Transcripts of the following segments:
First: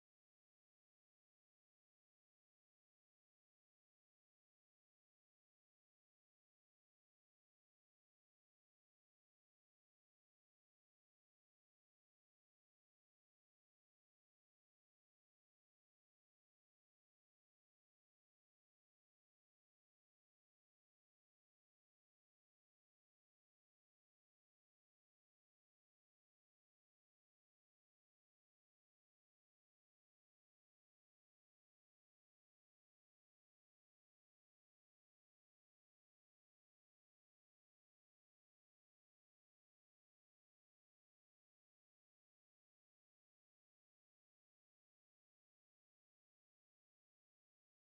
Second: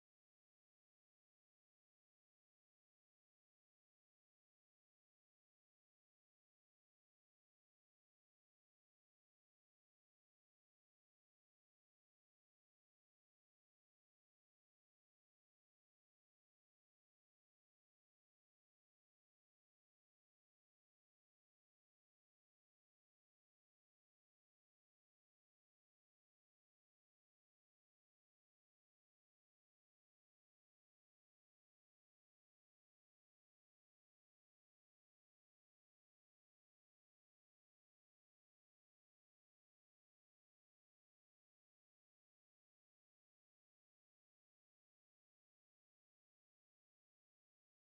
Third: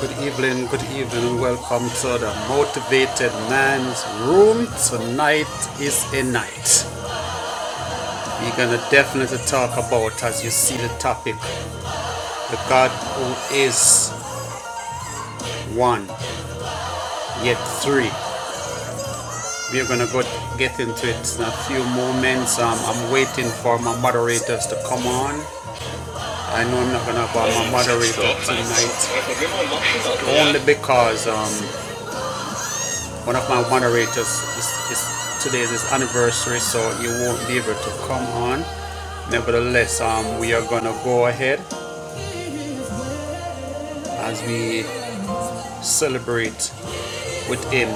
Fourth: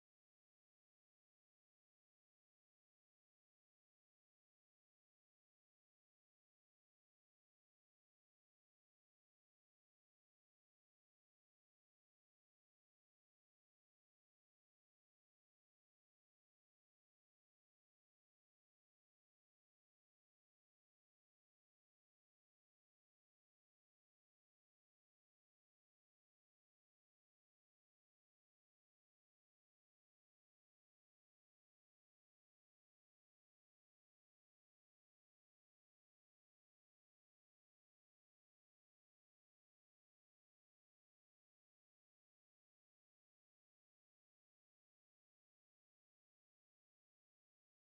Good evening, good evening. Welcome to the Motivated Man's Room. Tonight is a night. We're gonna definitely talk about, as you see the topic, the God who is one, yet three. We're gonna go get into it in a few moments. Um, I'm waiting for my moderators to come on. I know I'm not gonna have my moderator tonight only because um, One of my moderators is, is today is his anniversary, so he won't be able to come on. Nevertheless, um, we are gonna go ahead as we celebrate with him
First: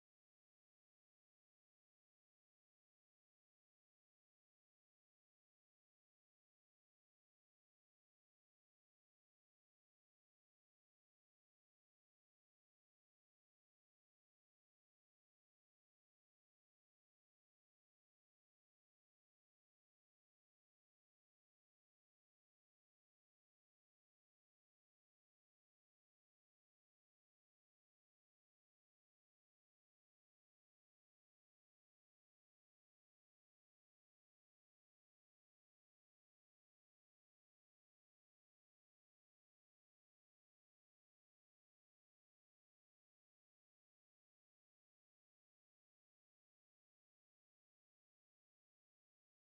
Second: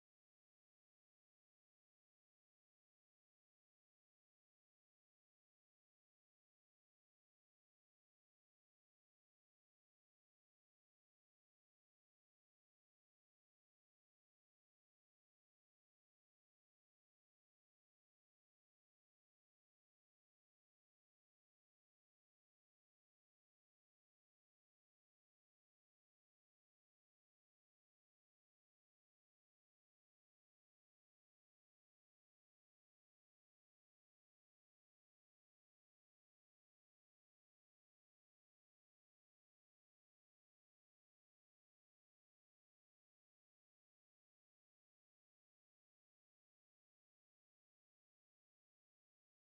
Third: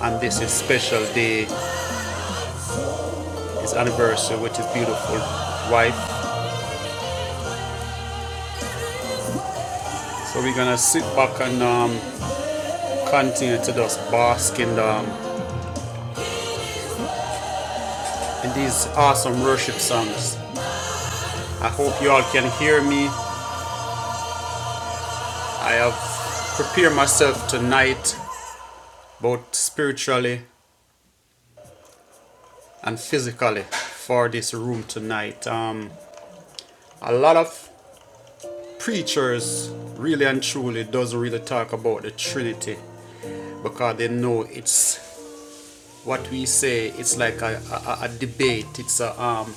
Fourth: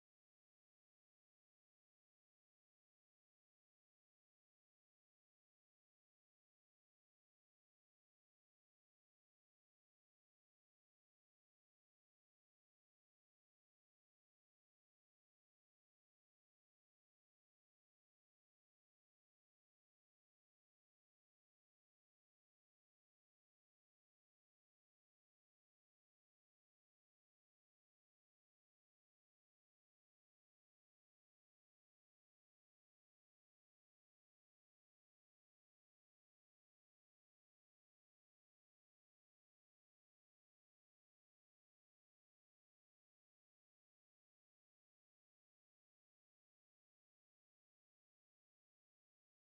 on this his special day, his anniversary with his beautiful wife. So we're gonna sit back and um, continue to just bask in, um, in these awesome worship songs. I hope you all can hear me. I have prepared myself tonight, both spiritually and physically for this room tonight. Um, a lot of preachers really and truly doesn't really talk about the Trinity because they know it's what we say. It's like a, a, a debate. It's a um,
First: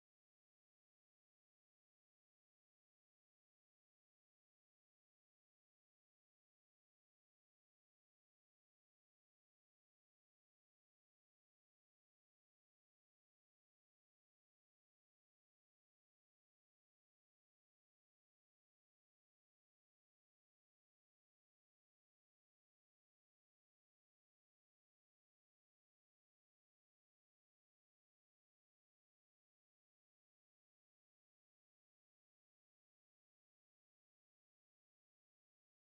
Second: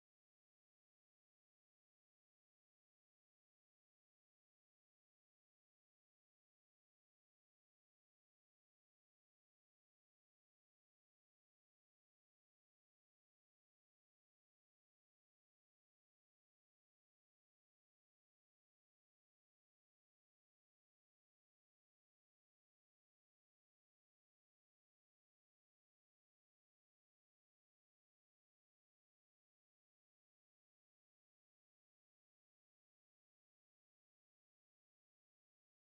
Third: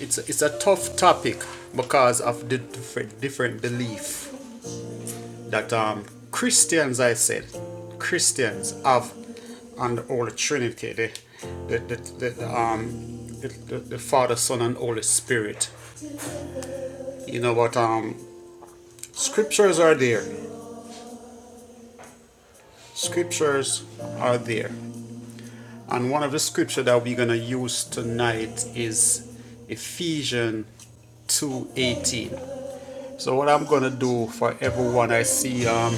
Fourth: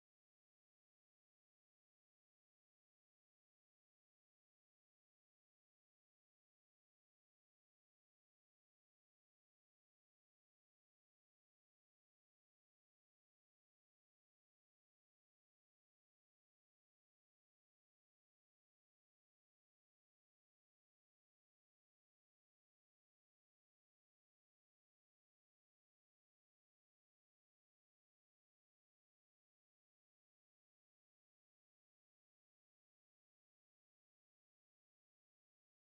it's a, it's a tough topic because of the different different belief that um, Christians, I said, Christians have on the Holy Trinity, the the the, the, um. The, the, the Father, Son, and Holy Spirit You know, but um, scriptures are there. Scriptures are there. And one of the scripture that we're gonna use tonight is Ephesians 2:18. So what I'm gonna do for everyone, I see um,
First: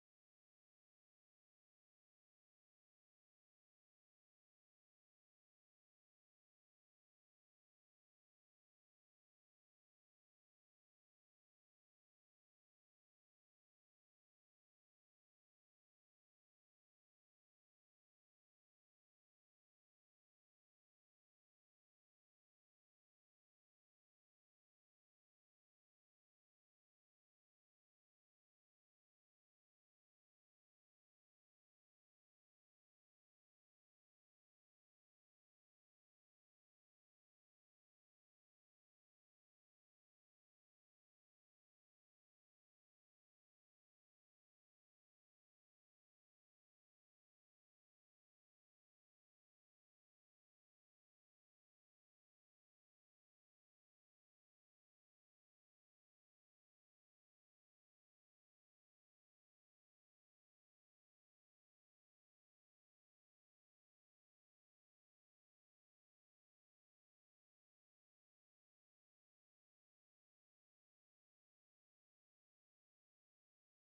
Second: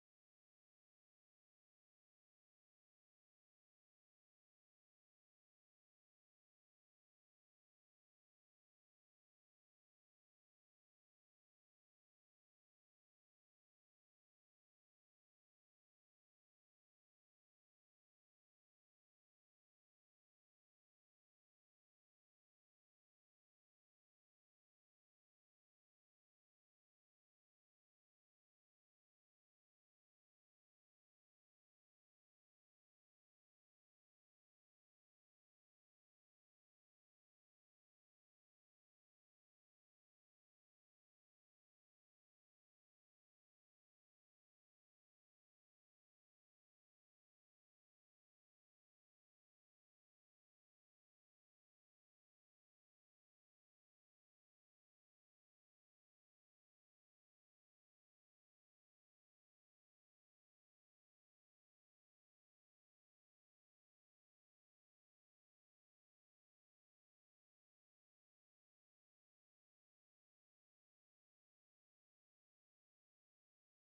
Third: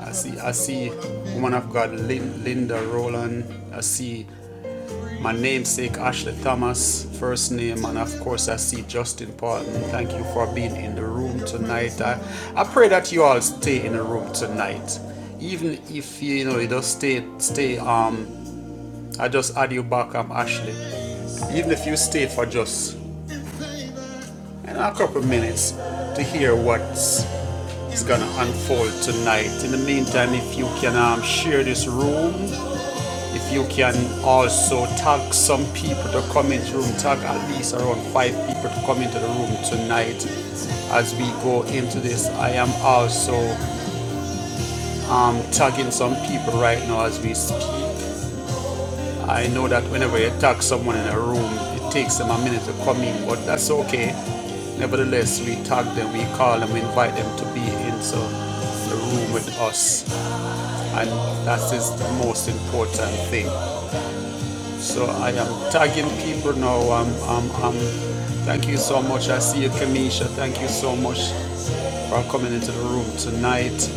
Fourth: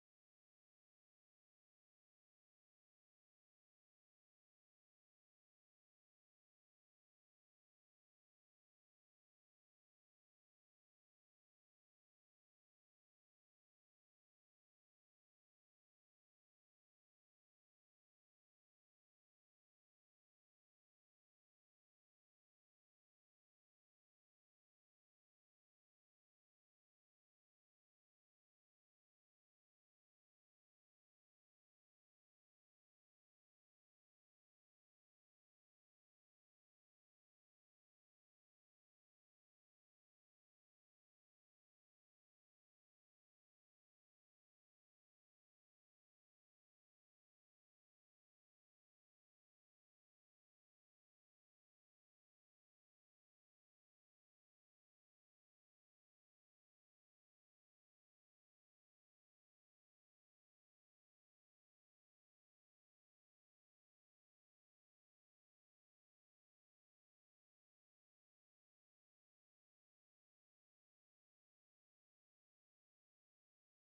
I see I see woman of God Lin- Linda Roland. I see My namesake Ashley Thomas, first name, and of course I see Justin Parton. Thank you for being in the room tonight. I, I pray that you all stay in the room tonight. Even if you, you know you just stay stay um I just add you back I'm Ashley. Even if you stay for just you know, a couple minutes to hear what's is gonna unfold tonight. In the meantime, if you can um, share this room If you can also tag some people to come into the room, tag at least around five people to come into the room tonight as we go into this. I am also um, tagging some people right now as we speak. I know that whenever you tag someone in a room, it takes them a minute to come in, but that's okay. Nevertheless, we tag them, we call them, we invite them to be into the room with us, and that is the most important thing. So I am tagging people now. I'm, I'm, I'm. thank you so much. I see you, Kamisha. Thank you so much for coming into the room tonight.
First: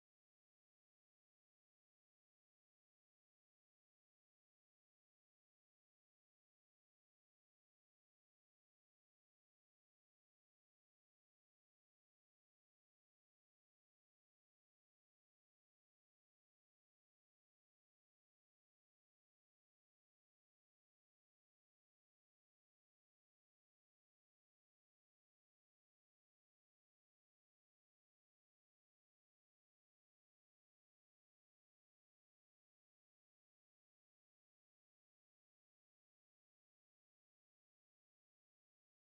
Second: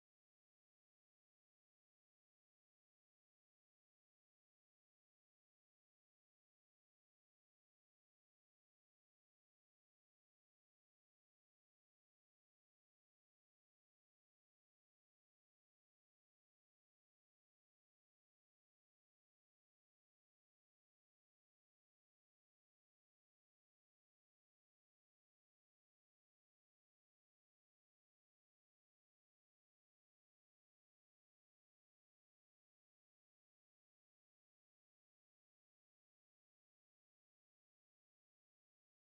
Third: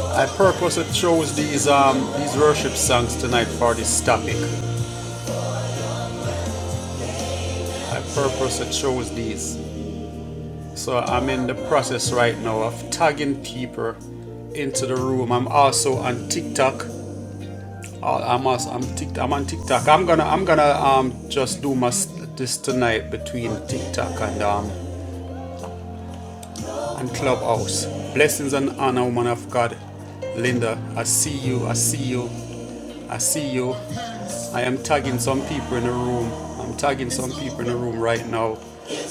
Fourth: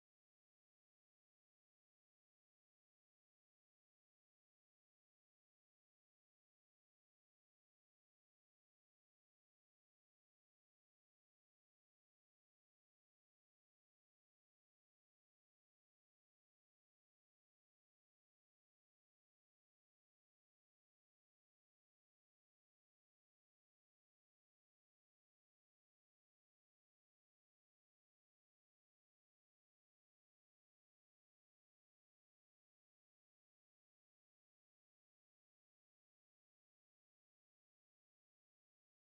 I purposely chose these um, these worship songs tonight for this topic. I purposely chose these. So I'm in the process right now of tagging people into the room. I'm also on TikTok. Uh, I'm also, I'm, tick, I'm on TikTok. I'm gonna I'm gonna um just do my this tonight between TikTok and um and Clubhouse. Blessings and honor, woman of God. Linda, I see you, I see you, I see you. I am tagging some people in the room. I'm tagging some people in the room right now.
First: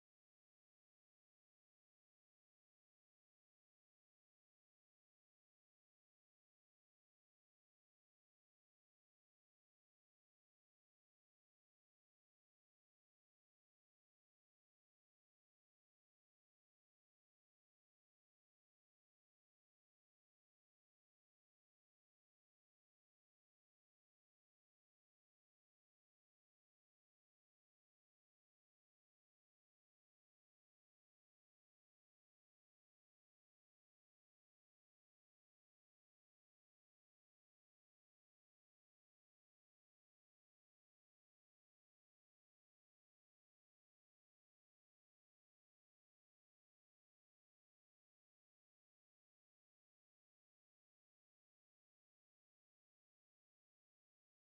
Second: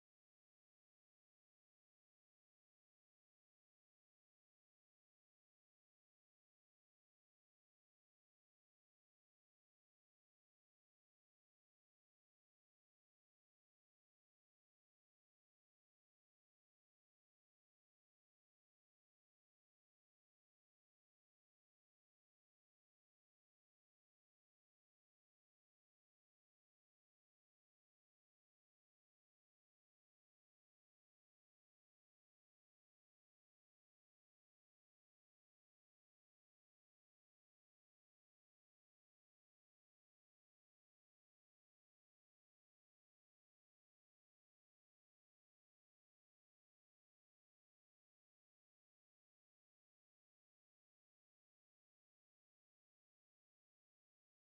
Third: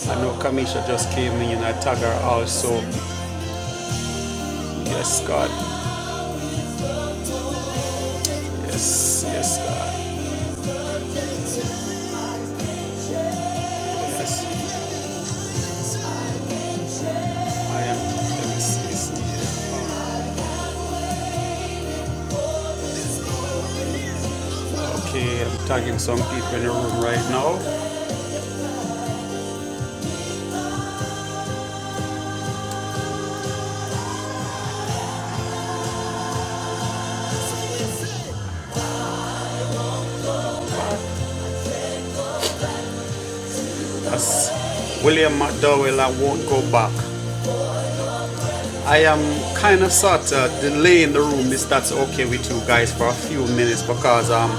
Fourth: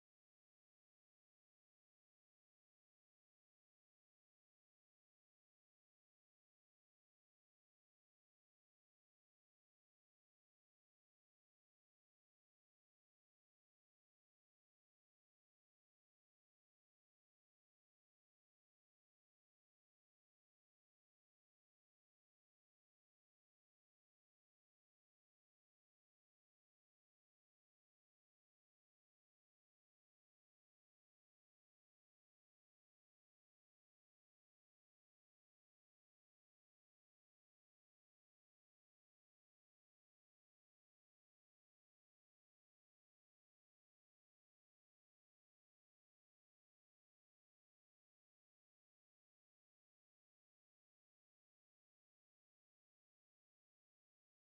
I know Kamisha just came in and I tag her also. Yes, God. Yes, yes, God. Yes, I am. Let me see, see. here. Okay, I'm tagging some people in the room right now. That's William McDowell, I won't go back. I am kind of sort of delaying the room if that's okay with you guys for a few minutes because um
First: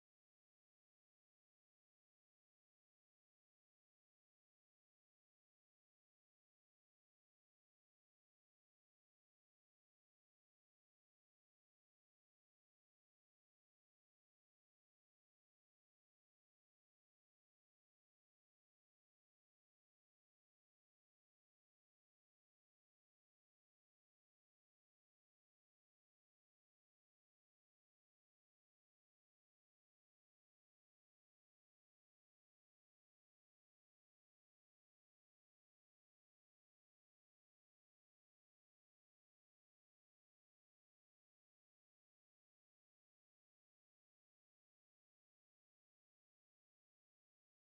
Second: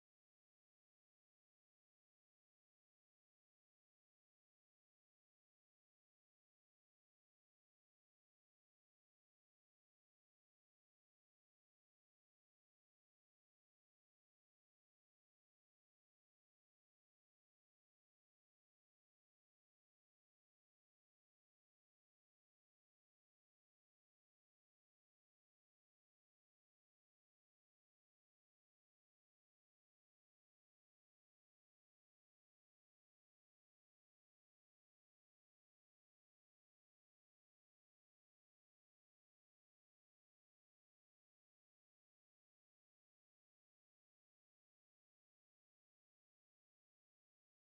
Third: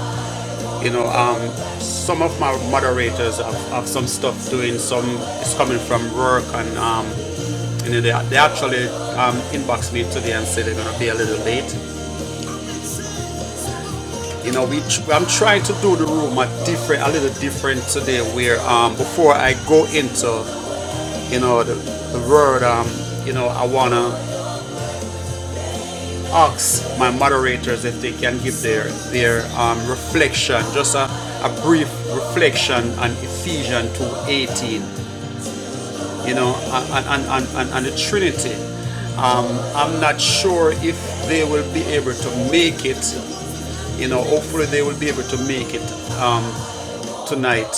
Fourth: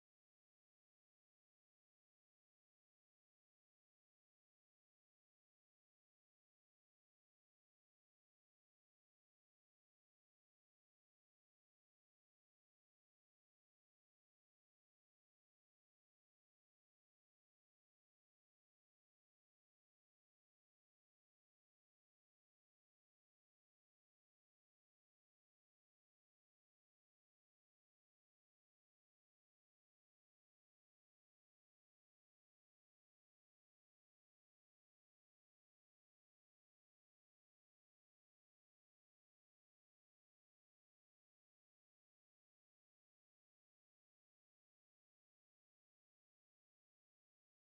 you know um some of my moderators have, have some stuff doing some is coming from work and um you know they, they actually um inboxed me today and said they're gonna be a little late you know we tr- I'm trying to do the room a different a little different today where um before I go into you know the, the word um you know I wanna ask my moderators if they can give their their um, reflection, just a, a brief reflection on Ephesians 2:18, you know, and and and on, the Trinity. Um, I'm not sure if they will be able to make it. You know, hopefully they will be able to make it um, tonight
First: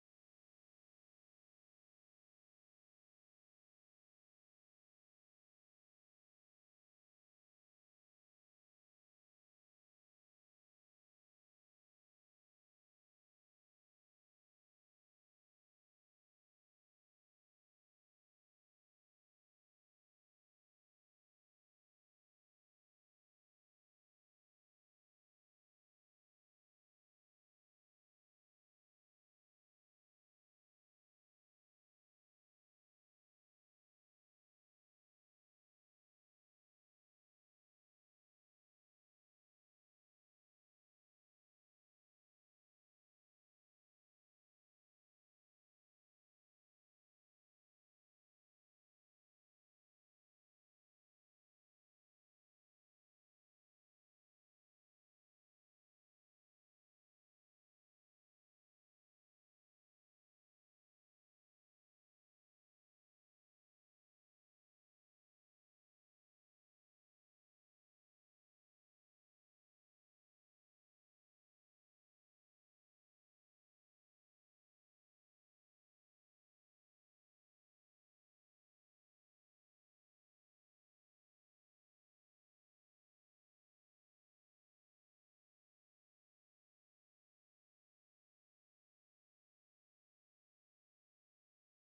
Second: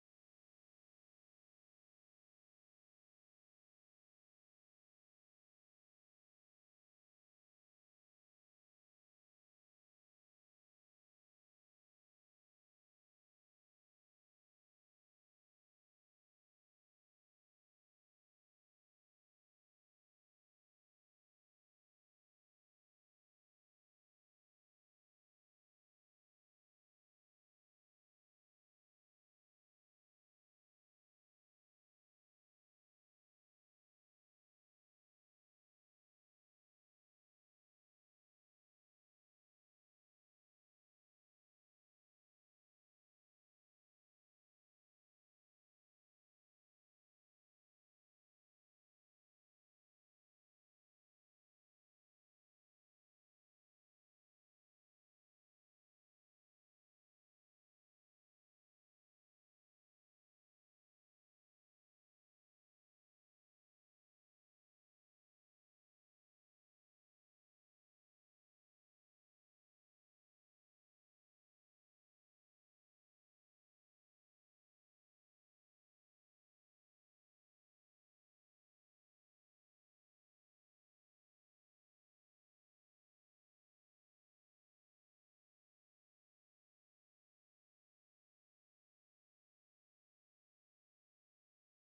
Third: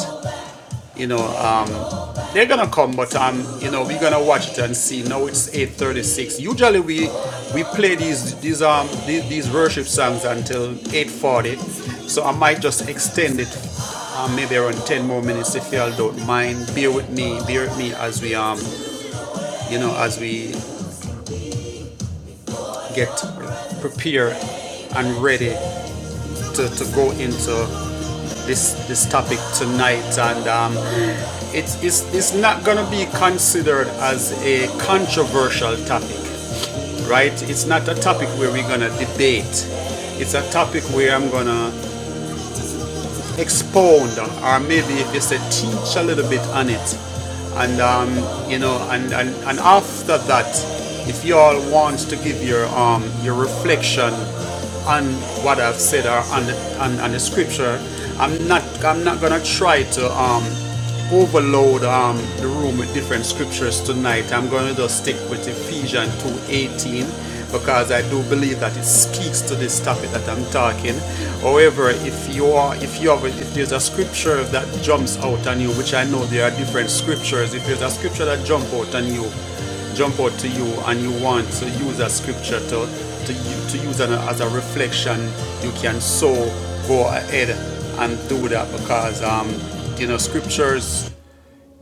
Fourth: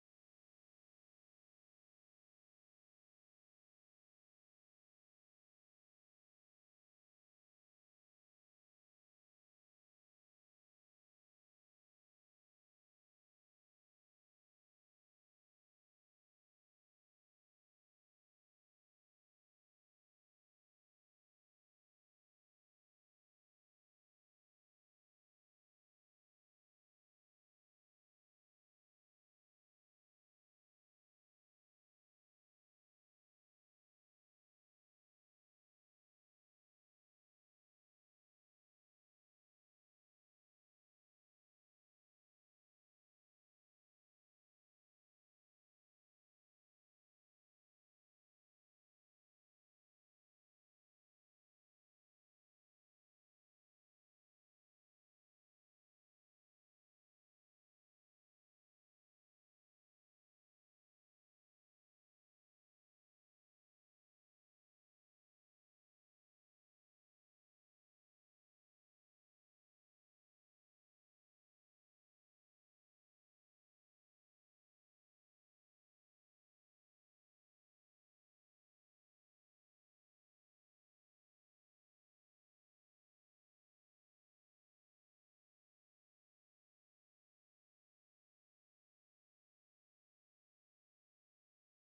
you know, um, they're gonna come, but um, you know, we're gonna watch it and see. Now it's 8:36. Usually we we play these these um these, these worship songs until 8:40, so I might just extend it, um, maybe around 10 more minutes if y'all don't mind. Bear with me, bear with me as we um, you know, as we get prepared and ready to, to go into this this topic tonight and um It's, it's, it's not going to be considered as a controversial topic, right? It's not a topic where we're going to debate. It's a topic where I'm going to expound, or maybe if you say teach a little bit on it. And, um, you know, and, and, and after that, if you all want to give your, um, your reflection on what I've said or on the, on, on the scripture. I'm not I'm not gonna try to um overload um, the room with different scriptures tonight. I'm going to just stick with Ephesians 2:18 because I do believe that it speaks to this topic that I'm talking. However, if you are if you have if there's a scripture that jumps out on you, which I know there are different scriptures, if there's a scripture that jump out on you, jump out to you and you want to use a scripture to, to, to use it as a reflection, you can so go ahead and do that because, um, you know, scriptures,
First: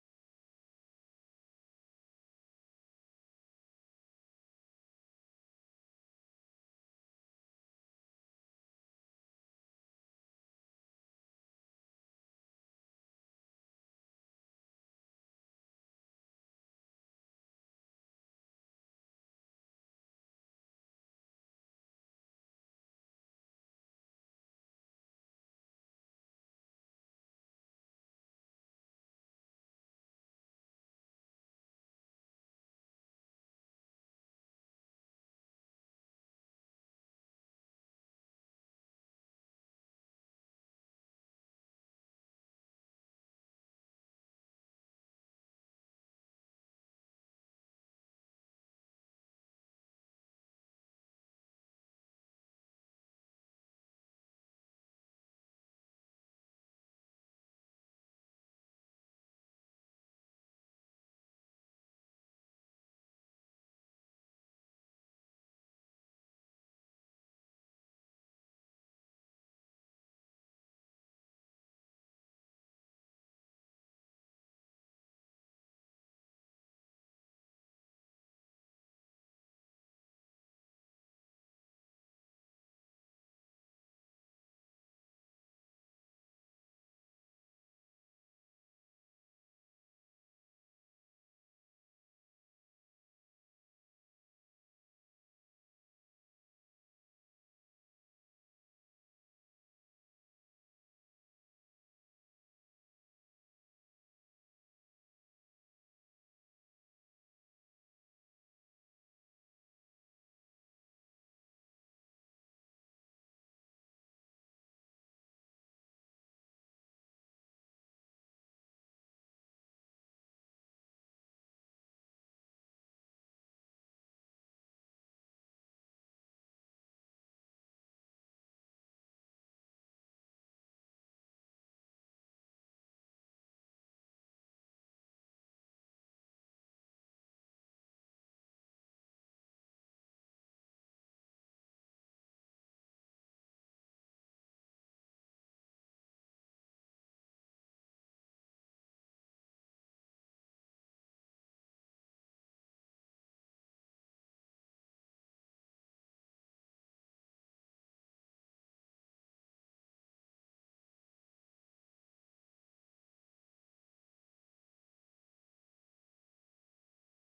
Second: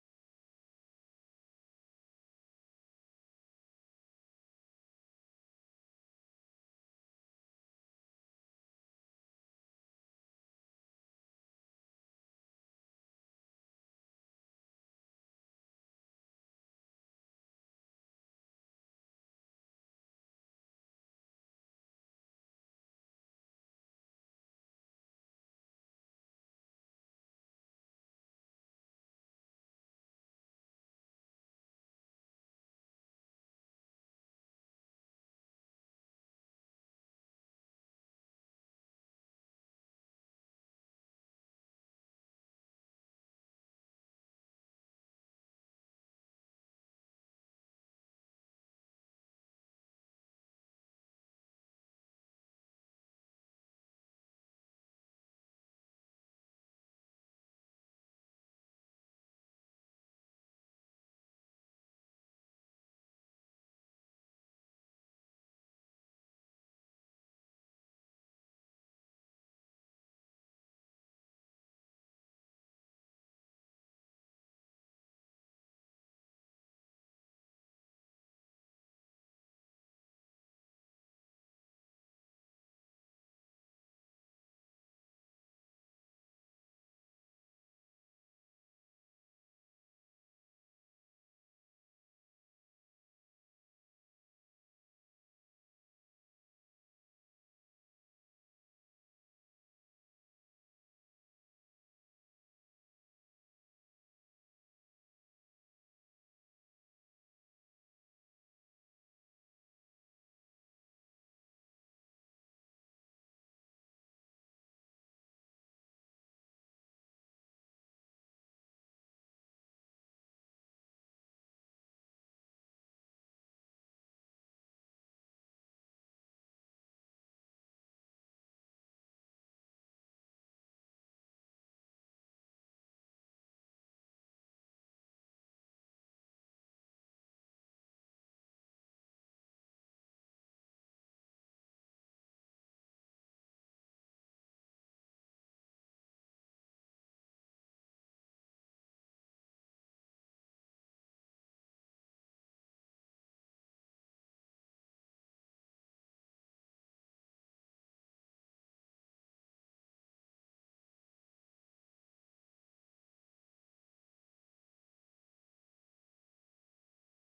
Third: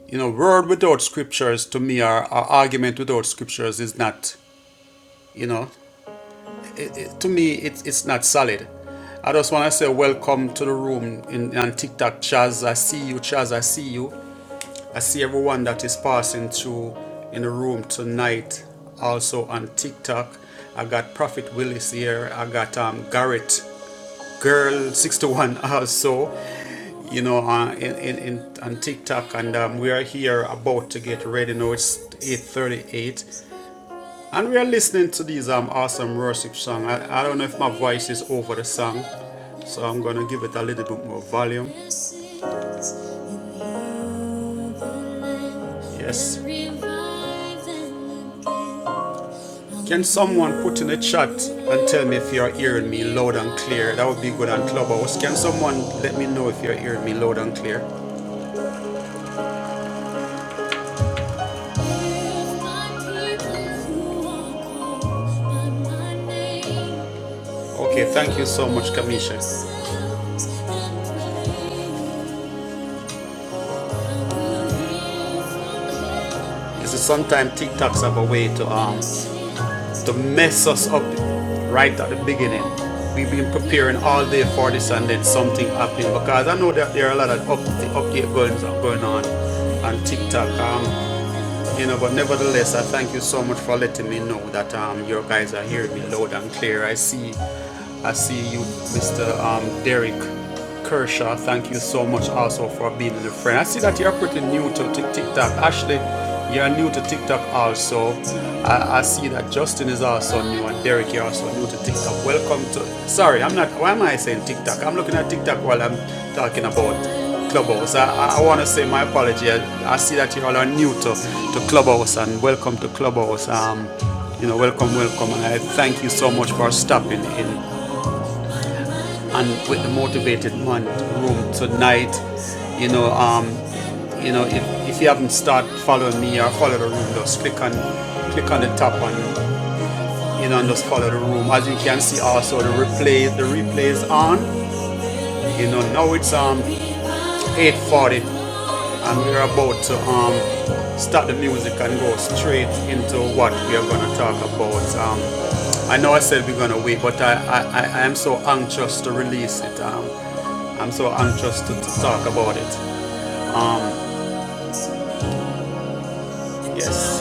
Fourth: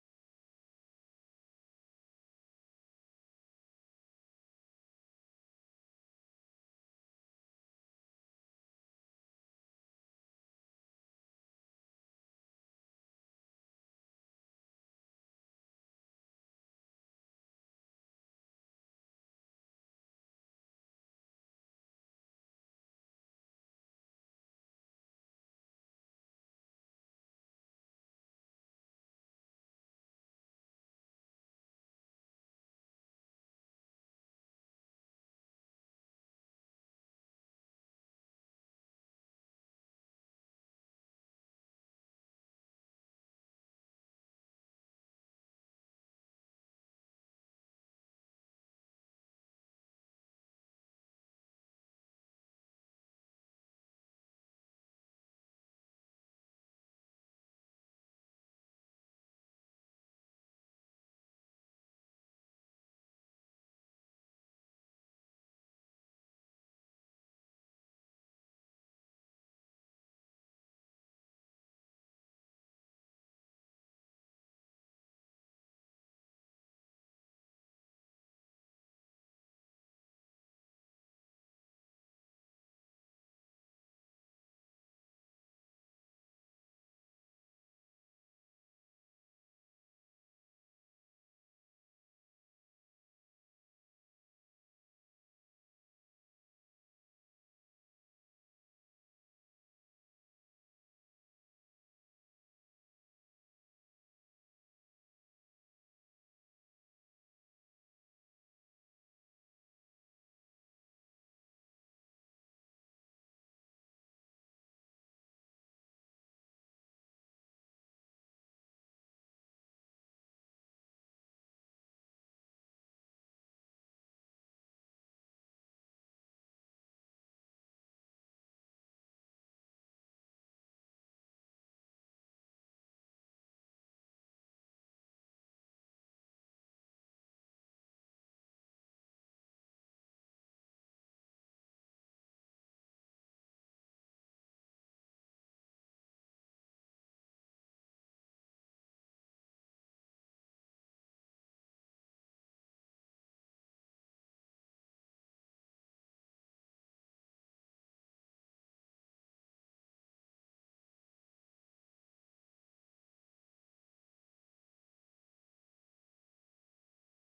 you know, word without scriptures to me or, or argument without scriptures is not, you know, it, it- to me it's it's not solid. I just want to say welcome to the room in, on TikTok, Chaz. I see you, Chaz. I see you. I see everyone that is passing through in the room tonight, also on TikTok. I got Prophet Willis here. I got um, Garrett Girl 61 also, you know, uh, in, in, in on TikTok. And um, we are here about to get ready. Now it's 8.38. And we are listening to these um, awesome worship song. I, I don't know if my voice is over the song, so I'm gonna give it a little bit more volume. Yes. Can someone put in the chat and tell me if you're hearing me loud and clear? That would be good on Clubhouse. Can someone let me know if you're hearing me loud and clear? Okay, thank you so much, Kamisha. You see, sometimes TikToks have a way to um to mess us up right at the beginning. We've been preparing all day for this, and then something happened because I know that there are a lot of up, update going going on on TikTok. Um, you know, but nevertheless, I thank you so much for letting me know that um you guys are hearing me loud and clear. I see. I see you, Mr. Um, Derek Kershaw. Thank you so much also for being a friend. I see that you're pretty new to TikTok. Ashley, you're new to TikTok also. I, I see that Justin is also new and Derek, you're also new to TikTok. Welcome to. Sorry, I'm not. Why am I saying TikTok? I'm looking at TikTok while I'm talking about Clubhouse. I, I, want to say my apology. I, I see that you all are new to, to Clubhouse and welcome to Clubhouse. Um, you know, welcome, welcome, and I thank you so much for stopping in and with the motivated man room tonight you know um you know if, if you haven't started following me or follow the room just click on click on the top one, you know and just follow the room as you can see also the replay the replay is on you know now it's um 8:40 and we're about to um, stop the music and go straight into what we are going to talk about. Um, I know I said we're going to wait, but I, I, I am so anxious to release it. Um, I'm so anxious to, to talk about it. Um, yes.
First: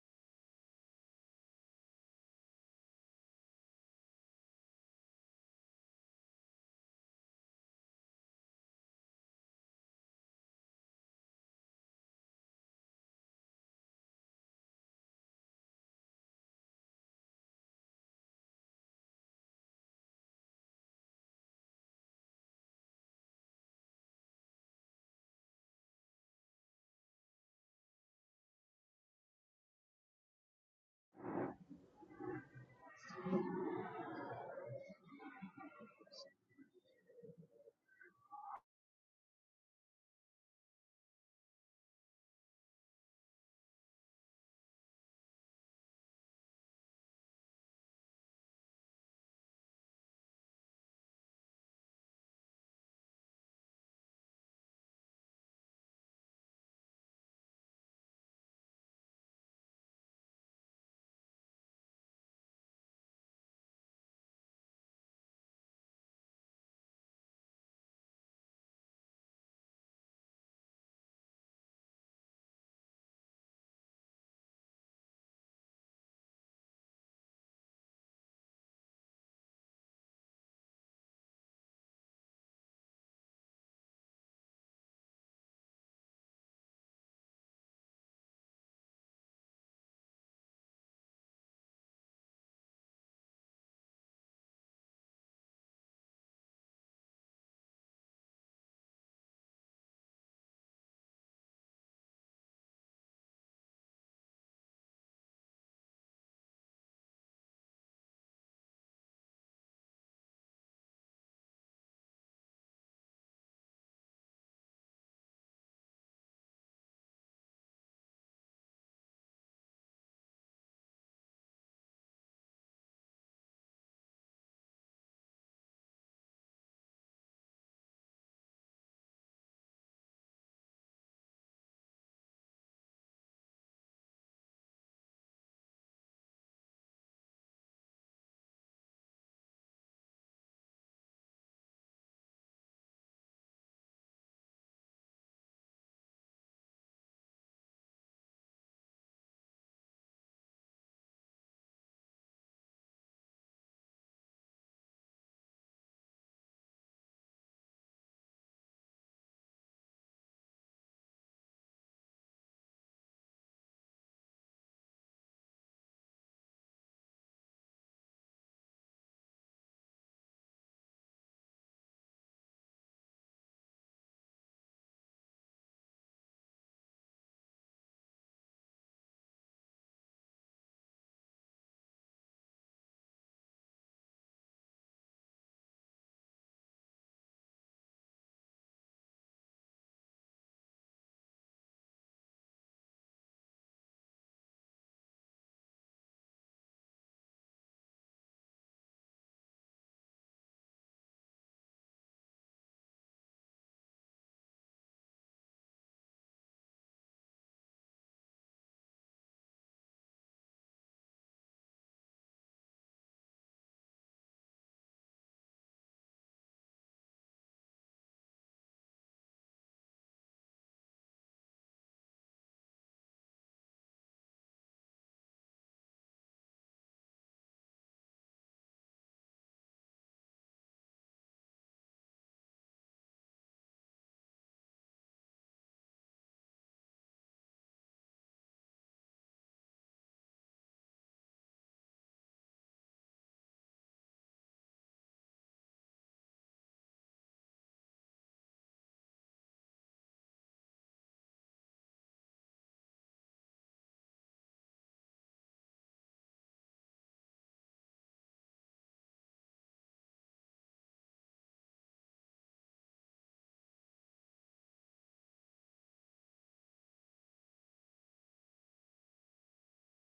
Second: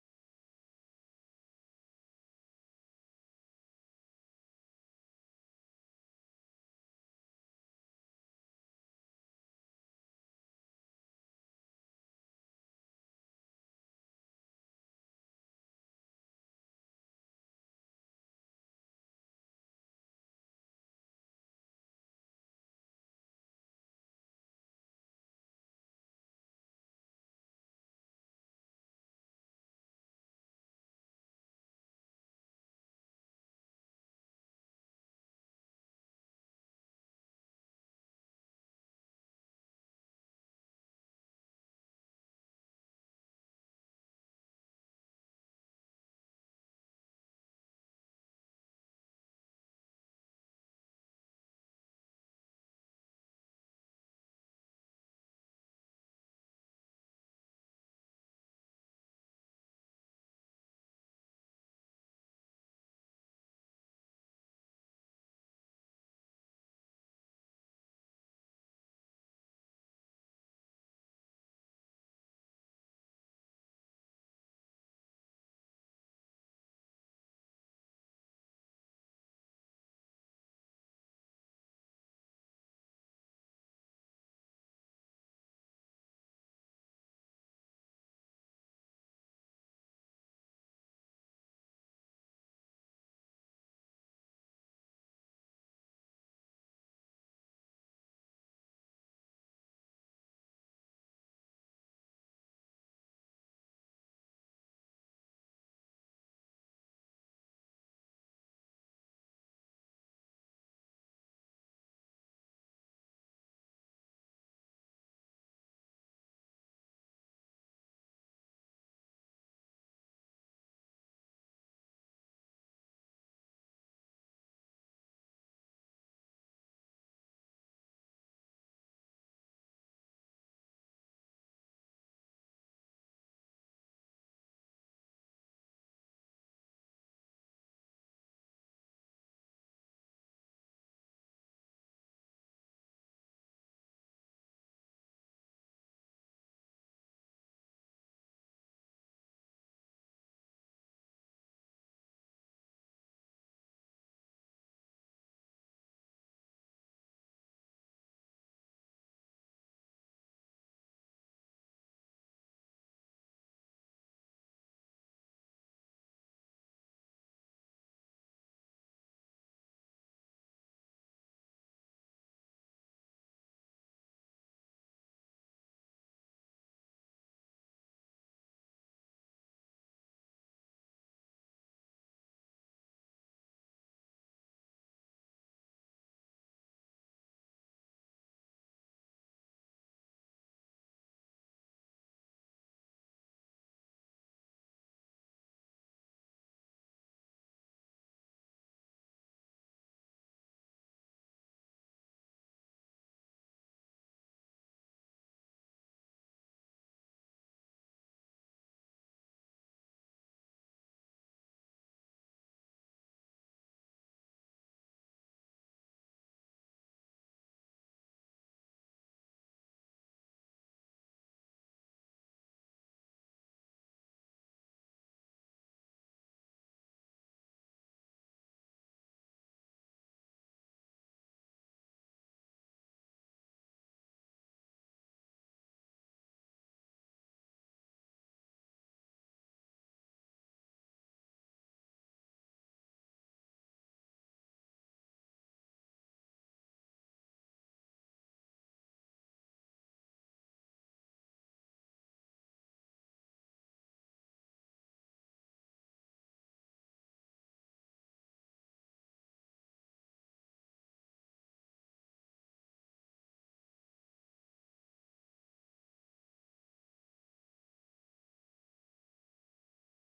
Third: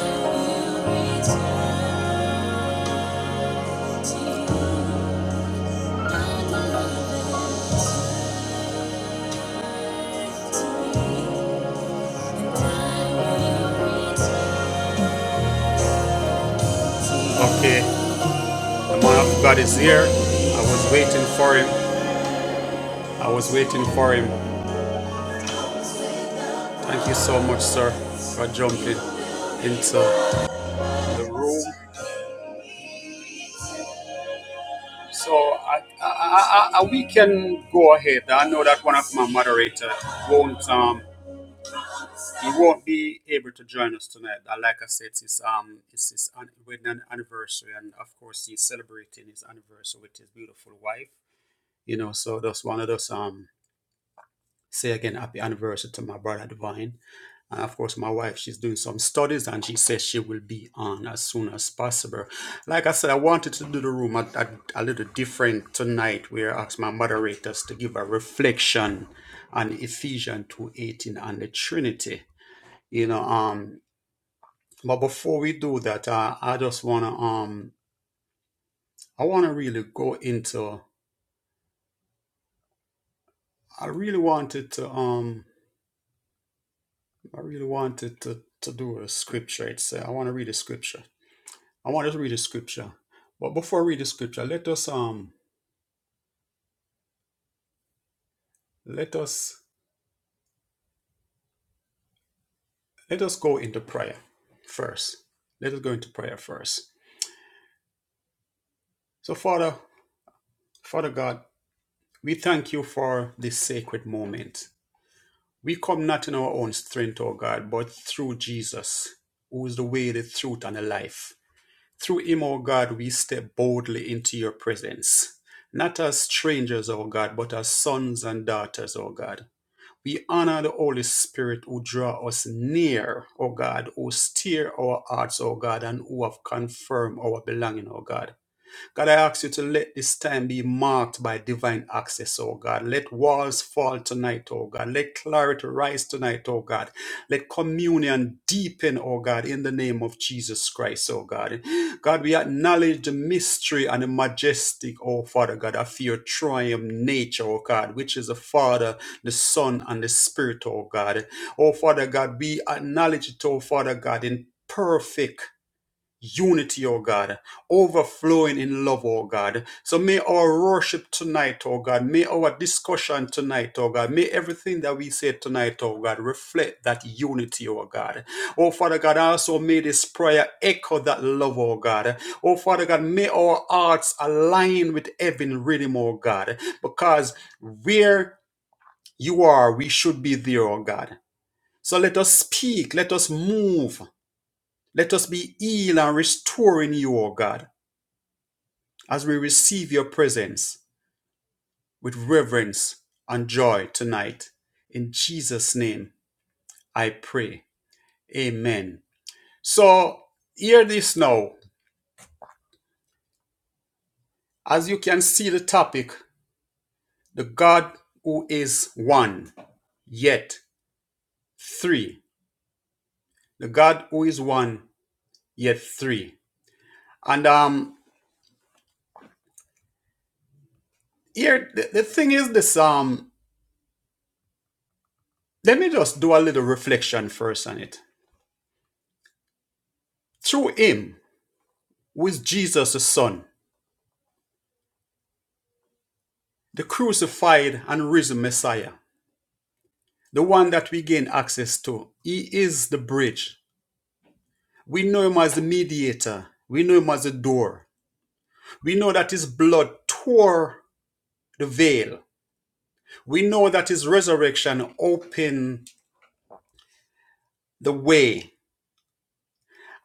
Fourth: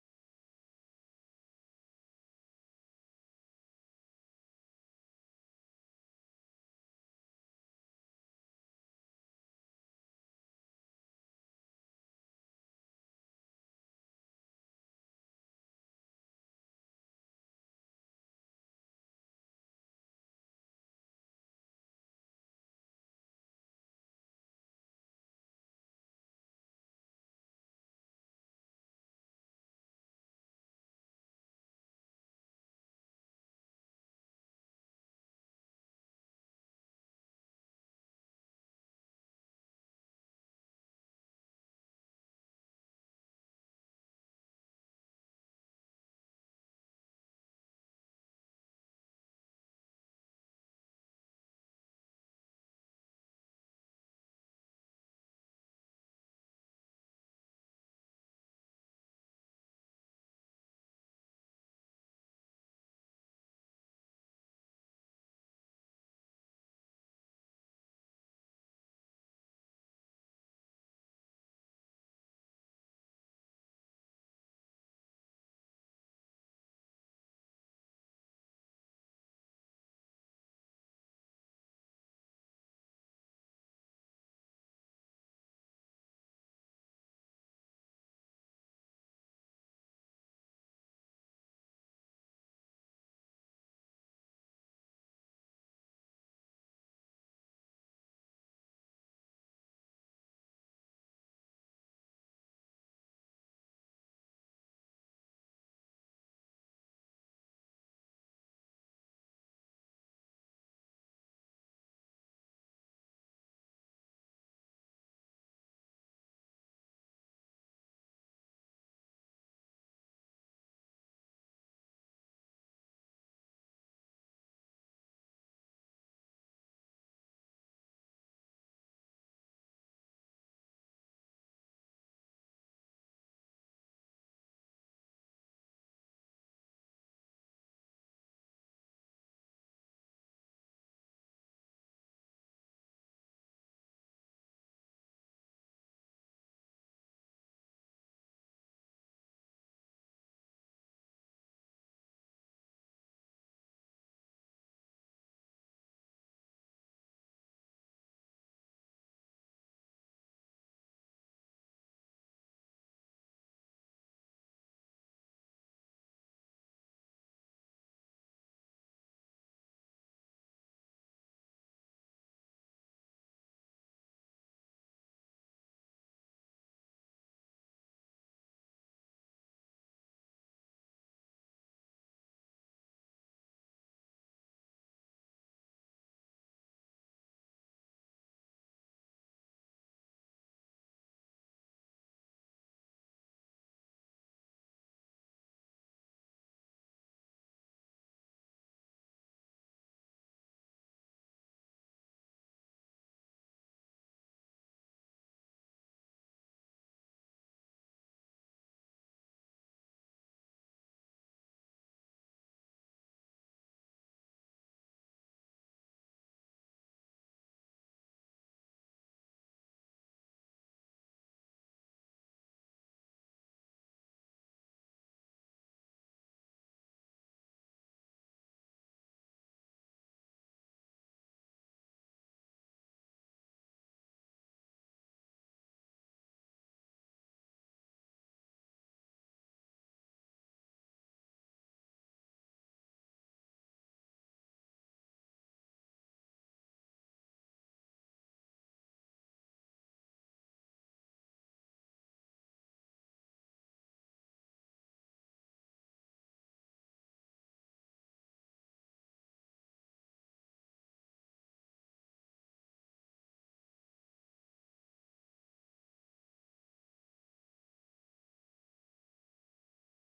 Okay. The man of God is here. I was waiting for him. I was waiting for him. Thank you so much, sir, for jumping into the room. So I, I, I, I, we can go ahead. I know that one of my moderator won't um he won't be able to join us tonight. Uh, Like I said, it's um it's his an- wedding an- anniversary, and of course he's celebrating his anniversary with his beautiful wife. You know, so that's one of those. Um, say again happy anniversary to my brother divine and of course my wife she's doing some studies and she says she will be on as soon as possible like i said i wanted to do the room a, a, a little different tonight where i asked my moderators to give a reflection on ephesians 2.18 and the trinity you know um but before we do that uh, i just want to um i want to really go into i really wanted to um i really wanted to to do a scripture it's uh, i want to read a scripture I want us to read the scripture. But before we read the scripture, let us um let us let us go into prayer first. Let us go into prayer first. So Father, Father God, we thank you for this sacred moment. We come not in our own strength, O God, but through Jesus, who is the way, the truth, and the life. Through him, O God, we step boldly into your presence. Not as strangers, O God, but as sons and daughters, O God. We honor the Holy Spirit who draw us near, O God, who steer our hearts, O God, and who have confirmed our belonging, O God. God, I ask you to let this time be marked by divine access, oh God. Let walls fall tonight, oh God. Let clarity rise tonight, oh God. Let communion deepen, oh God, in the name of Jesus Christ, oh God. God, we acknowledge the mystery and the majestic, oh Father God, of your triumph nature, oh God, which is the Father, the Son, and the Spirit, oh God. Oh Father God, we acknowledge it, oh Father God, in perfect unity, O God, overflowing in love, O God. So may our worship tonight, O God, may our discussion tonight, O God, may everything that we say tonight, O God, reflect that unity, O God. Oh Father God, also may this prayer echo that love, O God. Oh Father God, may our hearts align with heaven rhythm, O God, because where you are, we should be there, O God. So let us speak, let us move, let us be healed and restored in you, O God, as we receive your presence with reverence and joy tonight. In Jesus' name, I pray. Amen. So, hear this now. As you can see, the topic the God who is one, yet three. The God who is one, yet three. And um, here the, the thing is this um, let me just do a little reflection first on it. Through Him, with Jesus the Son, the crucified and risen Messiah, the one that we gain access to. He is the bridge. We know him as the mediator, we know him as the door. We know that his blood tore the veil. We know that his resurrection opened the way.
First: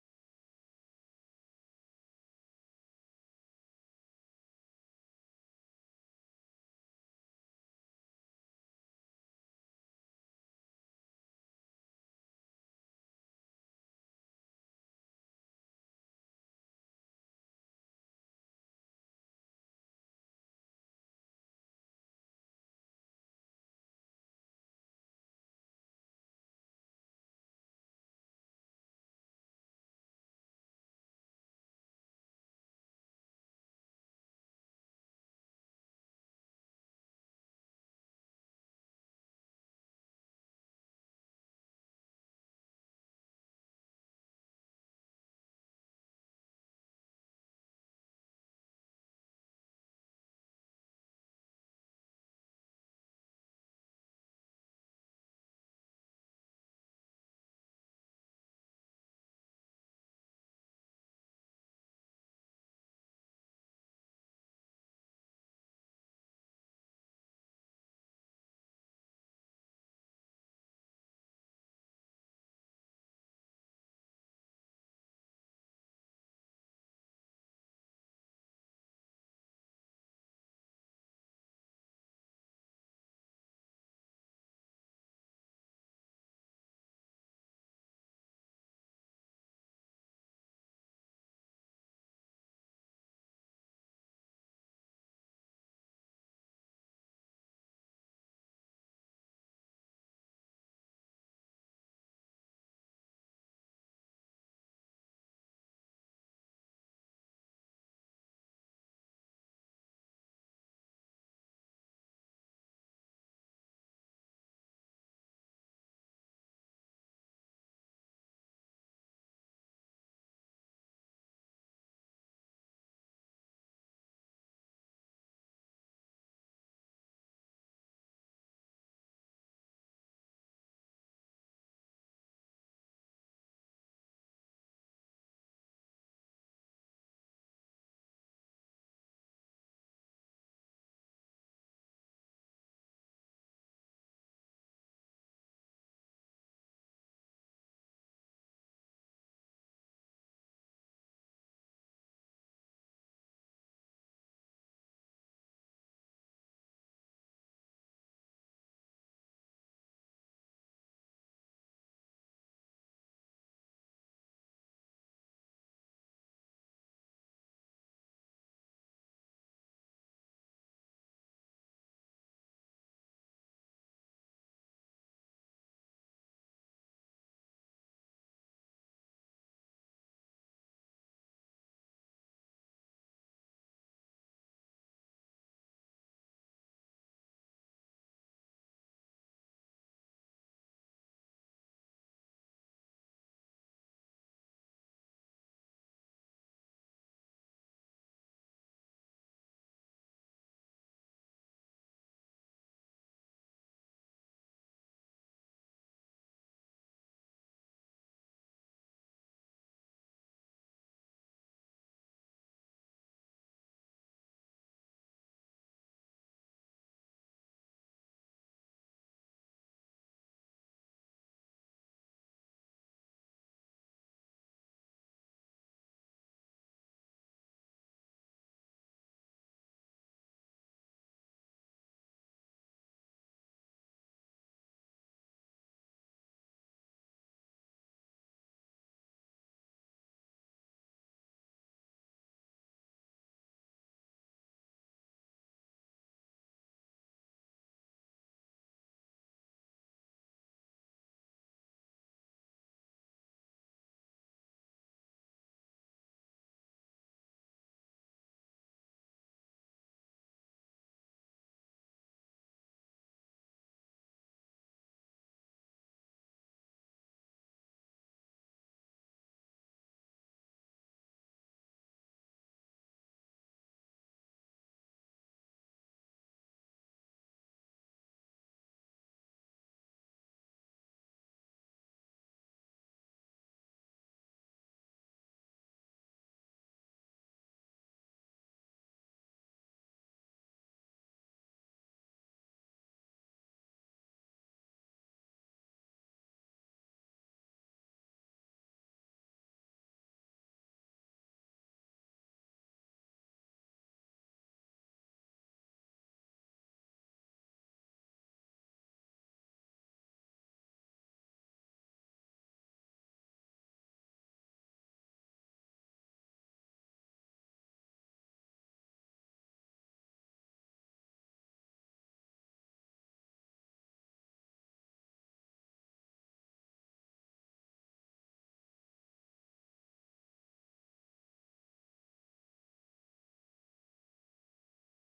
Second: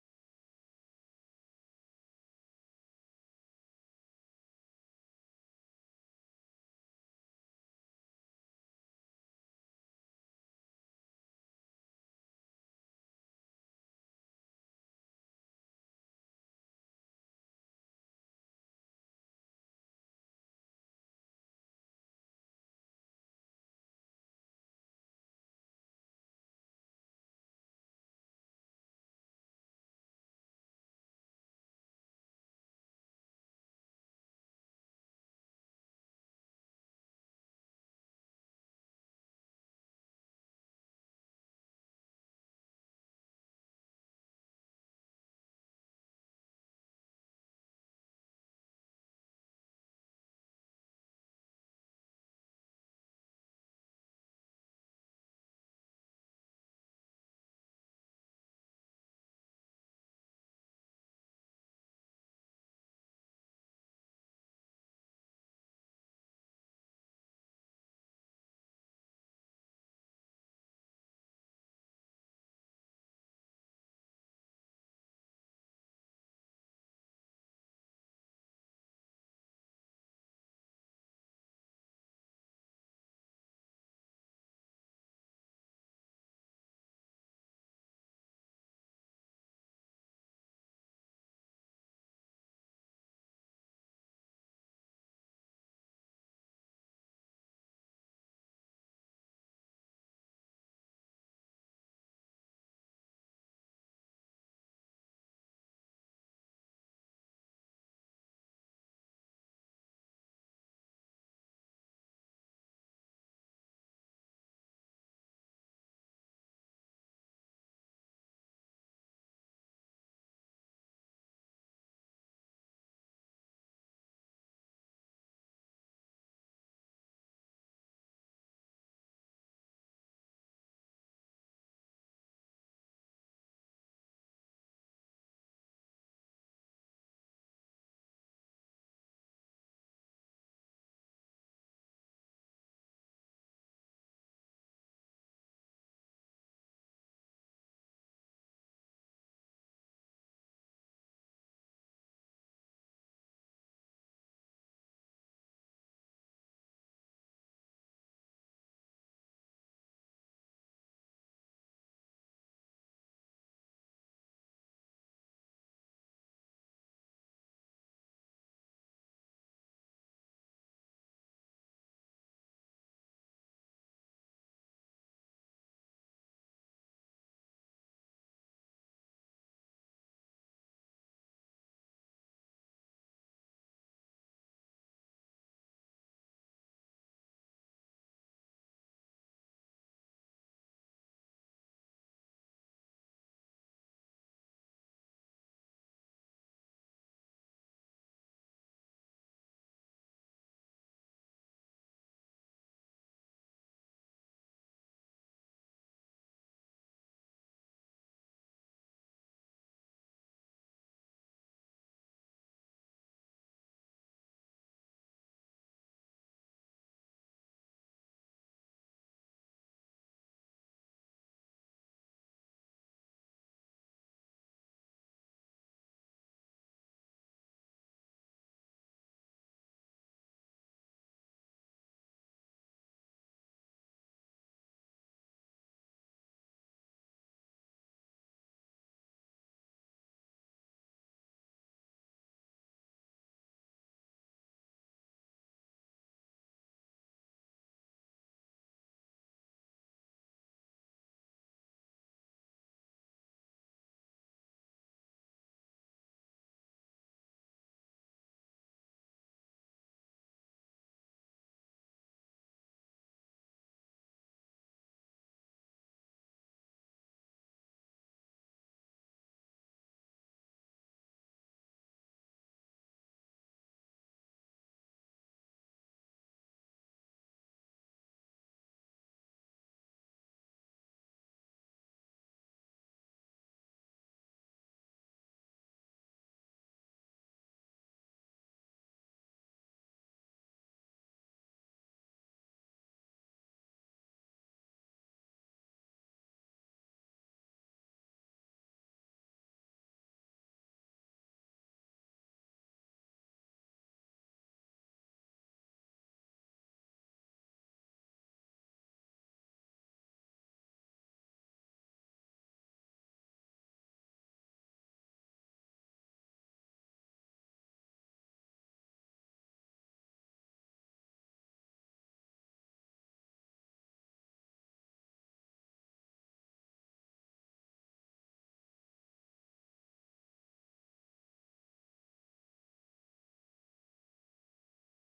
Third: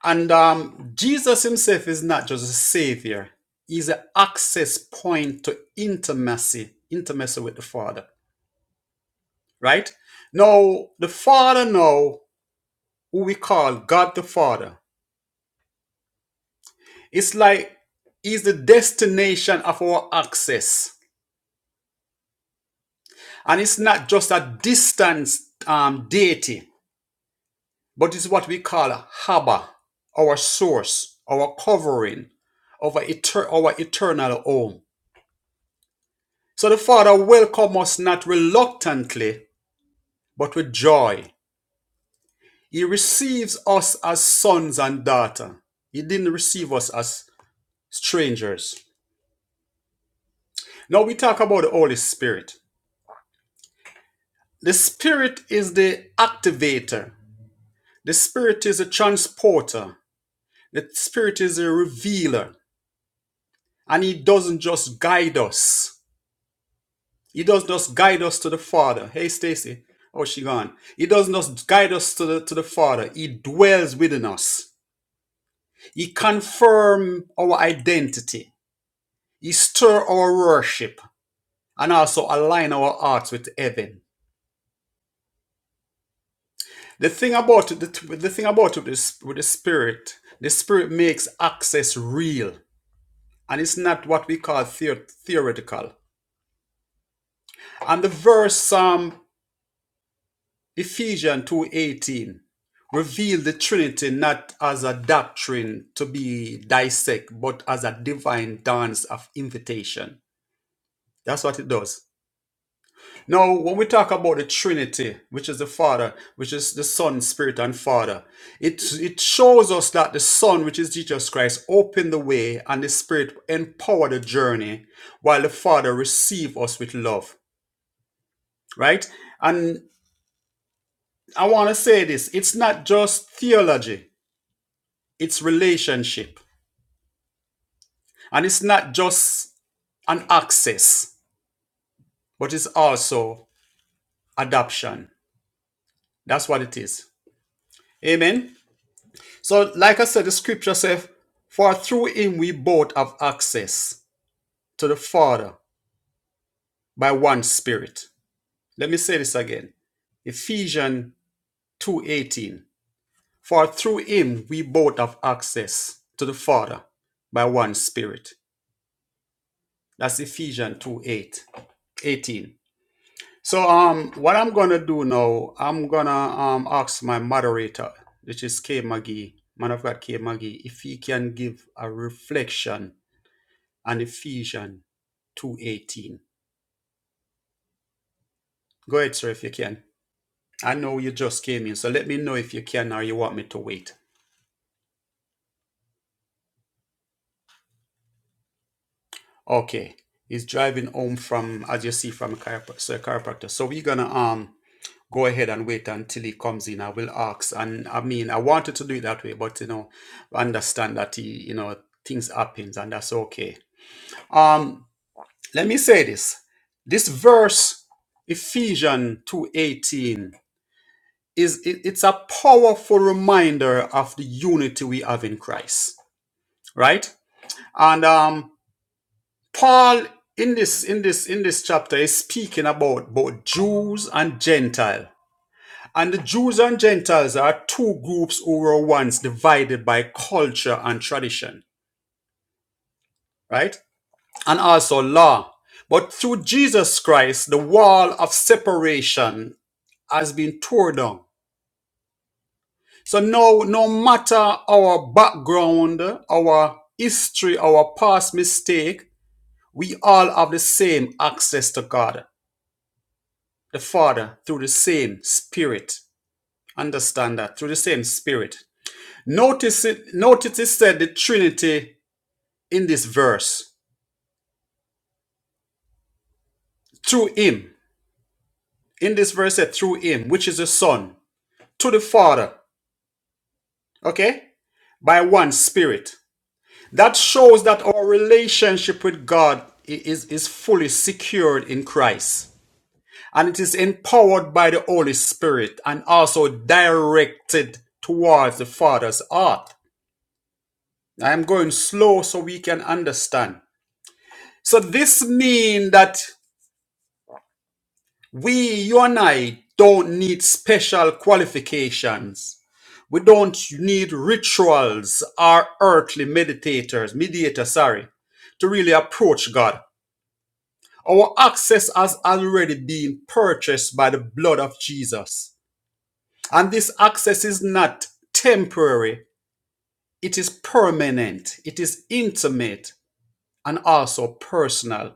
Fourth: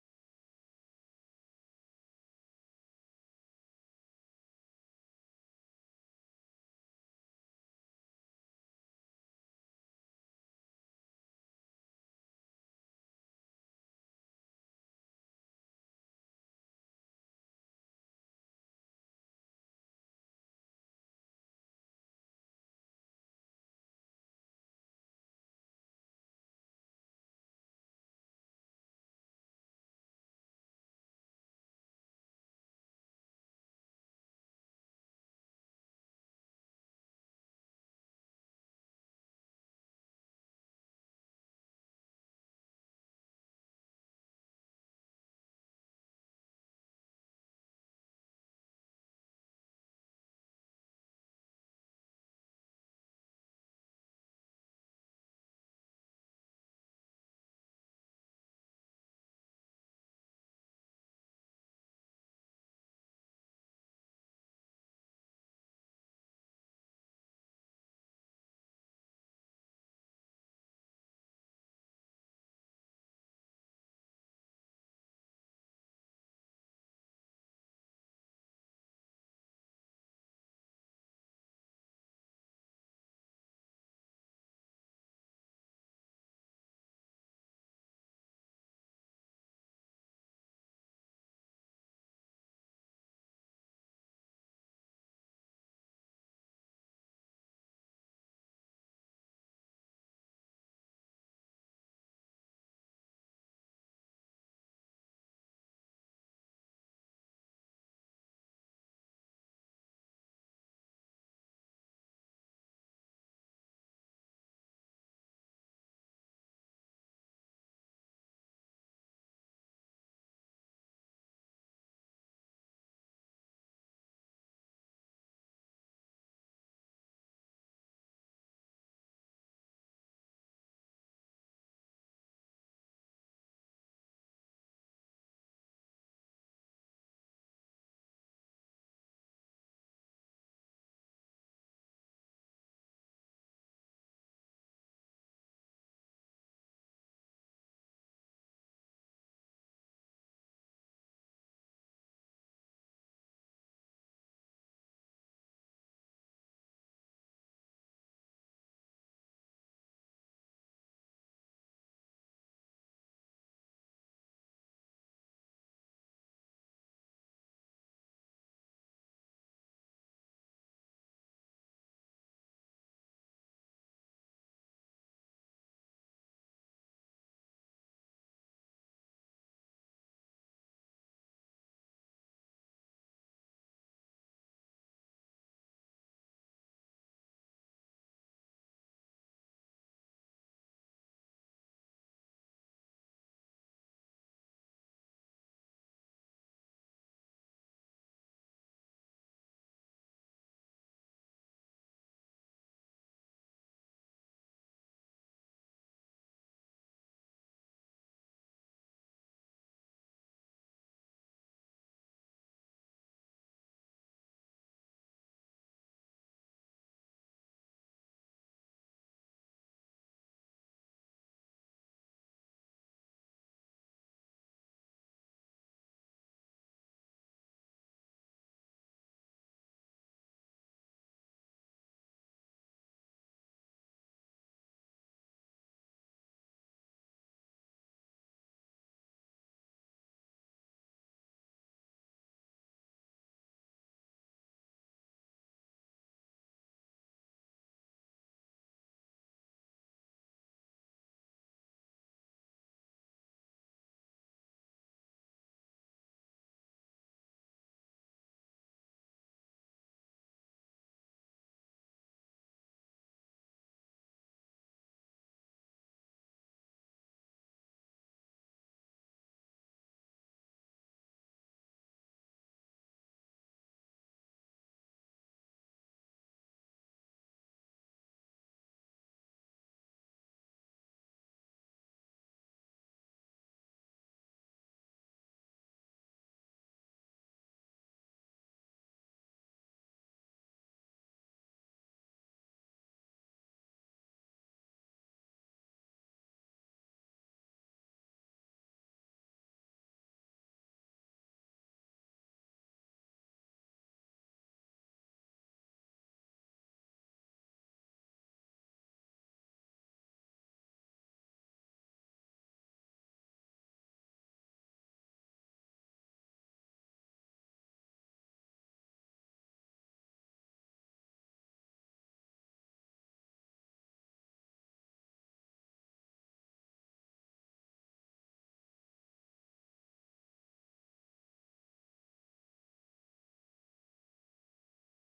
And um, Jesus himself is not just a savior, he's an access point to intimacy, intimacy with the Father, right? Now, the Father now who we call God the Father. It's like He's the destination of our access. And it's not just a distant um, deity, but it's what we call a Haba, our source, our covering, our, eter- our eternal home. So the Father welcomes us not reluctantly, but with joy. He receives us as sons and daughters. He didn't receive us as strangers. Now we talk about the Holy Spirit. The spirit is the activator. The spirit is a transporter. The spirit is a revealer. And he doesn't just guide us. He doesn't just guide us to the Father. Hey Stacy, oh she gone. He doesn't just guide us to the to the Father. He dwells within us. He confirms our identity. He stir our worship and also align our hearts with heaven. The thing about it, the, the thing about it is with the spirit, the spirit makes access real, and it's not what we call theo- theoretical. And the verse um, Ephesians two eighteen reveal the Trinity not as a doctrine to be dissect, but as a divine dance of invitation. That's what it does. Now, when we talk about the Trinity, which is the Father, which is the Son, Spirit, and Father, it, it shows us that the Son, which is Jesus Christ, opened the way and the Spirit empowered the journey while the Father received us with love, right? And I want to say this it's not just theology, it's relationship. And it's not just an access, but it's also adoption. That's what it is. Amen. So, like I said, the scripture says, For through him we both have access to the Father by one spirit. Let me say this again. Ephesians 2:18. For through him we both have access to the Father by one spirit. That's Ephesians 2 8, So um what I'm gonna do now, I'm gonna um ask my moderator, which is K Maggie, man of God K Maggie, if he can give a reflection and Ephesians 2.18. Go ahead, sir, if you can. I know you just came in, so let me know if you can or you want me to wait. Okay. He's driving home from, as you see, from a chiropr- so chiropractor. So we're going to um go ahead and wait until he comes in. I will ask. And I mean, I wanted to do it that way, but, you know, understand that, he, you know, things happens and that's okay. Um, Let me say this. This verse, Ephesians 2.18, is it- it's a powerful reminder of the unity we have in Christ, right? And um, Paul in this in this in this chapter is speaking about both Jews and Gentiles, And the Jews and Gentiles are two groups who were once divided by culture and tradition, right? And also law. But through Jesus Christ, the wall of separation has been torn down So no, no matter our background, our history, our past mistake, we all have the same access to God, the Father, through the same Spirit. Understand that through the same Spirit. Notice it. Notice it said the Trinity in this verse. Through Him, in this verse, said through Him, which is the Son, to the Father. Okay, by one Spirit. That shows that our relationship with God is, is fully secured in Christ. And it is empowered by the Holy Spirit and also directed towards the Father's heart. I am going slow so we can understand. So this means that we, you and I, don't need special qualifications. We don't need rituals or earthly meditators, mediator, sorry, to really approach God. Our access has already been purchased by the blood of Jesus. And this access is not temporary, it is permanent, it is intimate, and also personal.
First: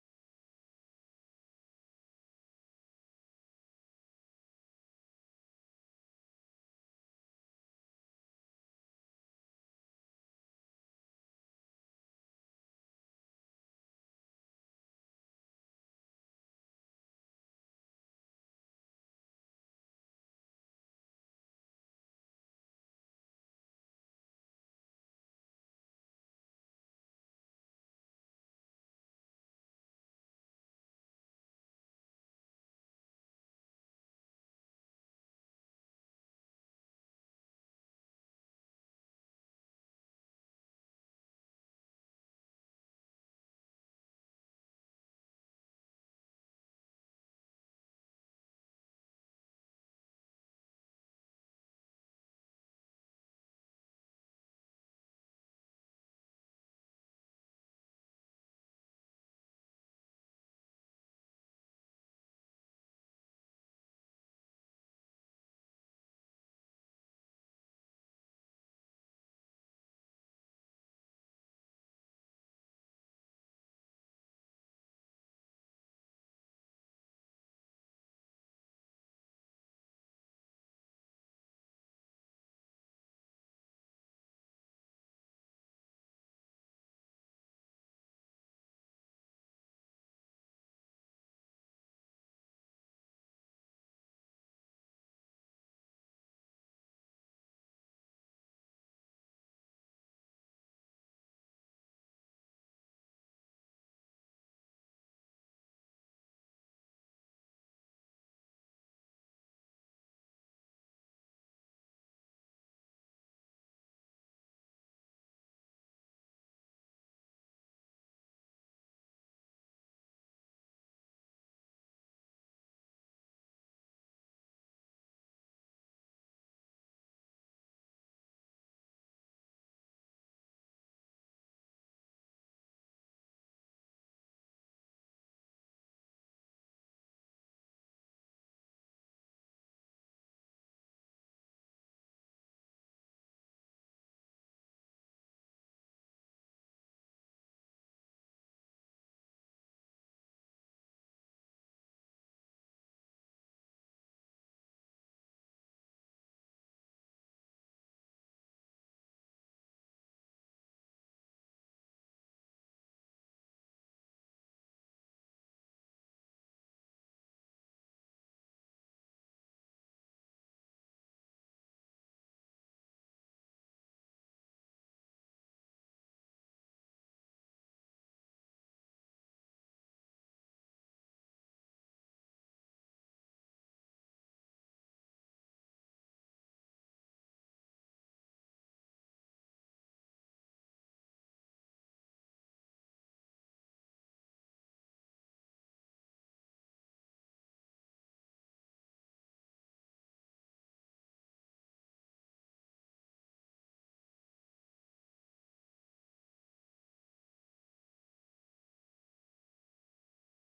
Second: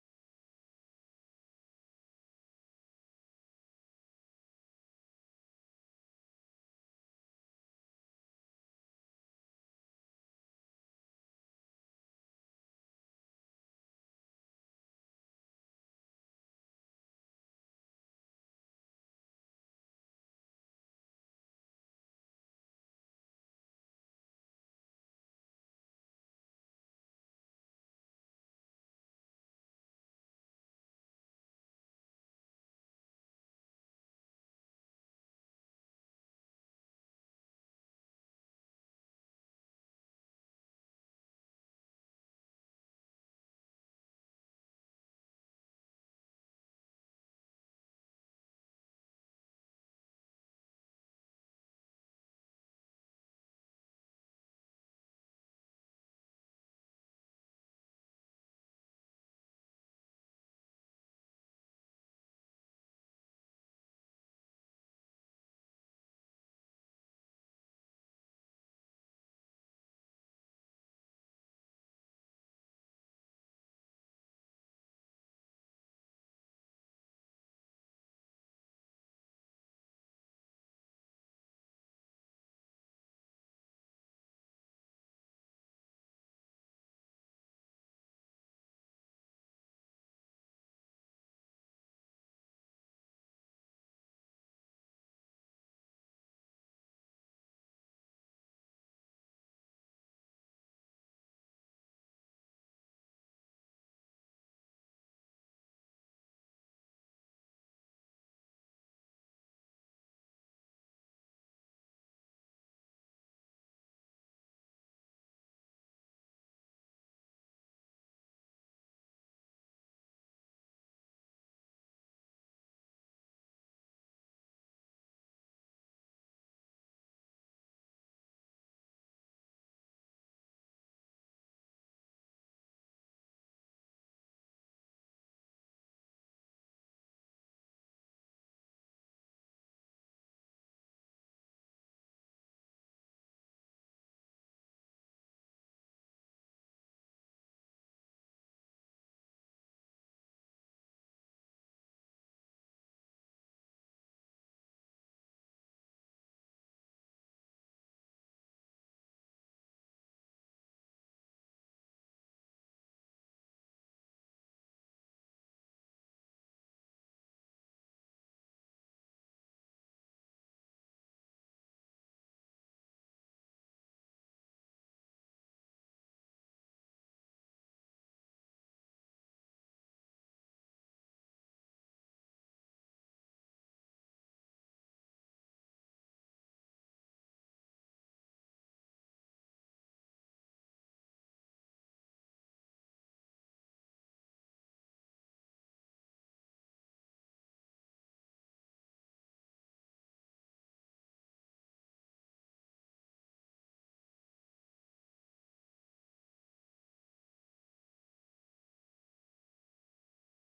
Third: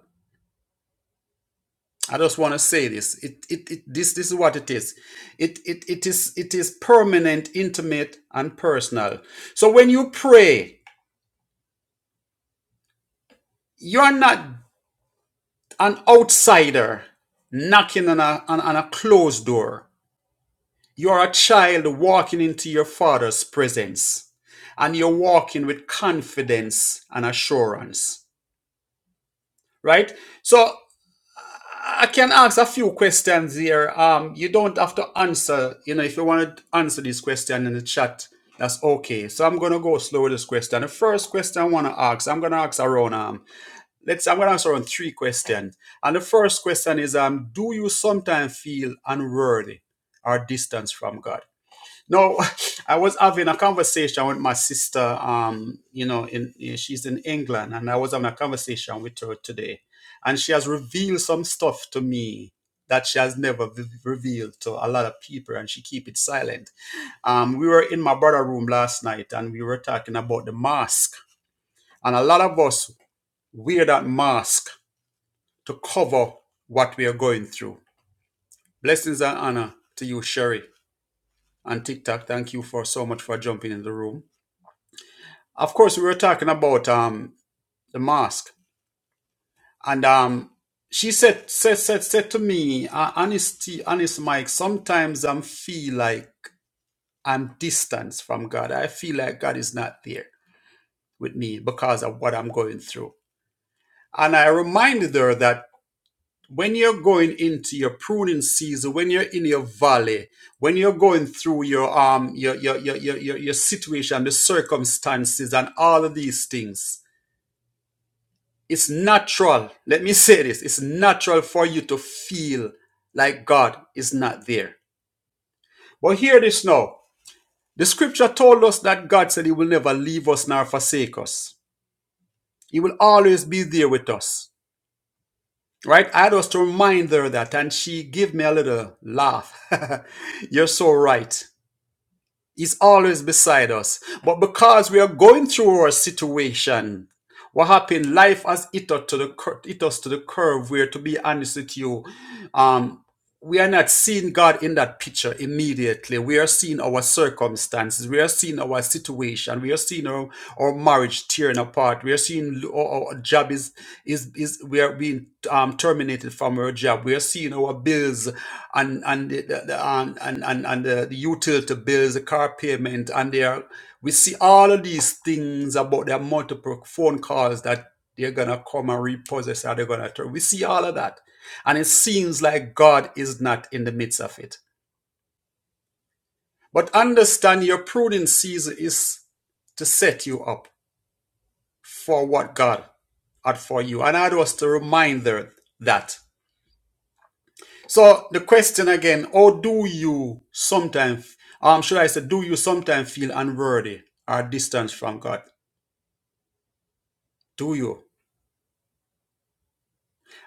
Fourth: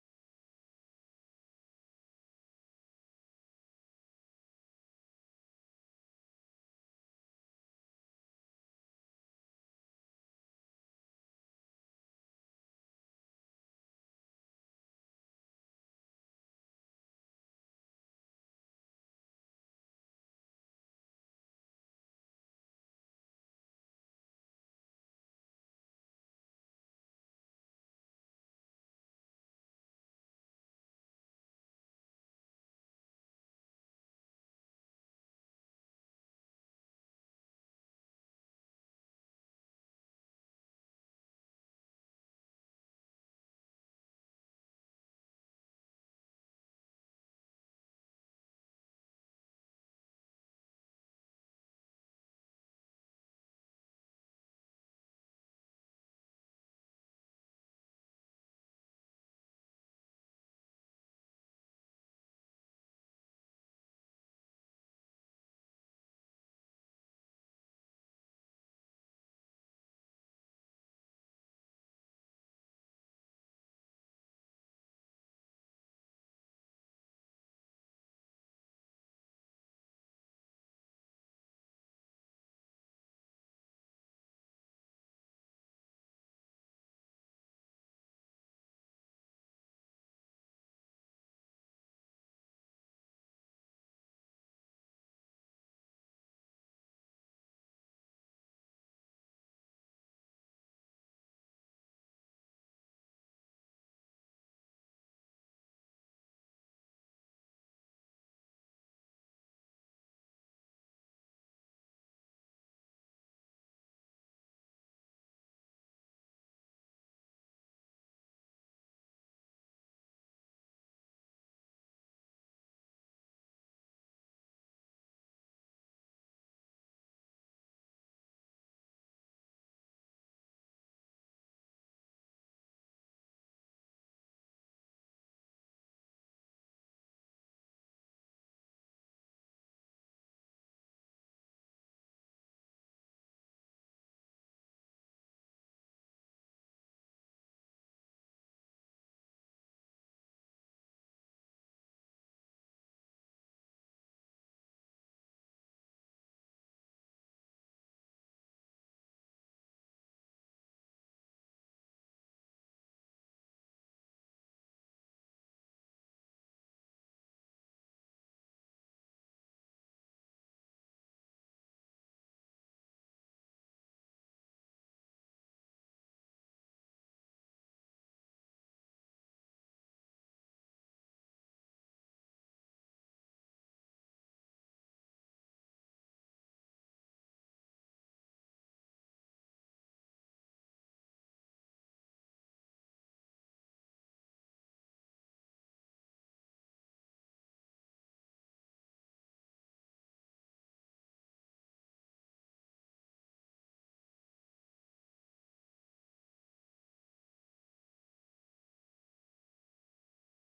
I just want to say this. It, it, it, this, this is what it is. It, it, it is. it is permanent, intimate, and personal. So when you pray, you're not an outsider knocking on a, on on a closed door. You're a child walking into your father's presence, and you're walking with confidence and assurance, right? So I can ask a few questions here. Um, you don't have to answer. You know, if you want to answer this question in the chat, that's okay. So I'm gonna go slow with this question. The first question I want to ask, I'm gonna ask around um, let's I'm gonna ask around three questions. And the first question is um, do you sometimes feel unworthy or distance from God? No, I was having a conversation with my sister. Um, you know, in eh, she's in England, and I was having a conversation with her today, and she has revealed some stuff to me that she has never v- revealed to a lot of people, and she keep it silent. Um, we were in my brother room last night, and we were talking about the mask, and a lot of us wear that mask to cover what we are going through. Blessings and honor to you, Sherry, and TikTok. Thank you for so much for jumping in the room. Of course, we were talking about um the mask, and um she said said said said to me, uh, honesty, honest Mike. Sometimes I feel like I'm distant from God. I feel like God is not there with me because of what I'm going through. And I reminded her that when you're going into your pruning season, when you're in your valley, when you're going through your um your your your your, your, your situation, the circumstances, and all of these things it's natural. Let me say this. It's natural for you to feel like God is not there. But hear this now. The scripture told us that God said he will never leave us nor forsake us. He will always be there with us. Right? I had us to remind her that and she gave me a little laugh. You're so right. He's always beside us. But because we are going through our situation, what happened? Life has hit us to the cur- hit us to the curve. Where, to be honest with you, um, we are not seeing God in that picture immediately. We are seeing our circumstances. We are seeing our situation. We are seeing our, our marriage tearing apart. We are seeing our, our job is, is, is, we are being um, terminated from our job. We are seeing our bills and, and the, the, the- and, and, and, and the, the utility bills, the car payment, and they are, we see all of these things about their multiple phone calls that they're going to come and repossess or they're going to, turn. we see all of that and it seems like God is not in the midst of it. But understand your pruning season is to set you up for what God had for you. And I was to remind her that. So the question again, how do you sometimes, um, should I say, do you sometimes feel unworthy or distant from God? Do you?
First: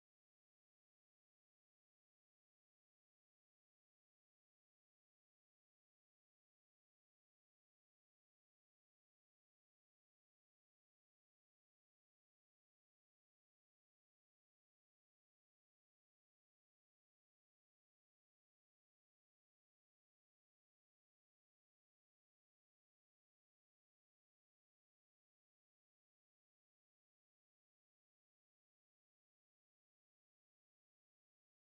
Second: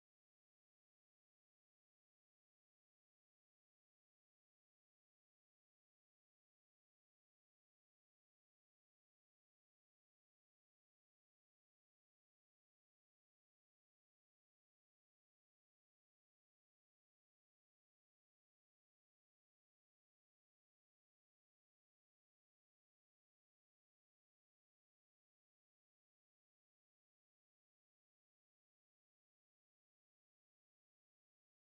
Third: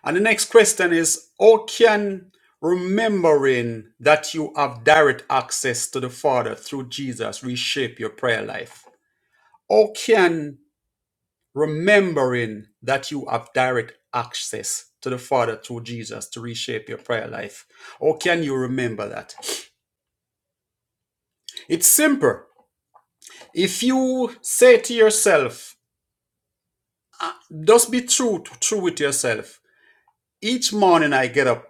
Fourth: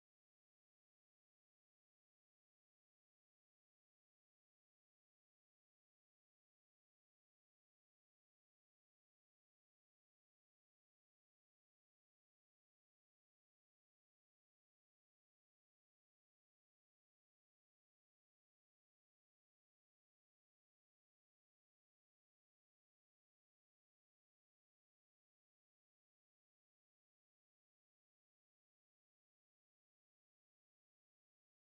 And the next question is, how can remembering that you have direct access to the Father through Jesus reshape your prayer life? How can remembering that you have direct access to the Father through Jesus to reshape your prayer life? How can you remember that? It's simple. If you say to yourself, just be true, true with yourself. Each morning I get up,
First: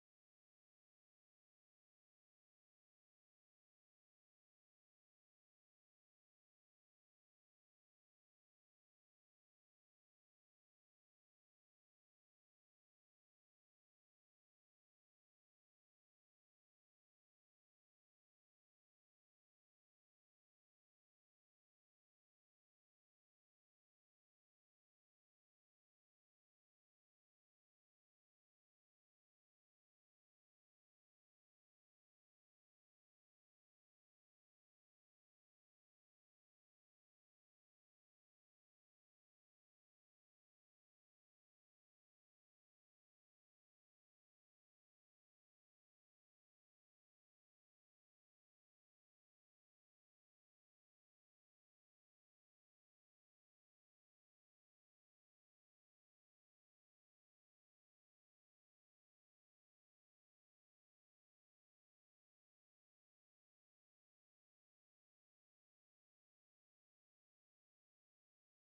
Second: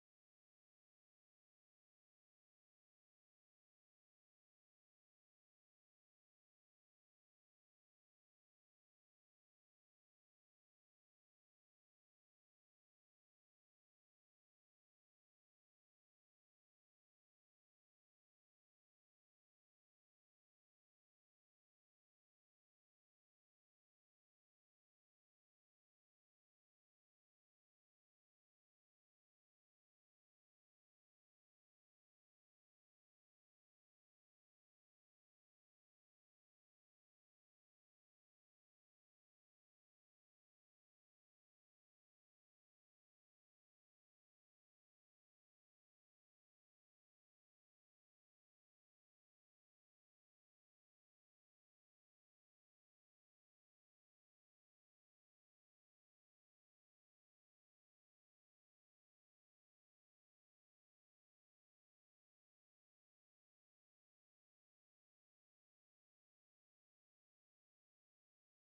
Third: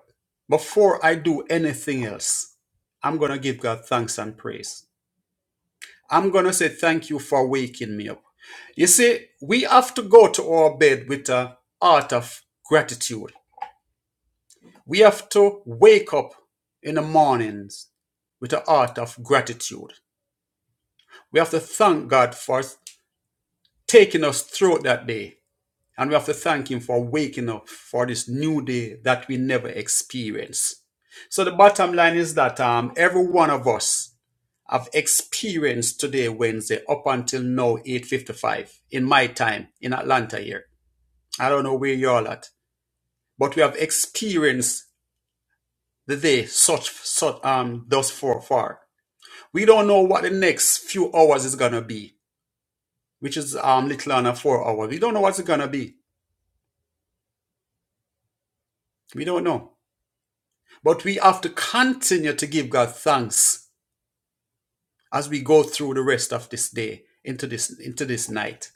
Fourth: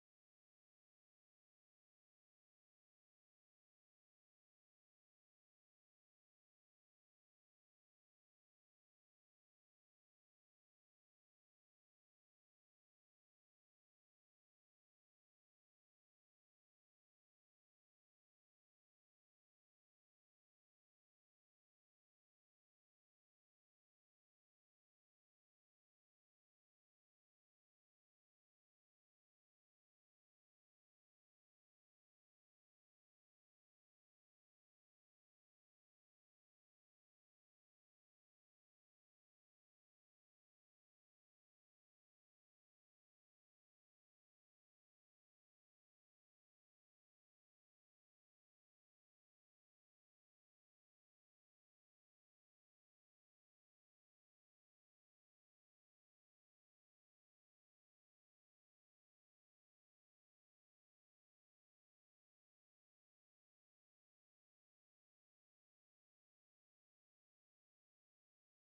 before I do anything else, I'm going to give God thanks and praise. I'm going to say thank you for waking me up. You see, we have to go to our bed with a heart of gratitude. We have to wake up in the mornings with the heart of gratitude. We have to thank God for taking us through that day. And we have to thank Him for waking up for this new day that we never experienced. So the bottom line is that um, every one of us have experienced today, Wednesday, up until now, 8.55 in my time in Atlanta here. I don't know where you all at, but we have experienced the day such, such um, thus far. We don't know what the next few hours is gonna be, which is um little under four hours. We don't know what's gonna be. We don't know. But we have to continue to give God thanks as we go through the rest of this day into this into this night.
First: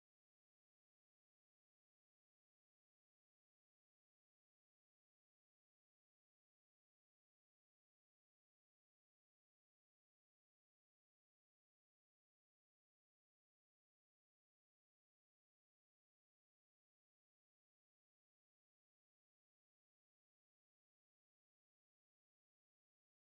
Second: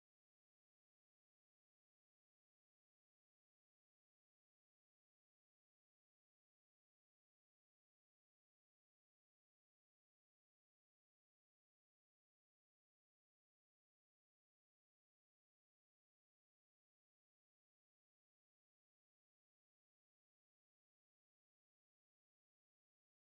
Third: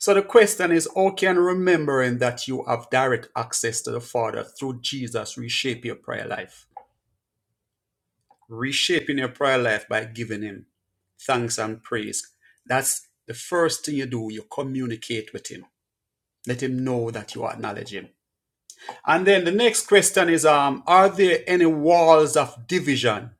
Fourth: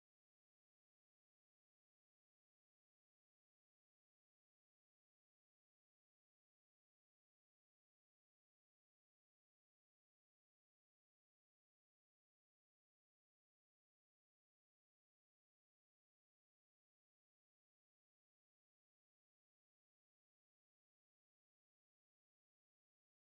So the question is, how can remembering that you have direct access to the Father through Jesus reshape your prayer life? Reshaping your prayer life by giving him thanks and praise. That's the first thing you do, you communicate with him. Let him know that you acknowledge him. And then the next question is um, Are there any walls of division?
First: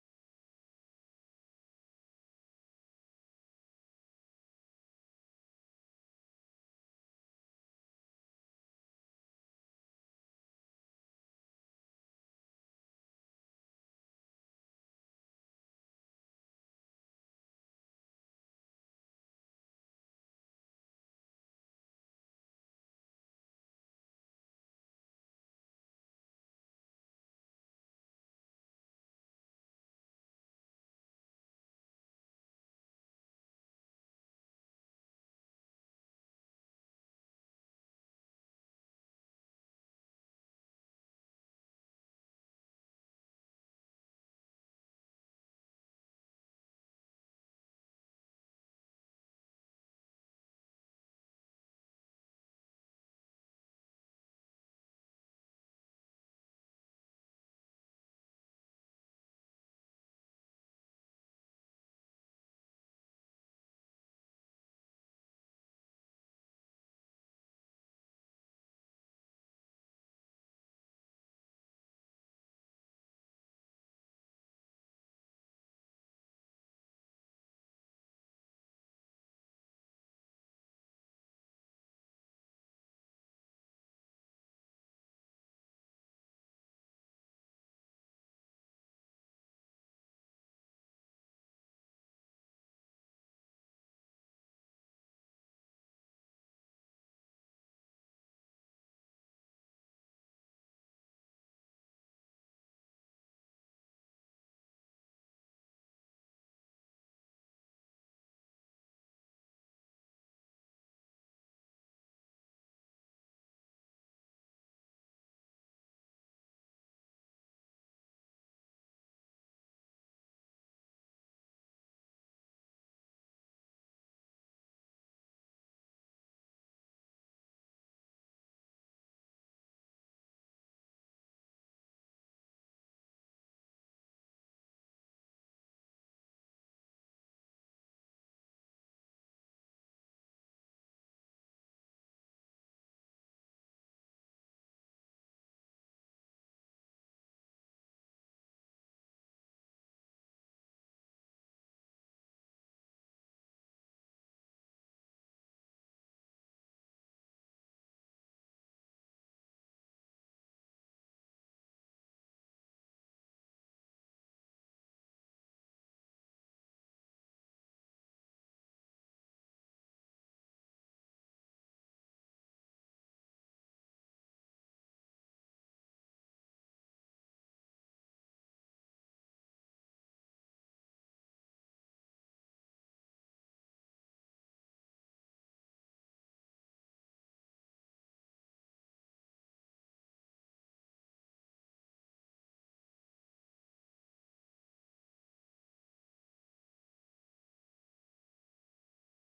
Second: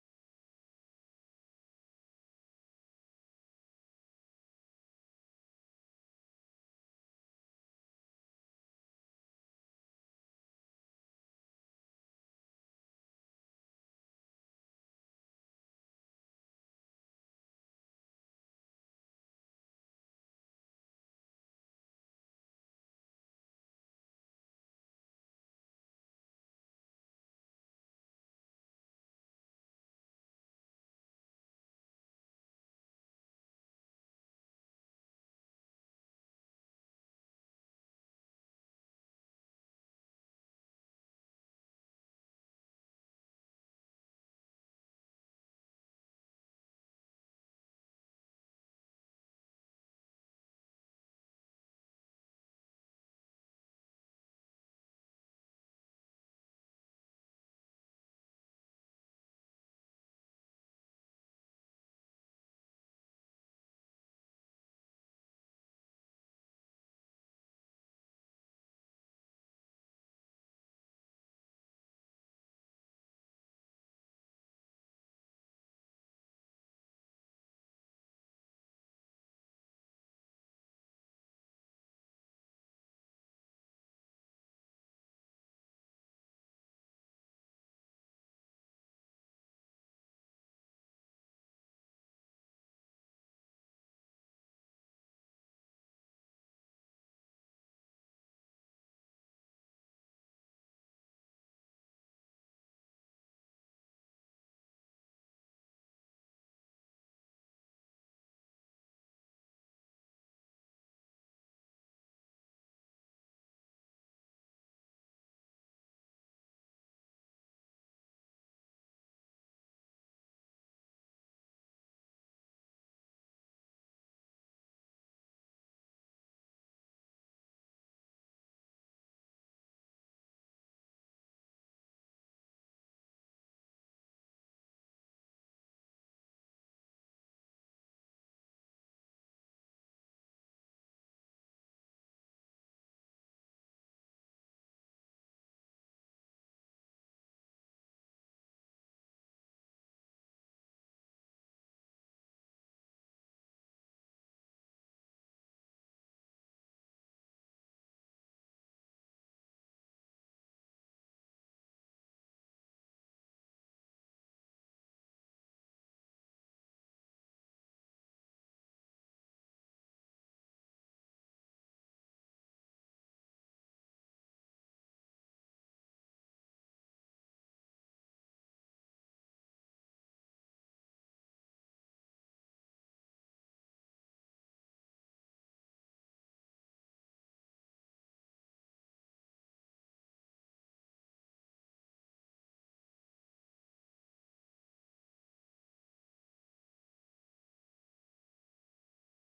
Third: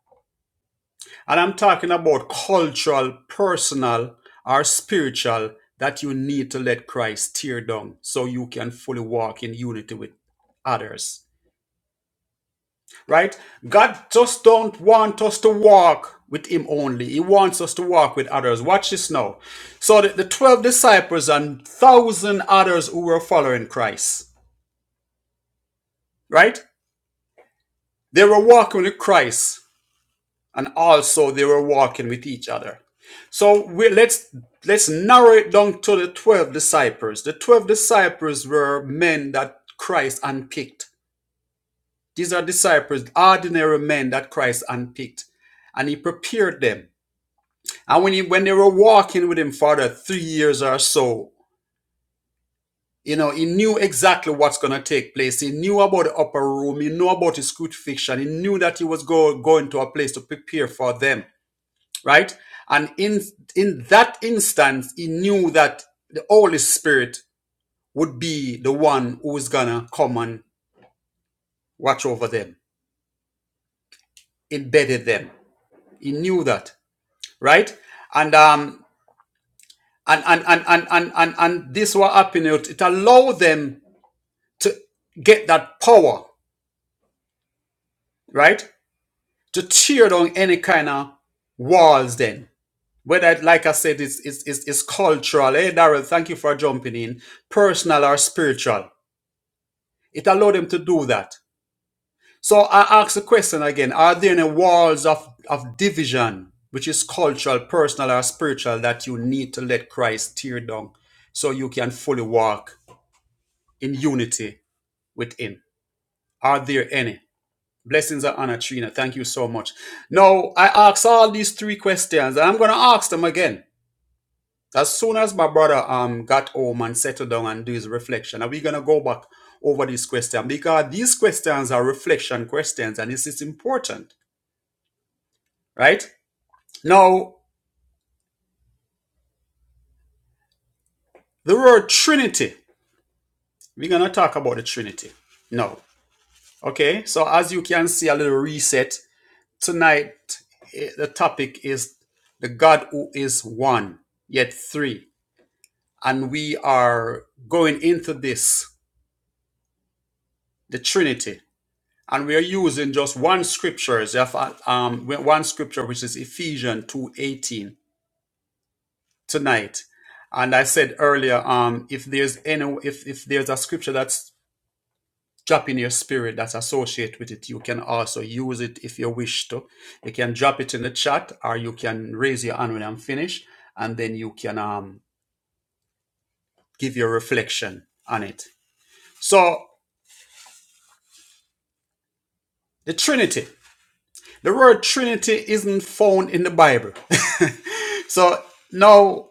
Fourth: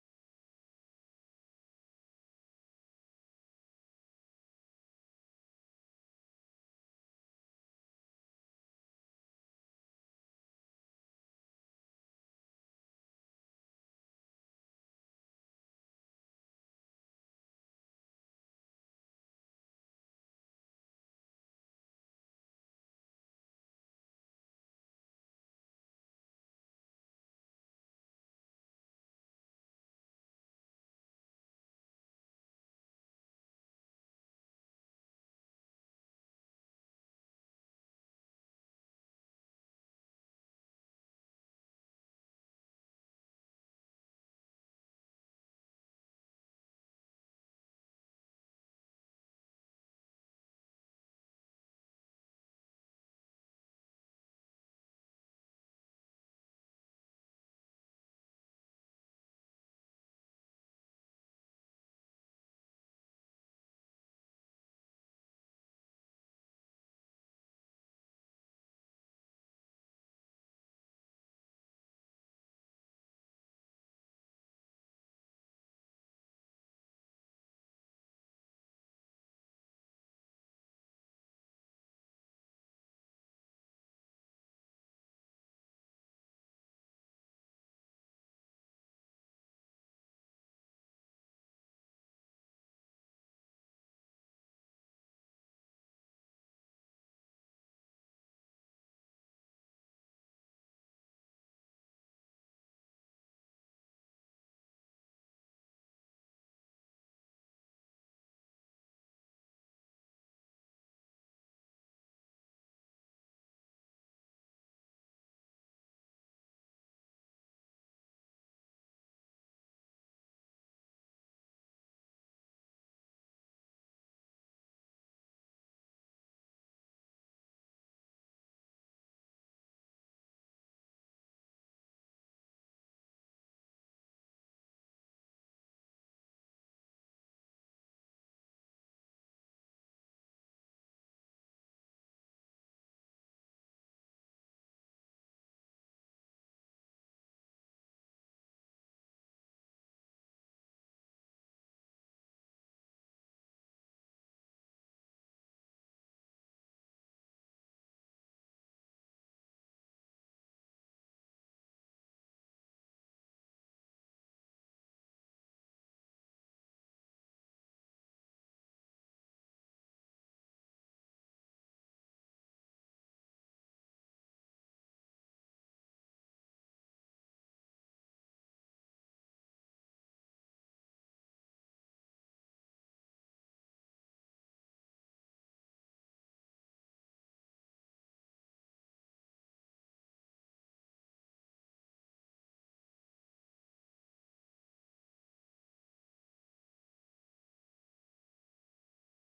And I'm talking about cultural, personal, or spiritual that you need to let Christ tear down so you can fully walk in unity with others. Right? God just don't want us to walk with him only. He wants us to walk with others. Watch this now. So the, the 12 disciples and one thousand others who were following Christ, right? They were walking with Christ and also they were walking with each other. So we, let's let's narrow it down to the 12 disciples. The 12 disciples were men that Christ unpicked. These are disciples, ordinary men that Christ unpicked and he prepared them. And when he when they were walking with him for the three years or so, you know, he knew exactly what's gonna take place. He knew about the upper room, he knew about his crucifixion, he knew that he was go, going to a place to prepare for them. right? And in in that instance, he knew that the Holy Spirit would be the one who was gonna come and watch over them, embedded them. He knew that, right? And um and and and and and and, and this what happened. It, allowed them to get that power, right? To tear down any kind of walls then. Whether, it- like I said, it's, it's, it's, it's cultural. Hey, Darrell, thank you for jumping in. Personal or spiritual It allowed them to do that. So I ask the question again Are there any walls of, of division, which is cultural, personal, or spiritual, that you need to let Christ tear down so you can fully walk in unity with Him? Are there any? Blessings and honor, Trina. Thank you so much. Now, I ask all these three questions, and I'm going to ask them again. As soon as my brother um got home and settled down and do his reflection, are we gonna go back over this question? Because these questions are reflection questions and this is important, right? Now, the word Trinity. We're gonna talk about the Trinity. No. Okay, so as you can see a little reset, tonight eh, the topic is the God who is one, yet three. And we are going into this, the Trinity. and we are using just one scripture, um, one scripture which is Ephesians two eighteen tonight. And I said earlier, um, if there's any, if if there's a scripture that's drop in your spirit that's associated with it, you can also use it if you wish to. You can drop it in the chat, or you can raise your hand when I'm finished, and then you can um, give your reflection on it. So the Trinity. The word Trinity isn't found in the Bible. so now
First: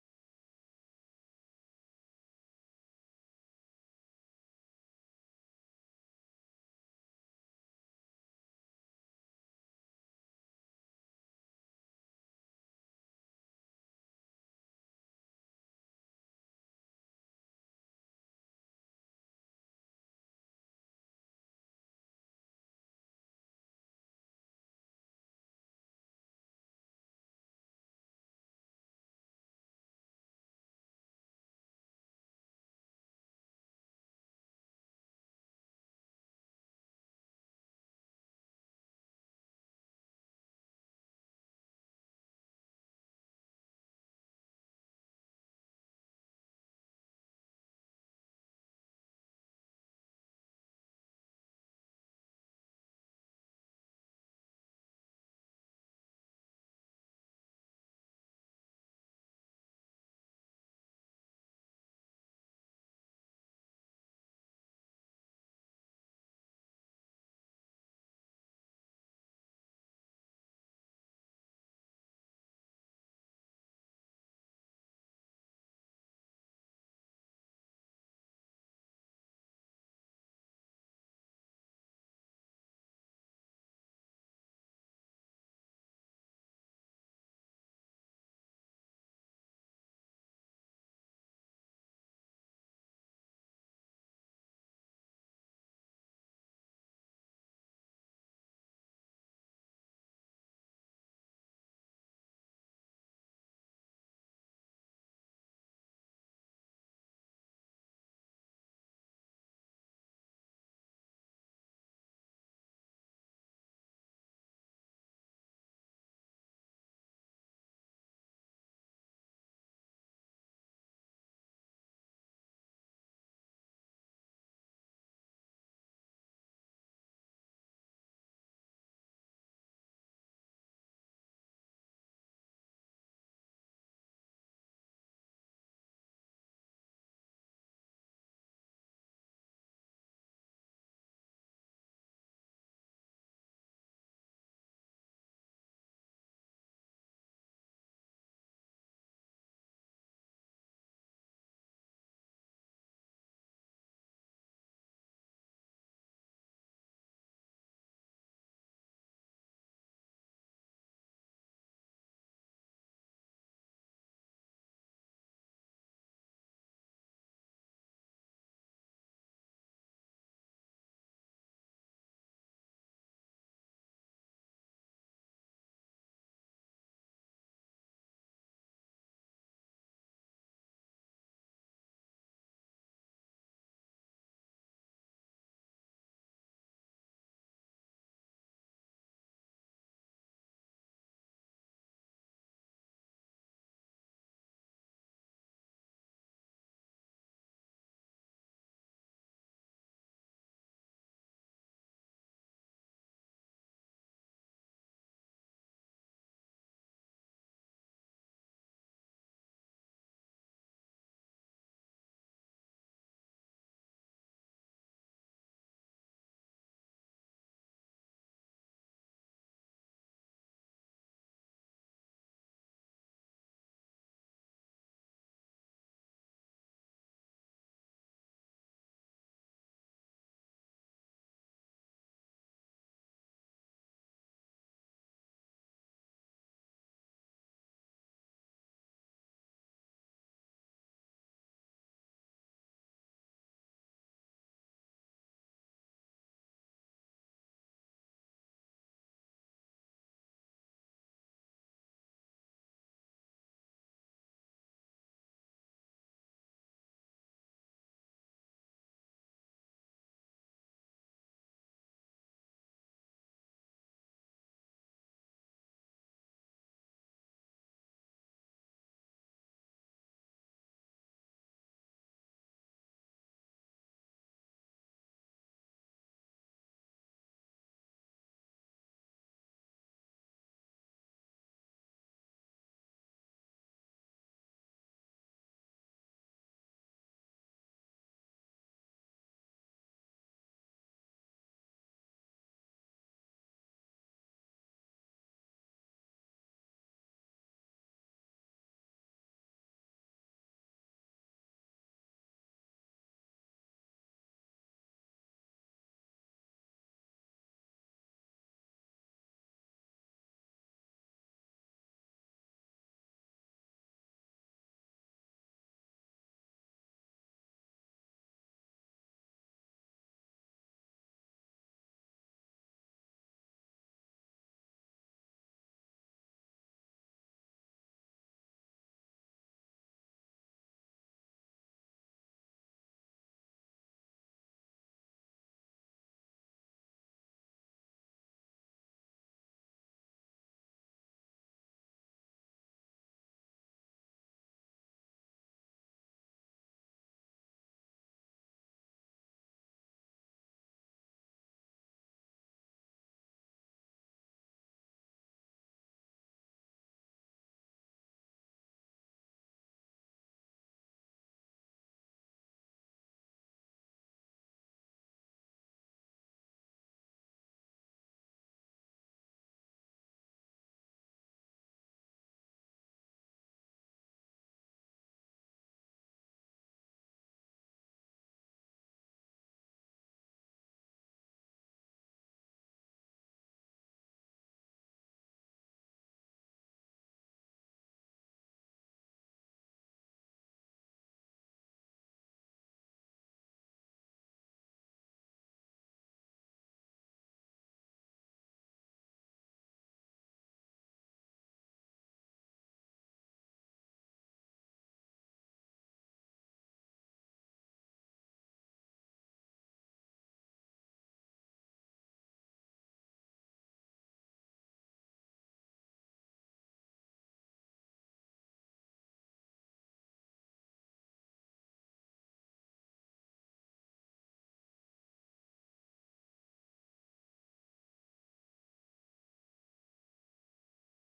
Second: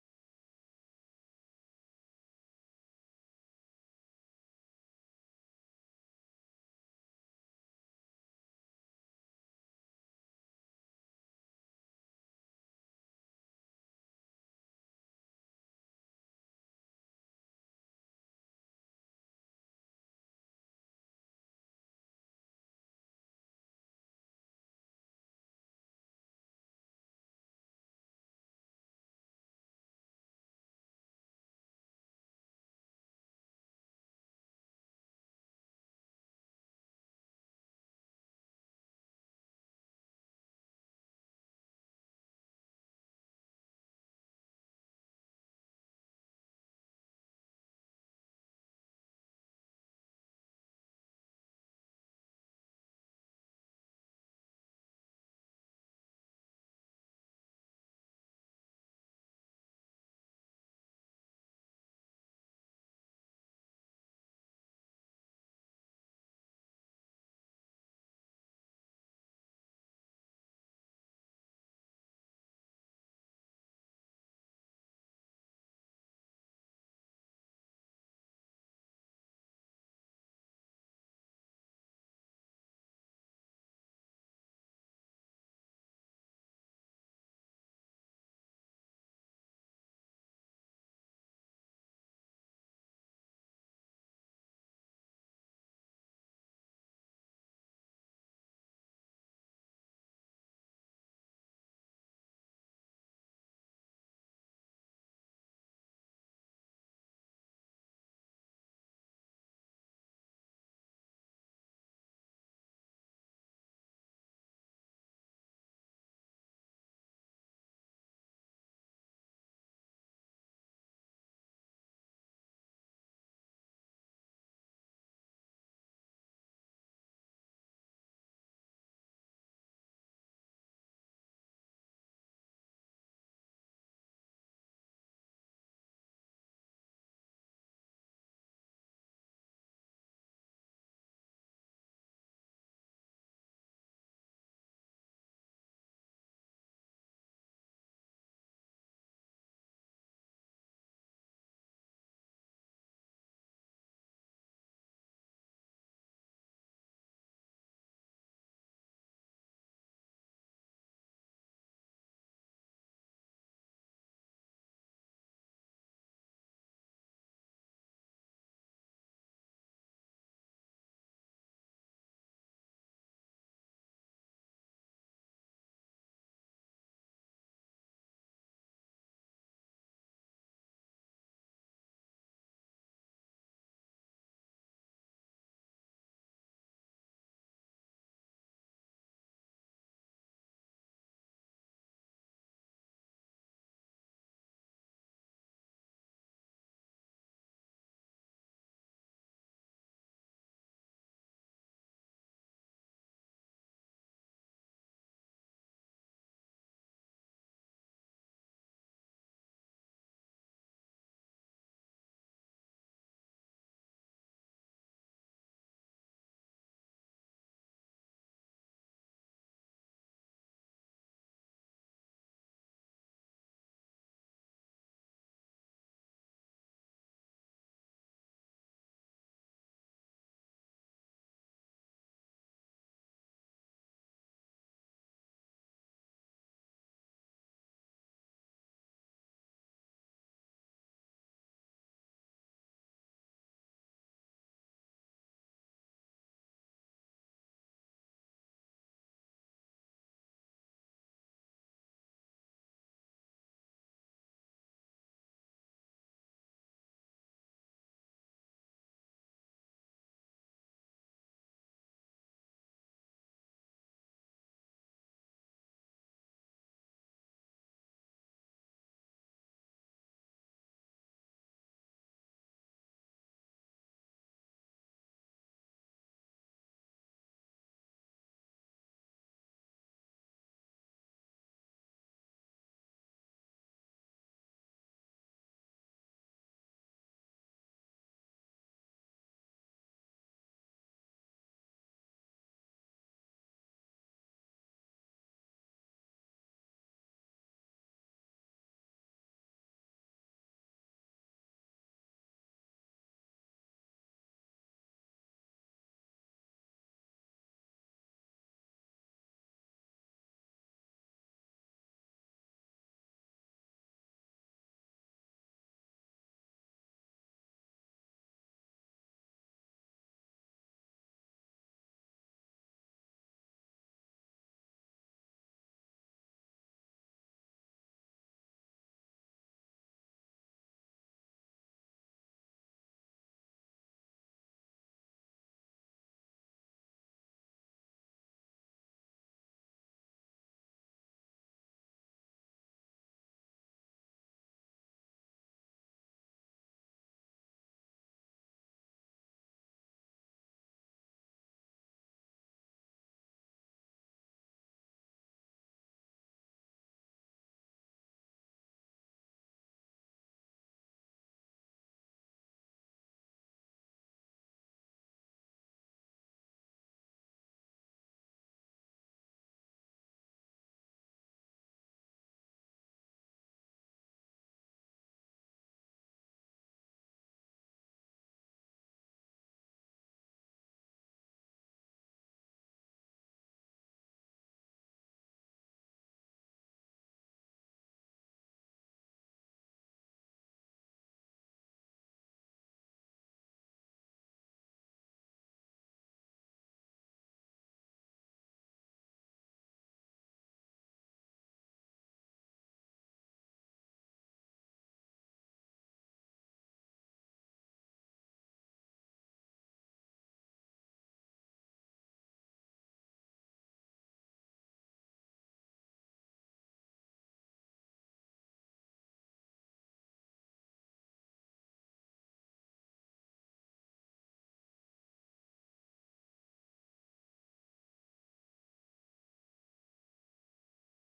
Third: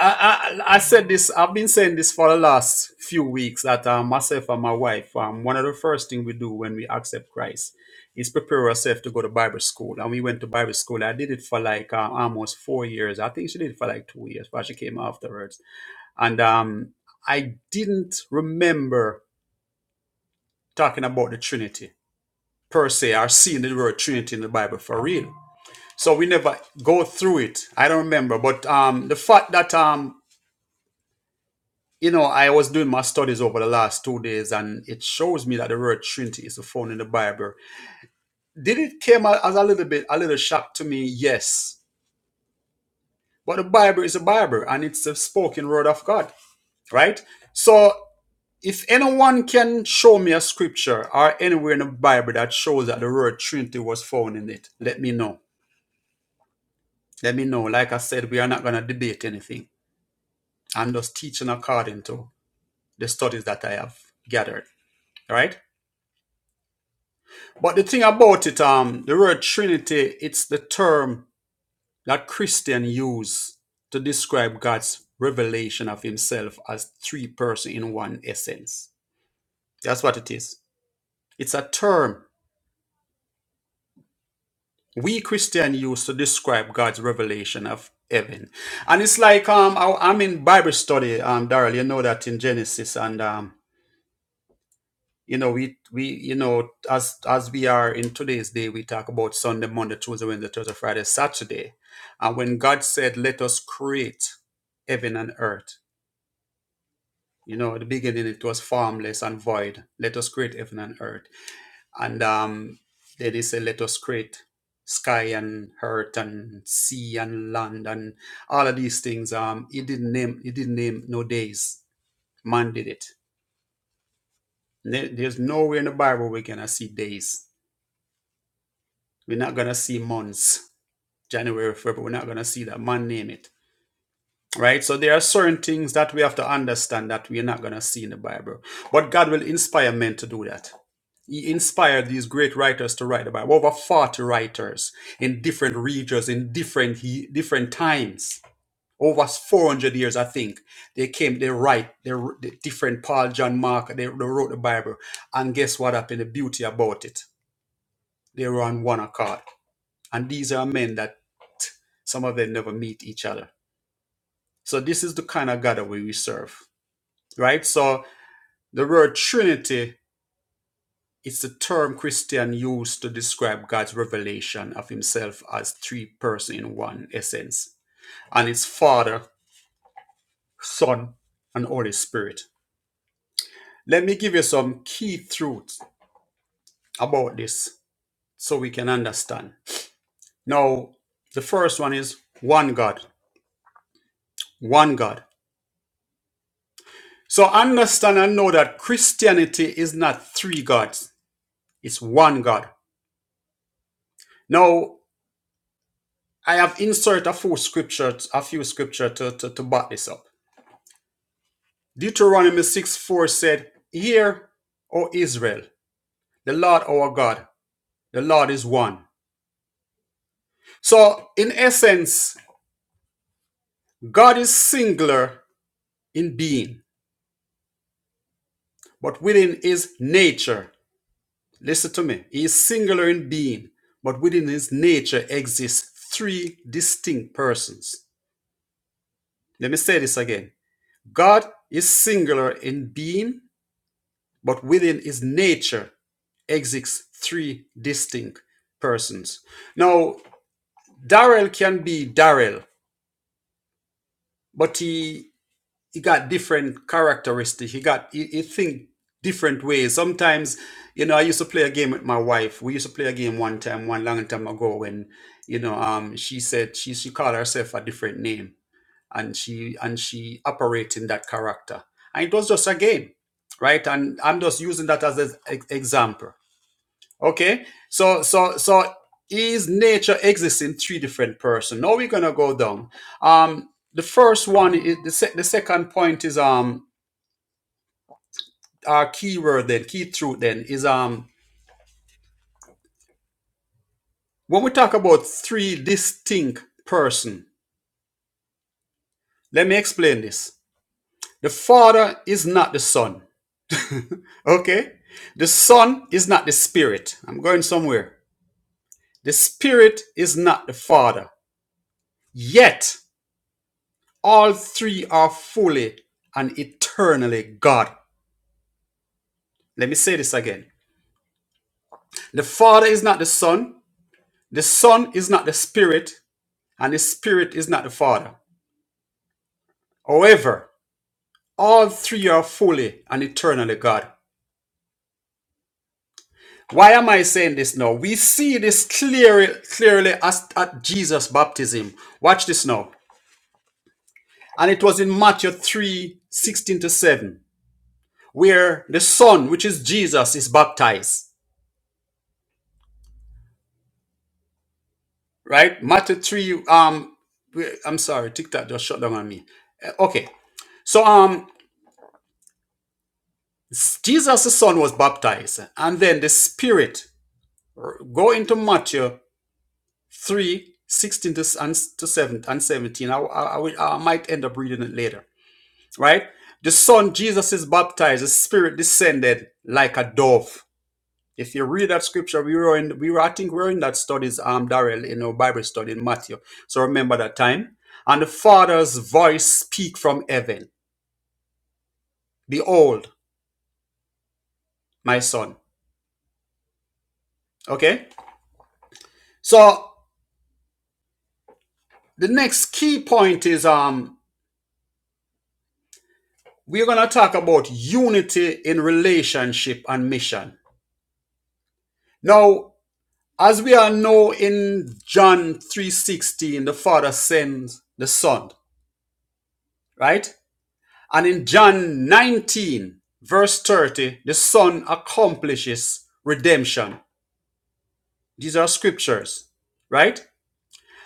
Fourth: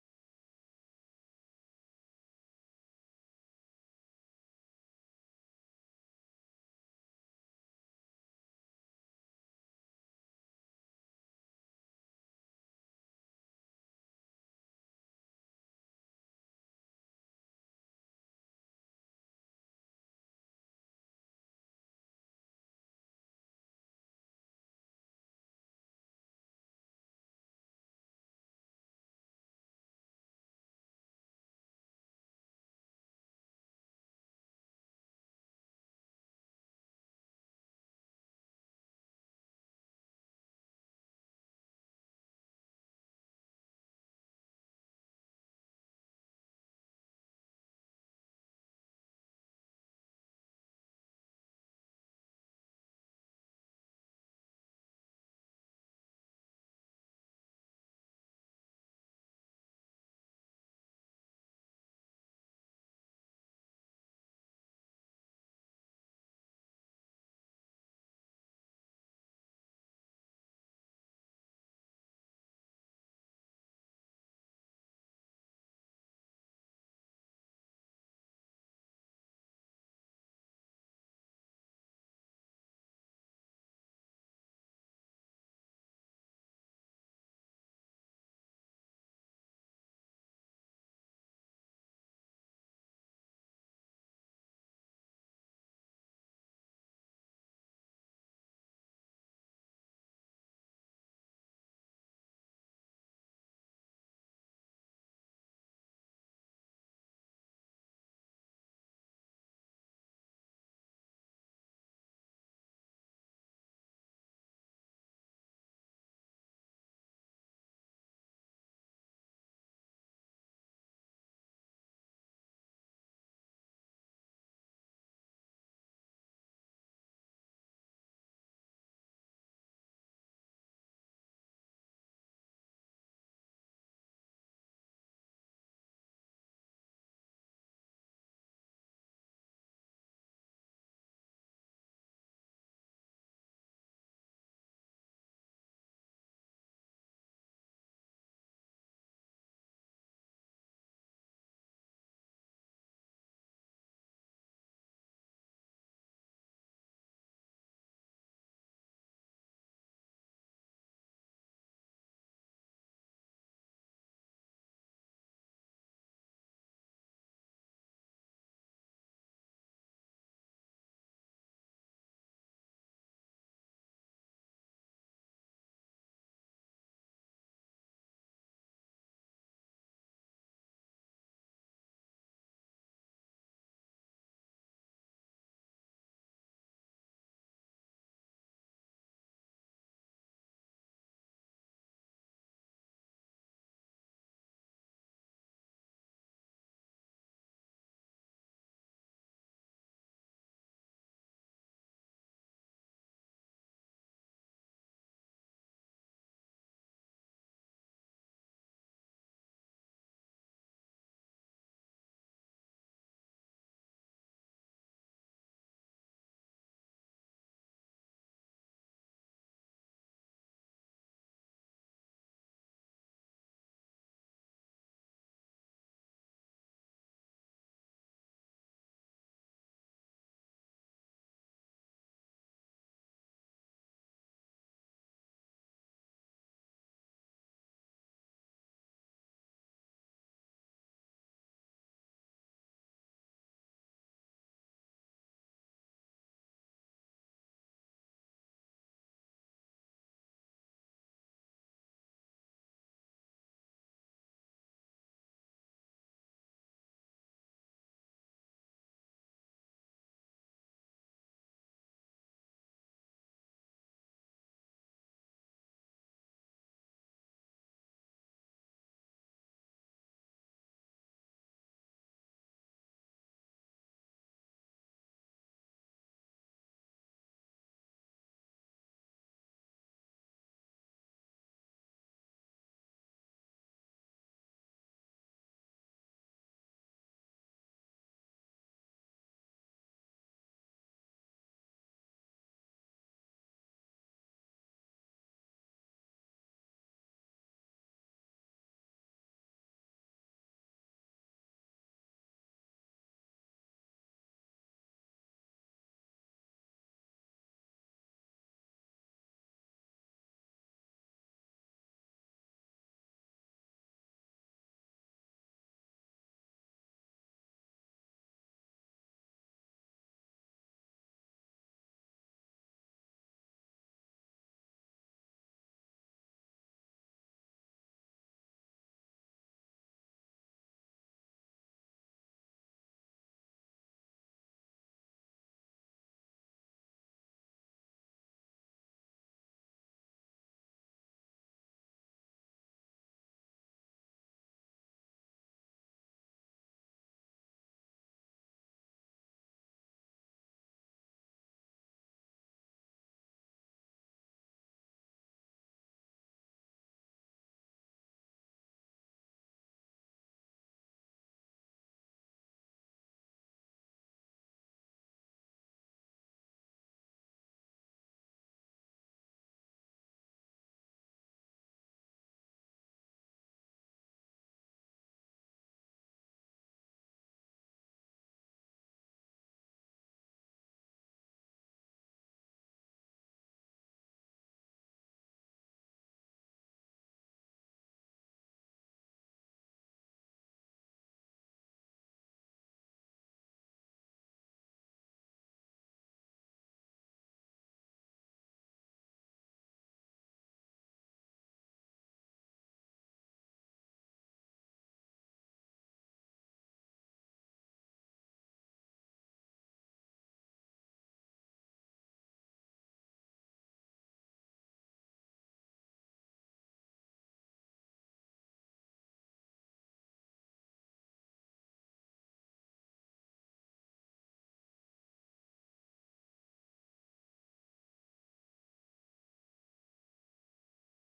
I, I I said this. I've been saying this for the last few weeks that uh, myself and my wife, um, one of the first thing we do when we accept Christ is prepare ourselves to go to Bible school. And we went to Bible school. I did it for like uh, almost four years. I think she did it for like two years, but she came afterwards. And um, I didn't remember talking about the Trinity per se, or seeing the word Trinity in the Bible for real. So we never go through it. I don't remember, but um, the fact that um, You know, I was doing my studies over the last two days, and it shows me that the word Trinity is found in the Bible. Did it came a- as a little bit, a little shock to me? Yes, but the Bible is a Bible, and it's the spoken word of God, right? So, if anyone can show me a scripture or anywhere in the Bible that shows that the word Trinity was found in it, let me know. Let me know. Like I said, we are not going to debate anything. I'm just teaching according to the studies that I have gathered, right? But the thing about it, um, the word Trinity, it's the term that Christian use to describe God's revelation of Himself as three persons in one essence. That's what it is. It's a term we Christian use to describe God's revelation of heaven, and it's like um, I, I'm in Bible study, um, Daryl. You know that in Genesis, and um, you know we we you know as as we are in today's day we talk about sunday monday tuesday wednesday thursday friday saturday and when god said let us create heaven and earth you know at the beginning it was formless and void let us create heaven and earth and um then he said let us create sky and earth and sea and land and all of these things um he didn't name he didn't name no days man did it There- there's nowhere in the bible we can see days We're not going to see months, January, February. We're not going to see that. Man, name it. Right? So there are certain things that we have to understand that we're not going to see in the Bible. But God will inspire men to do that. He inspired these great writers to write the Bible. Over 40 writers in different regions, in different he- different times. Over 400 years, I think. They came, they write, they different Paul, John, Mark, they, they wrote the Bible. And guess what happened? The beauty about it. They were on one accord And these are men that some of them never meet each other. So this is the kind of God that we serve, right? So the word Trinity it's the term Christian used to describe God's revelation of himself as three persons in one essence, and it's Father, Son, and Holy Spirit. Let me give you some key truths about this so we can understand. Now, the first one is one God, one God. So understand and know that Christianity is not three gods, it's one God. Now, I have inserted a few scriptures, a few scripture to, to, to back this up. Deuteronomy 6 4 said, Hear, O Israel, the Lord our God, the Lord is one. So, in essence, God is singular in being, but within his nature, listen to me, he is singular in being, but within his nature exists three distinct persons. Let me say this again God is singular in being, but within his nature exists three distinct persons. Now, Darrell can be Darrell, but he he got different characteristics. He got he, he think different ways. Sometimes, you know, I used to play a game with my wife. We used to play a game one time, one long time ago, when you know, um, she said she she called herself a different name and she and she operates in that character and it was just a game right and i'm just using that as an example okay so so so is nature exists in three different person now we're gonna go down um the first one is the, se- the second point is um our key word then key truth then is um when we talk about three distinct person let me explain this the father is not the son Okay? The Son is not the Spirit. I'm going somewhere. The Spirit is not the Father. Yet, all three are fully and eternally God. Let me say this again. The Father is not the Son. The Son is not the Spirit. And the Spirit is not the Father. However, all three are fully and eternally God. Why am I saying this now? We see this clearly, clearly as at Jesus' baptism. Watch this now. And it was in Matthew 3 16 to 7, where the Son, which is Jesus, is baptized. Right? Matthew 3, um, I'm sorry, TikTok just shut down on me. Uh, Okay. So um Jesus the Son was baptized, and then the Spirit go into Matthew 3 16 to, to 7 and 17. I, I, I, will- I might end up reading it later. Right? The Son, Jesus is baptized, the Spirit descended like a dove If you read that scripture, we were in, we were, I think we were in that studies, um, Darrell, in our Bible study in Matthew. So remember that time. And the Father's voice speak from heaven. Behold, my son. Okay. So the next key point is, um, we're going to talk about unity in relationship and mission. Now, as we all know in John 3.16, the Father sends the Son, right? And in John 19, verse 30, the Son accomplishes redemption. These are scriptures, right?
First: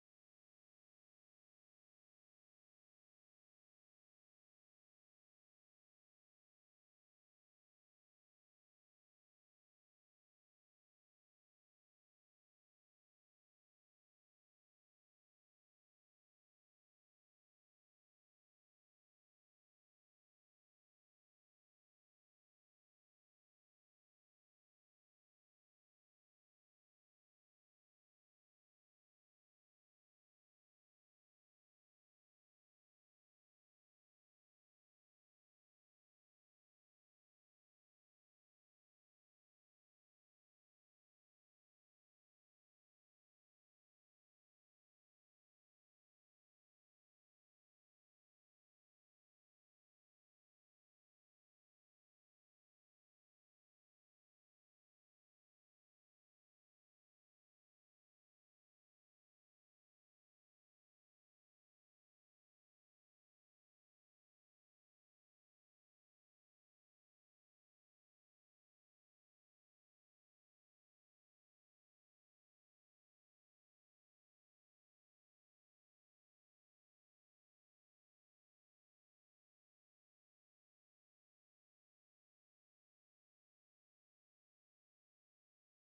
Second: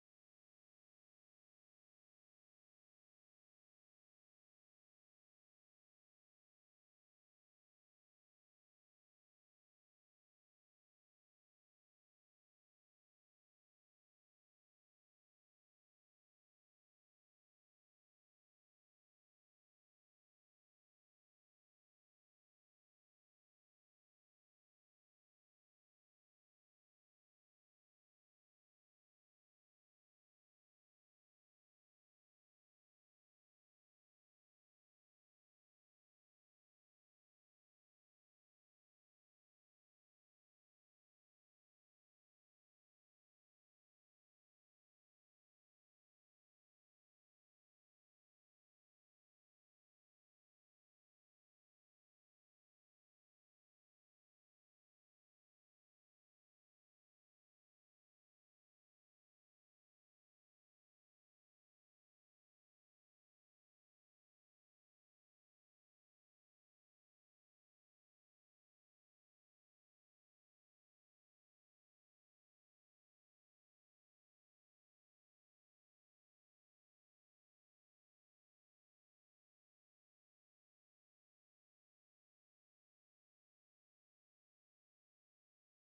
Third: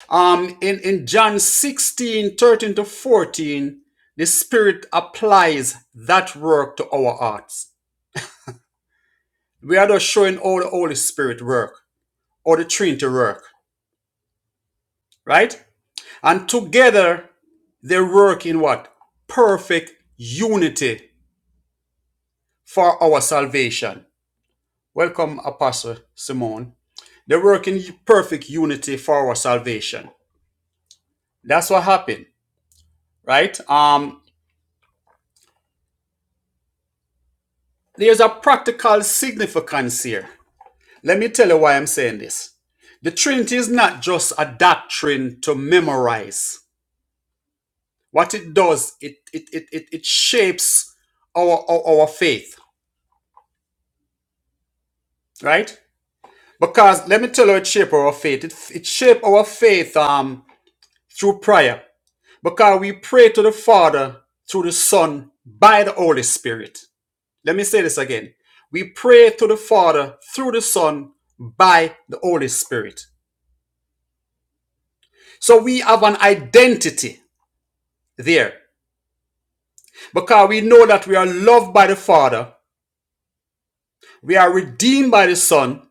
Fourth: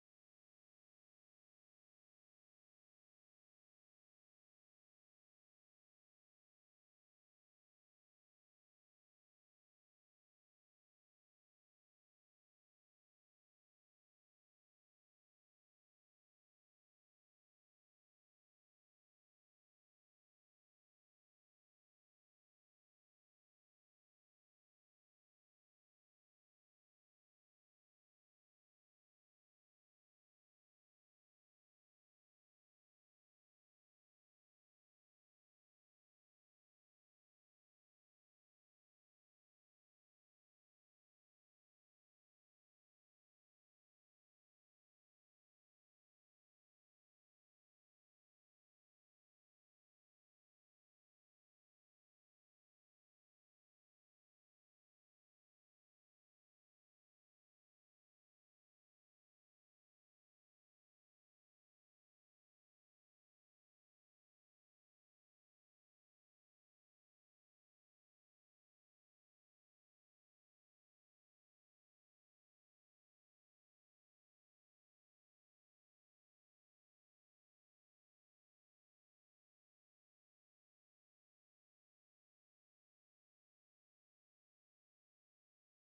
Um, in, in John 16 13 to 14, the Spirit applies that work to our hearts. We are just showing all the Holy Spirit work or the Trinity work, right? And together they work in what? Perfect unity for our salvation. Welcome, Apostle Simone. They work in perfect unity for our salvation. That's what happened, right? Um, there's a practical significance here. Let me tell you why I'm saying this. The Trinity is not just a doctrine to memorize. What it does, it it it it, it shapes our, our our faith, right? Because let me tell you, it shapes our faith. It, it shapes our faith um through prayer. Because we pray to the Father through the Son by the Holy Spirit. Let me say this again. We pray to the Father through the Son by the Holy Spirit. So we have an identity there because we know that we are loved by the Father, we are redeemed by the Son,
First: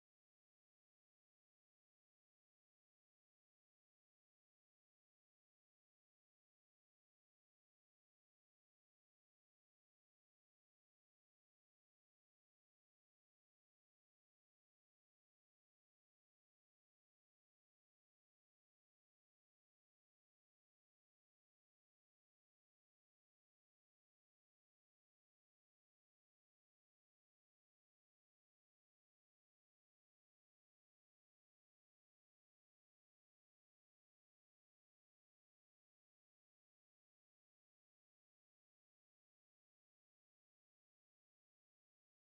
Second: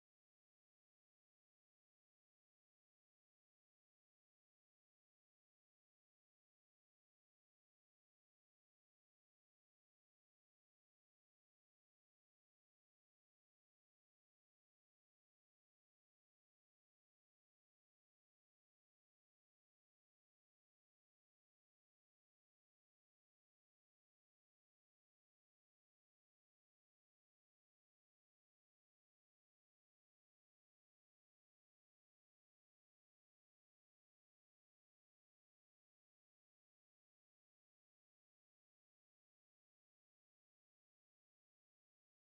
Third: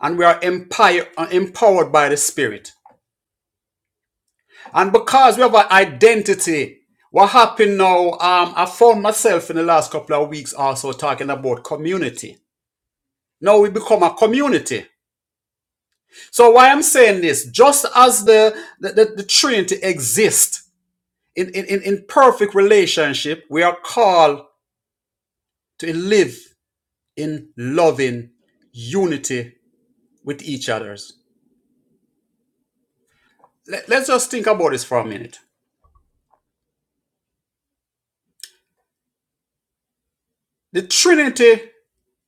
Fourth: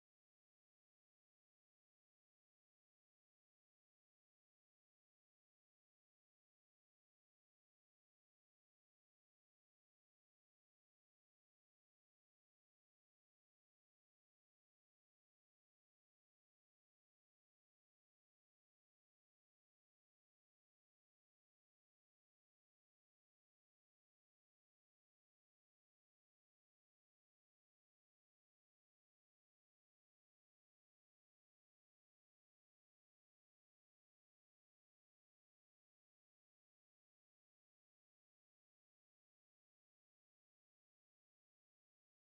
and we are empower- uh, empowered by the Spirit. And because we have an identity, what happened now? Um, I found myself in the last couple of weeks also talking about community Now we become a community. So why I'm saying this, just as the, the, the, the Trinity exists in, in, in, perfect relationship, we are called to live in loving unity with each others. Let, let's just think about this for a minute. The Trinity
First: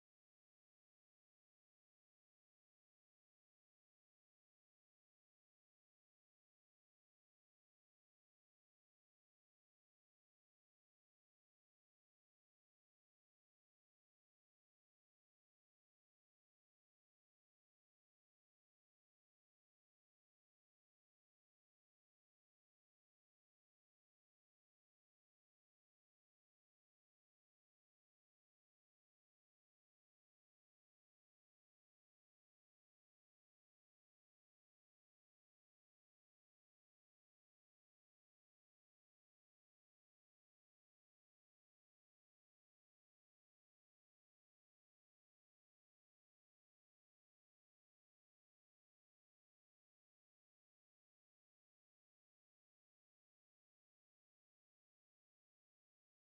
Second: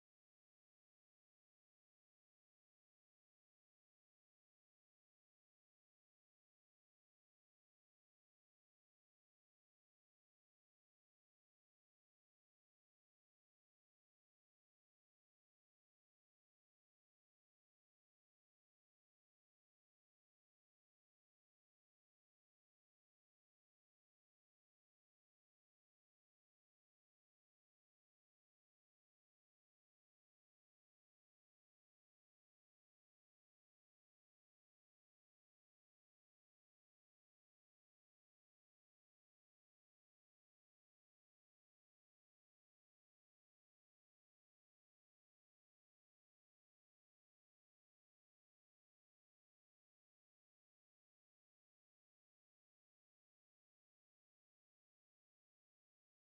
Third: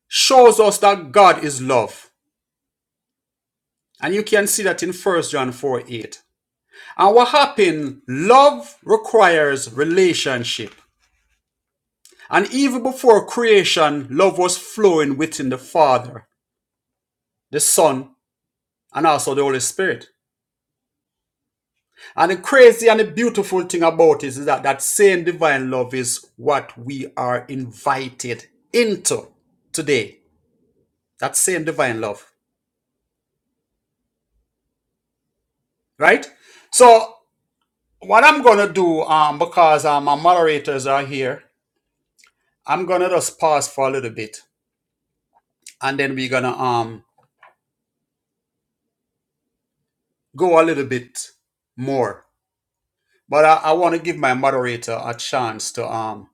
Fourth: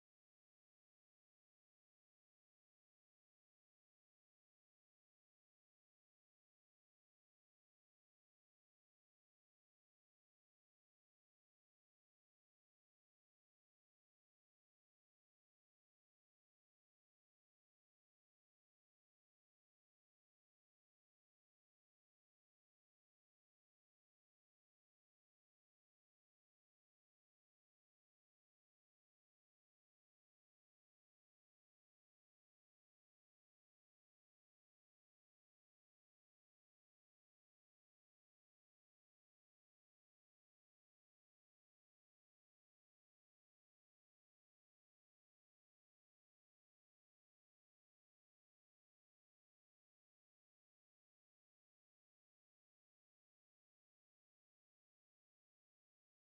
shows us that God is love. And you can see that in First John 4 8. And what happened? Love requires relationship. And even before creation, love was flowing within the Father, the Son, and also the Holy Spirit. And the crazy and the beautiful thing about it is that that same divine love is what we are invited into today. That same divine love, right? So what I'm gonna do, um, because um, my moderators are here, I'm gonna just pause for a little bit, and then we're gonna um go a little bit more But I, I want to give my moderator a chance to um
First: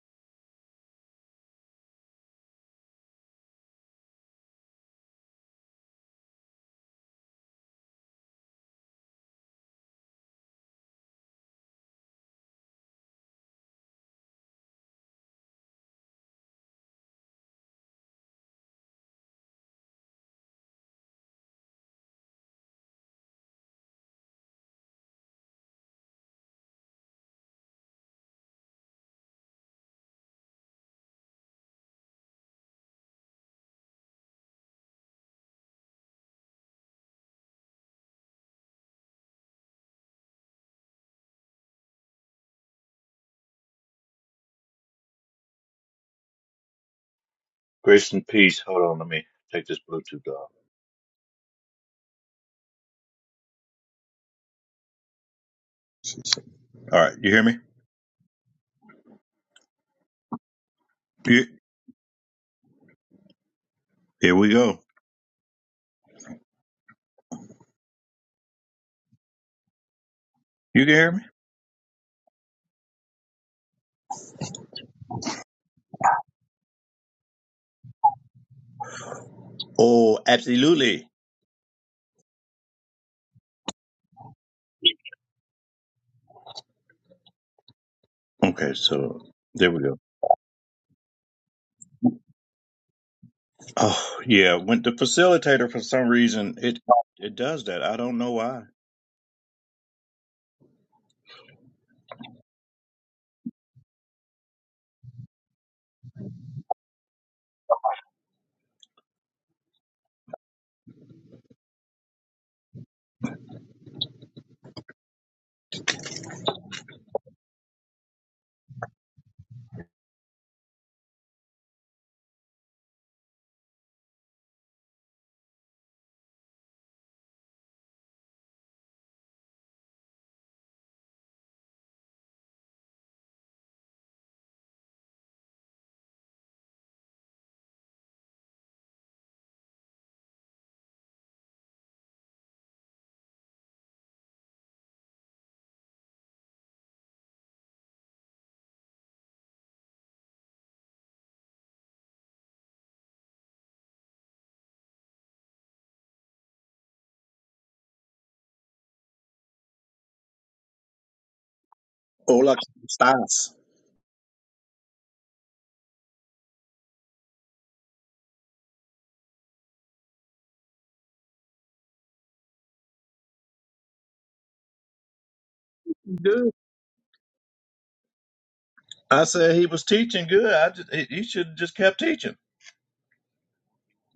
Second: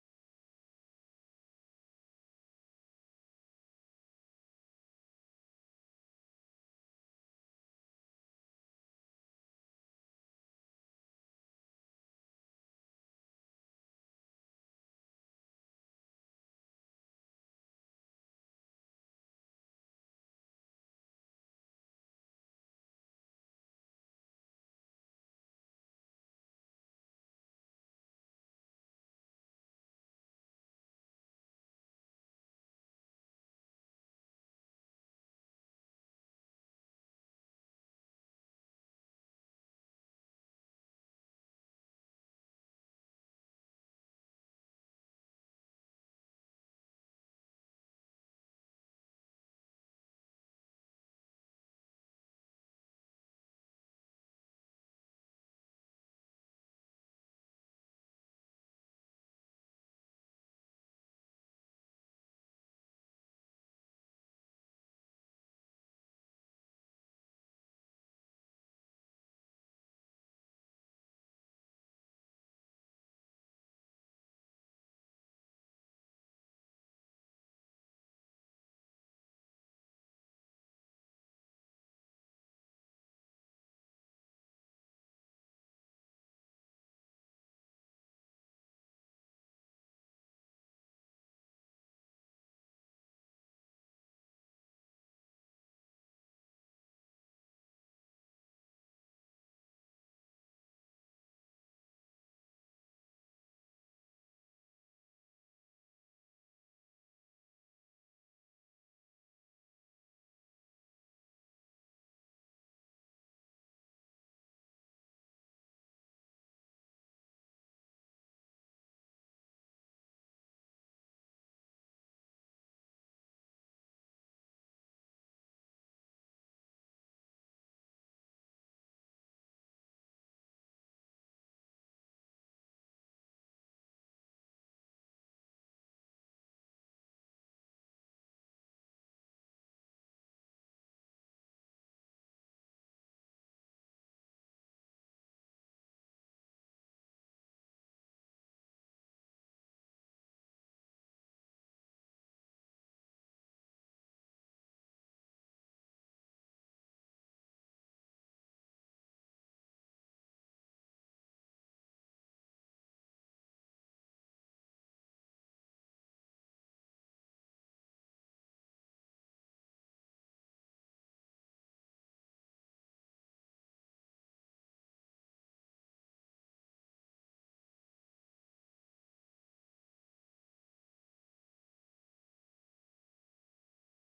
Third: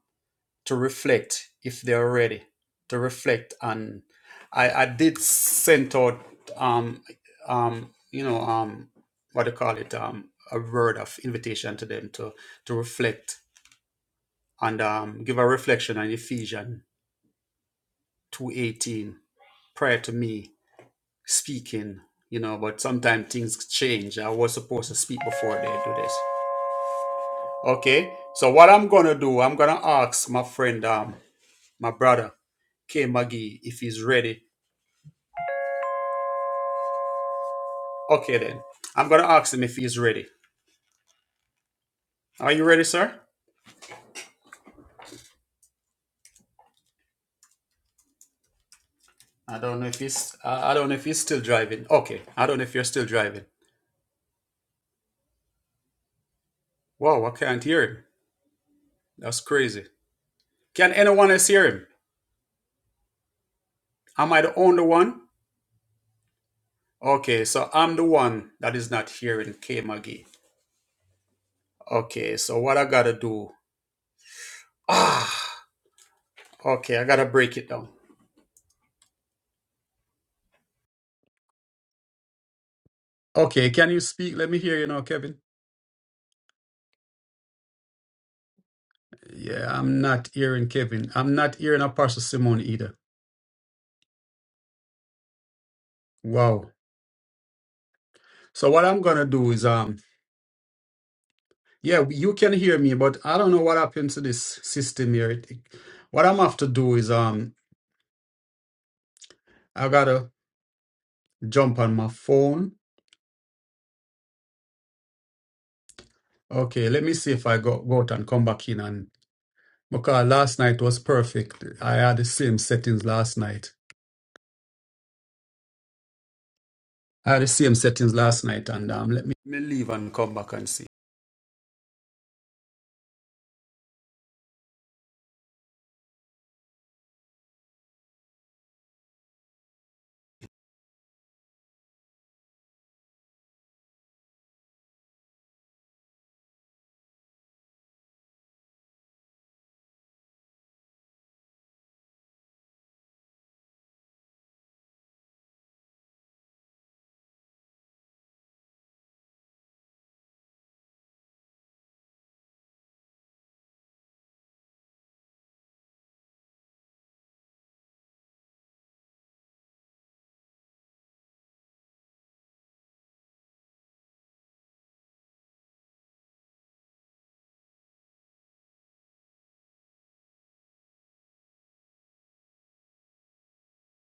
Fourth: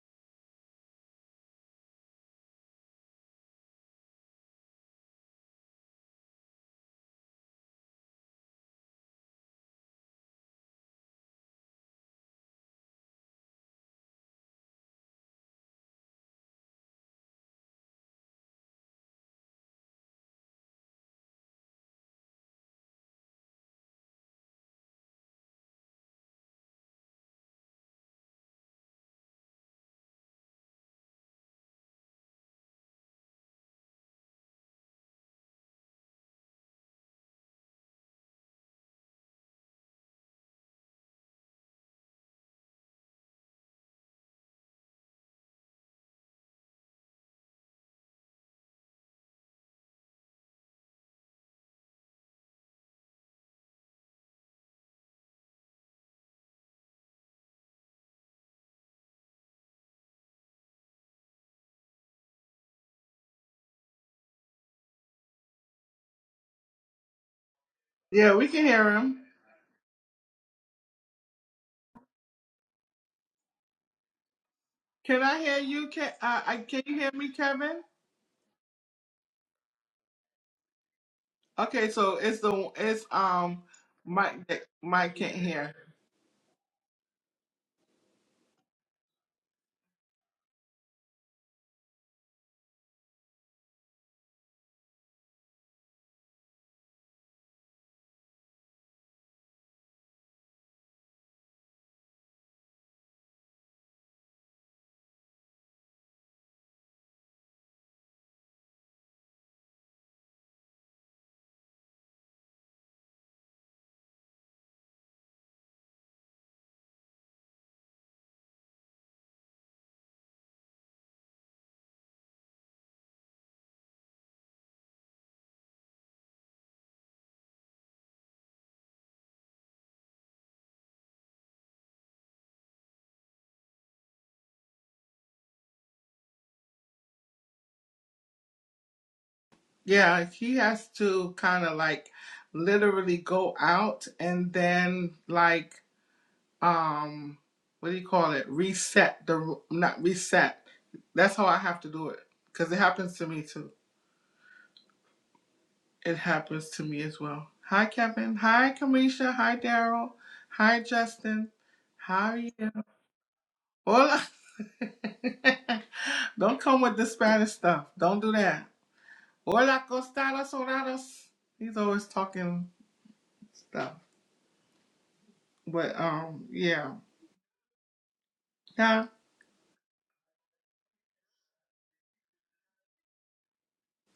to reflect if they're ready to reflect. And I, I did send out um um you know um what do you call it um a word of invitation to them to to reflect and um give a reflection on Ephesians two eighteen prior to me speaking. You know, but sometimes things change. I was supposed to speak before they do this. Okay, so what I'm gonna do, I'm gonna ask my friend. um. my brother, K Maggie, if he's ready. Okay then. I'm gonna ask him if he's ready. Are you ready, sir? Grace and peace. Hold on, let me I take this don't know if Bluetooth he's off. I I don't know if he's still driving. Okay. I don't know if you're still driving. All right, Wow, I you hear me? can't hear him. That's crazy. Can anyone You, else hear him? Am here I we the go. only one? Okay, so I'm the Yeah, we one can that is hear not him. hearing K Maggie. You can hear me? Okay, so what I gotta do? Can I hear you? Can I, I can Okay, you I hear gotta me, break it Kevin? down. Oh, Okay, so it's the it's um Okay, can you speak? Mike Let me that hear you now, Mike can't Kevin. hear. okay. So Yeah, there we go. I'm not hearing Kevin. I'm not hearing Apostle Simone either. Oh yeah, when the facilitator for some reason Wow. it it does that. I don't know why. So what I'm gonna do is um yeah, you can hear me, but I don't know what happened to this system here. It- What I'm have to do is um I gotta jump on my phone. Okay, let me see if I go, go out and come back in and because last night was perfect. I had the same settings last night. I had the same settings last night and um let me Let me leave and come back and see. Yeah, he has to kind of like literally go out and then like um what do you call it? Reset the not reset. That's how I have to do it because it happens to me too. It happens to me as well. Hi, Kevin. Hi, Kamisha. Hi, Daryl. Hi, Justin. How are you? Hola, ¿cómo estás? Hola. Don't come with the Spanish stuff. Don't do that. Hola, costadas doradas. He's always talking stuff. But um, Good. yeah, yeah. I said he was teaching good. I just he, he should have just kept teaching.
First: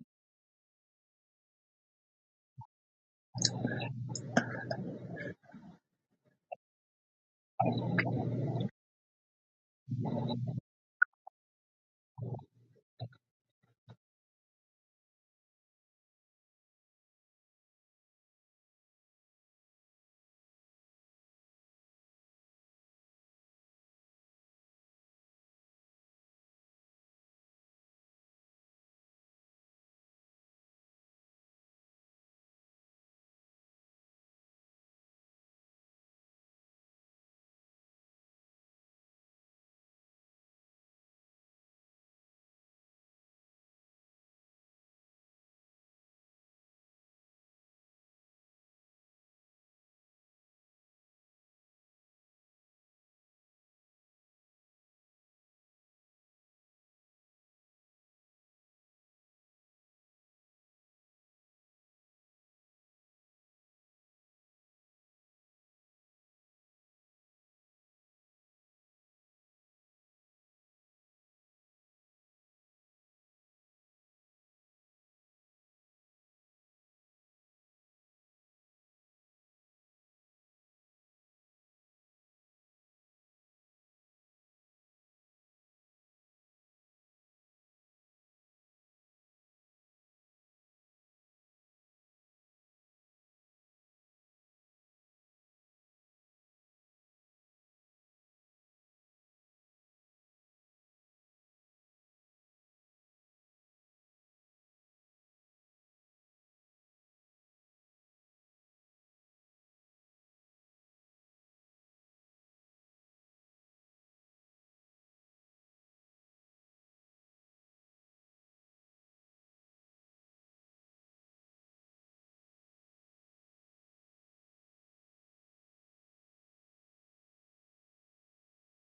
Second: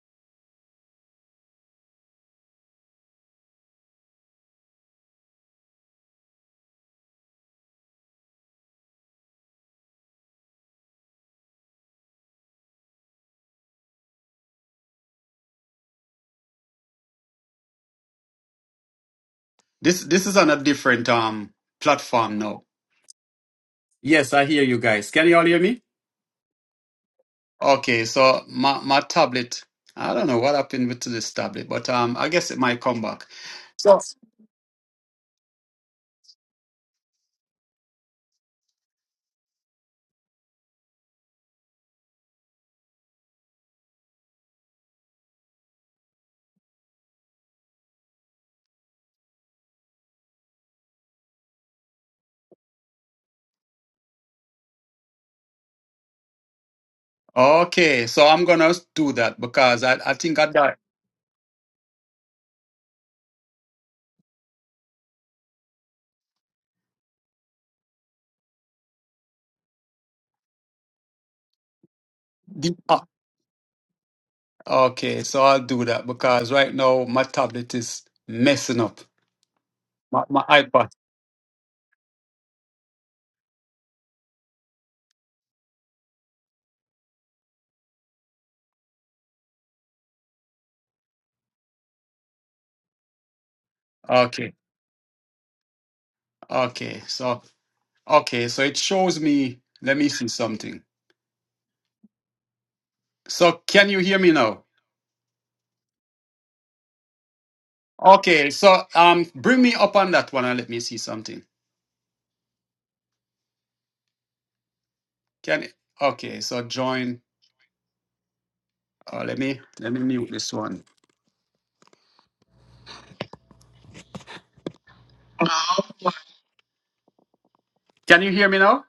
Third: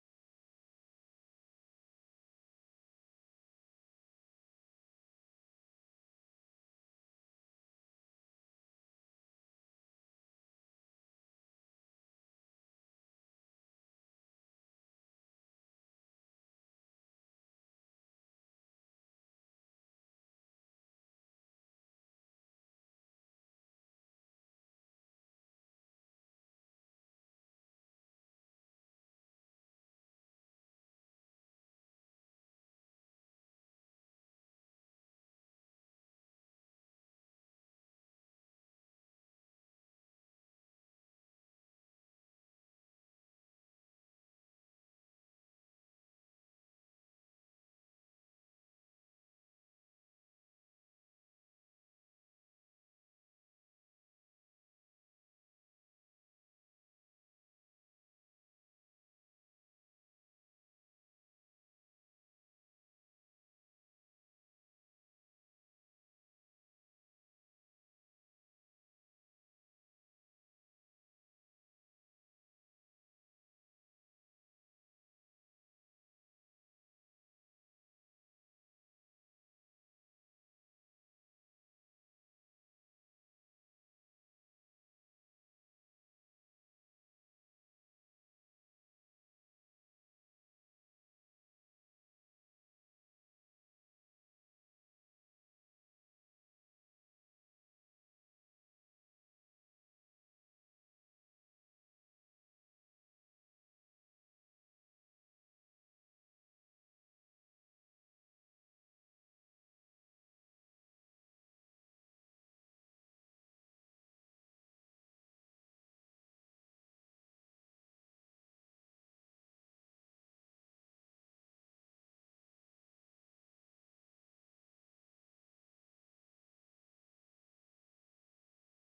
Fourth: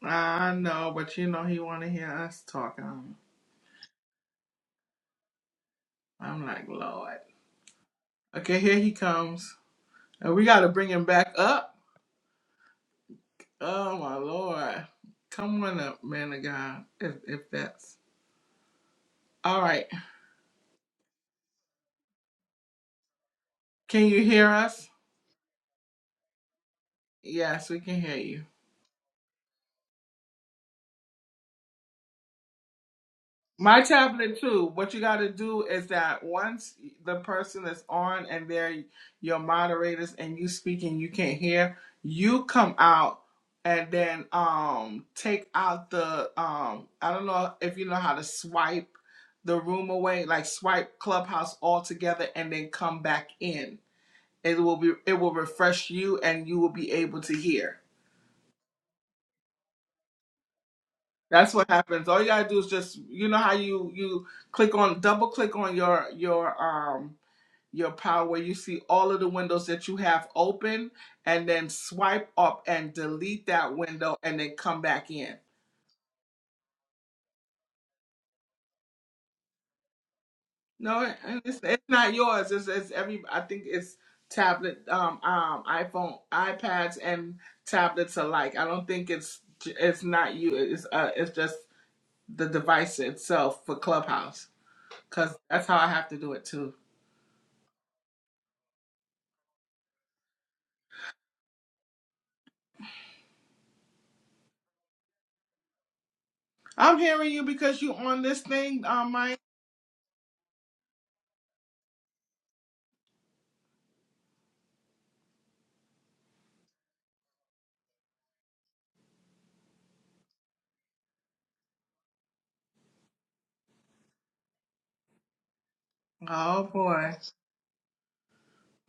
I know, but you know he want to hear us talking. I'm I'm like, Lord. Okay, here he comes, and we got to bring him back up. Oh my Lord, come on up, man of God. If if that's all right, This this is on a different um platform now. can you Yes, I hear hear you us? guys. Can you all hear me? Yes, we can Okay, hear you. so my my tablet. I don't know what happened with this tablet, but um, I guess it might come back. My So tablet too. What you got to do is that once the person is on and they're your moderators and you speaking, you can't hear. You come out and then um take out the um I don't know if you know how to swipe the room away, like swipe Clubhouse altogether and then come back in. It will be it will refresh you and you will be able to hear. okay, so I'm gonna do that because I I think I got That's what happens. All you gotta do is just you know how you you click on double click on your your um your power where you see all of the windows that you have open and then swipe up the. and ah, delete that window and then come back Okay, in. so I'll do that because right now my tablet is messing up. My my iPad. No, it- it's, it's not yours. It's, it's every I think it's tablet um um iPhone iPads and tablets alike. I don't think it's it's not you. It's uh it's just the device itself for Clubhouse Okay, because that's how I have to do it too. okay, so okay, so it shows me. Let me see something. So can you hear me now? I'm hearing you because you on this Okay, so thing, um, um, Mike. bring me up on that one and let me see something. Can okay, so join. Uh, let me let me mute this one. Oh boy. Can you hear me now?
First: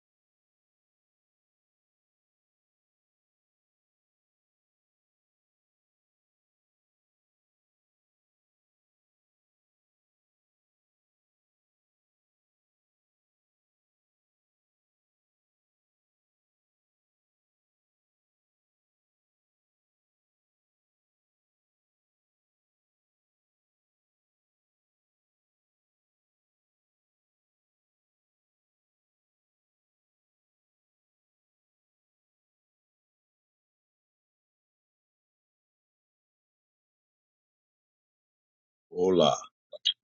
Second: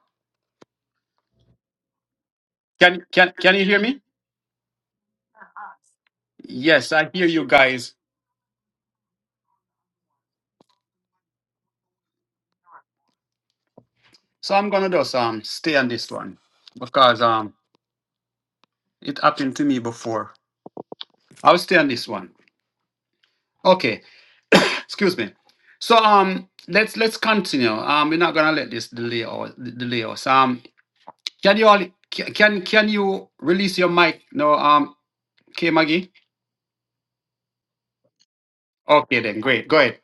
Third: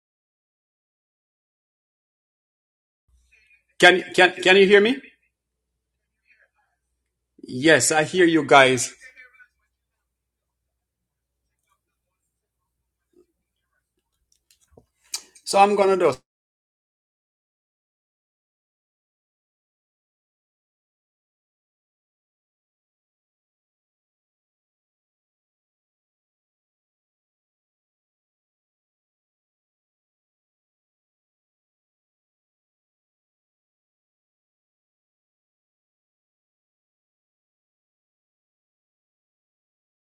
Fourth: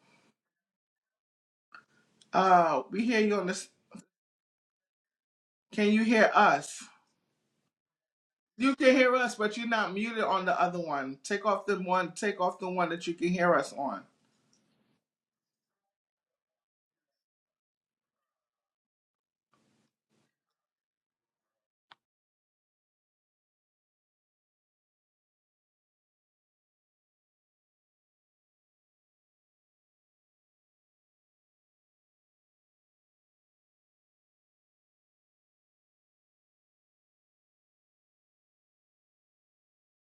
Uh, Can we hear can you on can you this. hear me? Can can can you hear me? Can you hear us? Yes, I hear you Yes, guys. I hear you You guys. can hear us, but you're not muted on the other one. Take off the one. Take off the one that you can hear us on. So I'm gonna just um So I'm stay on gonna this do one because um it happened to me before. I'll stay on this one. Okay, excuse me. So um let's let's continue. Um, we're not gonna let this delay or delay us. Um, can you all can can you release your mic? No, um, K Maggie. Okay, Hola. then great. Go ahead.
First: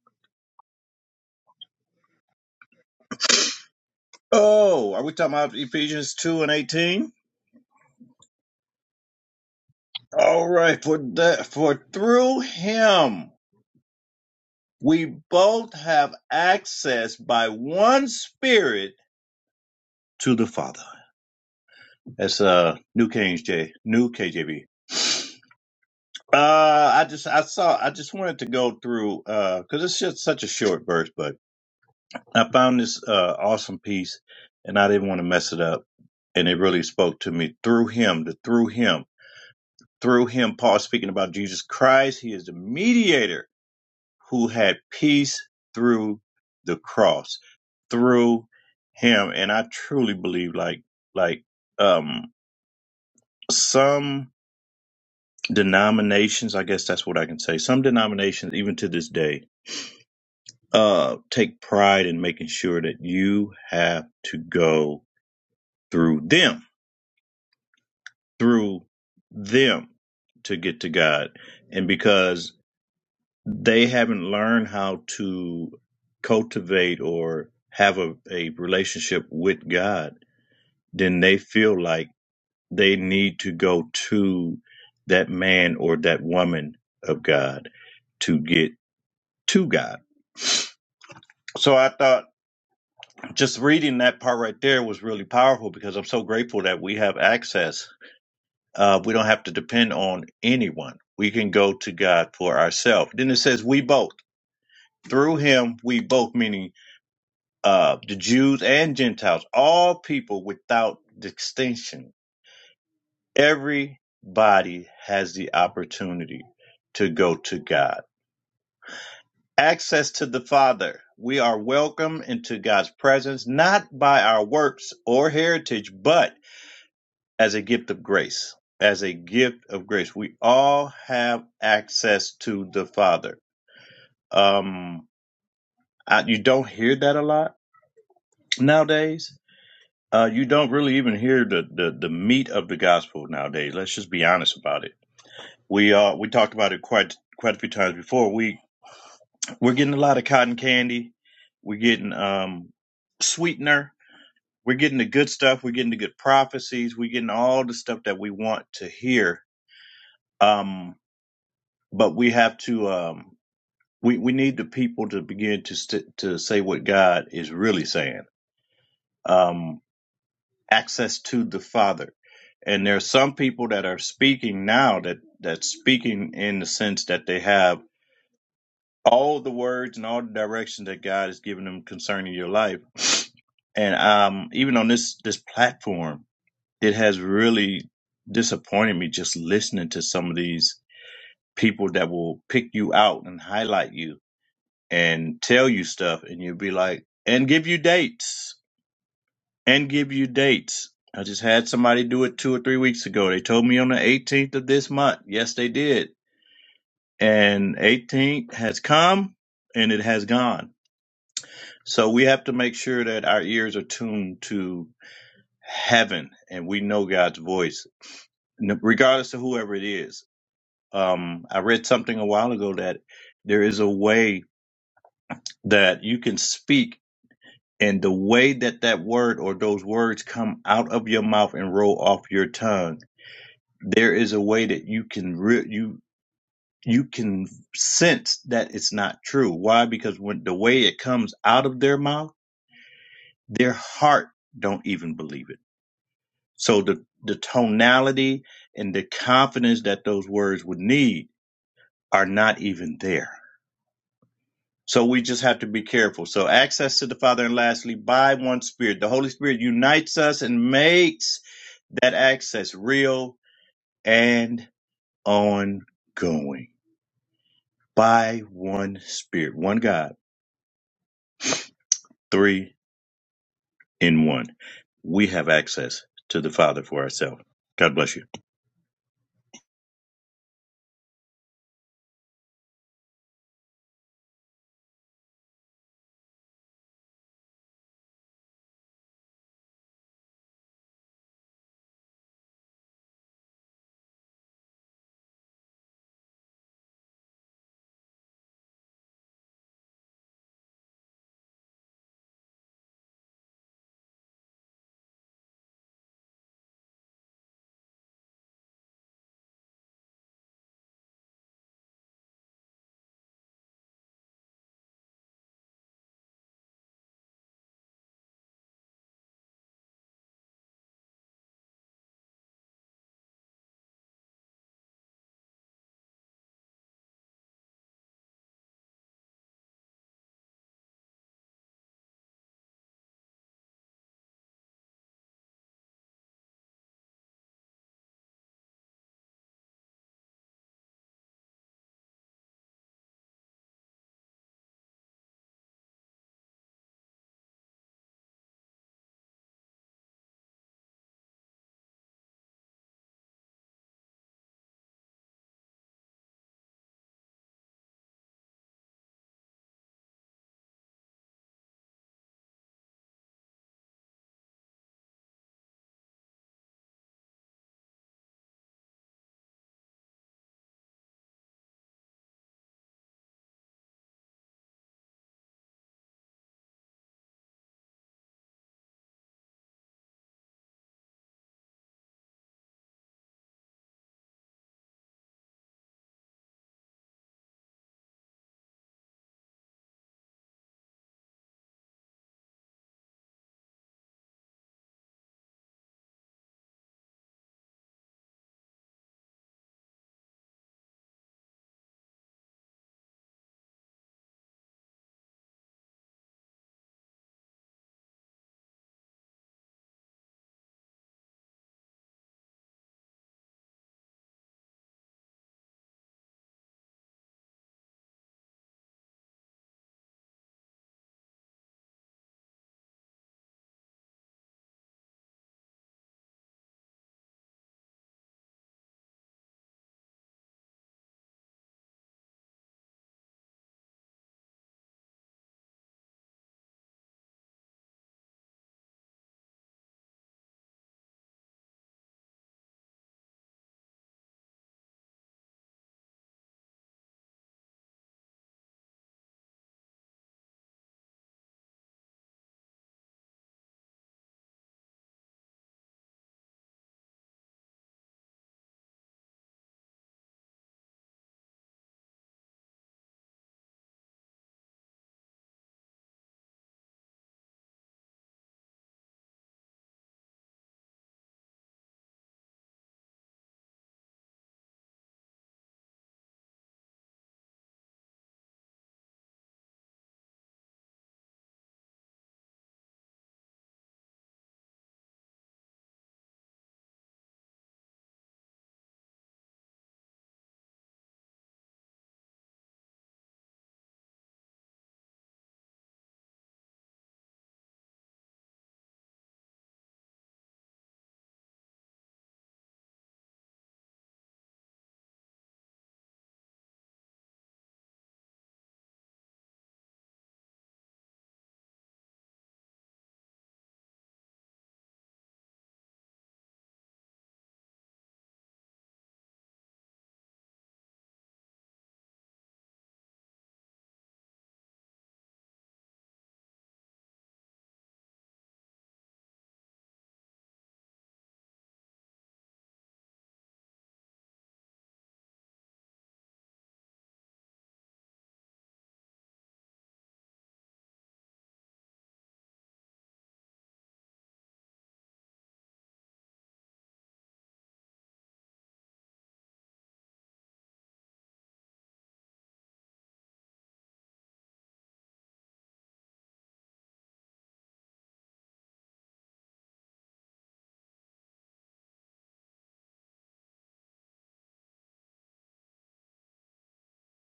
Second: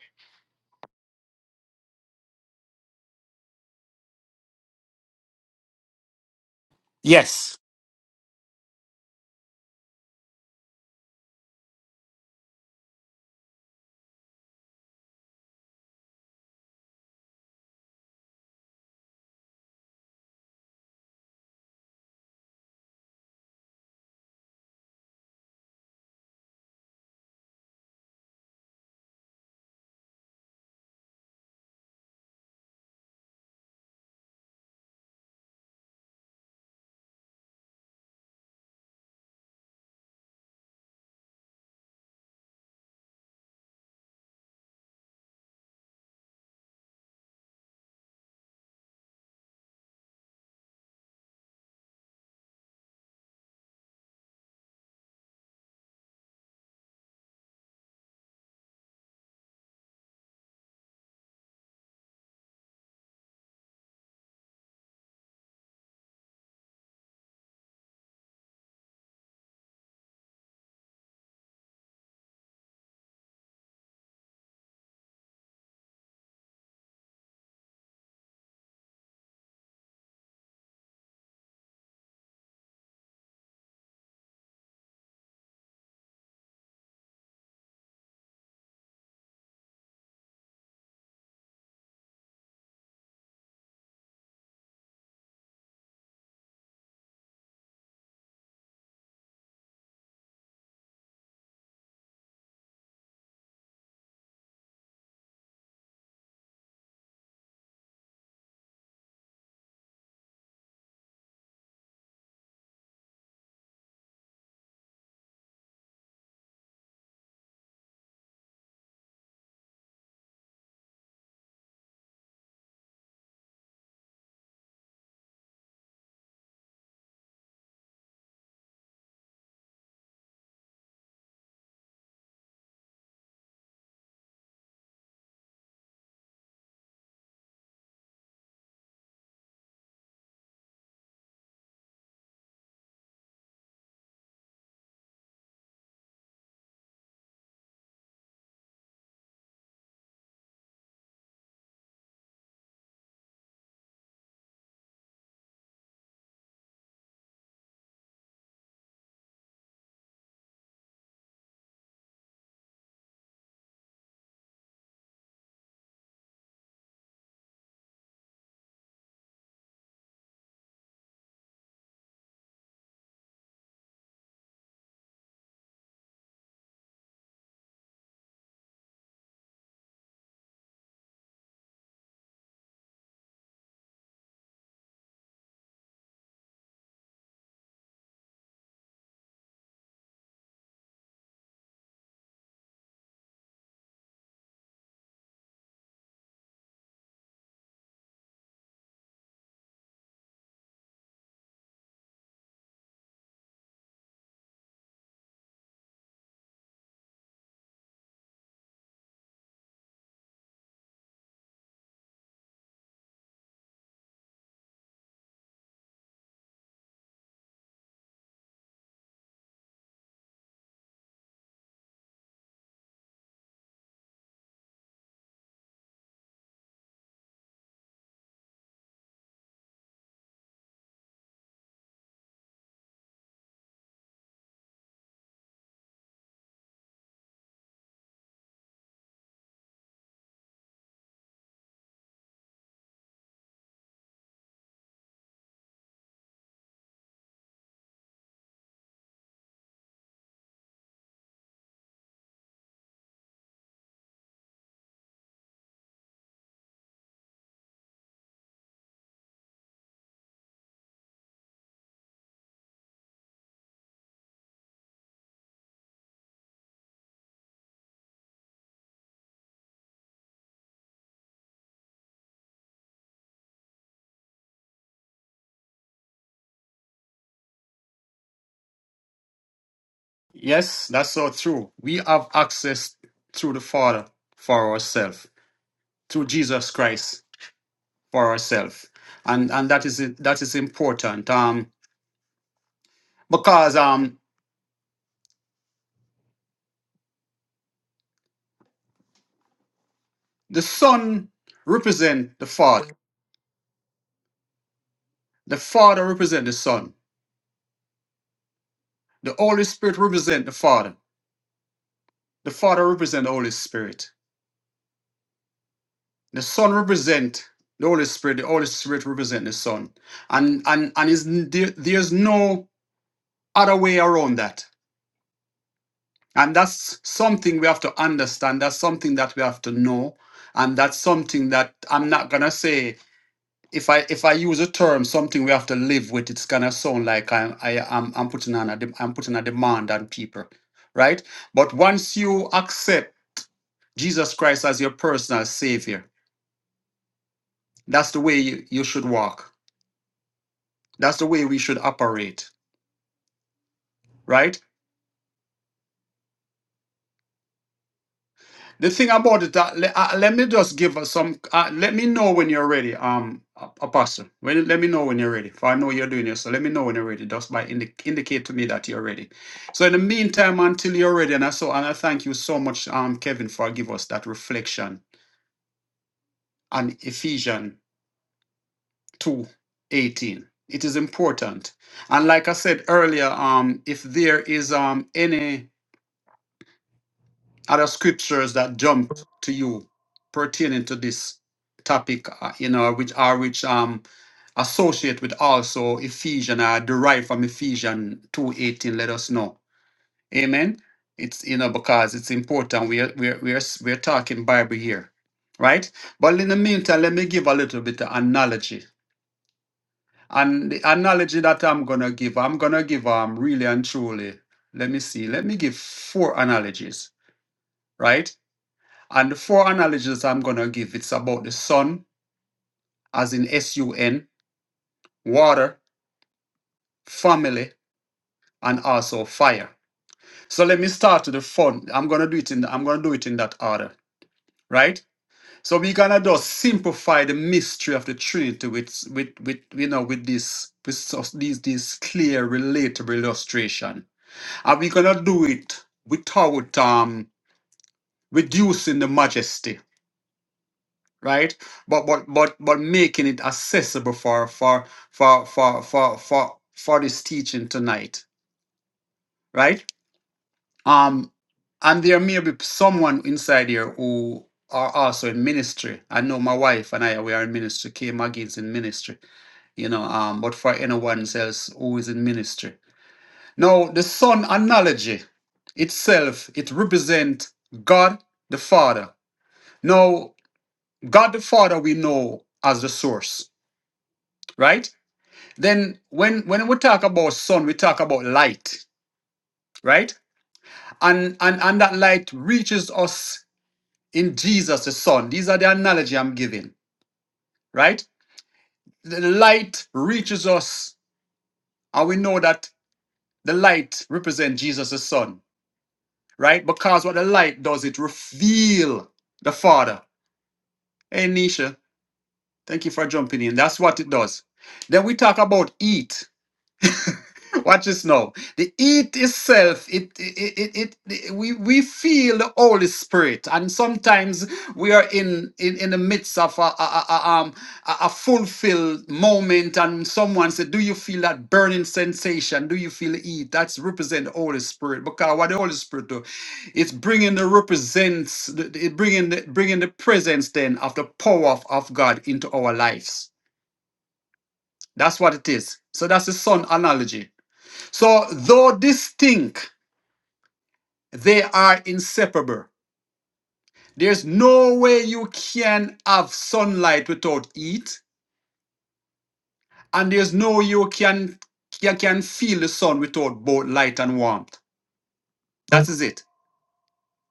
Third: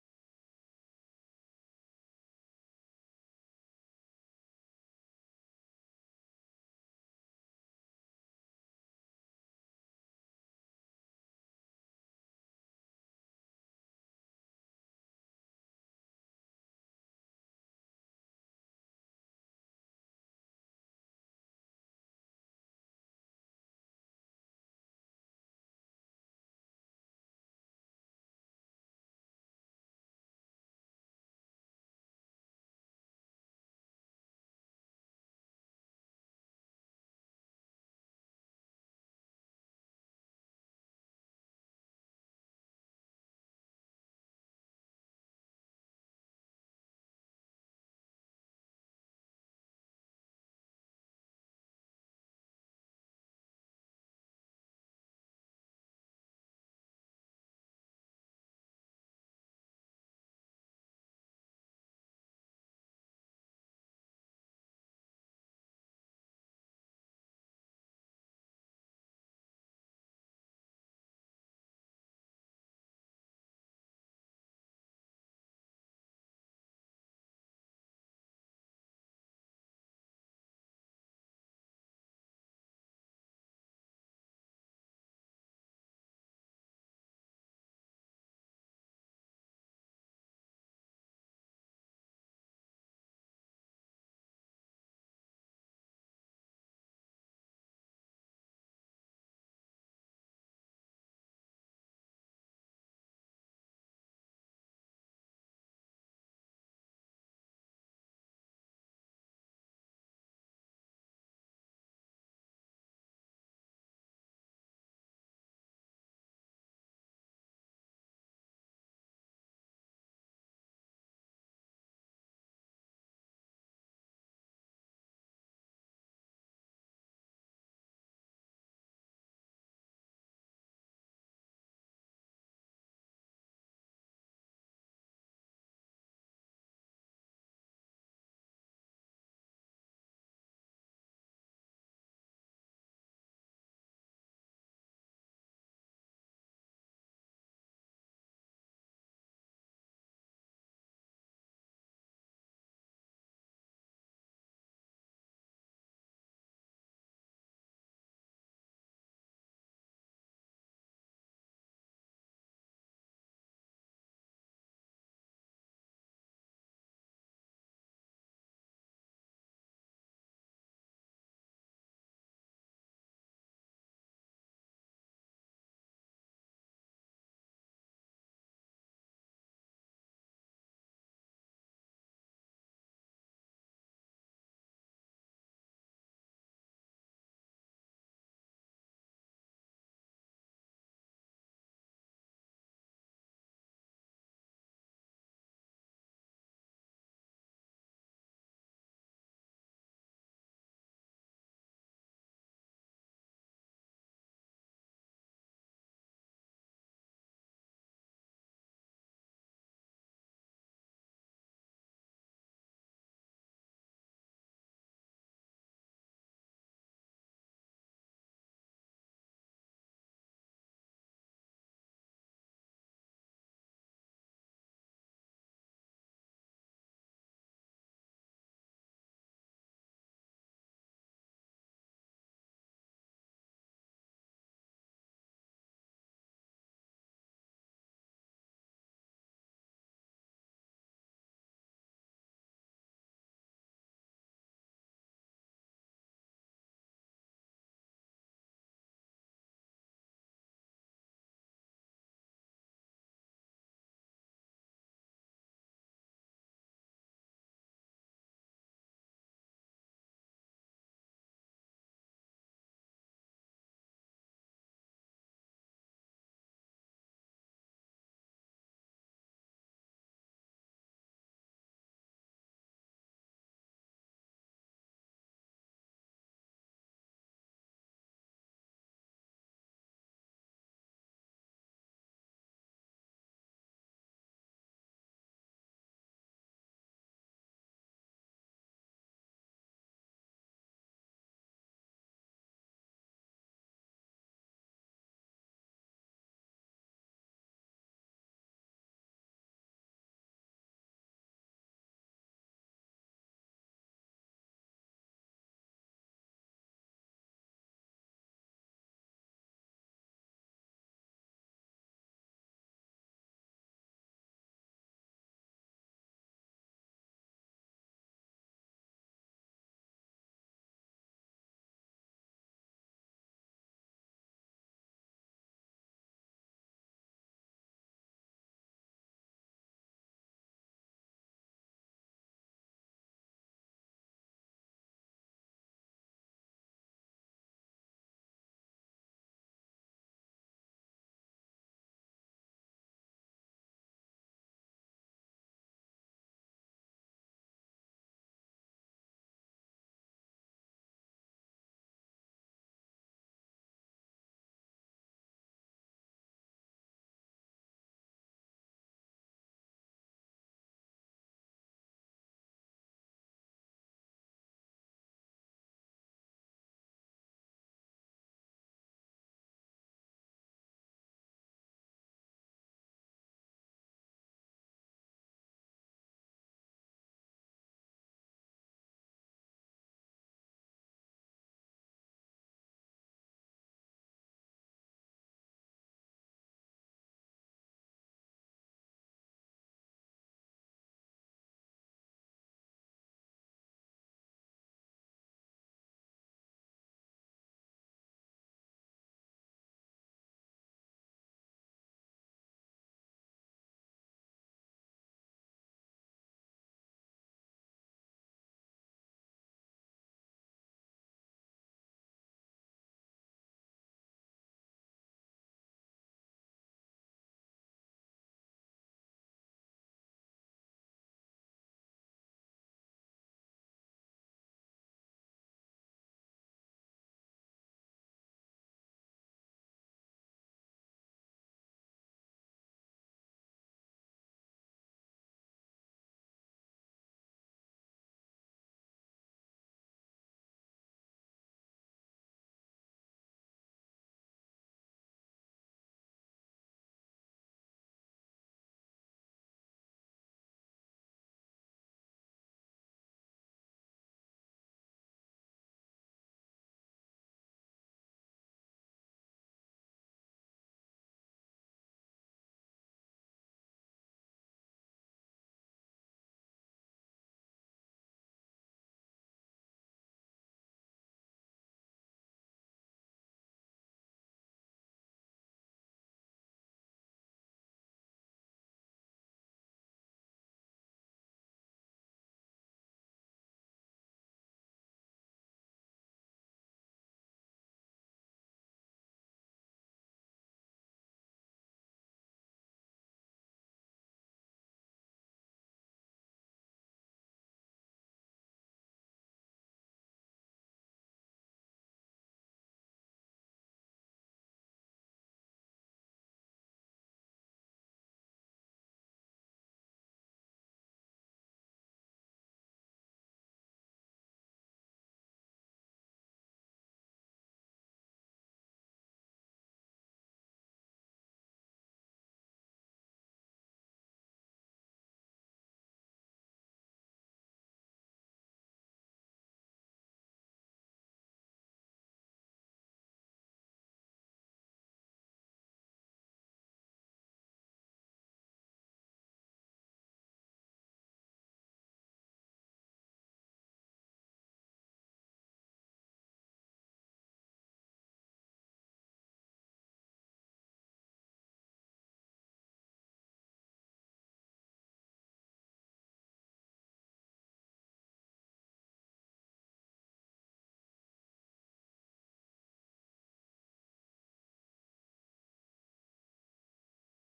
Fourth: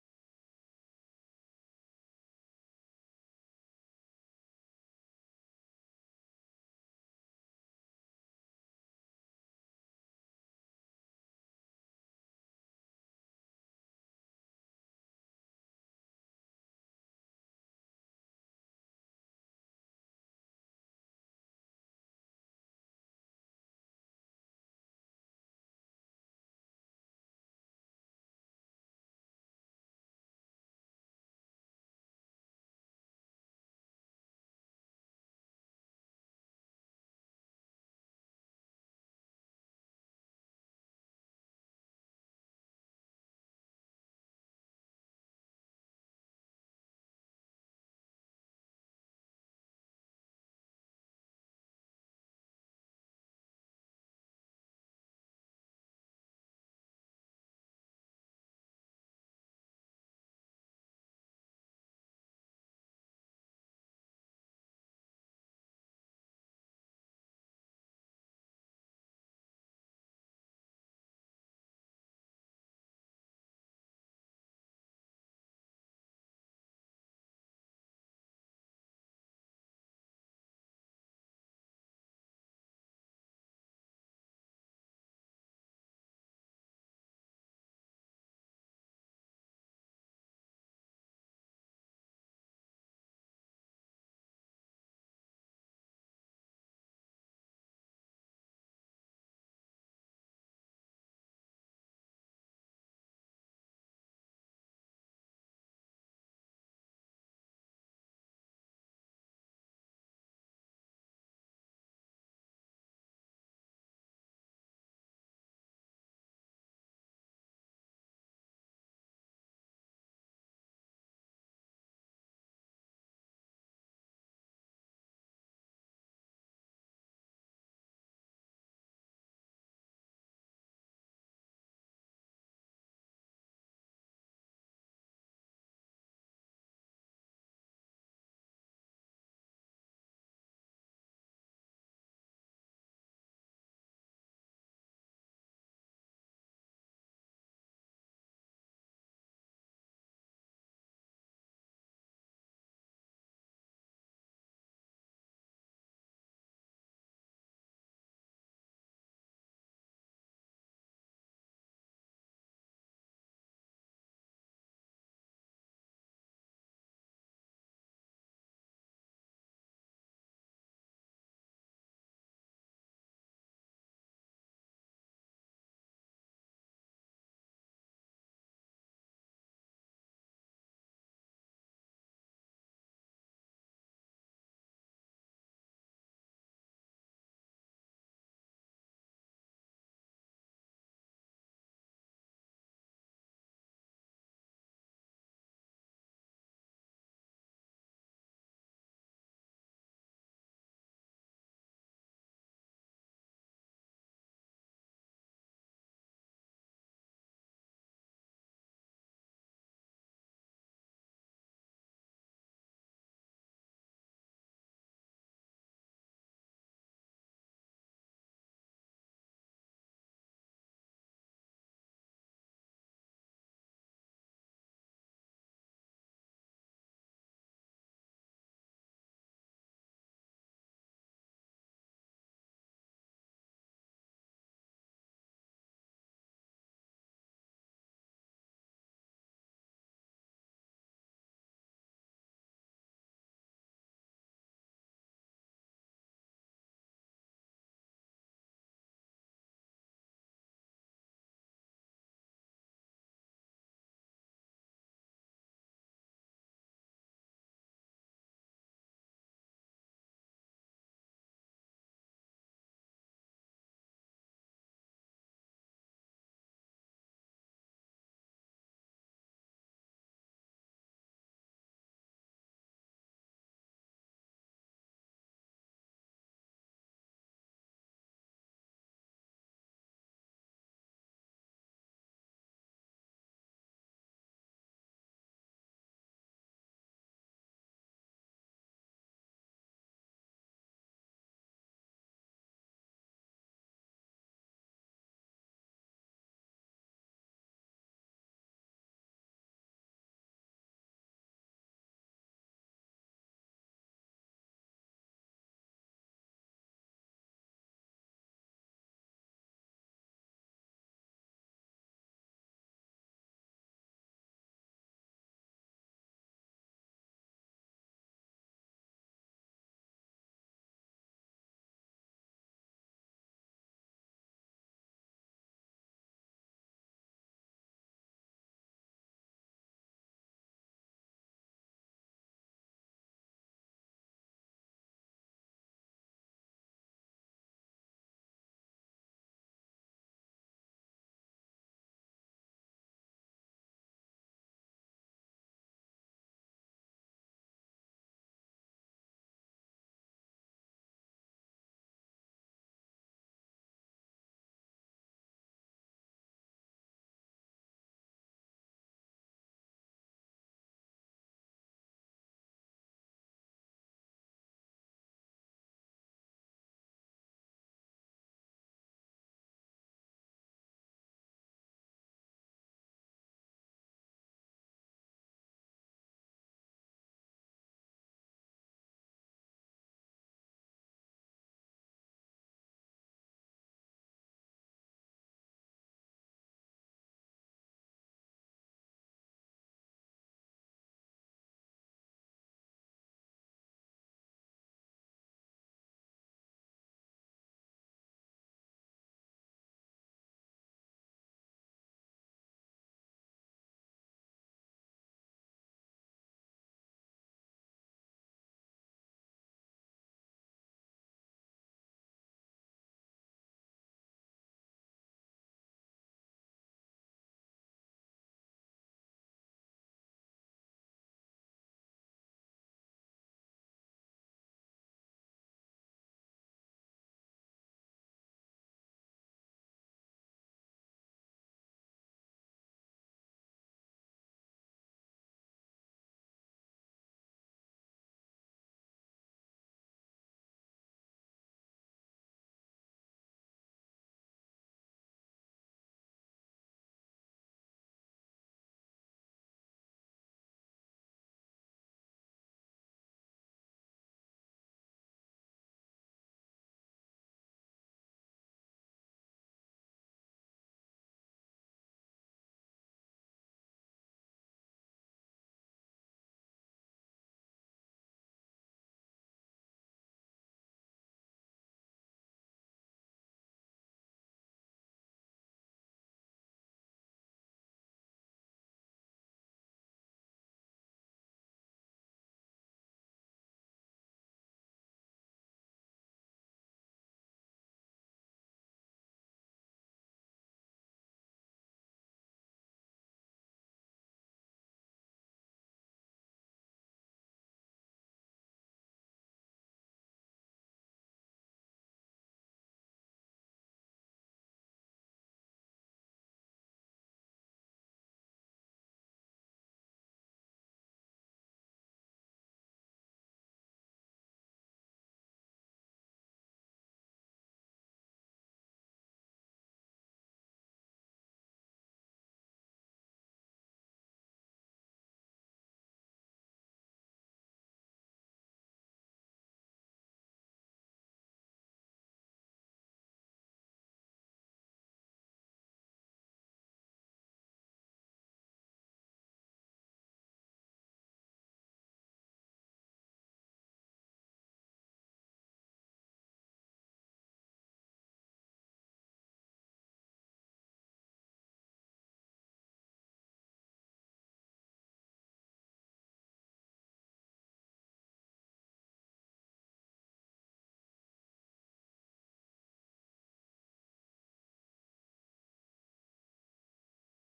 Oh, are we talking about Ephesians two and eighteen? Yes. All right, for that, for through him. we both have access by one spirit to the Father. That's uh New King J New KJV. Uh I just I saw I just wanted to go through uh because it's just such a short verse, but I found this uh awesome piece and I didn't want to mess it up. And it really spoke to me through him, the through him, through him, Paul speaking about Jesus Christ. He is the mediator who had peace through the cross, through him. And I truly believe like like um some denominations, I guess that's what I can say. Some denominations, even to this day, uh take pride in making sure that you have to go through them, through them to get to God. And because they haven't learned how to cultivate or have a, a relationship with God, then they feel like they need to go to that man or that woman of God to get to God. So I thought just reading that part right there was really powerful because I'm so grateful that we have access. Uh, we don't have to depend on anyone. We can go to God for ourselves. Then it says, we both. Through him, we both, meaning uh, the Jews and Gentiles, all people without distinction. Everybody has the opportunity to go to God. Access to the Father. We are welcome into God's presence, not by our works or heritage, but as a gift of grace. As a gift of grace. We all have access to the Father. Um, I, you don't hear that a lot nowadays Uh, you don't really even hear the, the, the meat of the gospel nowadays. Let's just be honest about it. We uh we talked about it quite quite a few times before. We we're getting a lot of cotton candy. We're getting um sweetener. We're getting the good stuff. We're getting the good prophecies. We're getting all the stuff that we want to hear. Um, but we have to um we we need the people to begin to st- to say what God is really saying. Um, access to the Father. And there are some people that are speaking now that that's speaking in the sense that they have all the words and all the directions that God has given them concerning your life. And um, even on this this platform, it has really disappointed me just listening to some of these people that will pick you out and highlight you and tell you stuff, and you'll be like, and give you dates and give you dates. I just had somebody do it two or three weeks ago. They told me on the 18th of this month. Yes, they did. And 18th has come and it has gone. So we have to make sure that our ears are tuned to heaven and we know God's voice, regardless of whoever it is. Um, I read something a while ago that there is a way that you can speak and the way that that word or those words come out of your mouth and roll off your tongue there is a way that you can re- you you can sense that it's not true. Why? Because when the way it comes out of their mouth, their heart don't even believe it. So the the tonality and the confidence that those words would need are not even there. So we just have to be careful. So access to the Father and lastly by one spirit. The Holy Spirit unites us and makes that access real and ongoing. by one Spirit, one God, three in one. We have access to the Father for ourselves. God bless you. Yes, that's so true. We have access through the Father for ourselves, through Jesus Christ for ourselves, and and that is that is important. Um, because um, the Son represent the Father, the Father represent the Son, the Holy Spirit represent the Father, the Father represent the Holy Spirit, the Son represent the Holy Spirit, the Holy Spirit represent the Son, and and and is there, there's no other way around that. And that's something we have to understand. That's something that we have to know. And that's something that I'm not gonna say if I if I use a term, something we have to live with, it's gonna sound like I'm I, I'm I'm putting on a de- I'm putting a demand on people, right? But once you accept Jesus Christ as your personal savior, that's the way you, you should walk. That's the way we should operate, right? The thing about it, uh, le- uh, let me just give us some. Uh, let me know when you're ready, um, A- Apostle. When, let me know when you're ready. For I know you're doing this, so let me know when you're ready. Just by indi- indicate to me that you're ready. So in the meantime, until you're ready, and I so and I thank you so much, um, Kevin, for giving us that reflection on Ephesians two eighteen. It is important, and like I said earlier, um, if there is um any other scriptures that jump to you pertaining to this topic, uh, you know, which are which um associate with also Ephesians are derived from Ephesians two eighteen. Let us know, Amen. It's you know because it's important. We are we are we are, we are talking Bible here, right? But in the meantime, let me give a little bit of analogy. And the analogy that I'm gonna give, I'm gonna give um really and truly. Let me see. Let me give four analogies, right? And the four analogies I'm going to give, it's about the sun, as in S-U-N, water, family, and also fire. So let me start with the fun. I'm going to do it in, I'm going to do it in that order, right? So we're going to just simplify the mystery of the Trinity with, with, with you know, with this, with these, these clear, relatable illustration. And we're going to do it without, um, reducing the majesty right but but but but making it accessible for for for for for for, for this teaching tonight right um and there may be someone inside here who are also in ministry i know my wife and i we are in ministry k mcgee's in ministry you know um but for anyone else who is in ministry now the son analogy itself it represents god the father now god the father we know as the source right Then when when we talk about sun, we talk about light, right? And and and that light reaches us in Jesus the Son. These are the analogy I'm giving, right? The light reaches us, and we know that the light represents Jesus the Son, right? Because what the light does, it reveal the Father. Hey Nisha, thank you for jumping in. That's what it does. Then we talk about eat. Watch this now. The eat itself, it, it, it, it, it- we, we feel the Holy Spirit, and sometimes we are in in, in the midst of a, a, a, a, um, a a fulfilled moment, and someone said, "Do you feel that burning sensation? Do you feel the eat?" That's represent the Holy Spirit because what the Holy Spirit do, it's bringing the represents, the- the- it bringing the bringing the presence then of the power of, of God into our lives. That's what it is. So that's the sun analogy. So, though distinct, they are inseparable. There's no way you can have sunlight without heat, and there's no way you can, can, can feel the sun without both light and warmth. That is it.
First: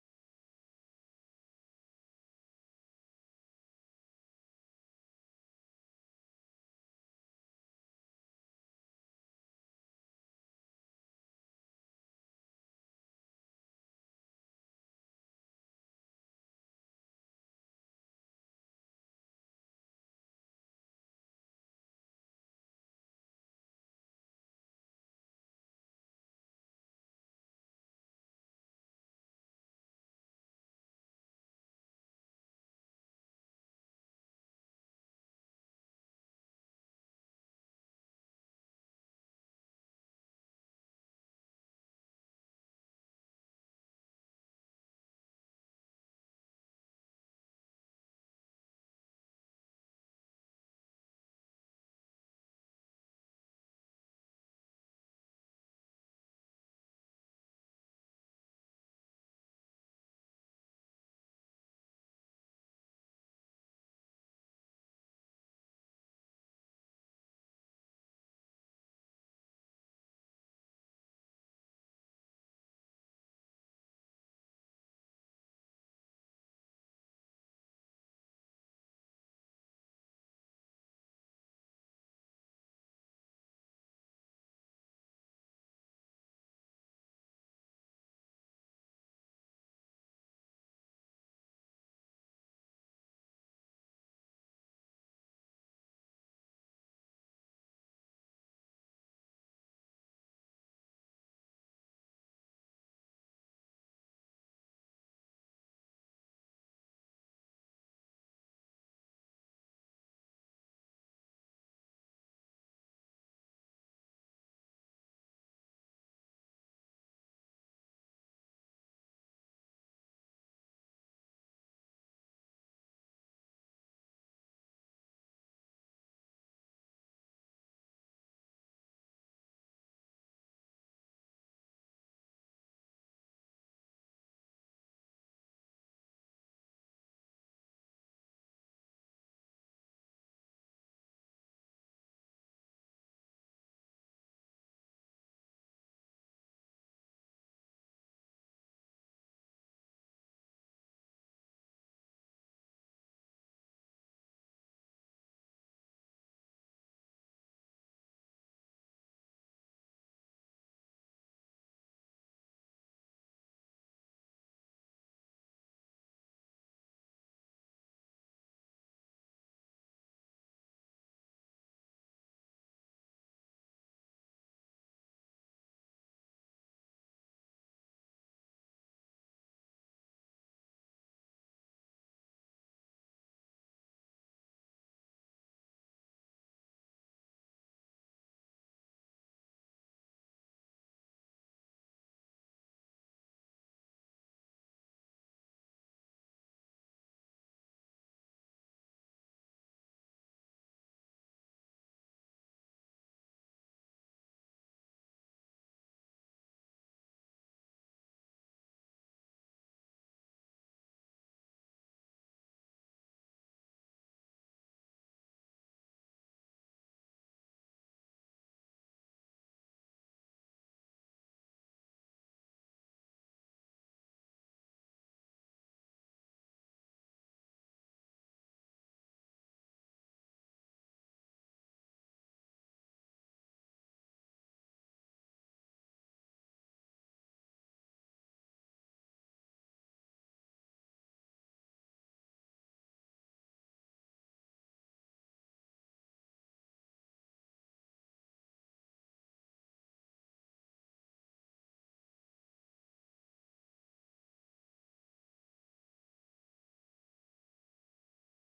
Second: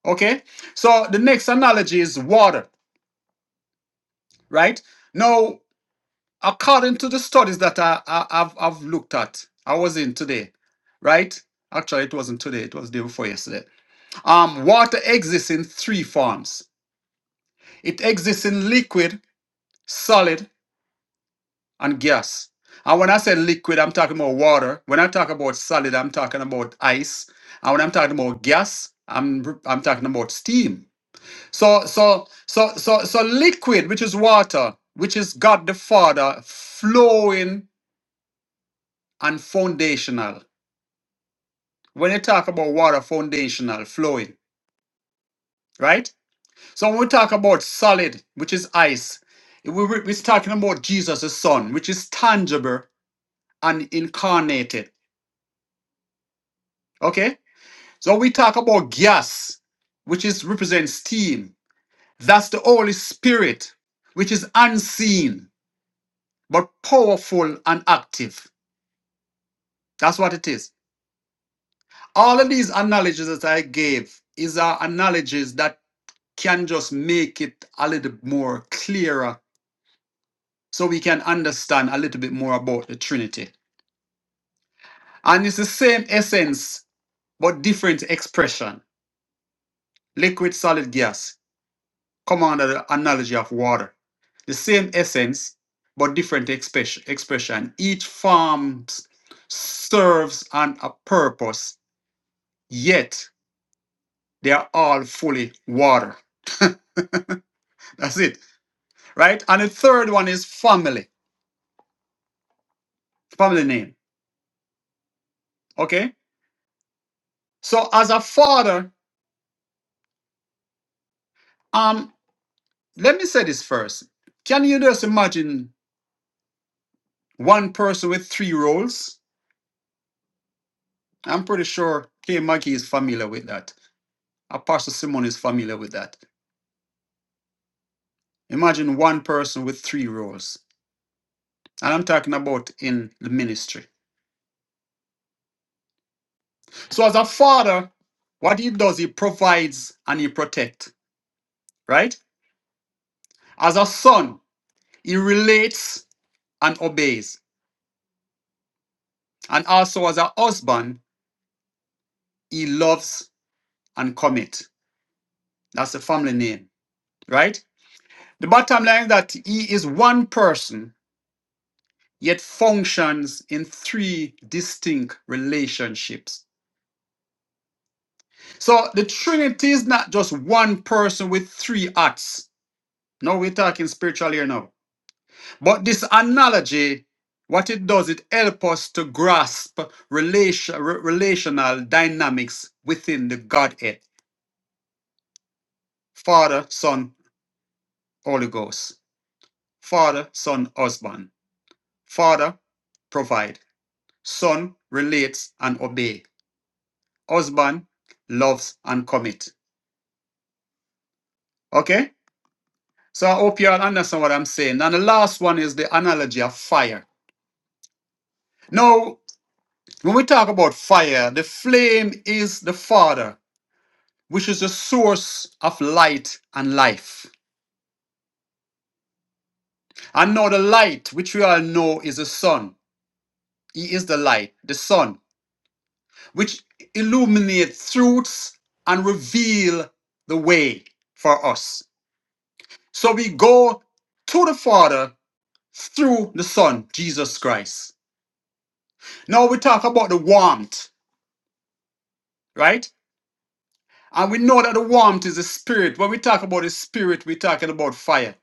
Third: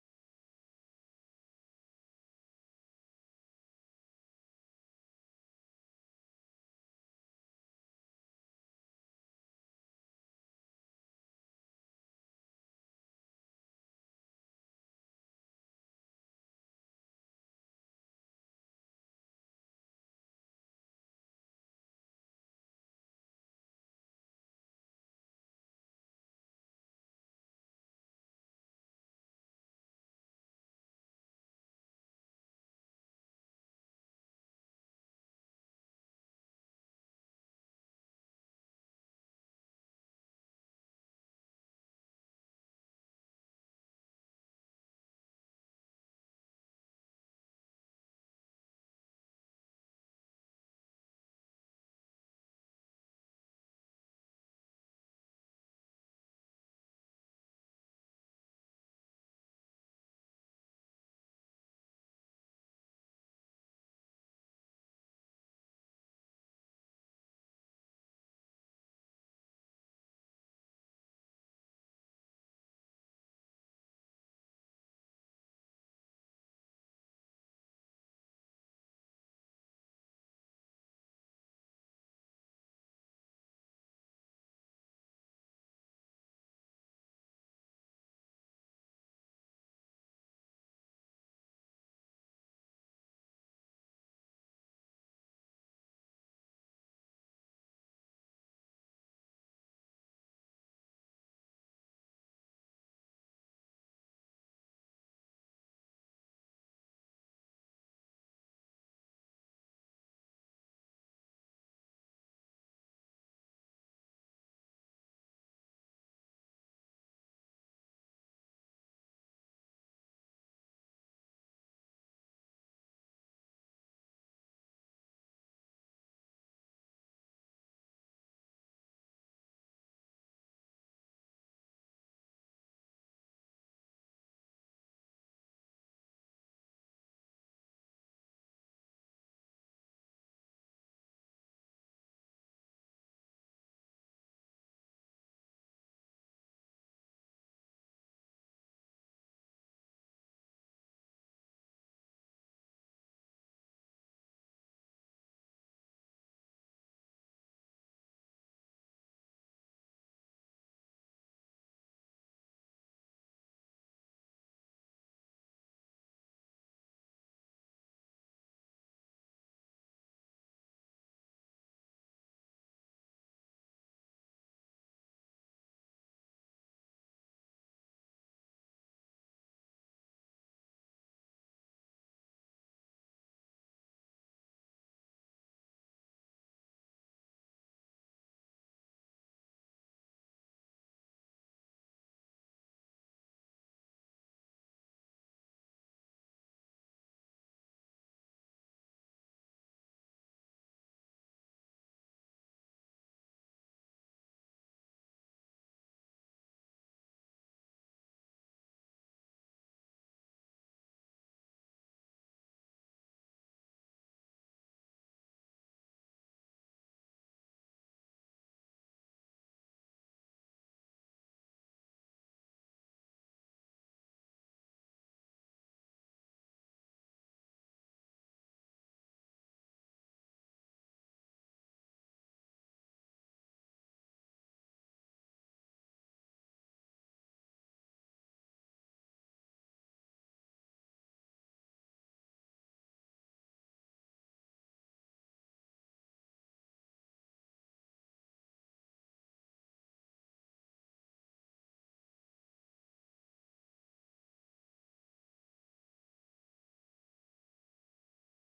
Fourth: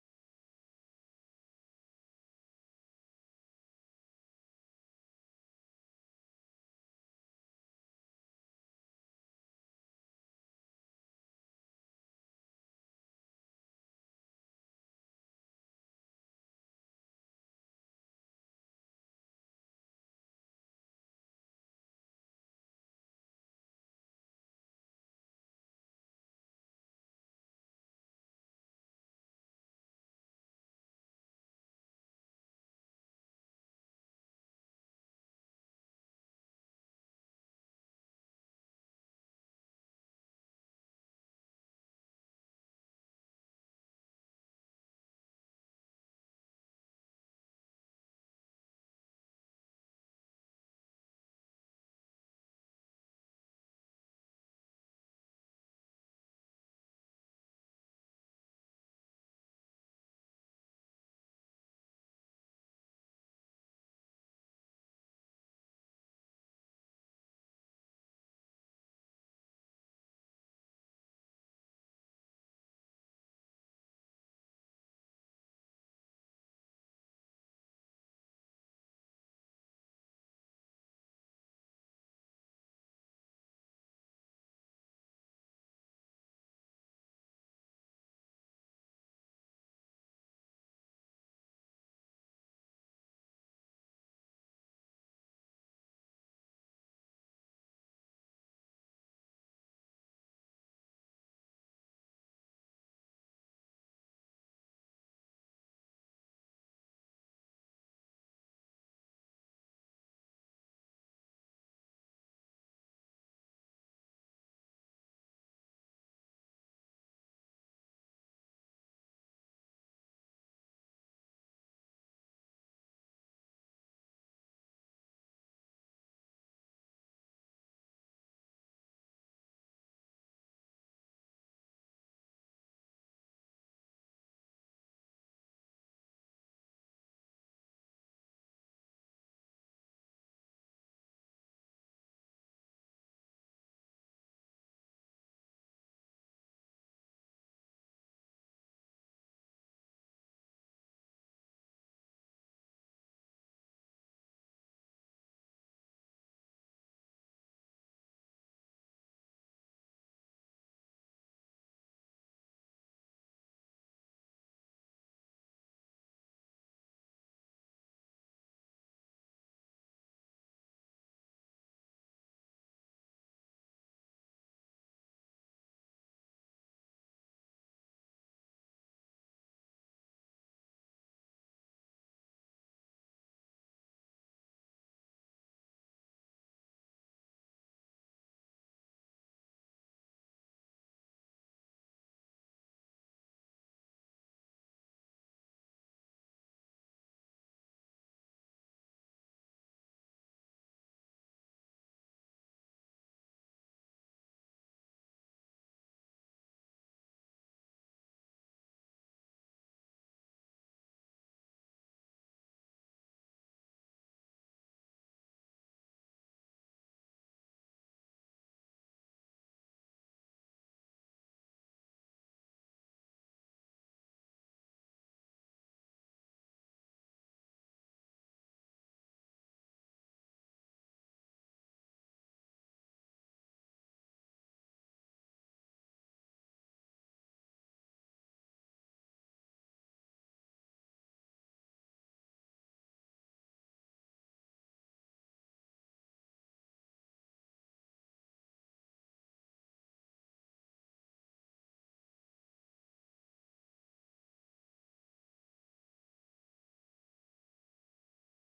Okay? So, the next analogy is water, right? Now, according to the studies that I, I, I've, I've looked at, I was in today, right? Actually, it wasn't today, it was the day before yesterday. Um, water exists in three forms It exists in liquid, solid, and gas. And when I say liquid, I'm talking about water. When I talk about solid, I'm talking about ice. And when I'm talking about gas, I'm I'm talking about steam. So so so so so liquid, which is water, which is God the Father, flowing and foundational. When you talk about water, foundational, flowing, right? So when we talk about solid, which is ice, we, we- we're talking about Jesus' the Son, which is tangible and incarnated. Okay? So we talk about gas, which is represents steam. That's the Holy Spirit, which is unseen but powerful and active. That's what it is. All of these analogies that I gave is are analogies that can just make it a little more clearer so we can understand a little bit more about the Trinity. And it's the same essence but different expression. Liquid, solid, gas. come under the analogy of water. The same essence, but different expression. expression. Each form serves on a purpose, yet they are all fully water. That's it, right? And the third one is family, family name. Okay? So, as a father, um, let me say this first. Can you just imagine one person with three roles? I'm pretty sure K. Maggie is familiar with that. Apostle Simon is familiar with that. Imagine one person with three roles. And I'm talking about in the ministry. So as a father, what he does, he provides and he protects, right? As a son, he relates and obeys. And also as a husband, he loves and commit. That's the family name, right? The bottom line is that he is one person, yet functions in three distinct relationships So the Trinity is not just one person with three acts. No, we're talking spiritual here now. But this analogy, what it does, it helps us to grasp relation, re- relational dynamics within the Godhead. Father, Son, Holy Ghost. Father, Son, Husband. Father, provide. Son, relates and obey. Husband, loves and commit. Okay? So I hope you all understand what I'm saying. And the last one is the analogy of fire. Now, when we talk about fire, the flame is the Father, which is the source of light and life. And now the light, which we all know is the sun. He is the light, the sun, which illuminates truths and reveal the way for us. So we go to the Father through the Son, Jesus Christ. Now we talk about the warmth, right? And we know that the warmth is a spirit. When we talk about the spirit, we're talking about fire,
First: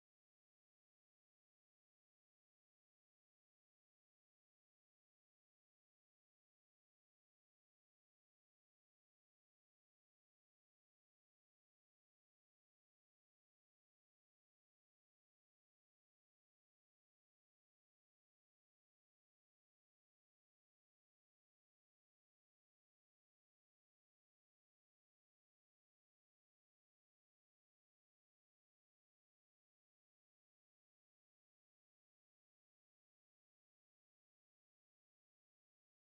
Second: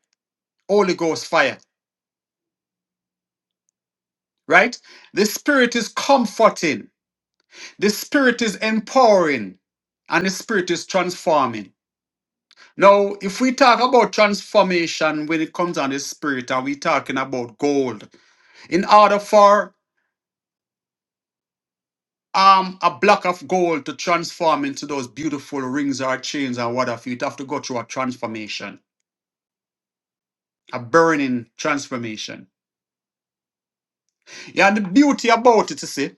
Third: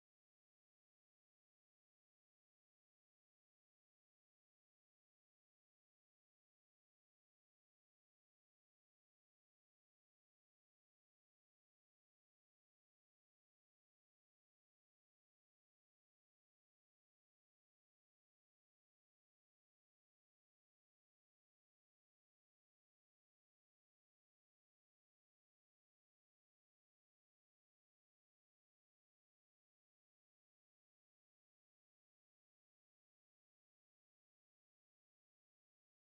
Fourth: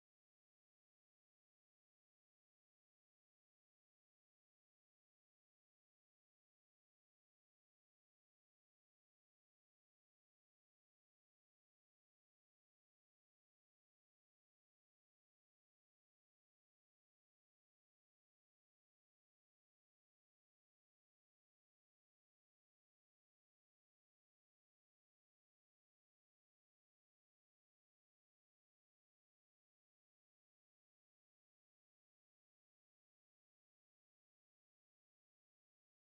Holy Ghost fire, right? The spirit is comforting, the spirit is empowering, and the spirit is transforming. Now, if we talk about transformation when it comes on the spirit, are we talking about gold, in order for um, a block of gold to transform into those beautiful rings or chains or what have you, it have to go through a transformation, a burning transformation. Yeah, and the beauty about it, you see,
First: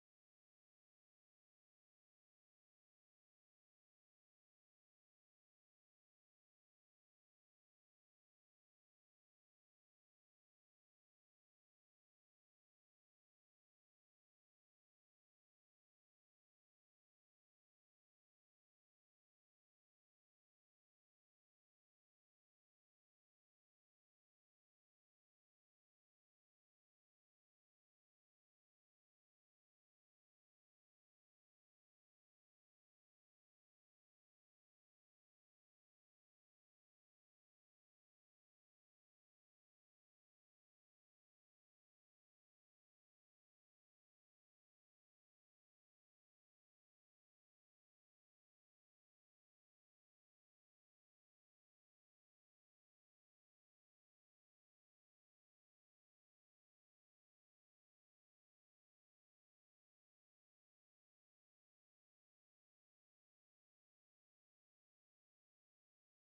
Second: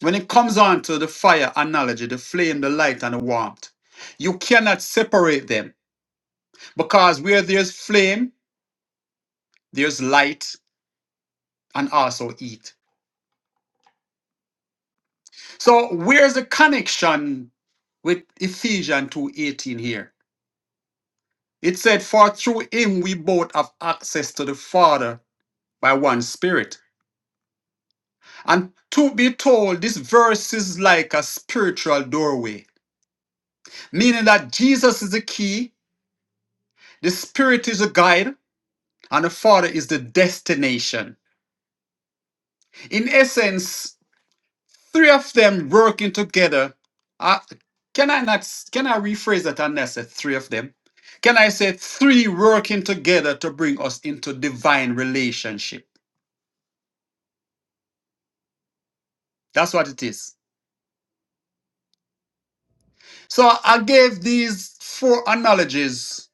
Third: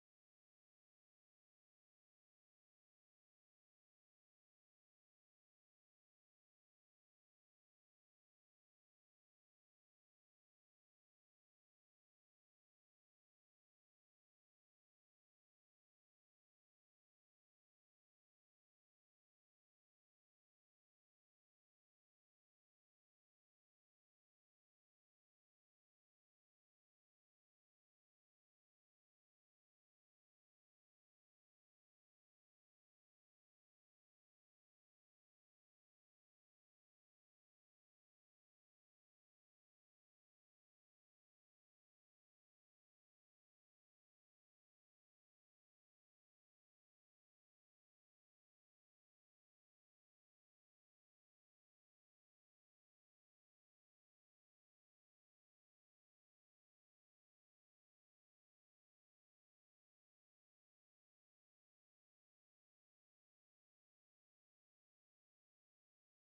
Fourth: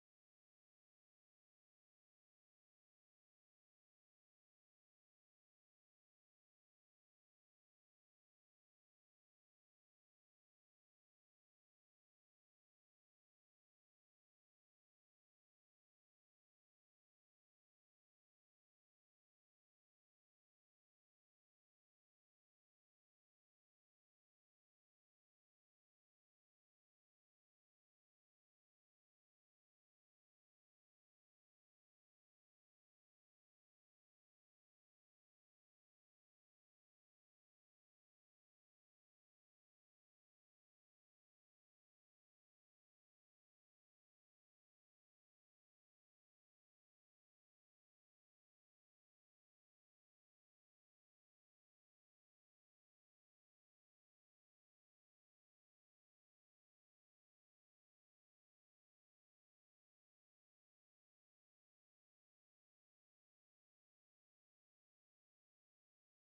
when it comes on to the fire analogy, the flame, the light, and the warmth, you cannot separate them because where there's flame, there's light and also heat. So where's the connection with Ephesians 2.18 here? It said, For through him we both have access to the Father by one spirit. And to be told, this verse is like a spiritual doorway, meaning that Jesus is the key The Spirit is a guide, and the Father is the destination. In essence, three of them working together. Uh, can I not? Can I rephrase that? And I said three of them. Can I say three working together to bring us into divine relationship? That's what it is. So I gave these four analogies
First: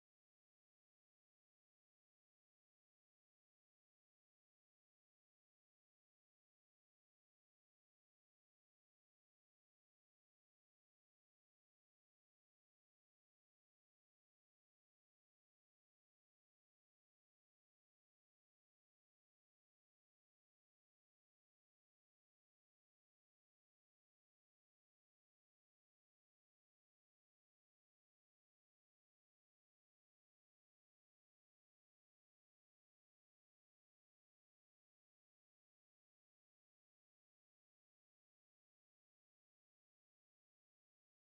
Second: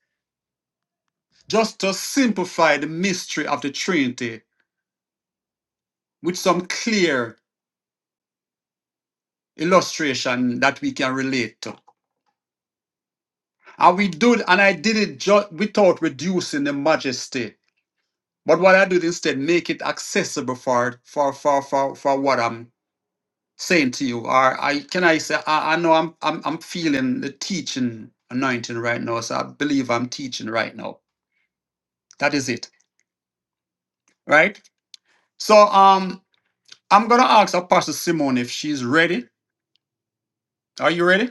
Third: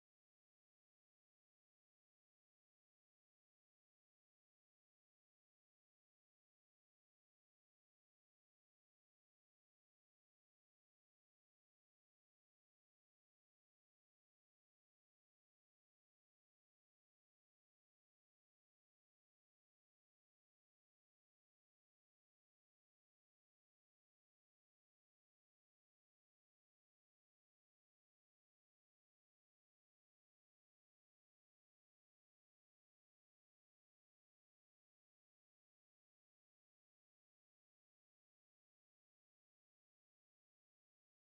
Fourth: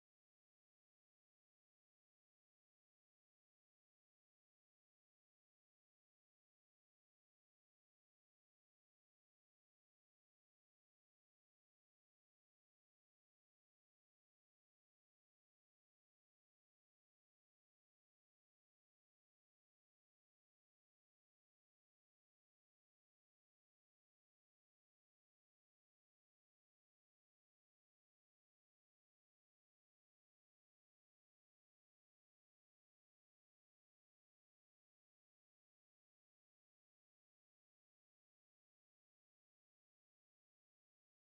just to simplify the mystery of the Trinity with some clear illustration that we can relate to. And we do it, and I did it ju- without reducing the majesty. But what I did instead, make it accessible for for for for, for what I'm saying to you. Or I can I say I, I know I'm I'm I'm feeling the teaching anointing right now. So I believe I'm teaching right now. That is it. Right? So um I'm gonna ask Apostle Simone if she's ready. Are you ready?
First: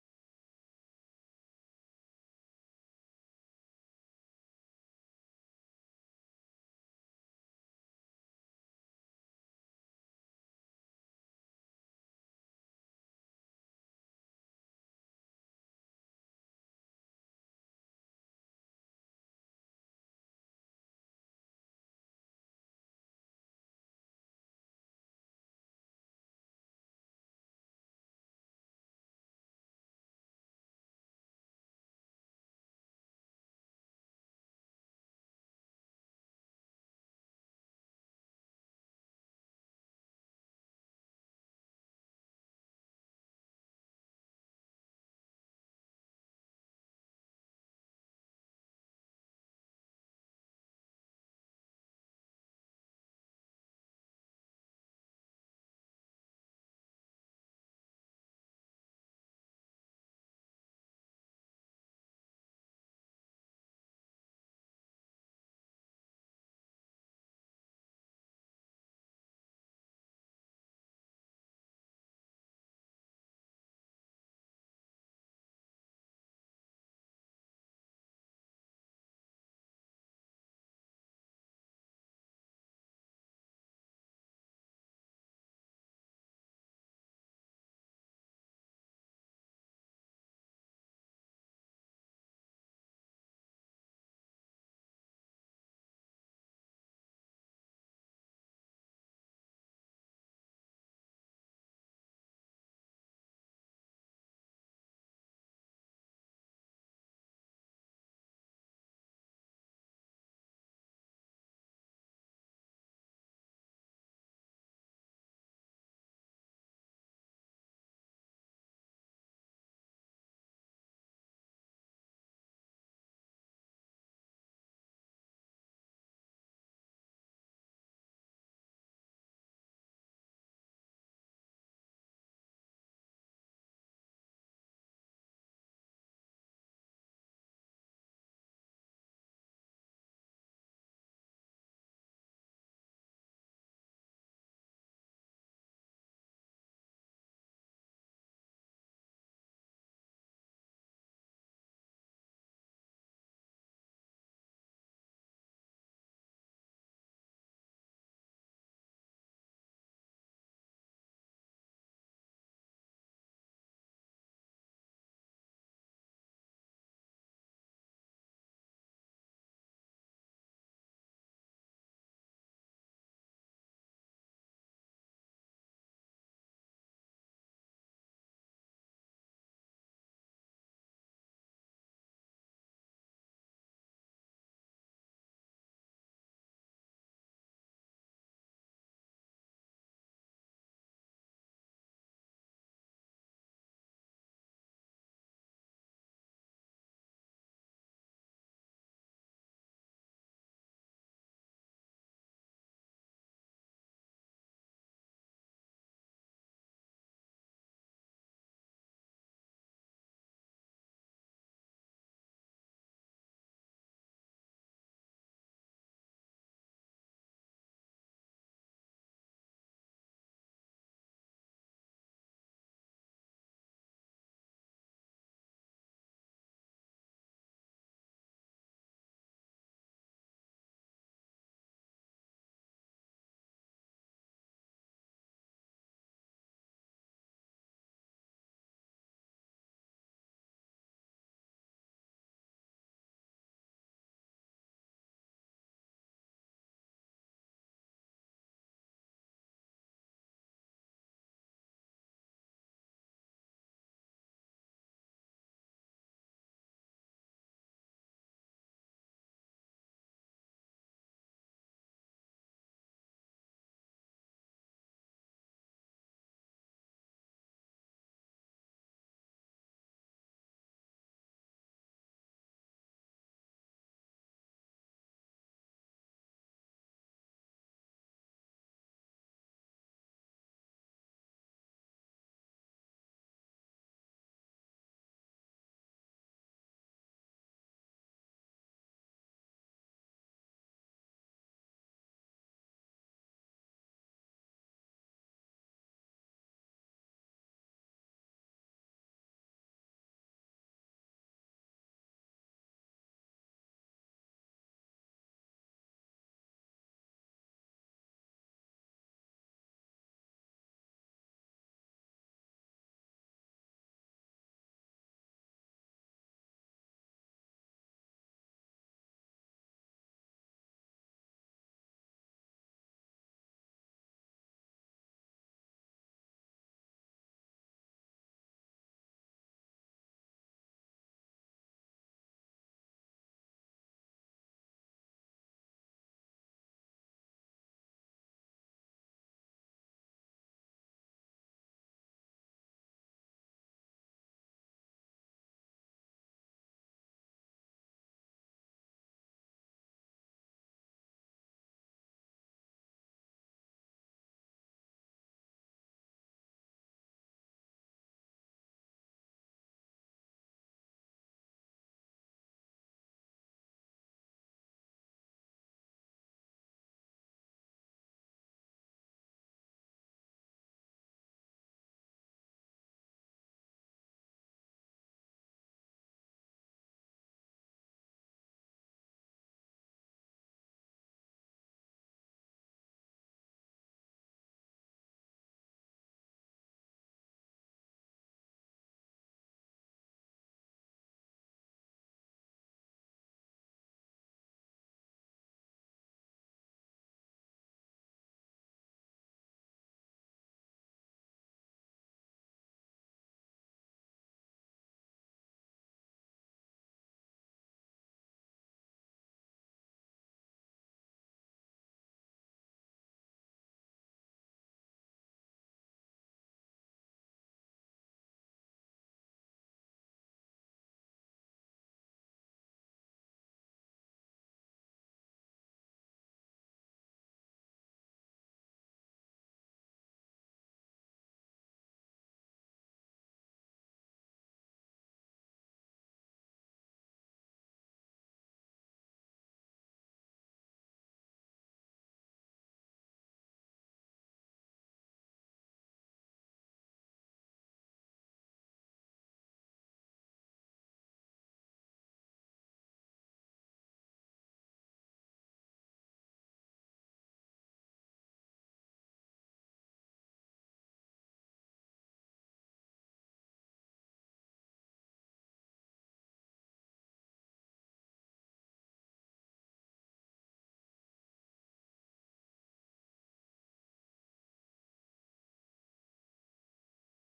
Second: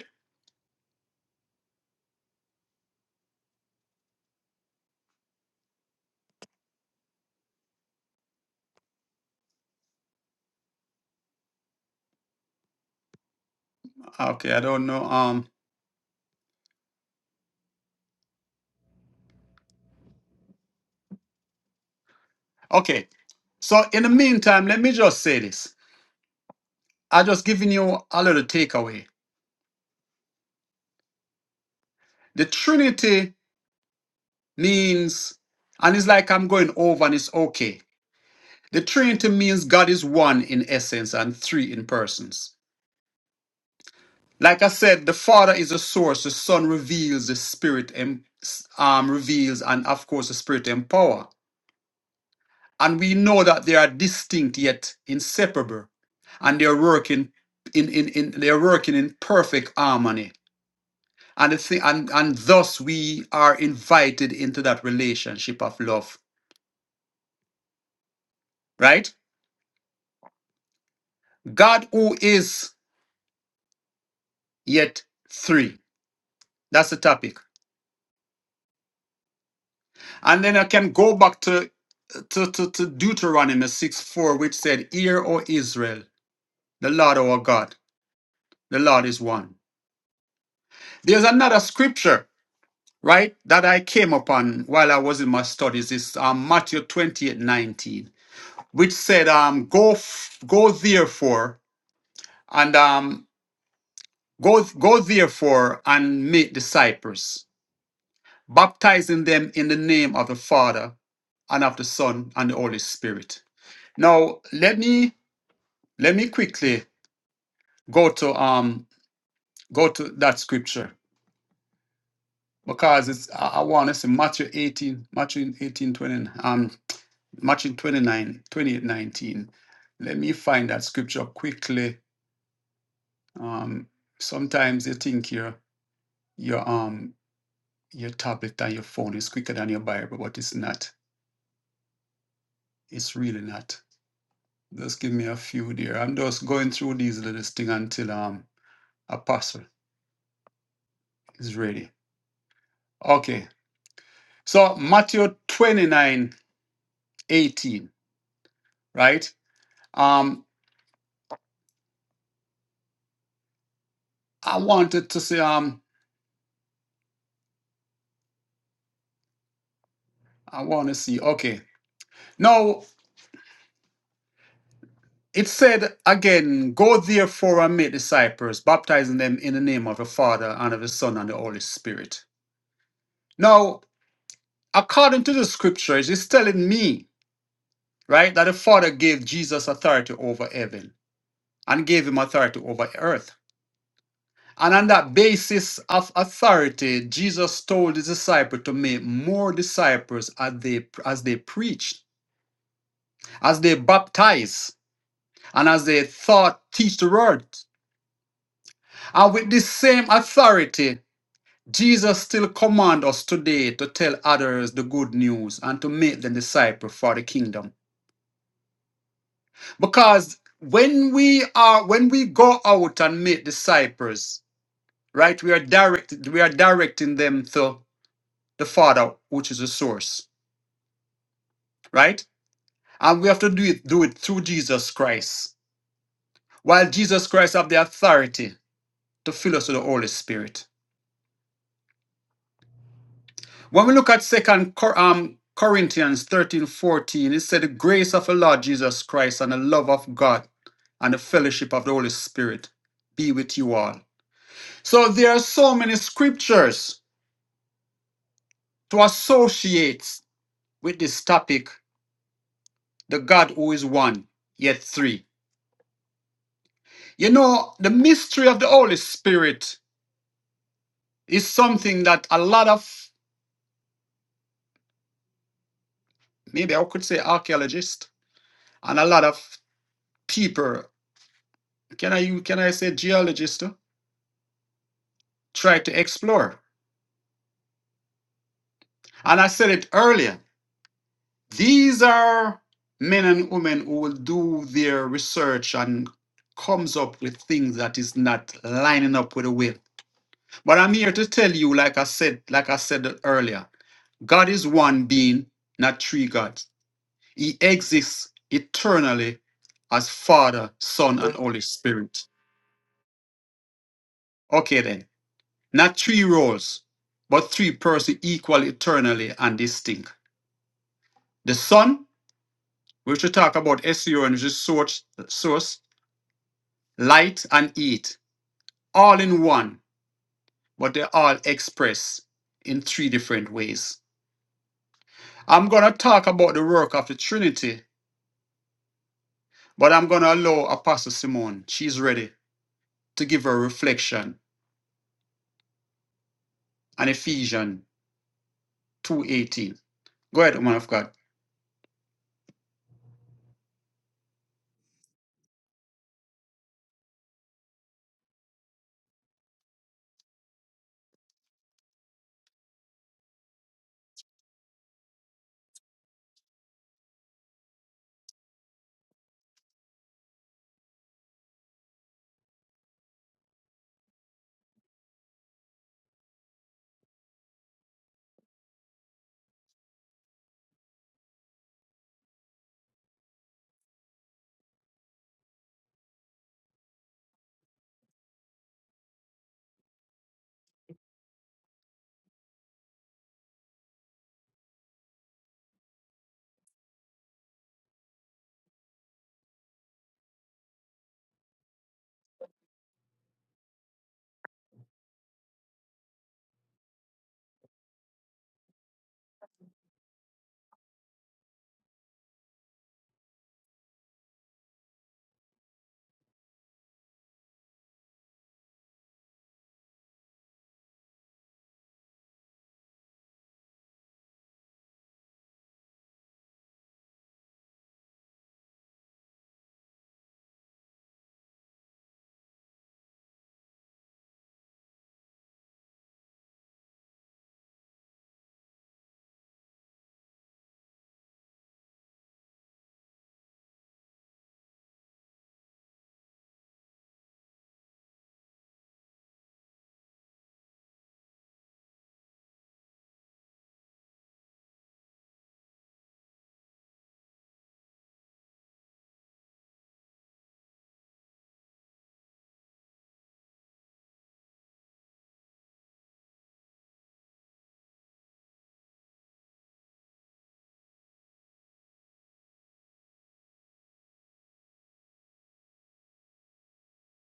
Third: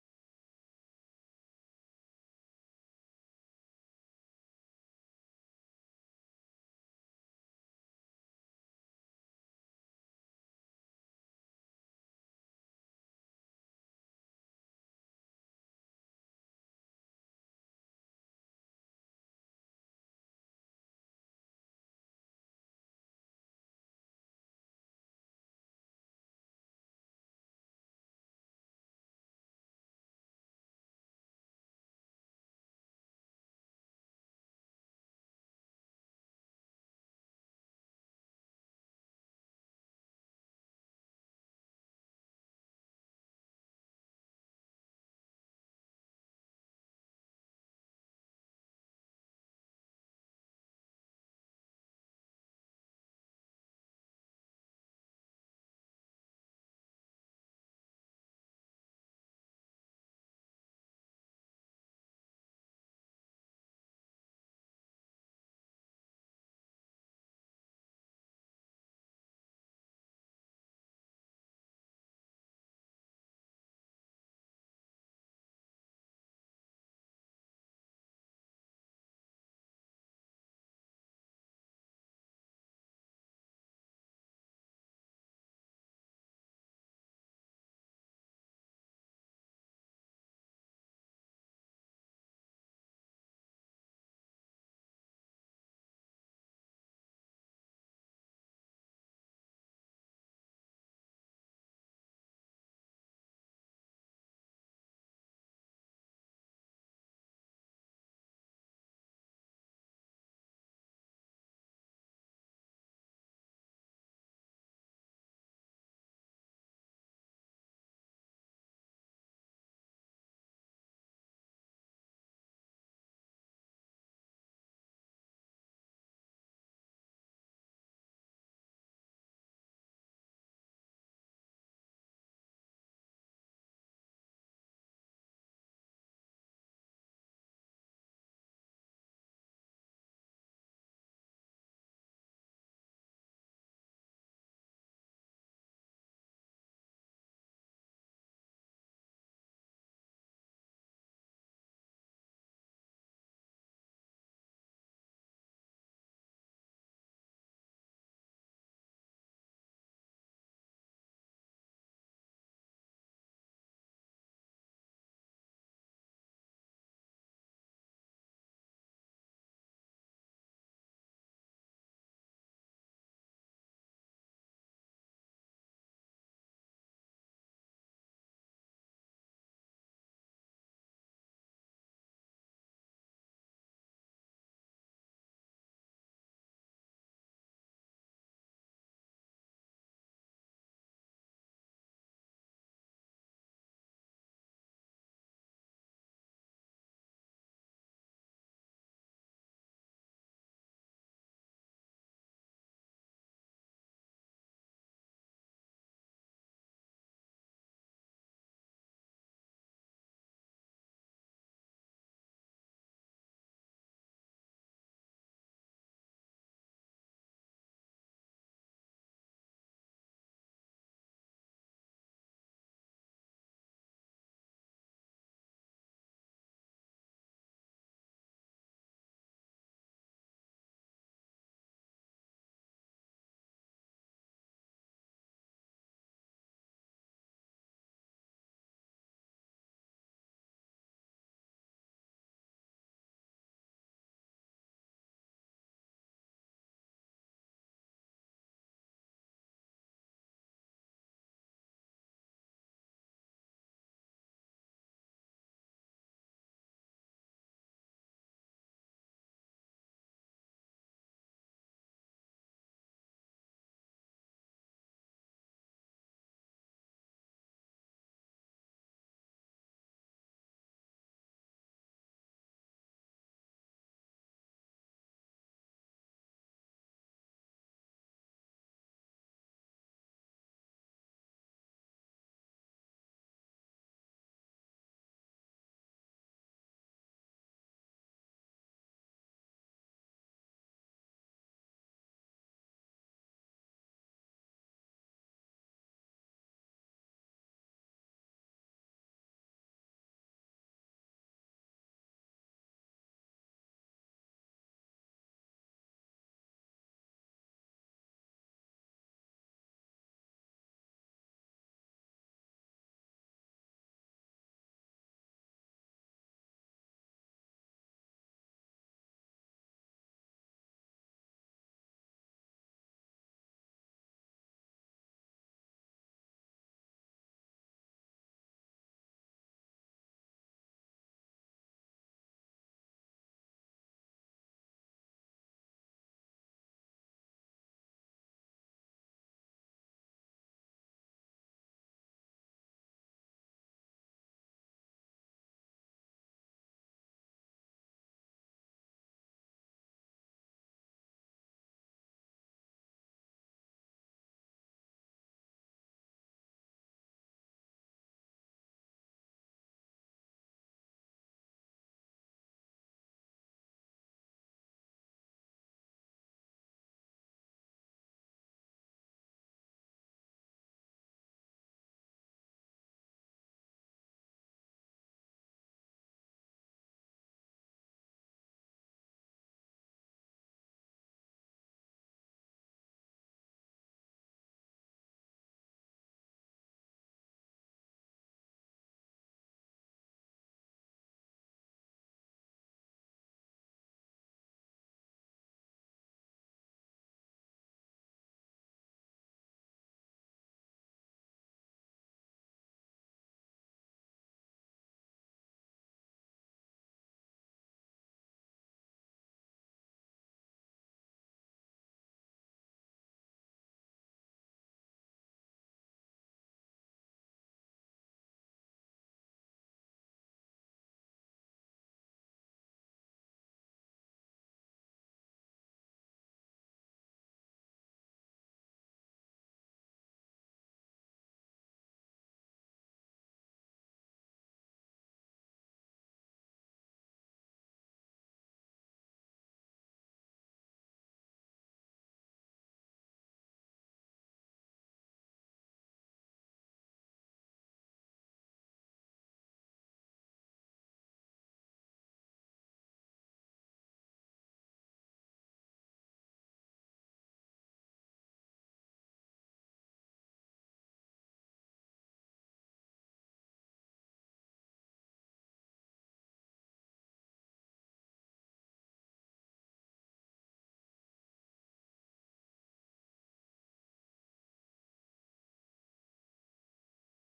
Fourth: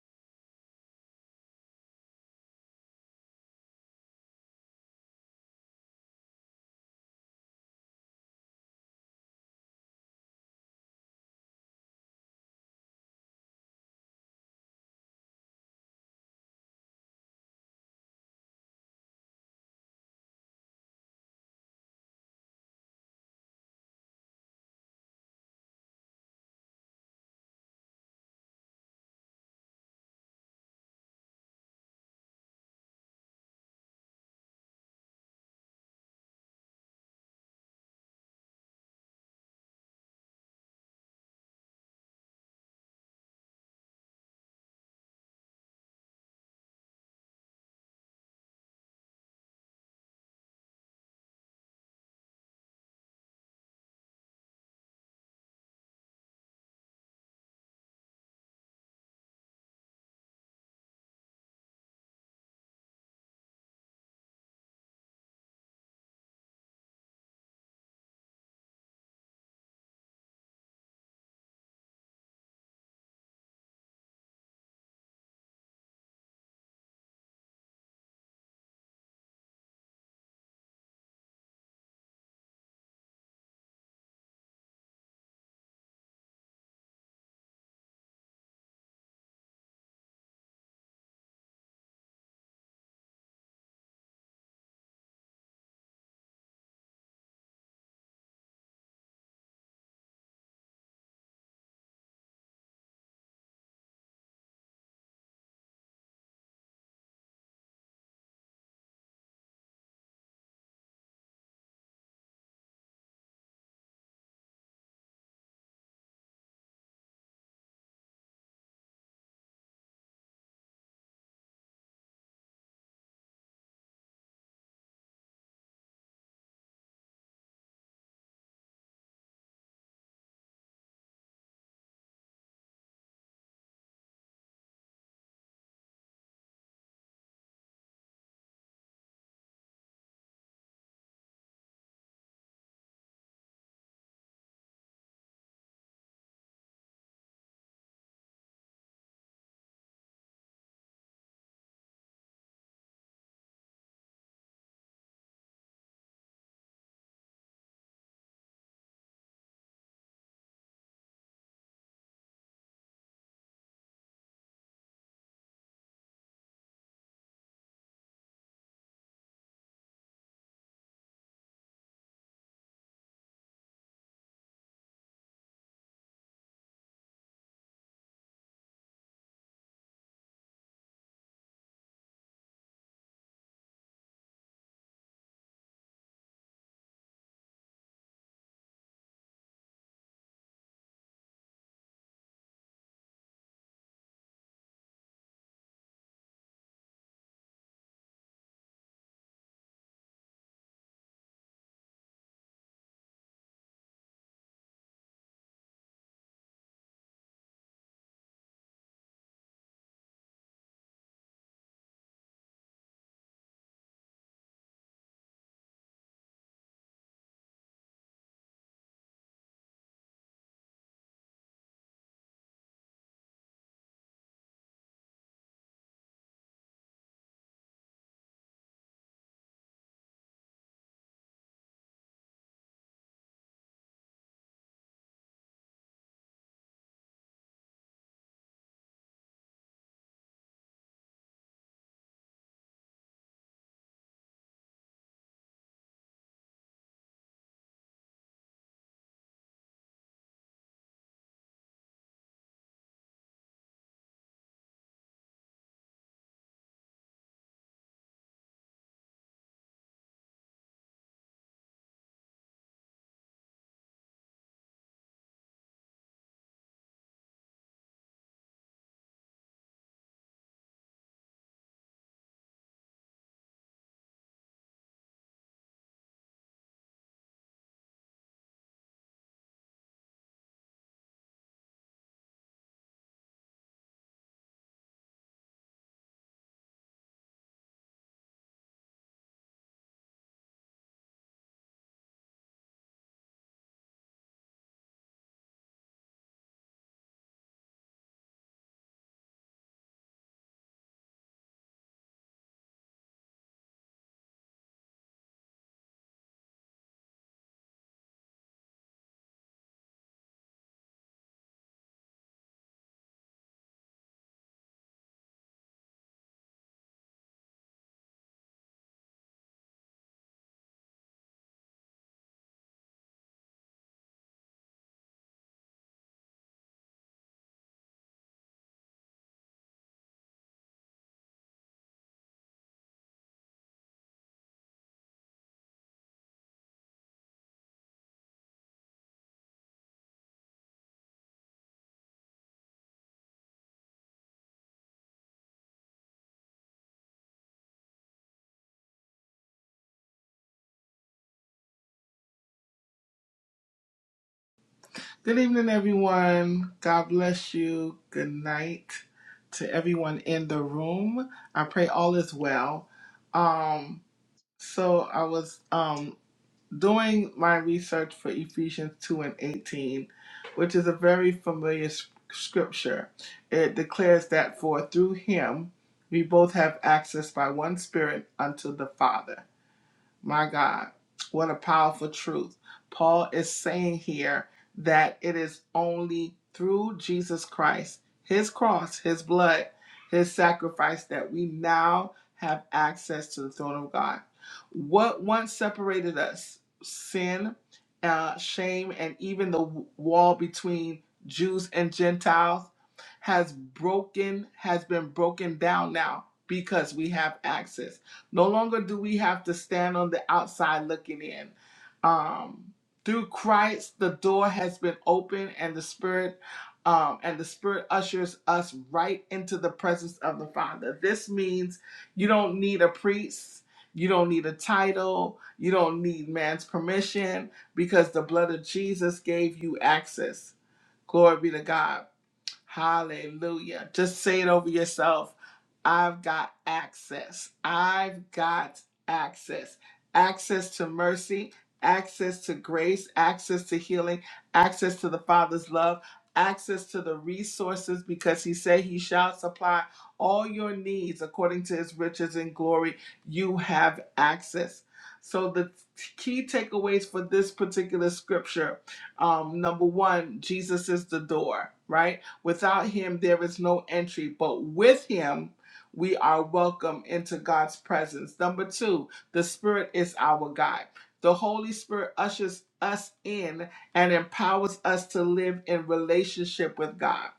Okay, I don't know. Um okay. So in the meantime, let me just say this. I just giving you a little takeaway The Trinity means, and it's like I'm going over and it's okay. The Trinity means God is one in essence and three in persons. Like I said, the Father is the source, the Son reveals, the Spirit em- um, reveals, and of course, the Spirit empower. And we know that they are distinct yet inseparable, and they are working in, in, in they are working in perfect harmony. And the thing, and, and thus we are invited into that relationship of love, right? God who is yet three. That's the topic. And then I can go back to, to, to, to Deuteronomy 6 4, which said, Hear, O Israel, the Lord our God, the Lord is one. There's another scripture, right, that I came upon while I was in my studies. It's um, Matthew 28 19, which said, um, Go f- go therefore and um, go, go therefore and make disciples, baptizing them in the name of the Father and of the Son and the Holy Spirit. Now let me let me quickly go to um go to that scripture because it's I, I want to say Matthew 18, Matthew 18, 20, um Matthew 29 28 19. Let me find that scripture quickly. Um sometimes you think your your um your tablet and your phone is quicker than your Bible, but it's not. It's really not. Just give me a few there. I'm just going through these little things until um a Apostle is ready. Okay. So Matthew 29 18, right? Um, I wanted to see, um, I want to see. Okay. Now it said again, go therefore and make disciples, baptizing them in the name of the Father and of the Son and the Holy Spirit. Now, according to the scriptures, it's telling me, right, that the Father gave Jesus authority over heaven and gave him authority over earth. And on that basis of authority, Jesus told his disciples to make more disciples as they as they preached, as they baptized, and as they thought teach the word. And with this same authority, Jesus still commands us today to tell others the good news and to make them disciples for the kingdom. Because when we are when we go out and make disciples, right, we are directed we are directing them to the Father, which is the source. right? And we have to do it, do it through Jesus Christ, while Jesus Christ have the authority to fill us with the Holy Spirit. When we look at Second Cor- um, Corinthians 13 14, it said, The grace of the Lord Jesus Christ and the love of God and the fellowship of the Holy Spirit be with you all. So there are so many scriptures to associate with this topic, the God who is one, yet three. You know, the mystery of the Holy Spirit is something that a lot of maybe I could say archaeologists and a lot of people can I u- can I say geologists too, try to explore. And I said it earlier. These are men and women who will do their research and comes up with things that is not lining up with the will. But I'm here to tell you, like I said, like I said earlier, God is one being, not three gods. He exists eternally as Father, Son, and Holy Spirit. Okay, then. Not three roles, but three persons equal eternally and distinct. The Son, which we talk about SEO and just source, source, light, and heat, all in one, but they all express in three different ways. I'm going to talk about the work of the Trinity, but I'm going to allow Apostle Simone, she's ready, to give her reflection on Ephesians 2.18. Go ahead, woman of God. Good evening, everyone. God bless you. Good night to everyone in the room. I pray all is well. Um, so I was. Um, doing my research for Ephesians 2 and 18, which is a very familiar scripture, it declares that for through him we both have access by one spirit unto the Father. My God, what a powerful truth. Paul is saying here that it is only through Jesus Christ, his cross, his blood, his sacrifice, that we now have access to the throne of God. What once separated us, sin, uh, shame, and even the wall between Jews and Gentiles, has broken, has been broken down now because we have access. No longer do we have to stand on the outside looking in. Um, through Christ, the door has been opened, and the Spirit, um, and the Spirit ushers us right into the presence of the Father. This means you don't need a priest, you don't need a title, you don't need man's permission, because the blood of Jesus gave you access. Glory be to God. Hallelujah. Just say it over yourself. I've got access. I've got access. Access to mercy, access to grace, access to healing, access to the Father's love, access to the resources because He said He shall supply all your needs according to His riches and glory. You have access. So, the key takeaways for this particular scripture um, number one, Jesus is the door, right? Without him, there is no entry, but with him, we are welcome into God's presence. Number two, the Spirit is our guide. The Holy Spirit ushers us in and empowers us to live in relationship with God.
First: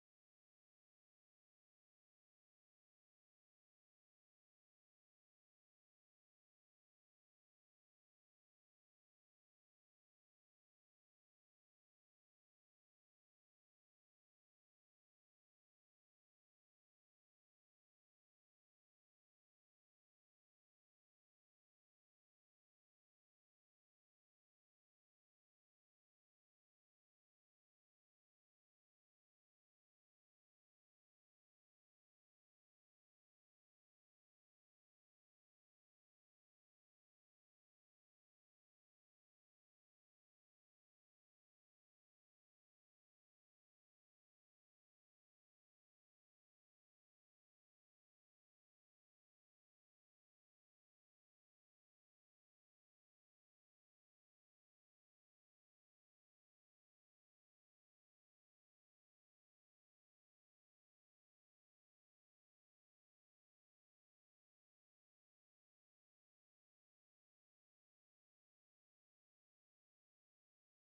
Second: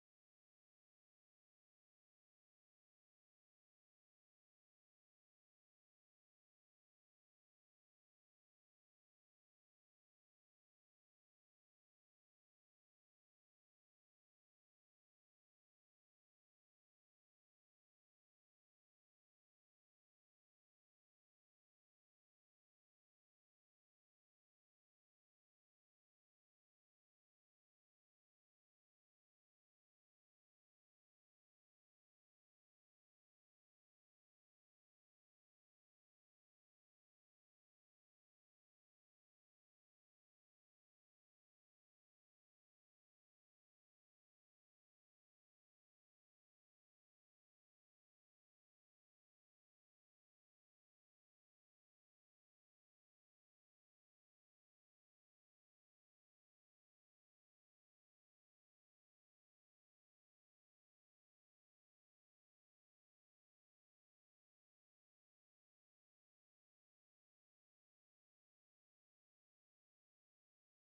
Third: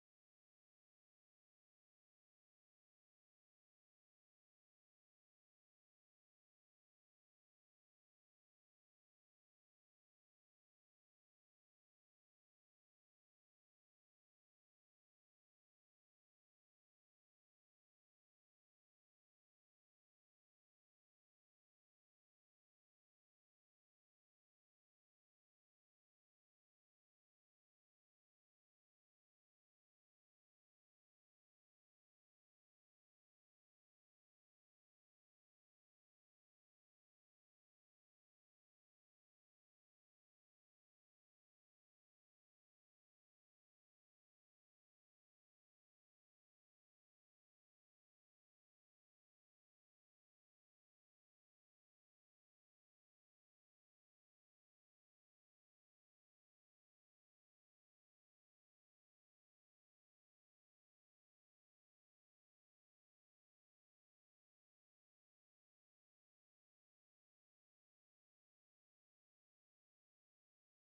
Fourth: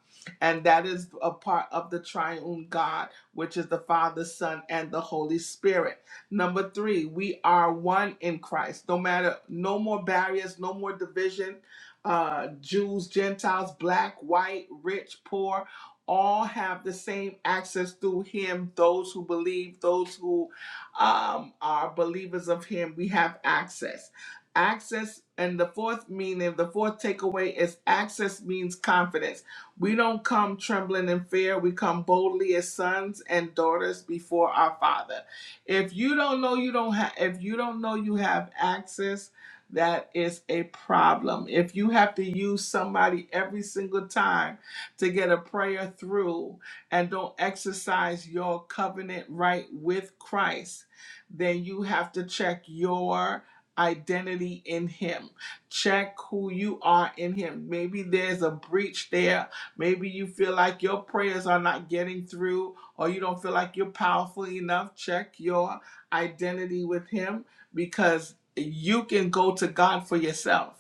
And that is a part of the triune God, which is the Father, Son, and the Holy Spirit. Number three, we are one in Christ. No matter, no more barriers, no more division, uh, Jews, Gentiles, black, white, rich, poor, all have the same access through him. Those who believe, those who um, are believers of him, we have access. Access, and the fourth meaning, the fourth takeaway is access means confidence. We don't come trembling in fear, we come boldly as sons and daughters before our Father. If you don't know you don't have, if you don't know you have access, that is a problem. If you have to use somebody every single time to get a prayer through and don't exercise your covenant right with Christ, then you have to check your identity in Him. Check who you are in Him. Maybe there's a breach there. Maybe you feel like your prayers are not getting through or you don't feel like you're powerful enough. Check your identity with Him because you can go to God for yourself.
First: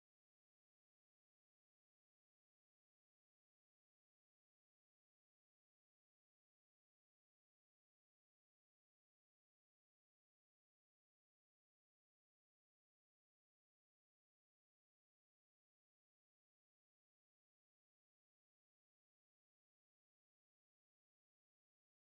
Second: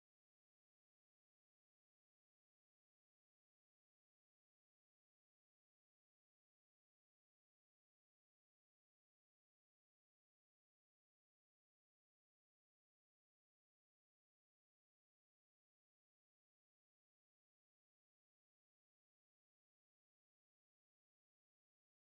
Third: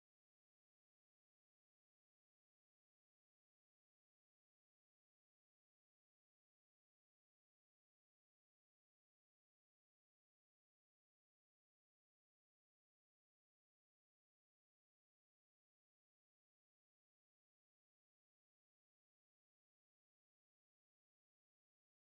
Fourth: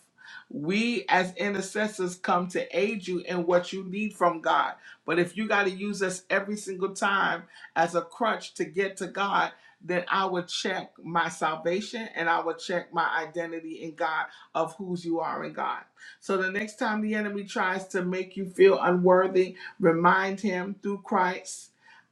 We as intercessors come to aid you in what you need from God. But if you got to use us every single time as a crutch to get to God, then I would check my salvation and I would check my identity in God of whose you are in God. So the next time the enemy tries to make you feel unworthy, remind him through Christ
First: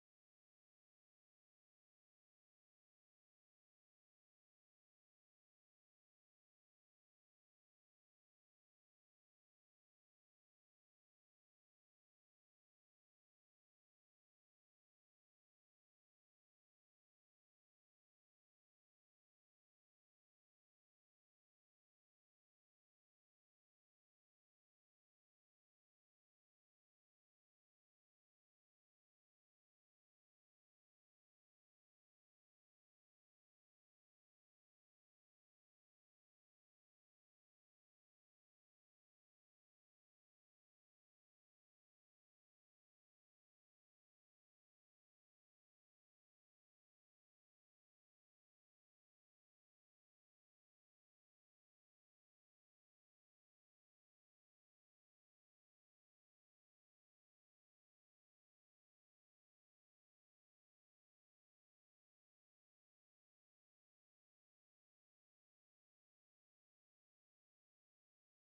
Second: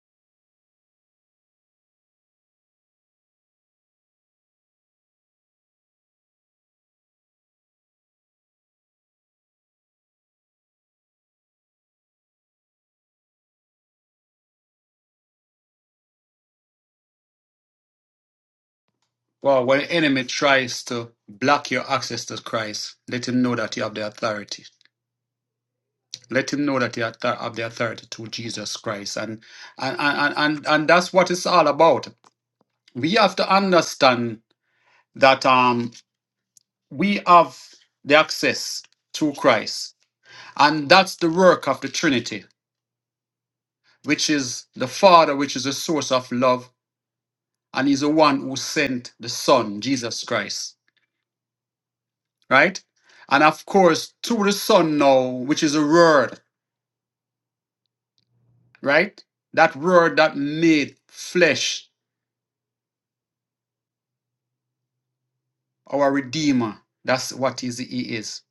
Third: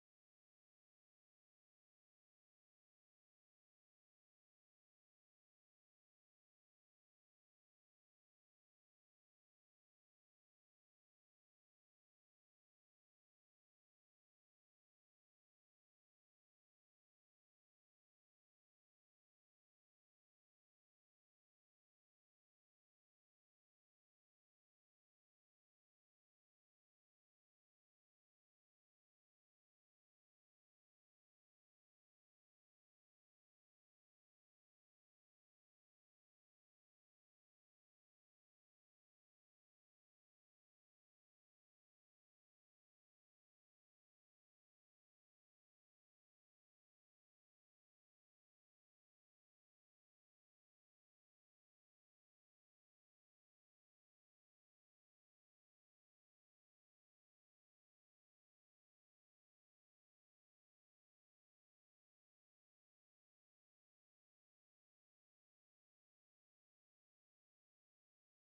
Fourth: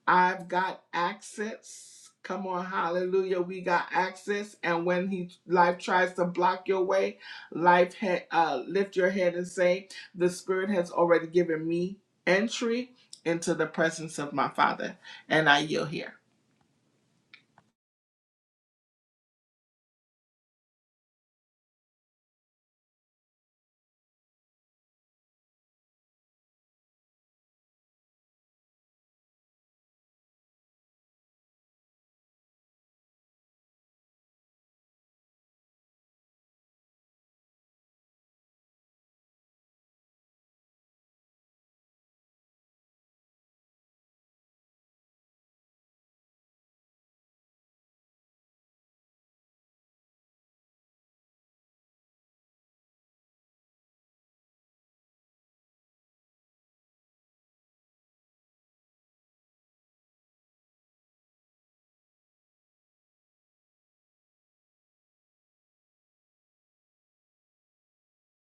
I've got access. Come on, hallelujah. We got access. And when he life tries to block your way, life ha- uh, lift your head and say, The Spirit has already given me entry into the presence of my Father. And I yield here. Well, when the enemy tries to block your access to Christ, let him know that you have the authority. Let him know that you have the have the authority to Jesus Christ. And and, and, and and that's what it's all about. We have to understand that um we have the access to Christ. And that's the work of the Trinity, which is the Father, which is the source of love, and he's the one who sent the Son, Jesus Christ. right? And of course, through the Son now, which is a word, right? That word that made flesh, our Redeemer. That's what is, He is.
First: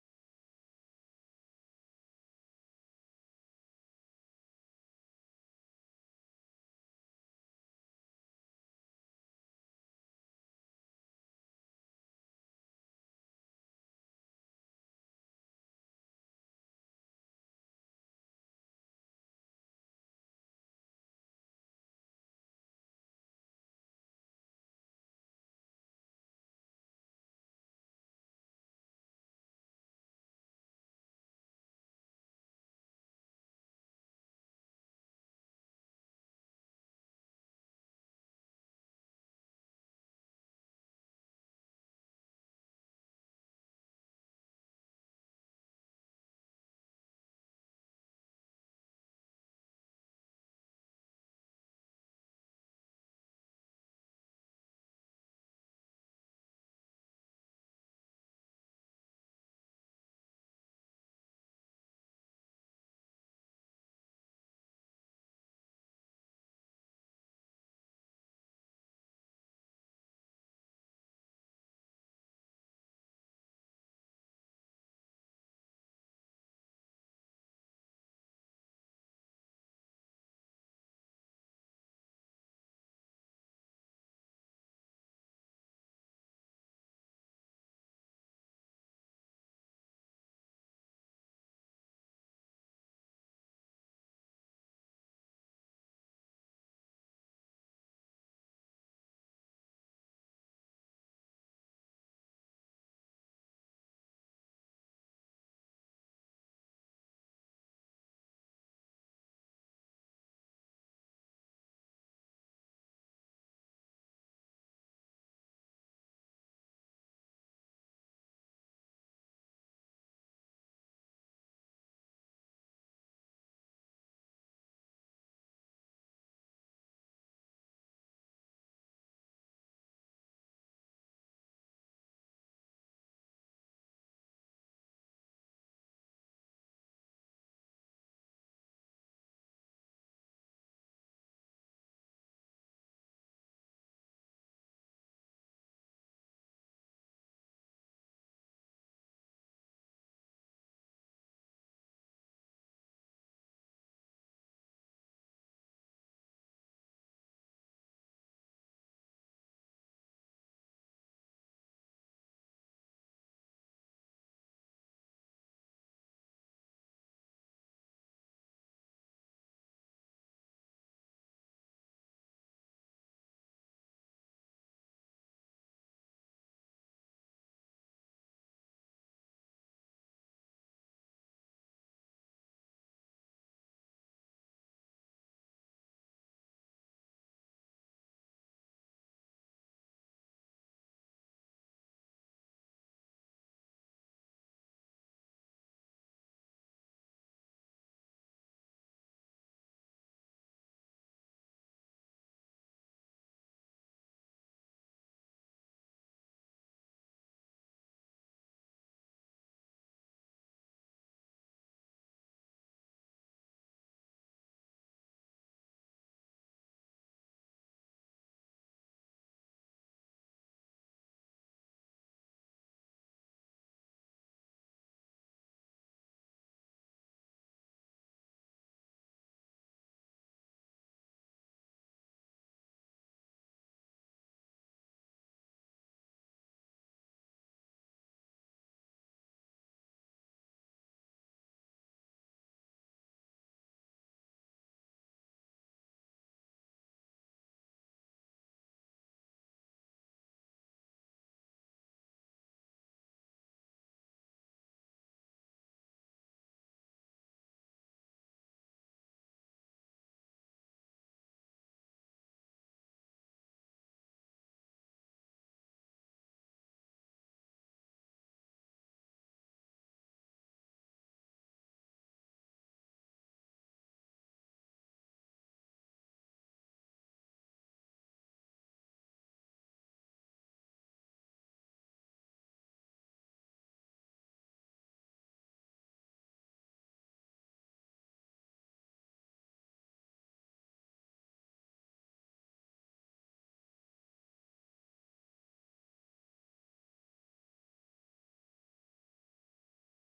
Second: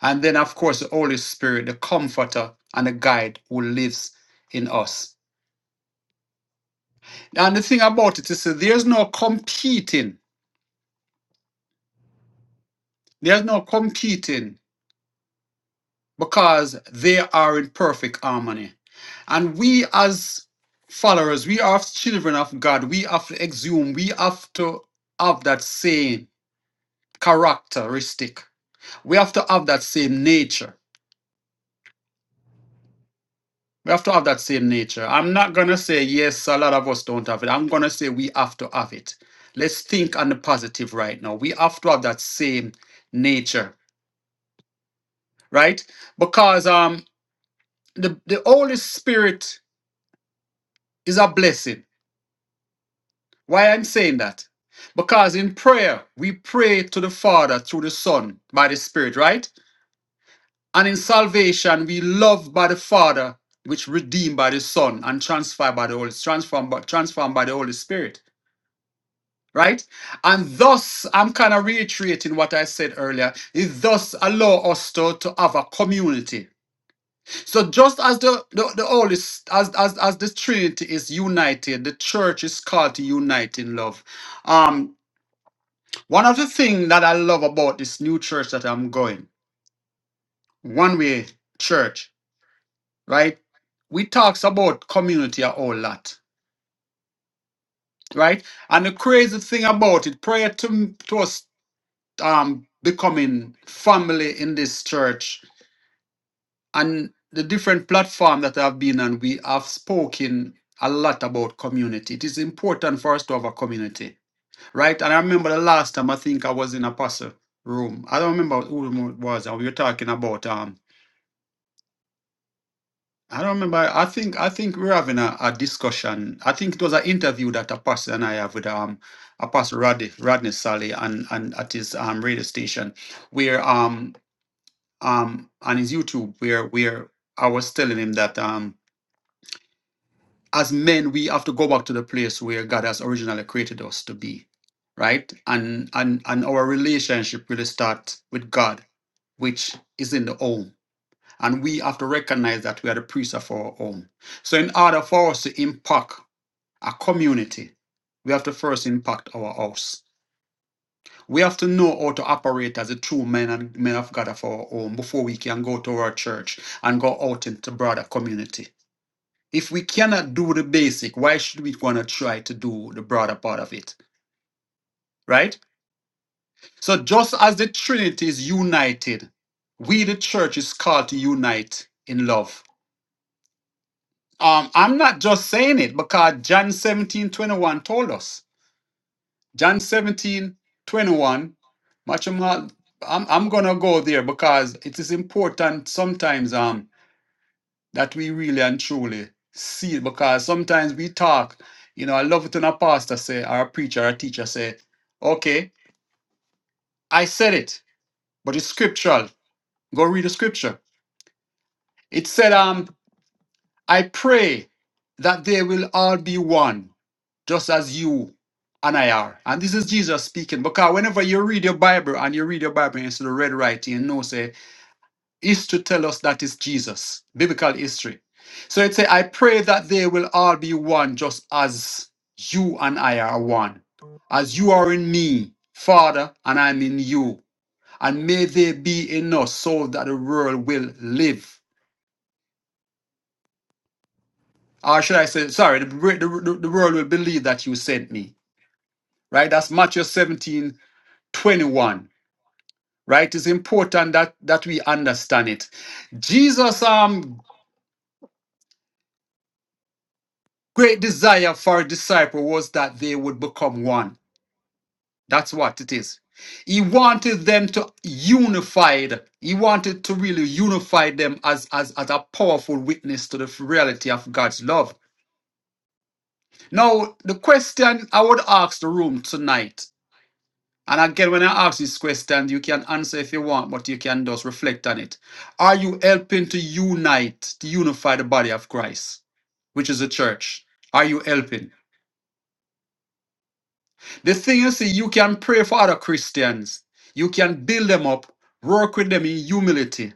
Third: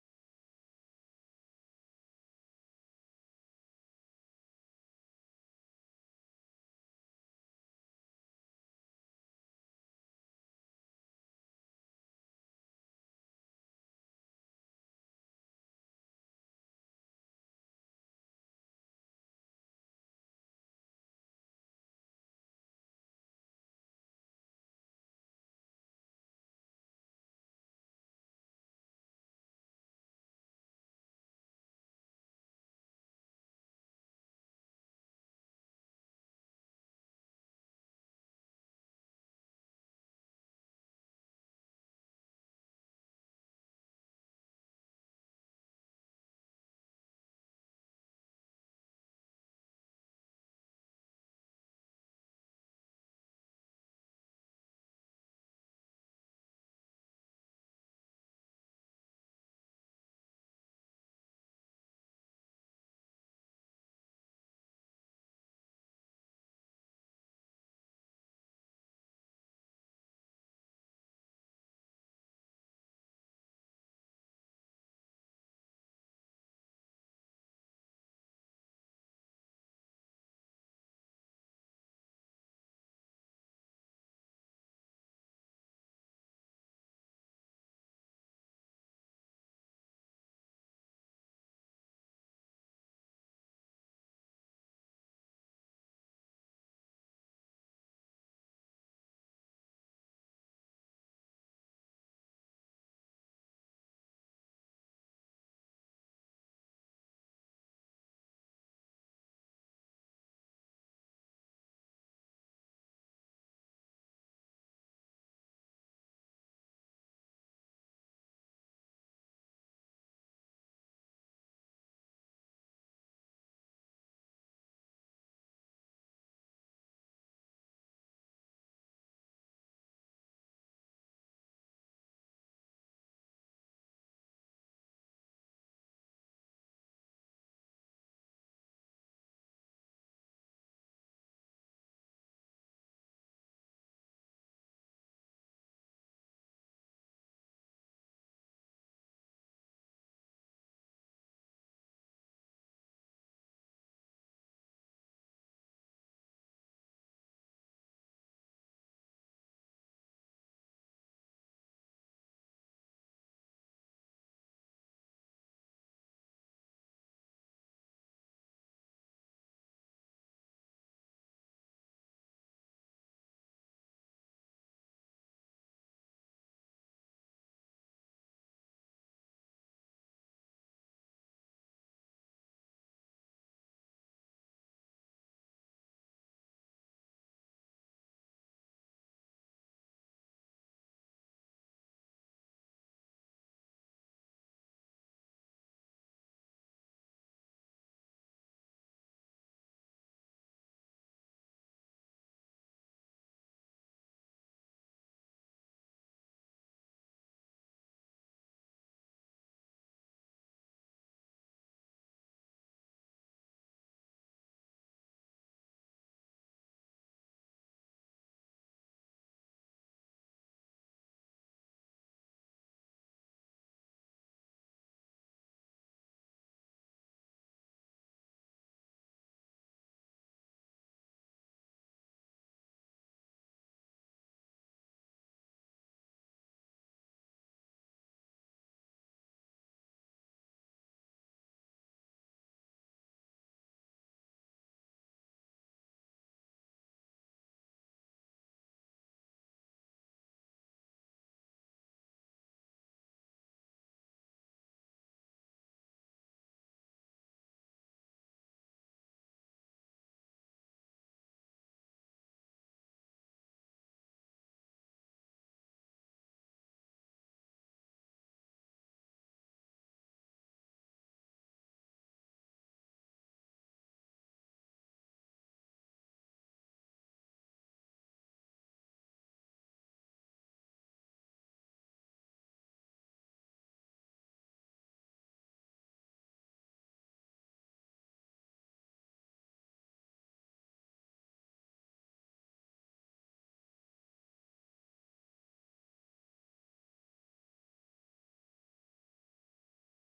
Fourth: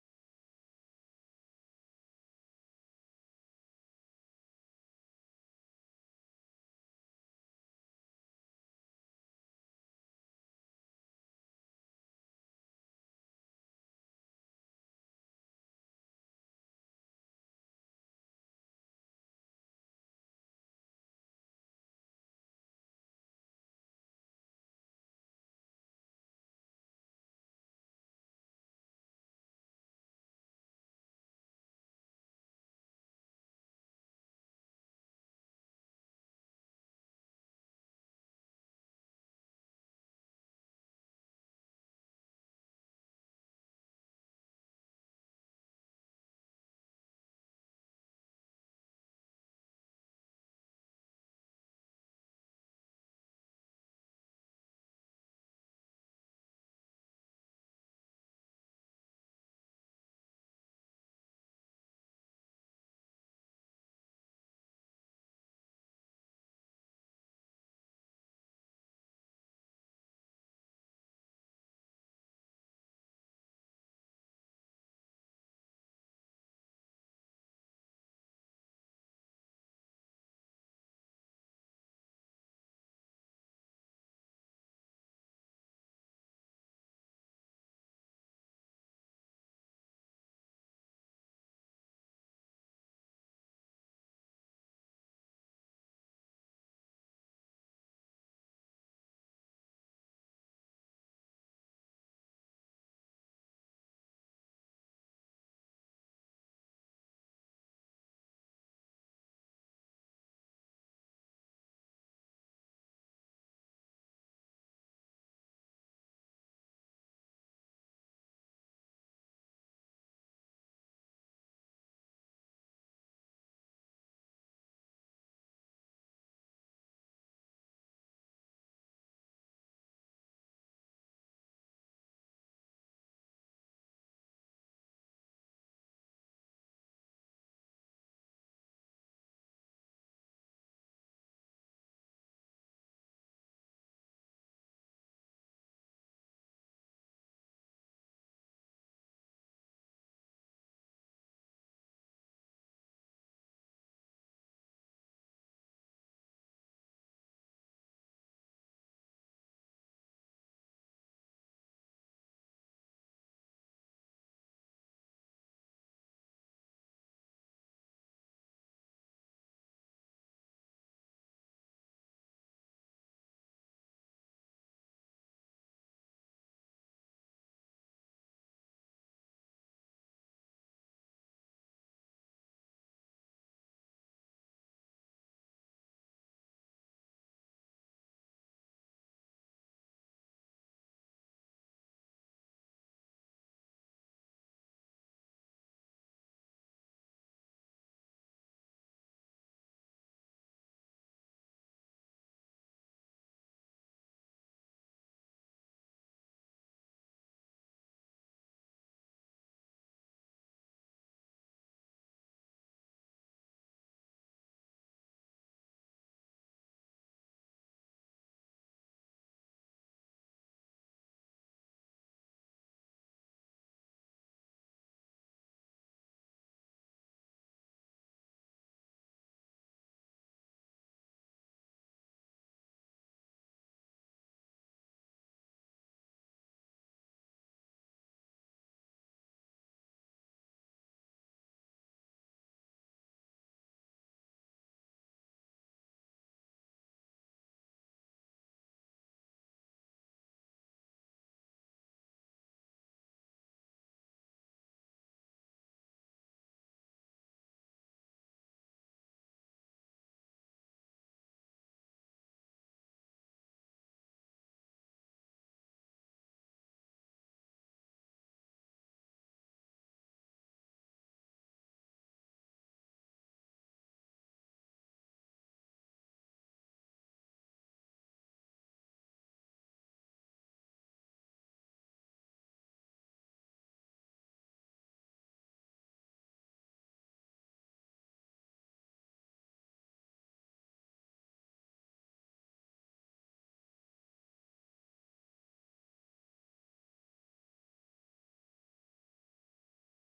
And then, of course, the Holy Spirit, the Comforter and the Guide who lives in us. And the thing about it is that there's no competing. There's no competing because they are in perfect harmony. And we, as followers, we are children of God. We have to exhume, we have to have that same characteristic. We have to have that same nature. We have to have that same nature. I'm not going to say, yes, a lot of us don't have it. I'm going to say, we have to have it. Let's think on the positive right now. We have to have that same nature, right? Because um, the, the Holy Spirit is a blessing Why I'm saying that? Because in prayer, we pray to the Father through the Son by the Spirit, right? And in salvation, we love by the Father, which redeemed by the Son and transferred by the Holy transformed by, transformed by the Holy Spirit, right? And thus, I'm kind of reiterating what I said earlier. It thus allow us to, to have a community. So just as the, the, the Holy S- as, as as the Trinity is united, the church is called to unite in love. um. One of the things that I love about this new church that I'm going, one way church, right? We talks about community a whole lot, right? And the crazy thing about it, prior to, to us um, becoming family in this church and the different platform that I've been on, we have spoken a lot about community. It is important for us to have a community, right? And I remember the last time I think I was in a pastor room. I don't remember who it was, and we were talking about. um. I don't remember. I think I think we're having a, a discussion. I think it was an interview that a pastor and I have with um a pastor Rodney Rodney Sally and and at his um radio station where um um on his YouTube where where I was telling him that um as men we have to go back to the place where God has originally created us to be, right? And and and our relationship really start with God, which is in the home and we have to recognize that we are the priests of our own. So, in order for us to impact a community, we have to first impact our house. We have to know how to operate as a true men and men of God of our own before we can go to our church and go out into broader community. If we cannot do the basic, why should we want to try to do the broader part of it? Right? So just as the Trinity is united, we the church is called to unite in love Um, I'm not just saying it because John 17 21 told us. John 17 21, much of my- I'm, I'm going to go there because it is important sometimes um, that we really and truly see it because sometimes we talk, you know, I love it when a pastor say, or a preacher, or a teacher say, okay, I said it, but it's scriptural. Go read the scripture. It said, um, I pray that they will all be one just as you and I are. And this is Jesus speaking. Because whenever you read your Bible and you read your Bible and you see the red writing, you know, say, history tell us that is Jesus, biblical history. So it say, I pray that they will all be one, just as you and I are one. As you are in me, Father, and I'm in you. And may they be in us so that the world will live. Or should I say, sorry, the, the, the world will believe that you sent me. Right? That's Matthew 17 21. right? It's important that that we understand it. Jesus' um great desire for a disciple was that they would become one. That's what it is. He wanted them to unified. He wanted to really unify them as, as, as a powerful witness to the reality of God's love. Now, the question I would ask the room tonight And again, when I ask this question, you can answer if you want, but you can just reflect on it. Are you helping to unite, to unify the body of Christ, which is the church? Are you helping? The thing is, see, you can pray for other Christians, you can build them up, work with them in humility,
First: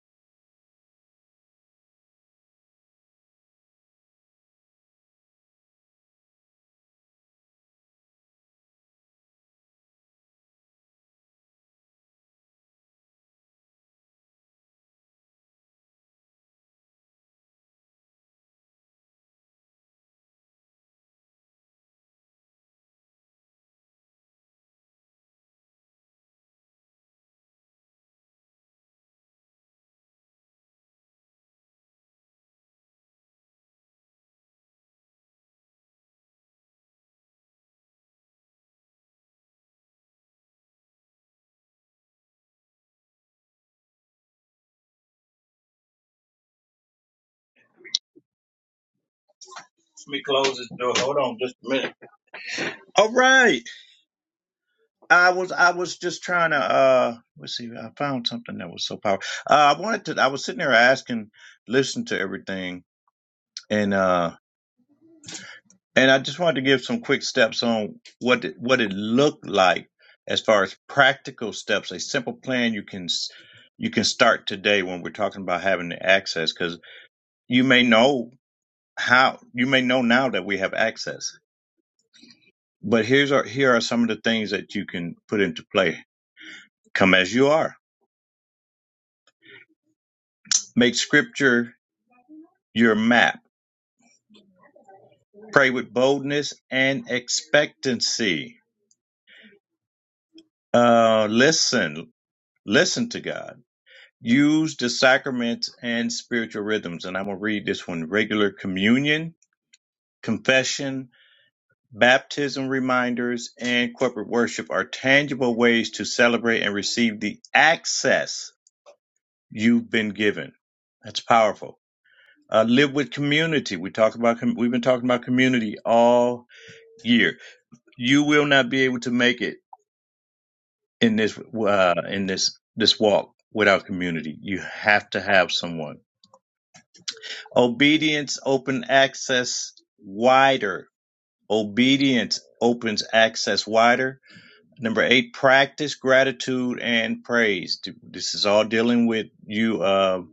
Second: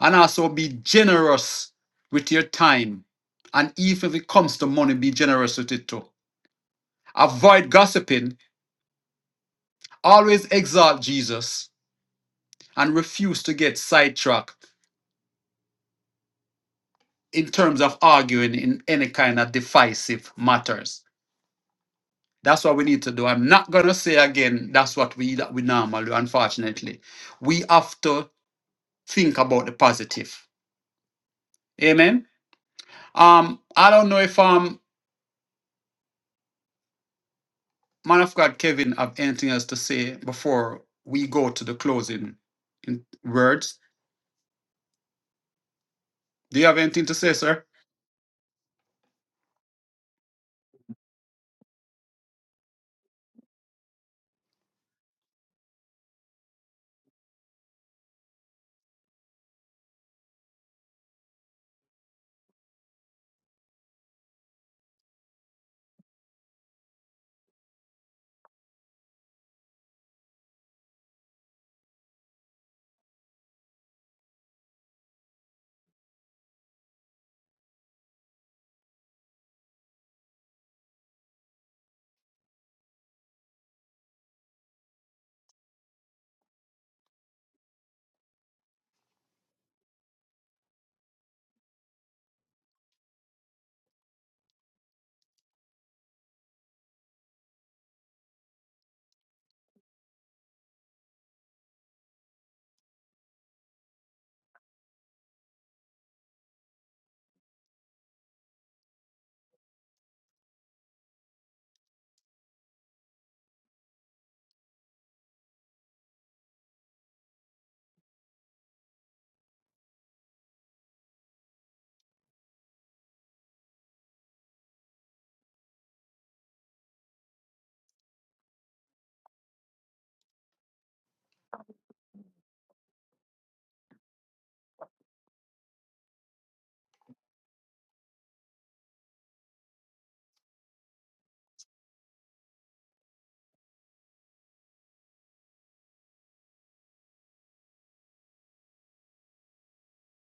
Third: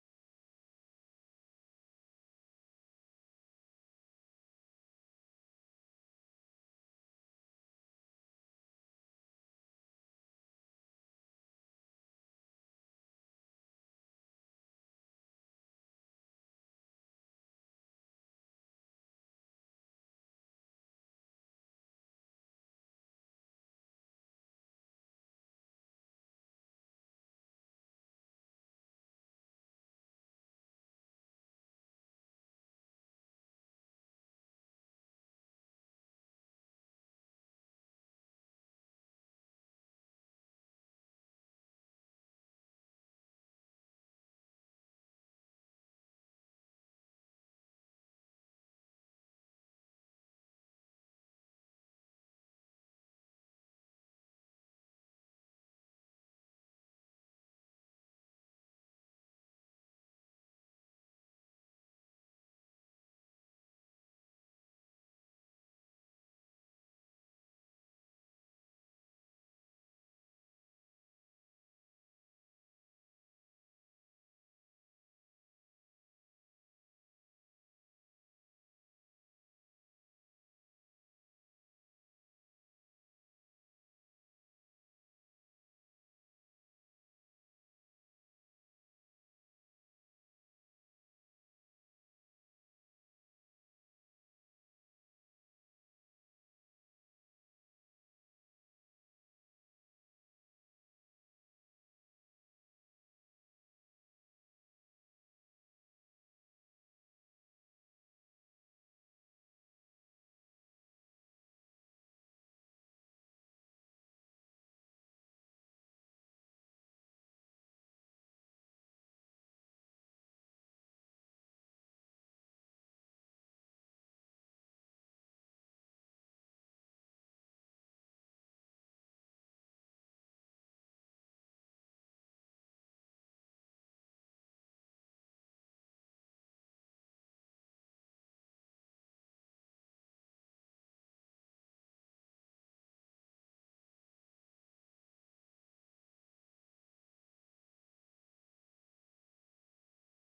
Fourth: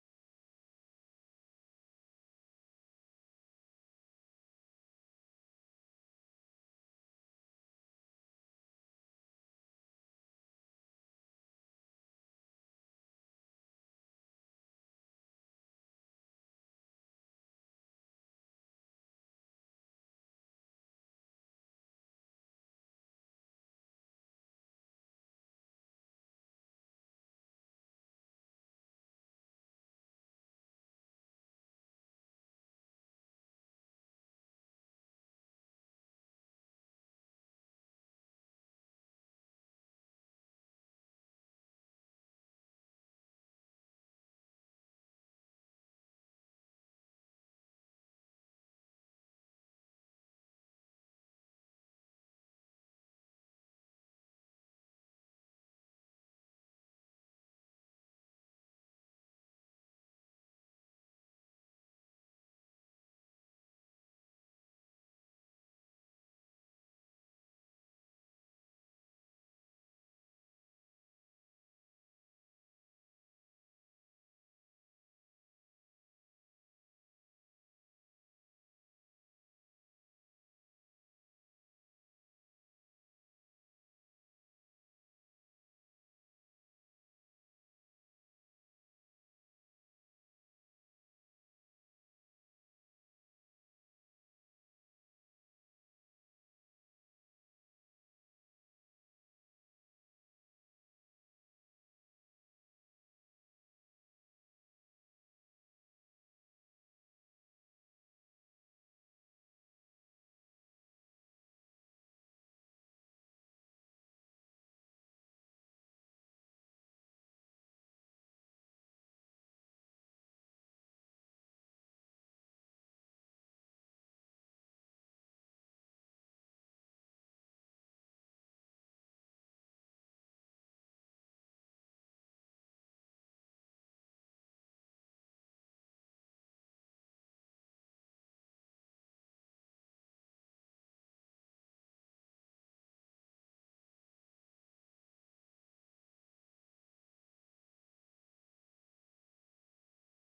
and also be generous with your time. And even if it comes to money, be generous with it too. Avoid gossiping, always exalt Jesus, and refuse to get sidetracked in terms of arguing in any kind of divisive matters. That's what we need to do. I'm not going to say again, that's what we that we normally do, unfortunately. We have to think about the positive. Amen. Um, I don't know if um man of God Kevin have anything else to say before we go to the closing words. Do you have anything to say, sir? Let me close this door. Hold on just a minute. All right. I was I was just trying to uh let's see, I found something that was so powerful. Uh, I wanted to I was sitting there asking, listening to everything. and. uh And I just wanted to give some quick steps on what it, what it looked like as far as practical steps, a simple plan you can s- you can start today when we're talking about having the access cuz you may know how you may know now that we have access. But here's our, here are some of the things that you can put into play. Come as you are. Make scripture your map. Pray with boldness and expectancy. Uh listen, listen to God Use the sacraments and spiritual rhythms. And I'm going to read this one regular communion, confession, baptism reminders, and corporate worship are tangible ways to celebrate and receive the access you've been given. That's powerful. Uh, live with community. We talk about com- we've been talking about community all year. You will not be able to make it in this uh, in this this walk without community. You have to have someone. Obedience open access wider. Obedience opens access wider. Number eight, practice gratitude and praise. This is all dealing with you uh,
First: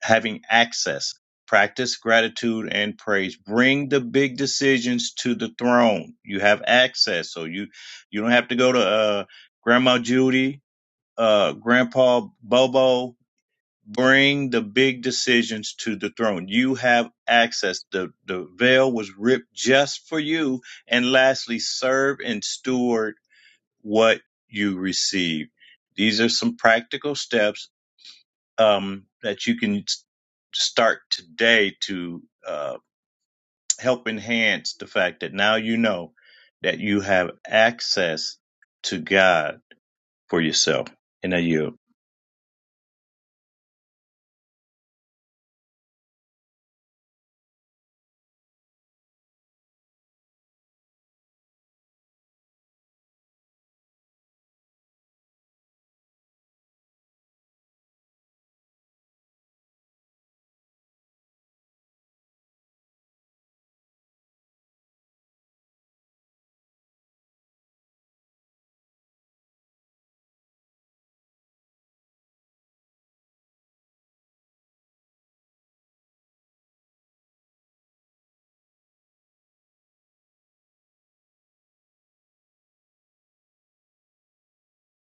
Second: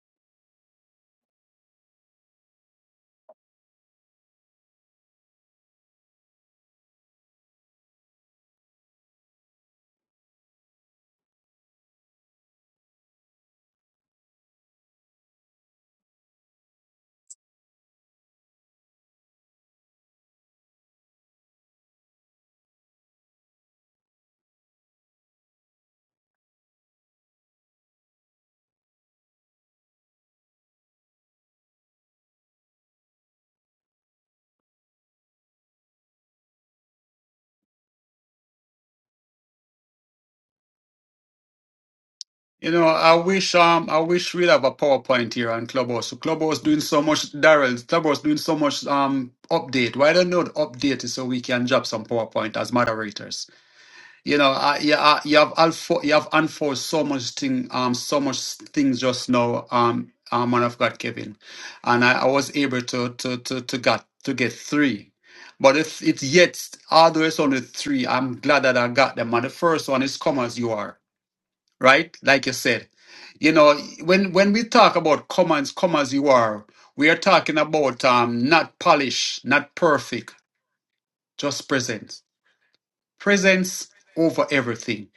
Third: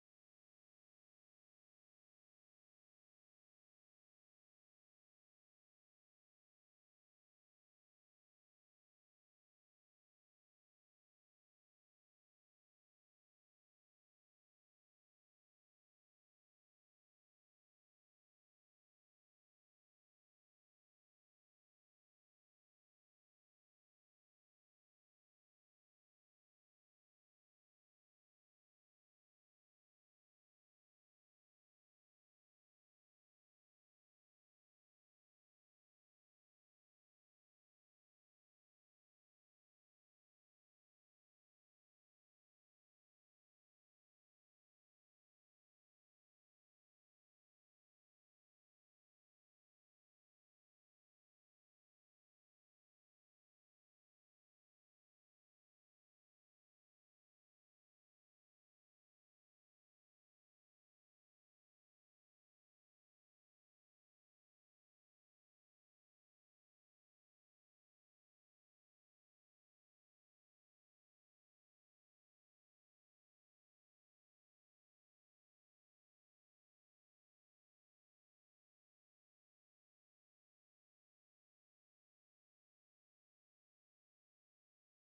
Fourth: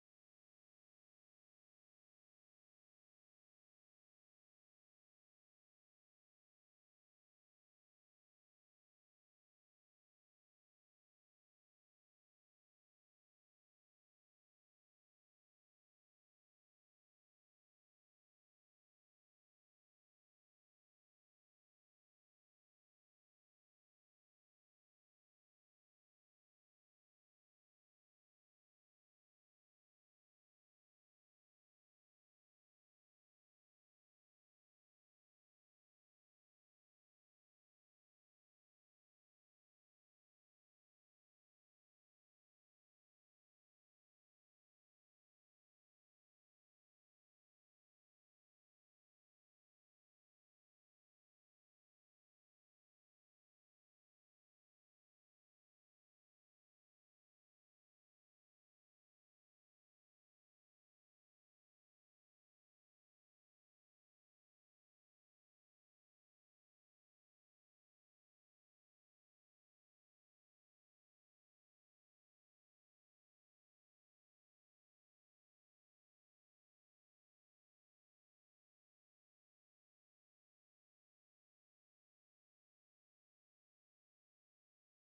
having access. Practice gratitude and praise. Bring the big decisions to the throne. You have access, so you you don't have to go to uh, Grandma Judy, uh, Grandpa Bobo, bring the big decisions to the throne. You have access. The, the veil was ripped just for you. And lastly, serve and steward what you receive. These are some practical steps um, that you can s- start today to uh, help enhance the fact that now you know that you have access to God for yourself. And I you. You know, I wish um I wish we'd have a PowerPoint here on Clubhouse. So Clubhouse doing so much Daryl, Clubhouse doing so much um update. Why don't you update it so we can drop some PowerPoint as moderators? You know, I, you, I, you have alfo- you have unfold so much thing um so much things just now um uh, man of God Kevin, and I, I was able to to to to get to get three. But if it's yet all the way three, I'm glad that I got them. And the first one is come as you are right? Like you said, you know, when when we talk about come and come as you are, we are talking about um, not polished, not perfect, just presence. Presence over everything.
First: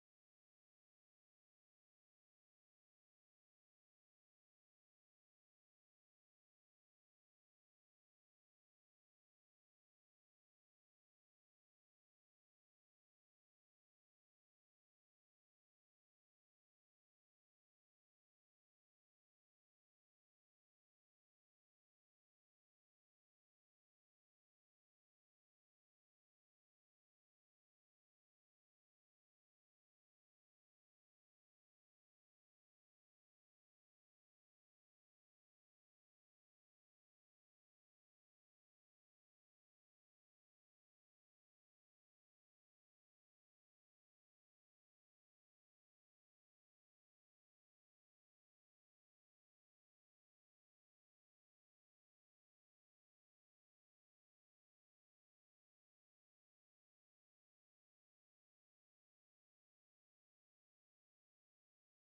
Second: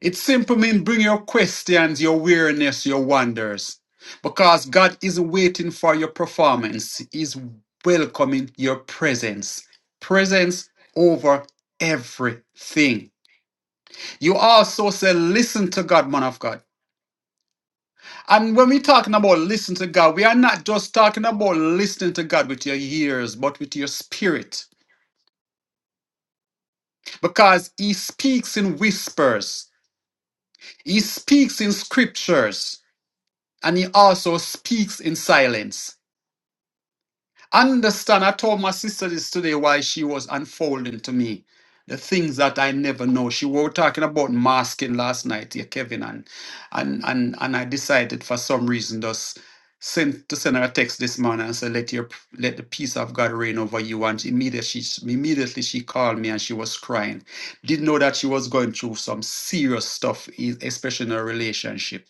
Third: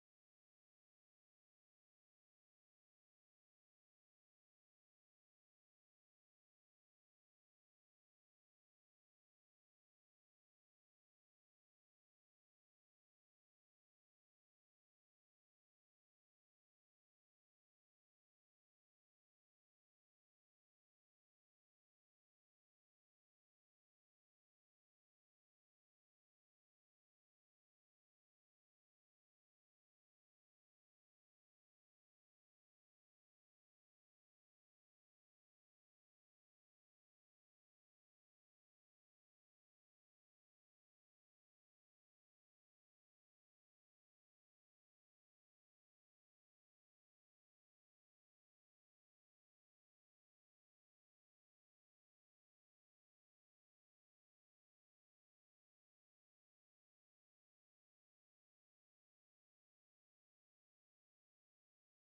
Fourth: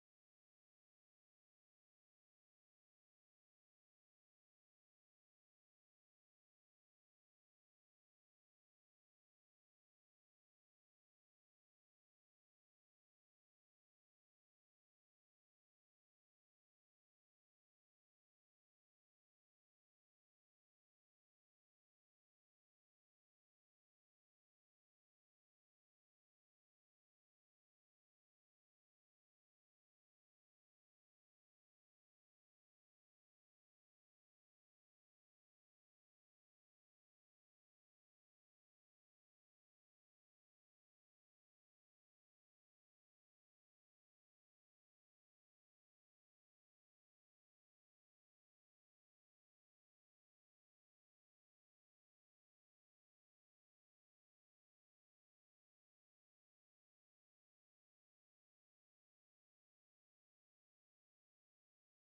It simply means bring your questions, your weariness, your wonders, because God isn't waiting for your performance. He's welcoming your presence. Presence over everything. You also say, listen to God, man of God. And when we're talking about listening to God, we are not just talking about listening to God with your ears, but with your spirit. Because He speaks in whispers, He speaks in scriptures, and He also speaks in silence. Understand, I told my sister this today while she was unfolding to me the things that I never know. She were talking about masking last night here, Kevin, and and and and I decided for some reason just send to send her a text this morning and say, let your let the peace of God reign over you. And immediately she immediately she called me and she was crying. Didn't know that she was going through some serious stuff, e- especially in her relationship.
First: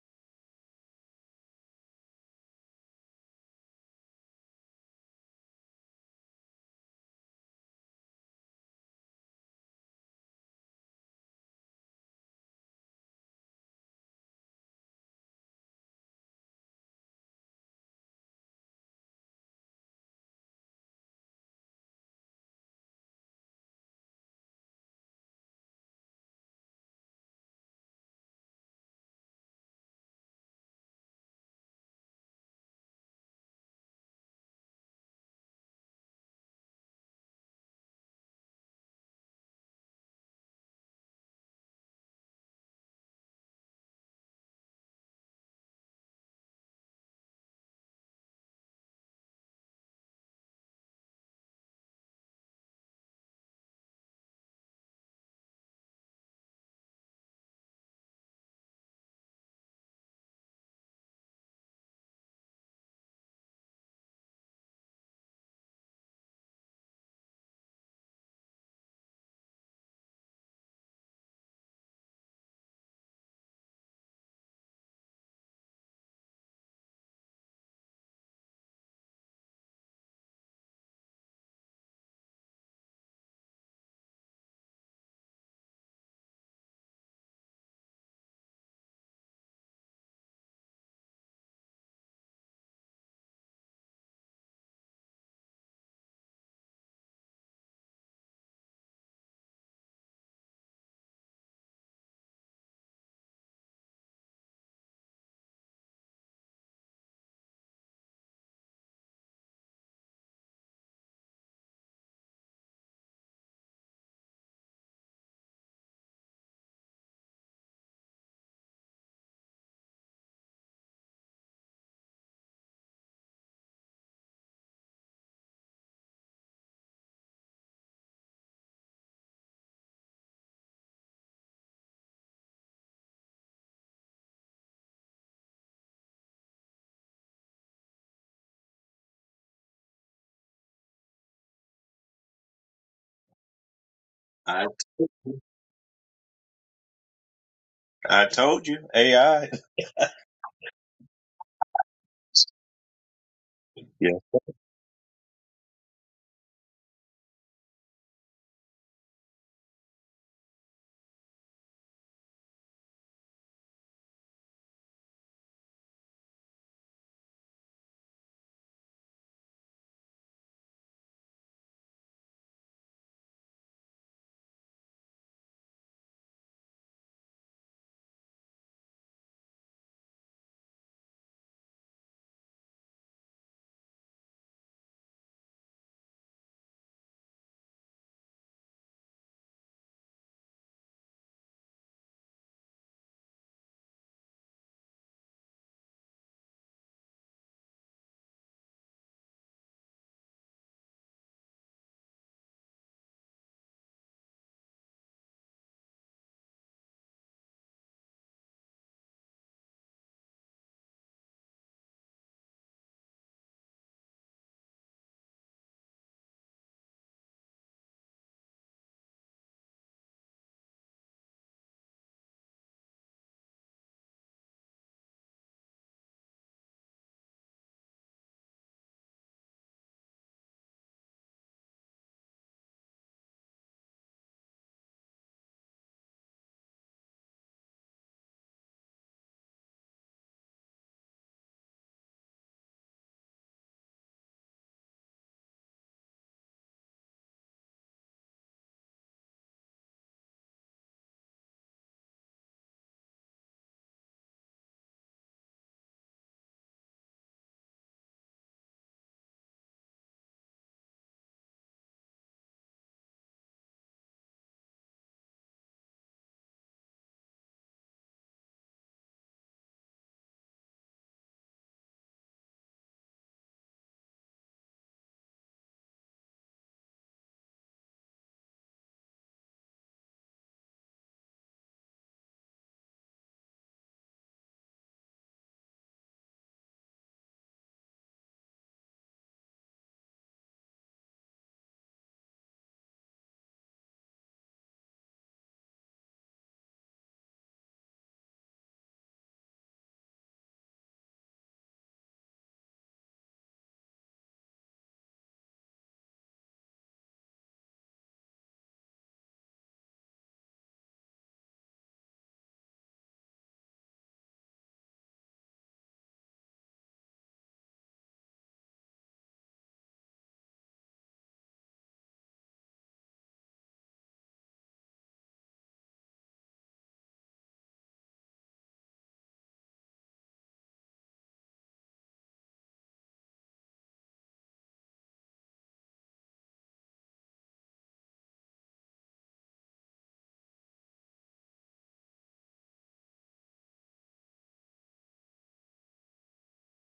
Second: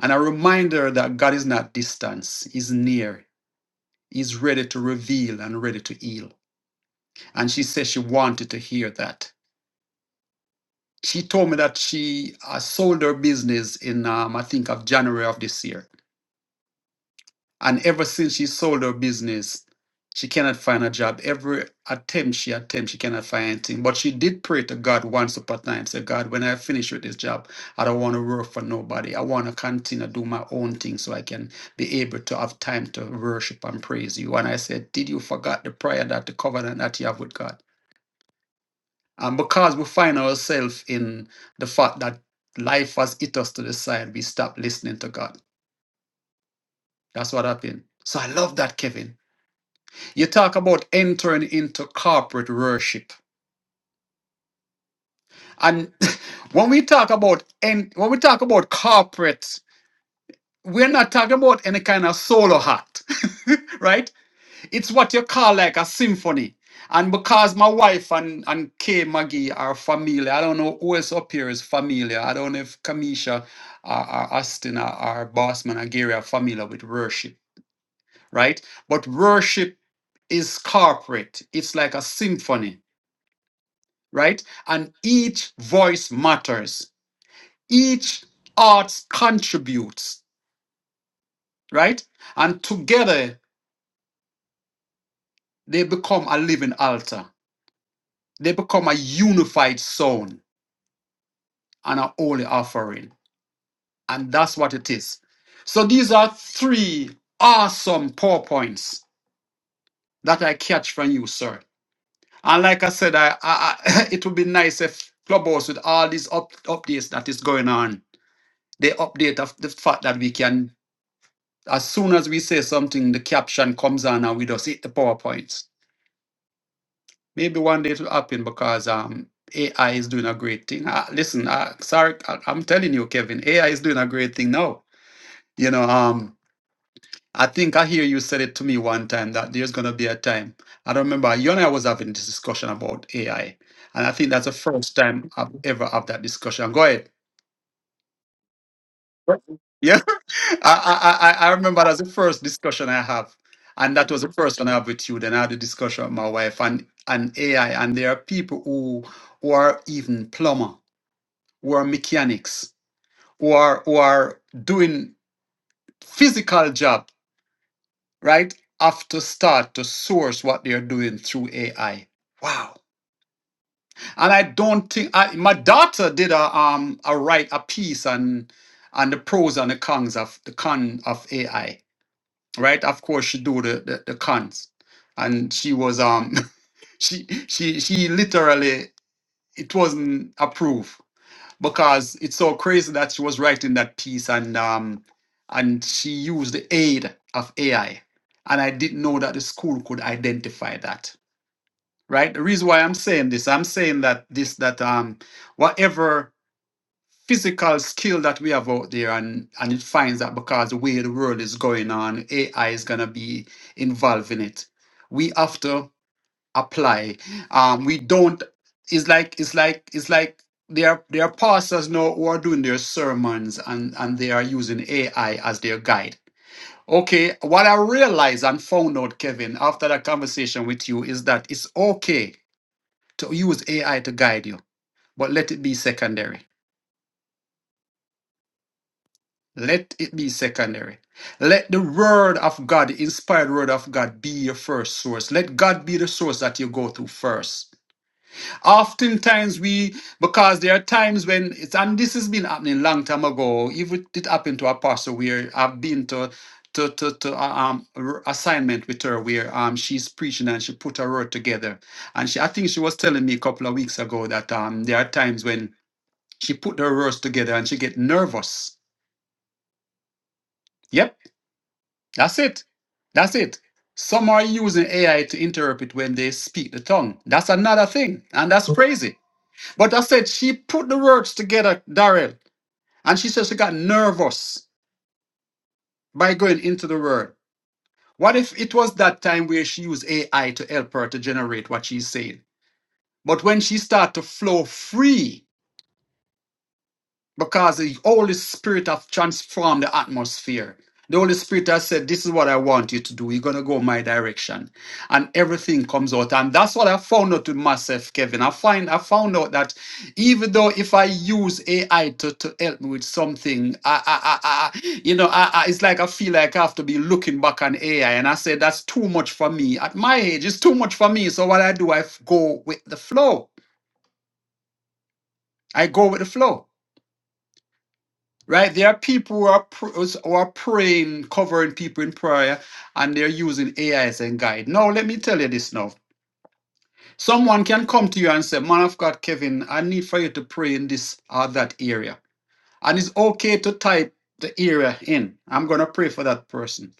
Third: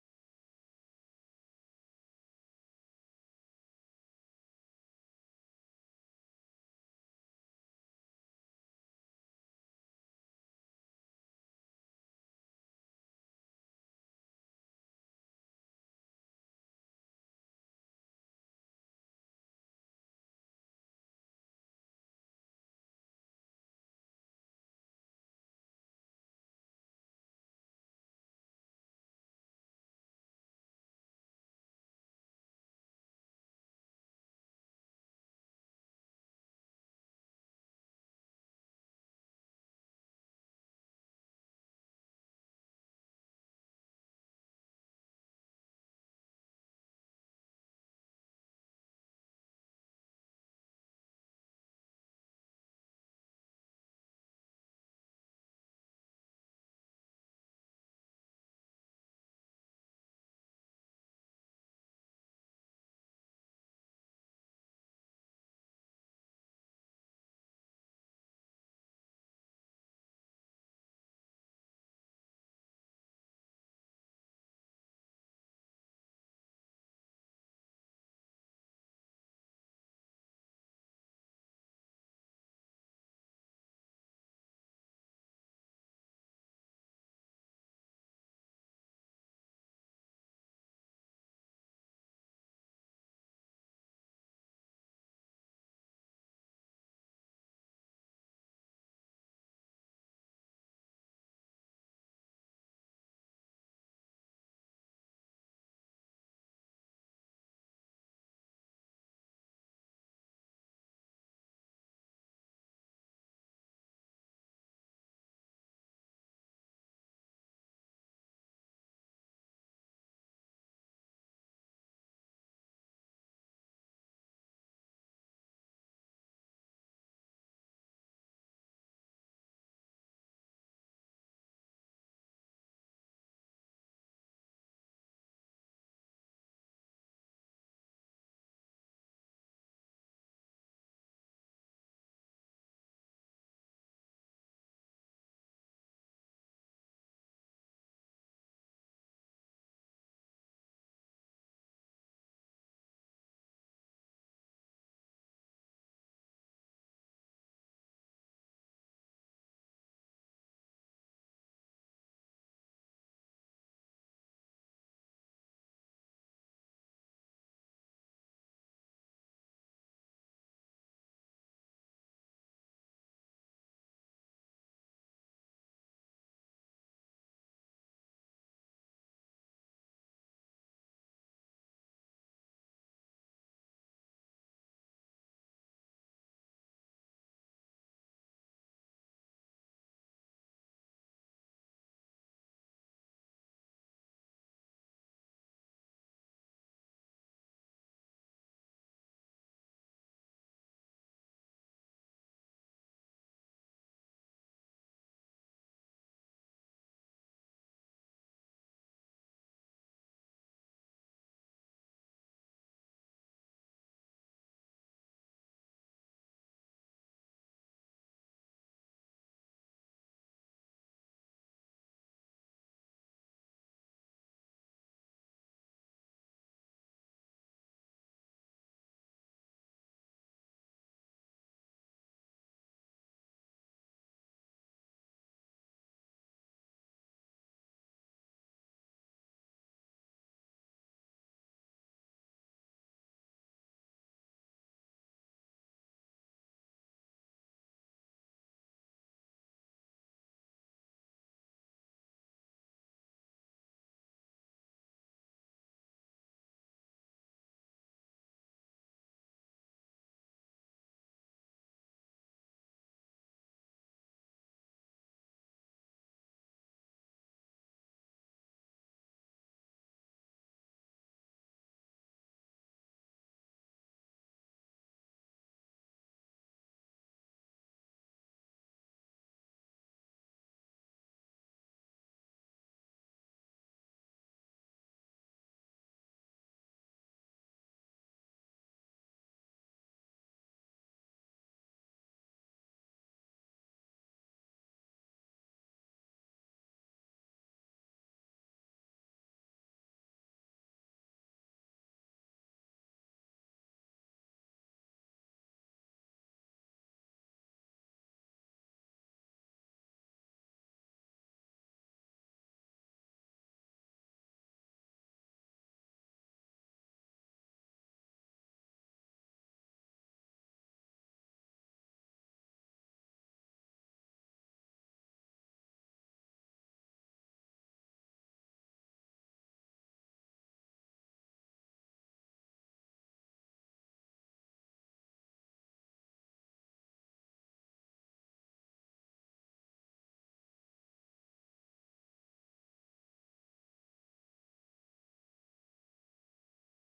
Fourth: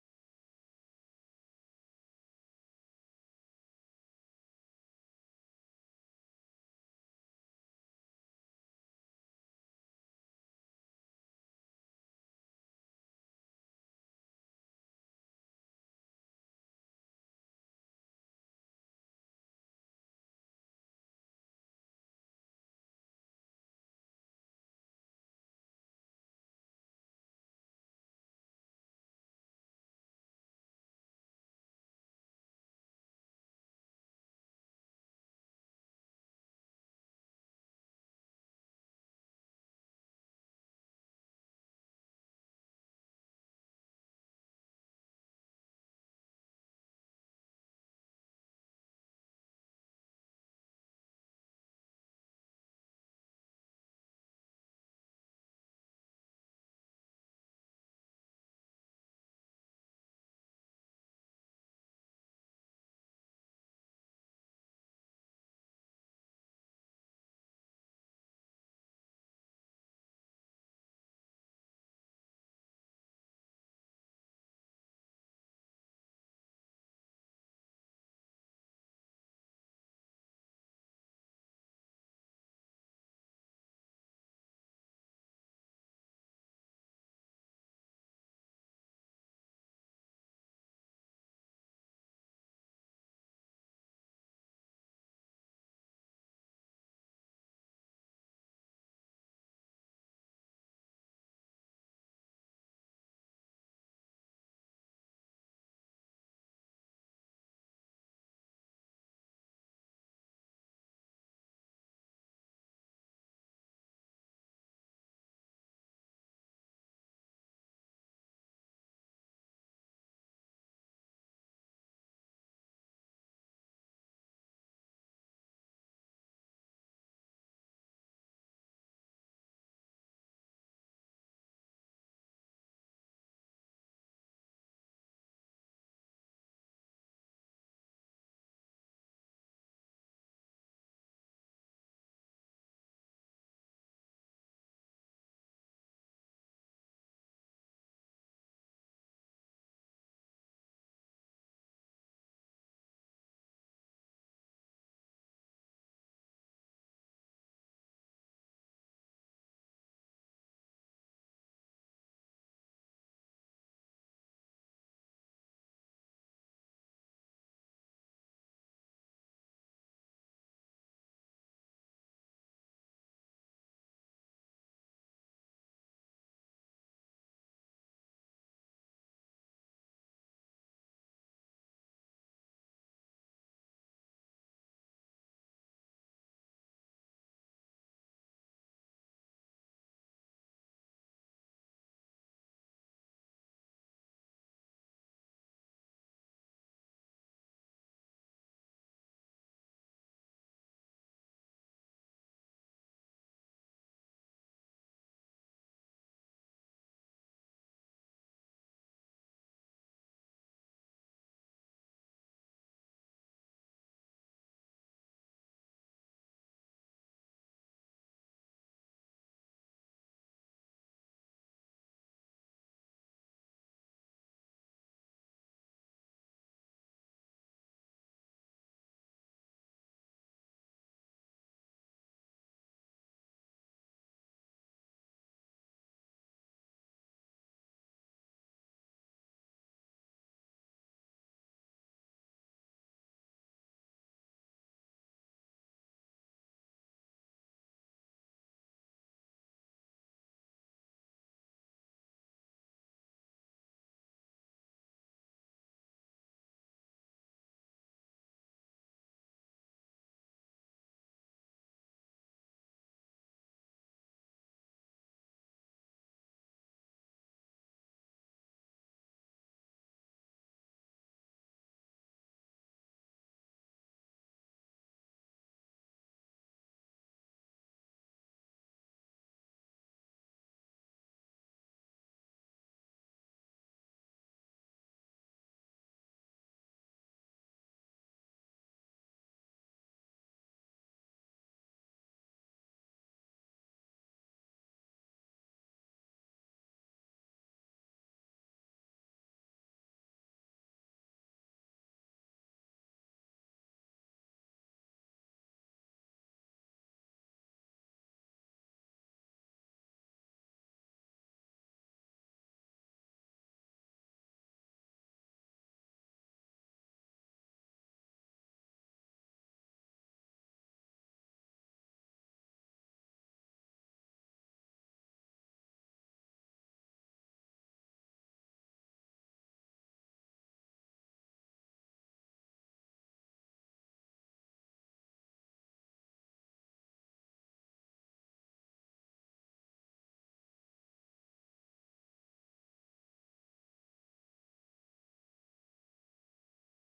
And I remind her that God is not distance, He's near is ready to reveal and ready to heal. And she said she wanted to hear that. She told me that she uh, sold her business in, um, I think, of January of this year And ever since she sold her business, she cannot find a job. Every attempt she attempts, she cannot find anything. But she did pray to God once upon a time, say, God, when I finish with this job, I don't want to work for nobody. I want to continue to do my own thing so I can be able to have time to worship and praise you. And I said, Did you forget the prayer that the covenant that you have with God? And because we find ourselves in the fact that life has hit us to the side, we stop listening to God. That's what happened. So I love that, Kevin You talk about entering into corporate worship. And when we talk about en- when we talk about corporate, we're not talking about any kind of solo hat, right? It's what you call like a symphony. And because my wife and, and Kay Maggie are familiar, I don't know who else up here is familiar. I don't know if Kamisha or, or Austin or, or Bossman or Gary are familiar with worship, right? But worship is corporate. It's like a symphony right? And each voice matters. Each art contributes, right? And together they become a living altar. They become a unified sound and a holy offering. And that's what it is. So these are three awesome powerpoints that I catch from you, sir. And like I said, I, I, I it would be nice if Clubhouse with all these up, updates that is going on, they update of the fact that we can As soon as we say something, the caption comes on and we just hit the PowerPoints. Maybe one day it will happen because um, AI is doing a great thing. Uh, listen, uh, sorry, I, I'm telling you, Kevin, AI is doing a great thing now. You know, um, I think I hear you said it to me one time that there's going to be a time. I don't remember, you and I was having this discussion about AI. And I think that's the I first time I've ever had that discussion. Go ahead. I told you AI. Yeah, I, I I I remember that was the first discussion I have, and that was the first one I have with you. Then I had a discussion with my wife and and AI, and there are people who who are even plumber, who are mechanics, who are who are doing physical job, right? Have to start to source what they are doing through AI. Wow. And I don't think I, my daughter did a um a write a piece on on the pros and the cons of the con of AI right? Of course, she do the, the, the cons, and she was um she she she literally it wasn't approved because it's so crazy that she was writing that piece and um and she used the aid of AI, and I didn't know that the school could identify that, right? The reason why I'm saying this, I'm saying that this that um whatever physical skill that we have out there and and it finds that because the way the world is going on ai is going to be involved in it we have to apply um we don't it's like it's like it's like there are there are pastors now who are doing their sermons and and they are using ai as their guide okay what i realized and found out kevin after that conversation with you is that it's okay to use ai to guide you but let it be secondary Let it be secondary. Let the word of God, the inspired word of God, be your first source. Let God be the source that you go to first. Oftentimes we, because there are times when it's, and this has been happening long time ago. Even it happened to Apostle where I've been to, to, to, to uh, um r- assignment with her where um she's preaching and she put her word together, and she I think she was telling me a couple of weeks ago that um there are times when she put her words together and she get nervous. Yep. That's it. That's it. Some are using AI to interpret when they speak the tongue. That's another thing, and that's crazy. But I said she put the words together, Daryl, and she said she got nervous by going into the word. What if it was that time where she used AI to help her to generate what she's saying? But when she started to flow free, because the Holy Spirit have transformed the atmosphere. The Holy Spirit has said, This is what I want you to do. You're going to go my direction. And everything comes out. And that's what I found out with myself, Kevin. I find I found out that even though if I use AI to, to help me with something, I, I, I, I you know, I, I, it's like I feel like I have to be looking back on AI. And I say, That's too much for me. At my age, it's too much for me. So what I do, I f- go with the flow. I go with the flow. Right? There are people who are, pr- who are praying, covering people in prayer, and they're using AI as a guide. Now, let me tell you this now. Someone can come to you and say, Man of God, Kevin, I need for you to pray in this or that area. And it's okay to type the area in. I'm going to pray for that person.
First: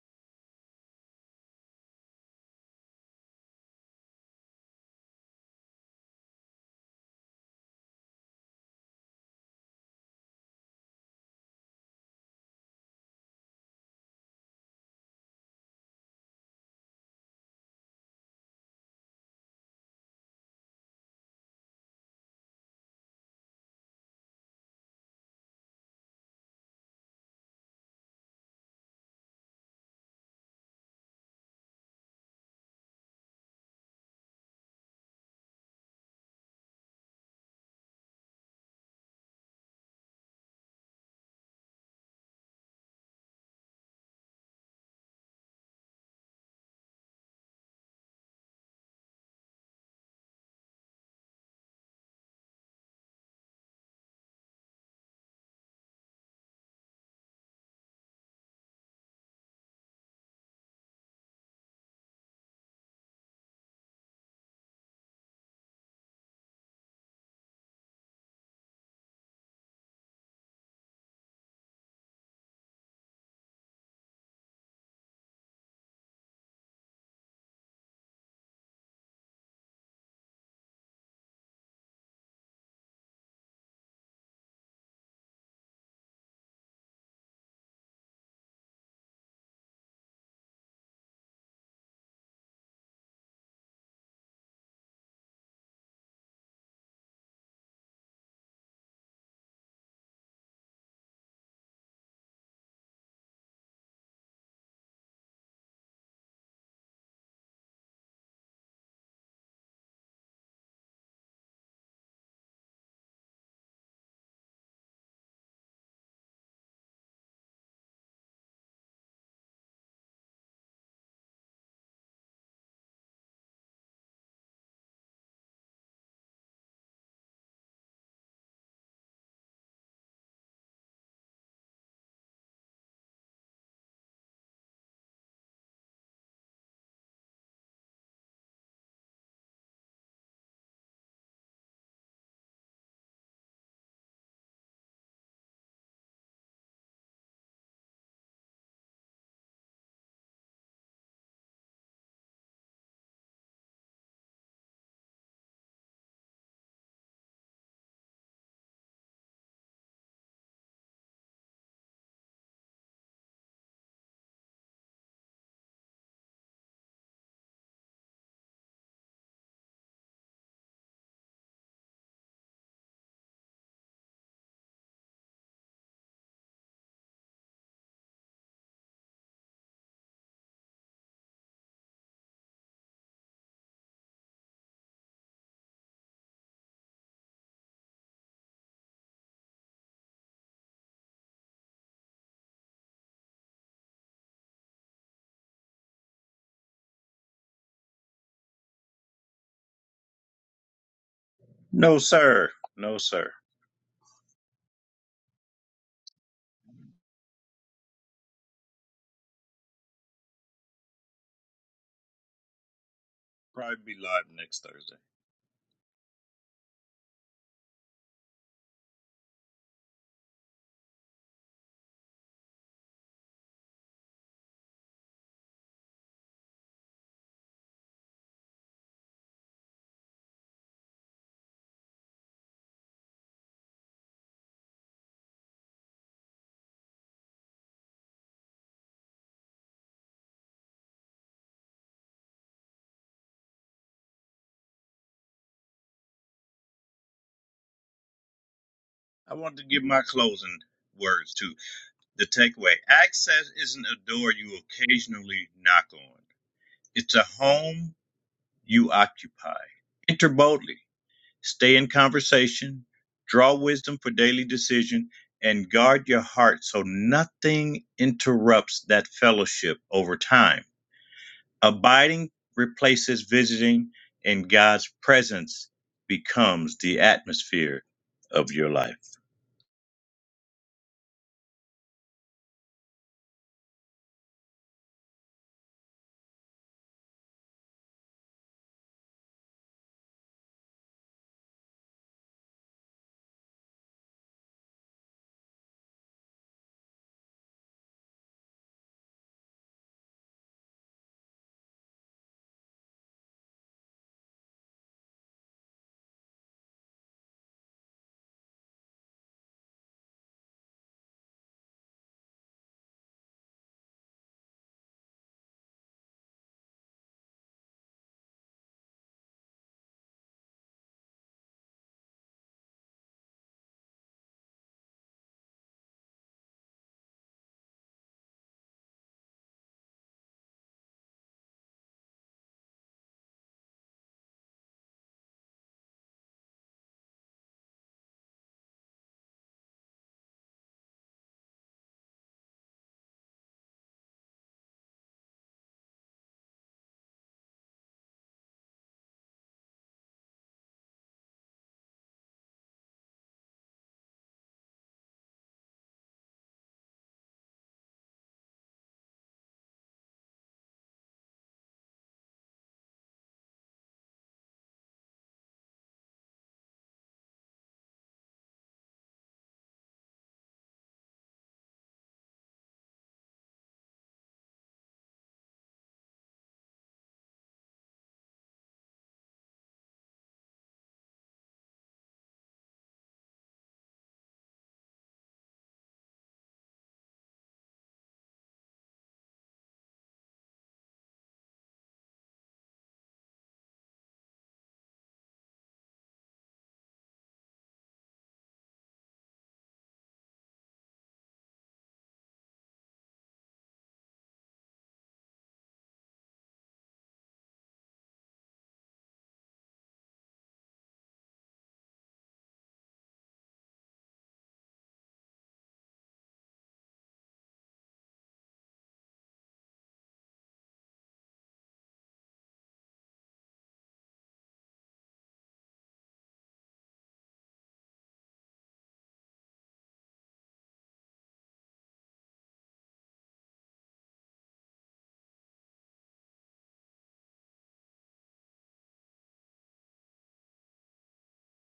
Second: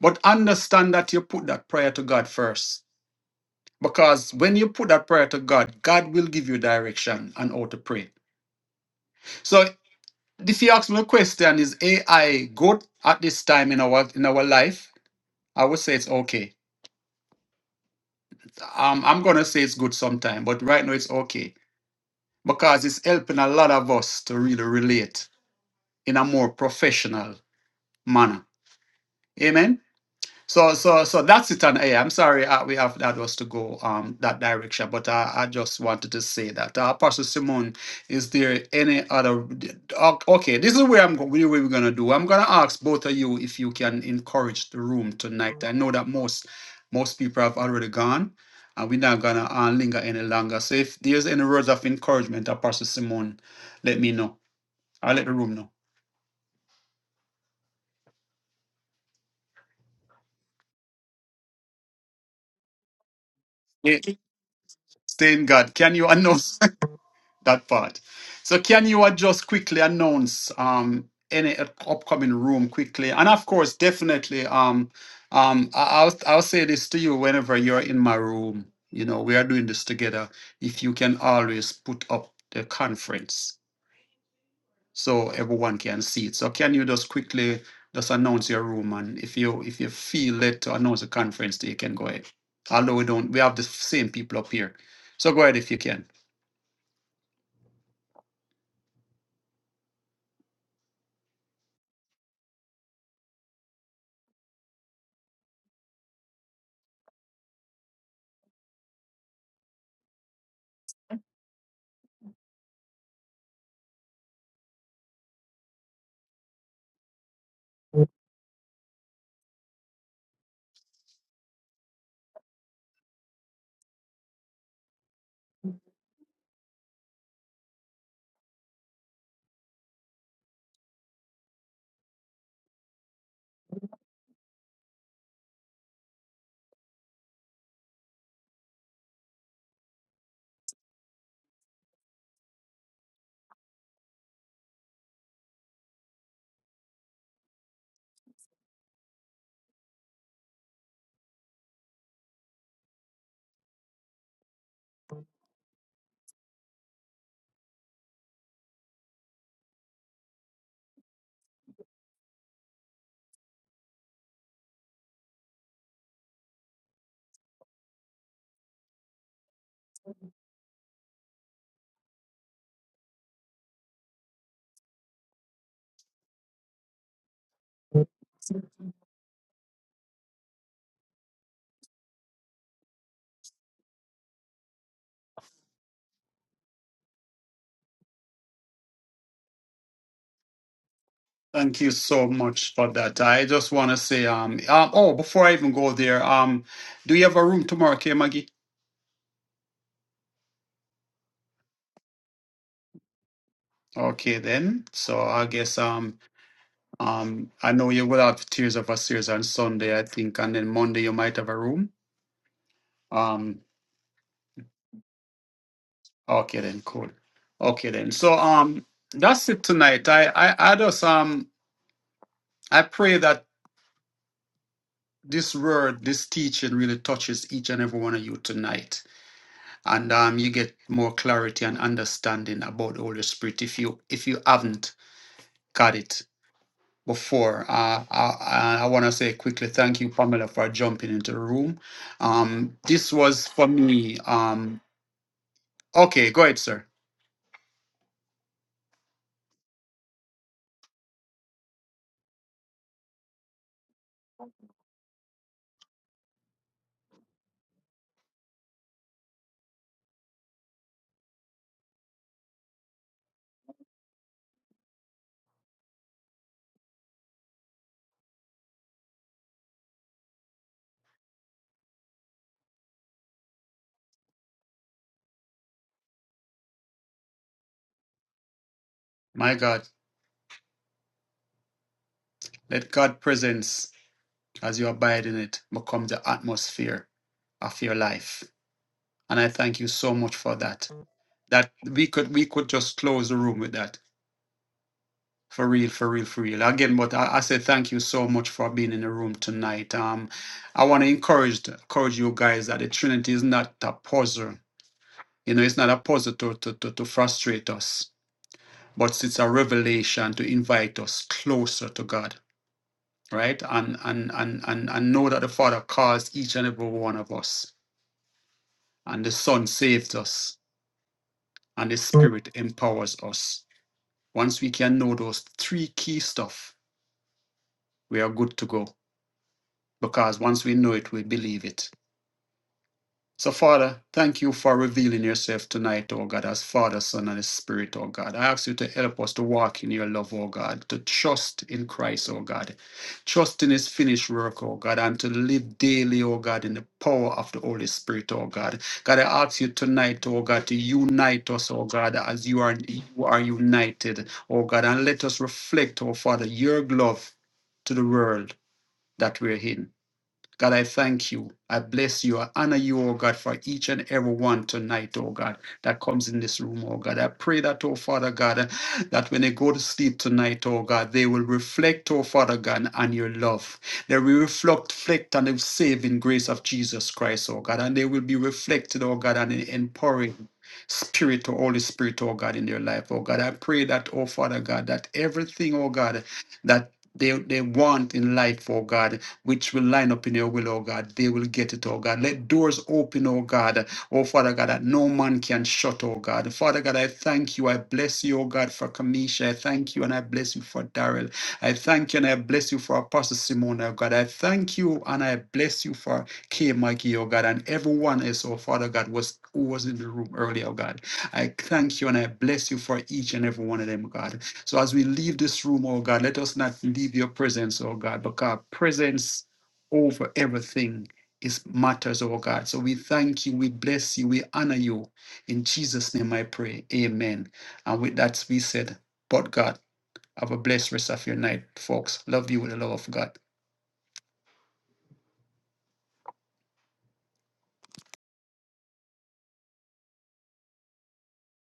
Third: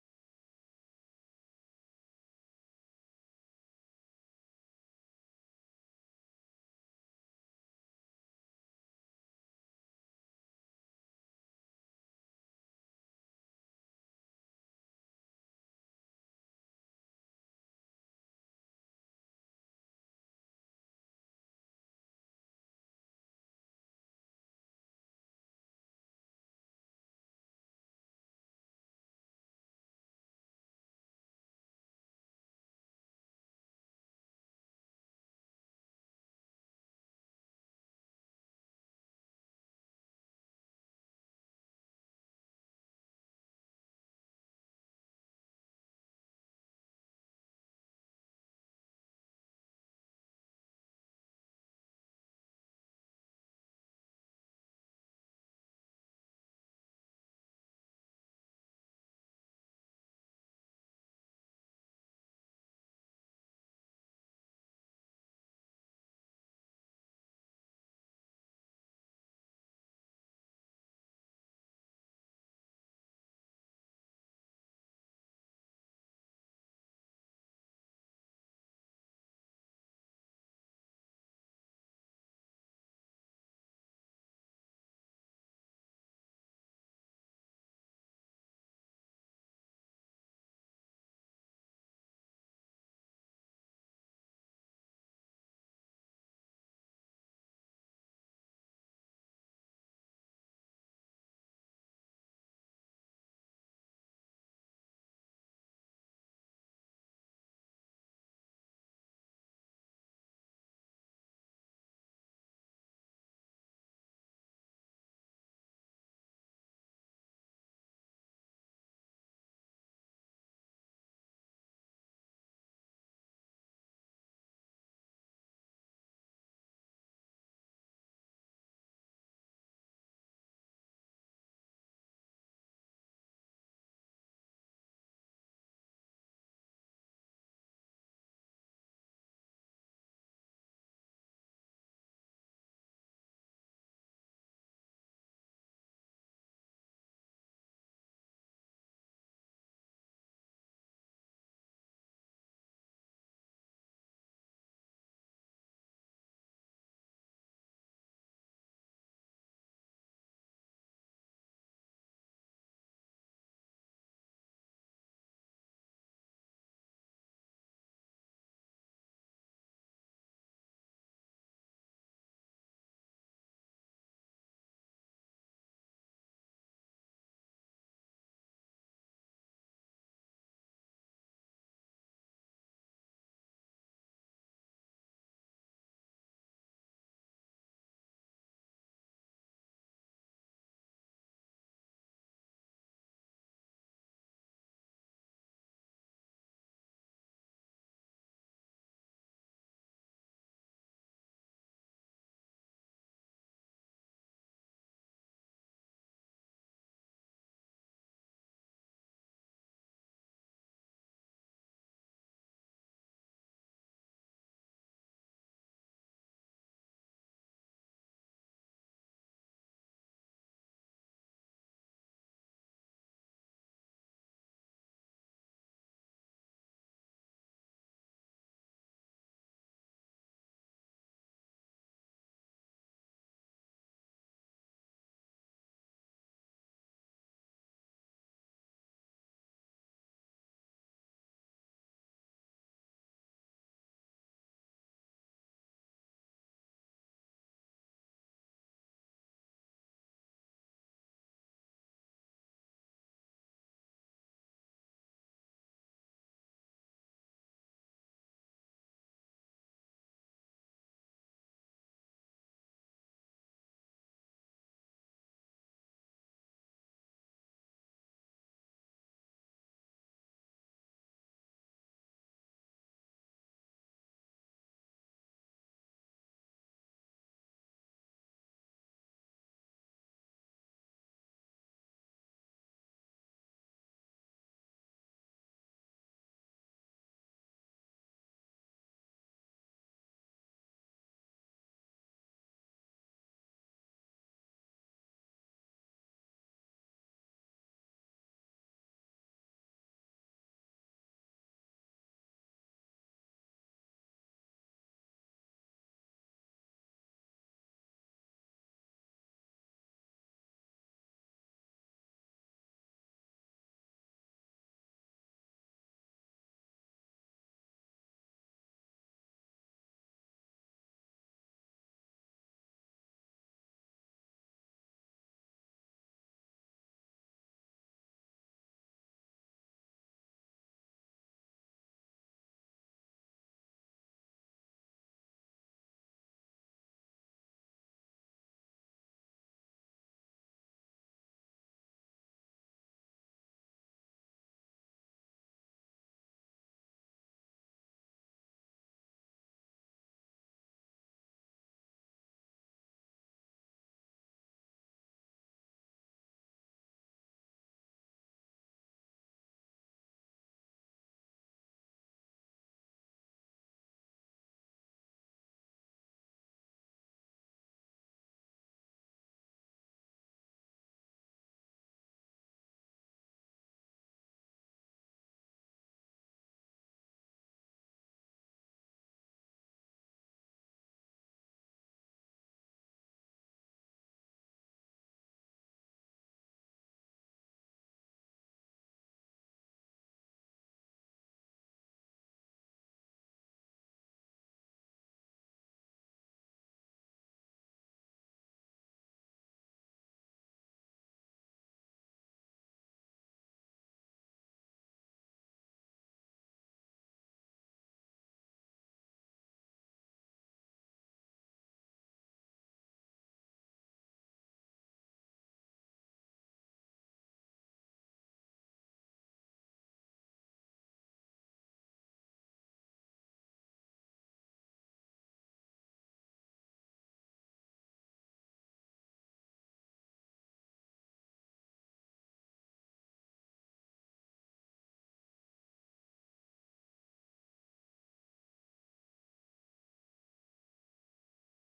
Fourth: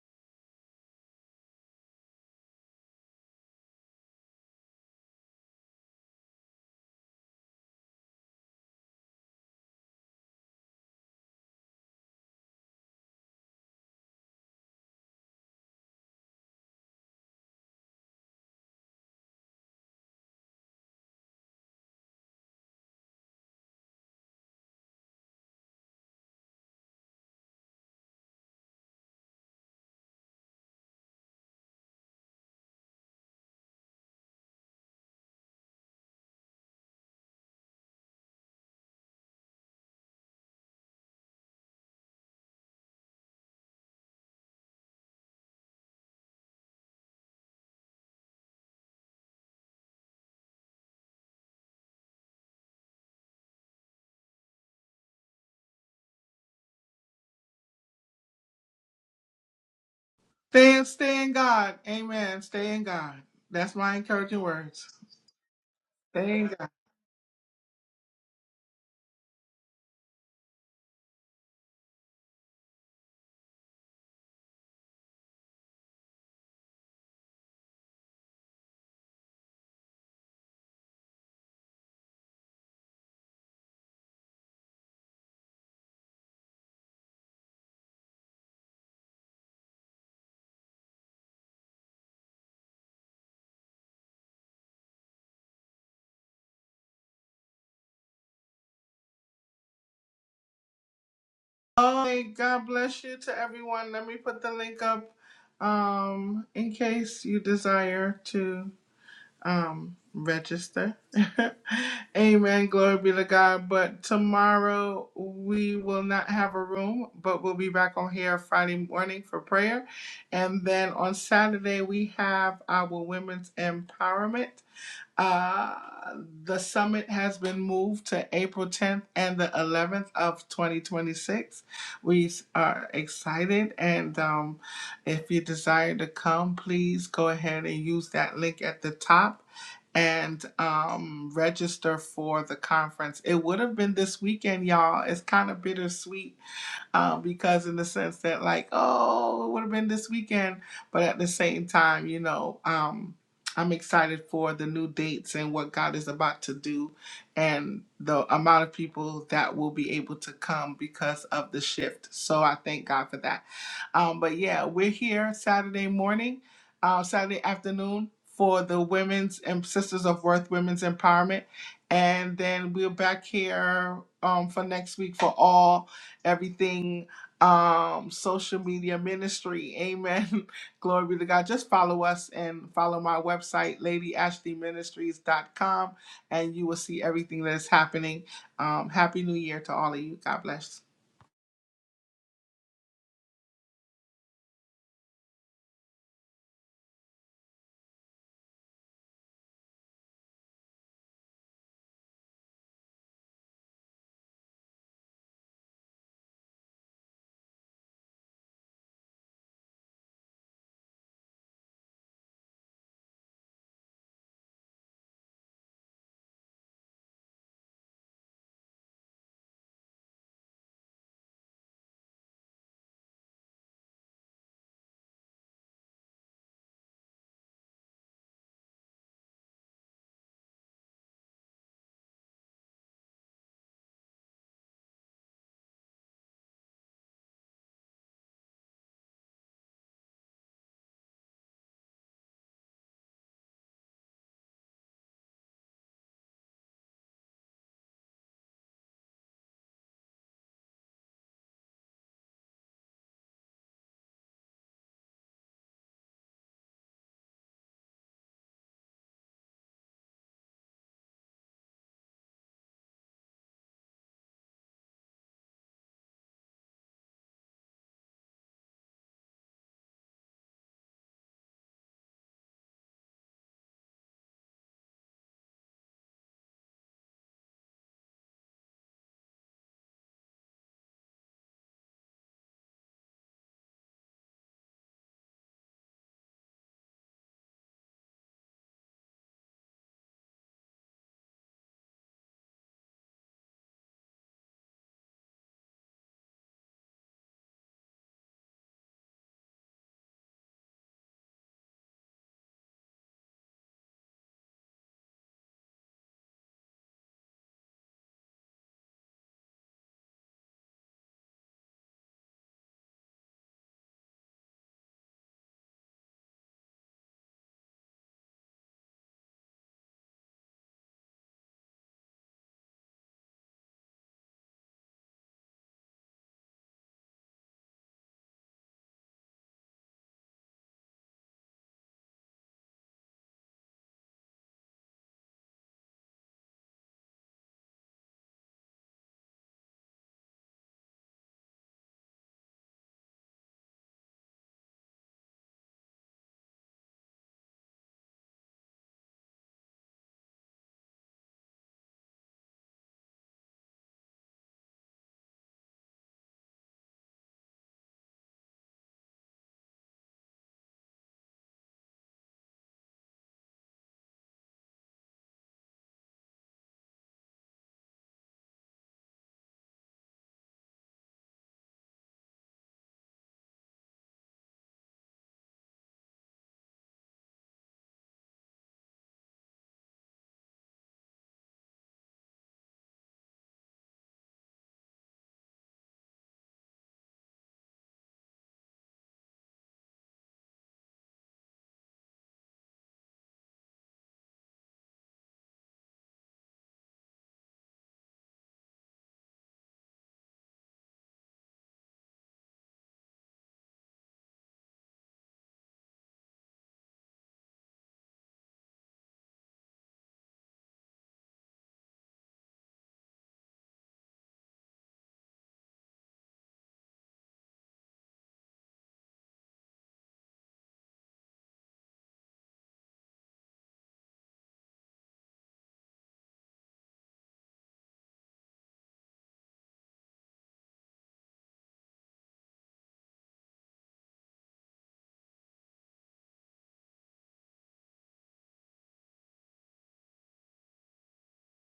But understand that you put that prayer to God first. Because when you put that prayer to God, God will give you direction on how to pray. So If you ask me a question, is AI good at this time in our in our life? I would say it's okay. Um, I'm gonna say it's good sometime, but right now it's okay because it's helping a lot of us to really relate in a more professional manner. Amen. So so so that's it on AM. Sorry, uh, we have that was to go um that direction, but I, I just wanted to say that. Uh, Pastor Simon, is there any other? o- Okay, okay, this is where I'm go- where we're gonna do. I'm gonna ask both of you if you can encourage the room tonight. I know that most most people have already gone, and we're not gonna uh, linger any longer. So if there's any words of encouragement, uh, Pastor Simon, let me know. I'll let the room know. Stay, in- stay in God. Amen. Stay in God. That's my Yeah. encouraging words. Stay in God. Can you Stay in announce? God. that part. So can you uh, just quickly announce um, any up- upcoming room quickly? And of course, definitely, um, um, I- I'll I'll say this to you whenever you're in my room. You know, we are doing this together. If you can always put up the conference so everyone can see it. So can you just quickly just announce your room and if you if you feel led to announce a conference, you can go ahead. Although we don't, we have the same people up here. So go ahead if you can. Oh, hey, God bless you to everyone. Let me put the link up um, in case you desire to. um register. Amen. Glory be to God. But tomorrow we will not have a room, but we'll be back on here Friday morning for prayer. And then on Saturday we have our women's empowerment. Uh, the summit has been moved to April 10th and the 11th of 2026. We are excited, and um, if you desire to come, please go ahead and use that link at the top and um, register for the conference. It would have been this weekend, y'all. It's kind of bittersweet um, because in the sense that like, oh, it would have been this weekend, but at the same time, you know, um, I'm excited for the new dates and what God is about to do, and the amount of people that will be able to come because of the shift. So I thank God for that. Um, but yeah, we're here Saturday morning, uh, Saturday afternoon for the women's and Sisters of Worth Women's Empowerment. And then we're back here um, for next week for all everything um social media ministry amen glory be to god just follow us and follow my website lady ashley ministries dot com, and you will see everything that is happening um happy new year to all of you god bless Thank you so much for that. I just want to say, um, um, oh, before I even go there, um, do you have a room tomorrow, okay, Maggie? No, sir. No, sir. Okay, then. So I guess, um, um, I know you will have Tears of a Series on Sunday, I think, and then Monday you might have a room. Um, Probably be live next Thursday. okay, then, cool. Okay, then. So, um, that's it tonight. I, I, I just, um, I pray that this word, this teaching really touches each and every one of you tonight and um, you get more clarity and understanding about the Holy Spirit if you if you haven't got it before. Uh, I, I want to say quickly thank you, Pamela, for jumping into the room. Um, this was for me. Um, okay, go ahead, sir. I want to give my closing words to the takeaway. Access isn't a door you occasionally knock on. It's a home you occupy. Enter boldly. Stay in conversation. Draw wisdom for daily decision and guard your heart so nothing interrupts that fellowship over time. Abiding replaces visiting, and God's presence becomes the atmosphere of your life. My God, let God presence as you abide in it become the atmosphere of your life, and I thank you so much for that. That we could we could just close the room with that For real, for real, for real. Again, but I, I say thank you so much for being in the room tonight. Um, I want to encourage encourage you guys that the Trinity is not a puzzle. You know, it's not a puzzle to, to, to, to frustrate us, but it's a revelation to invite us closer to God, right? And and and and, and know that the Father calls each and every one of us, and the Son saves us, and the Spirit empowers us. Once we can know those three key stuff, we are good to go. because once we know it, we believe it. So, Father, thank you for revealing yourself tonight, oh God, as Father, Son, and Spirit, oh God. I ask you to help us to walk in your love, oh God, to trust in Christ, oh God, trust in his finished work, oh God, and to live daily, oh God, in the power of the Holy Spirit, oh God. God, I ask you tonight, oh God, to unite us, oh God, as you are, you are united, oh God, and let us reflect, oh Father, your love to the world that we're in. God, I thank you. I bless you. I honor you, oh God, for each and every one tonight, oh God, that comes in this room, oh God. I pray that, oh Father God, that when they go to sleep tonight, oh God, they will reflect, oh Father God, on your love. They will reflect, reflect on the saving grace of Jesus Christ, oh God, and they will be reflected, oh God, on the empowering spirit, oh Holy Spirit, oh God, in their life, oh God. I pray that, oh Father God, that everything, oh God, that they, they want in life, oh God which will line up in your will, oh God. They will get it, oh God. Let doors open, oh God. Oh Father God, that no man can shut, oh God. Father God, I thank you. I bless you, oh God, for Kamisha. I thank you and I bless you for Daryl. I thank you and I bless you for Apostle Simone, oh God. I thank you and I bless you for K. Mikey, oh God, and everyone else, oh Father God, was who was in the room earlier, oh God. I thank you and I bless you for each and every one of them, God. So as we leave this room, oh God, let us not leave your presence, oh God, because presence over everything is matters, oh God. So we thank you, we bless you, we honor you. In Jesus' name I pray. Amen. And with that we said, but God, have a blessed rest of your night, folks. Love you with the love of God.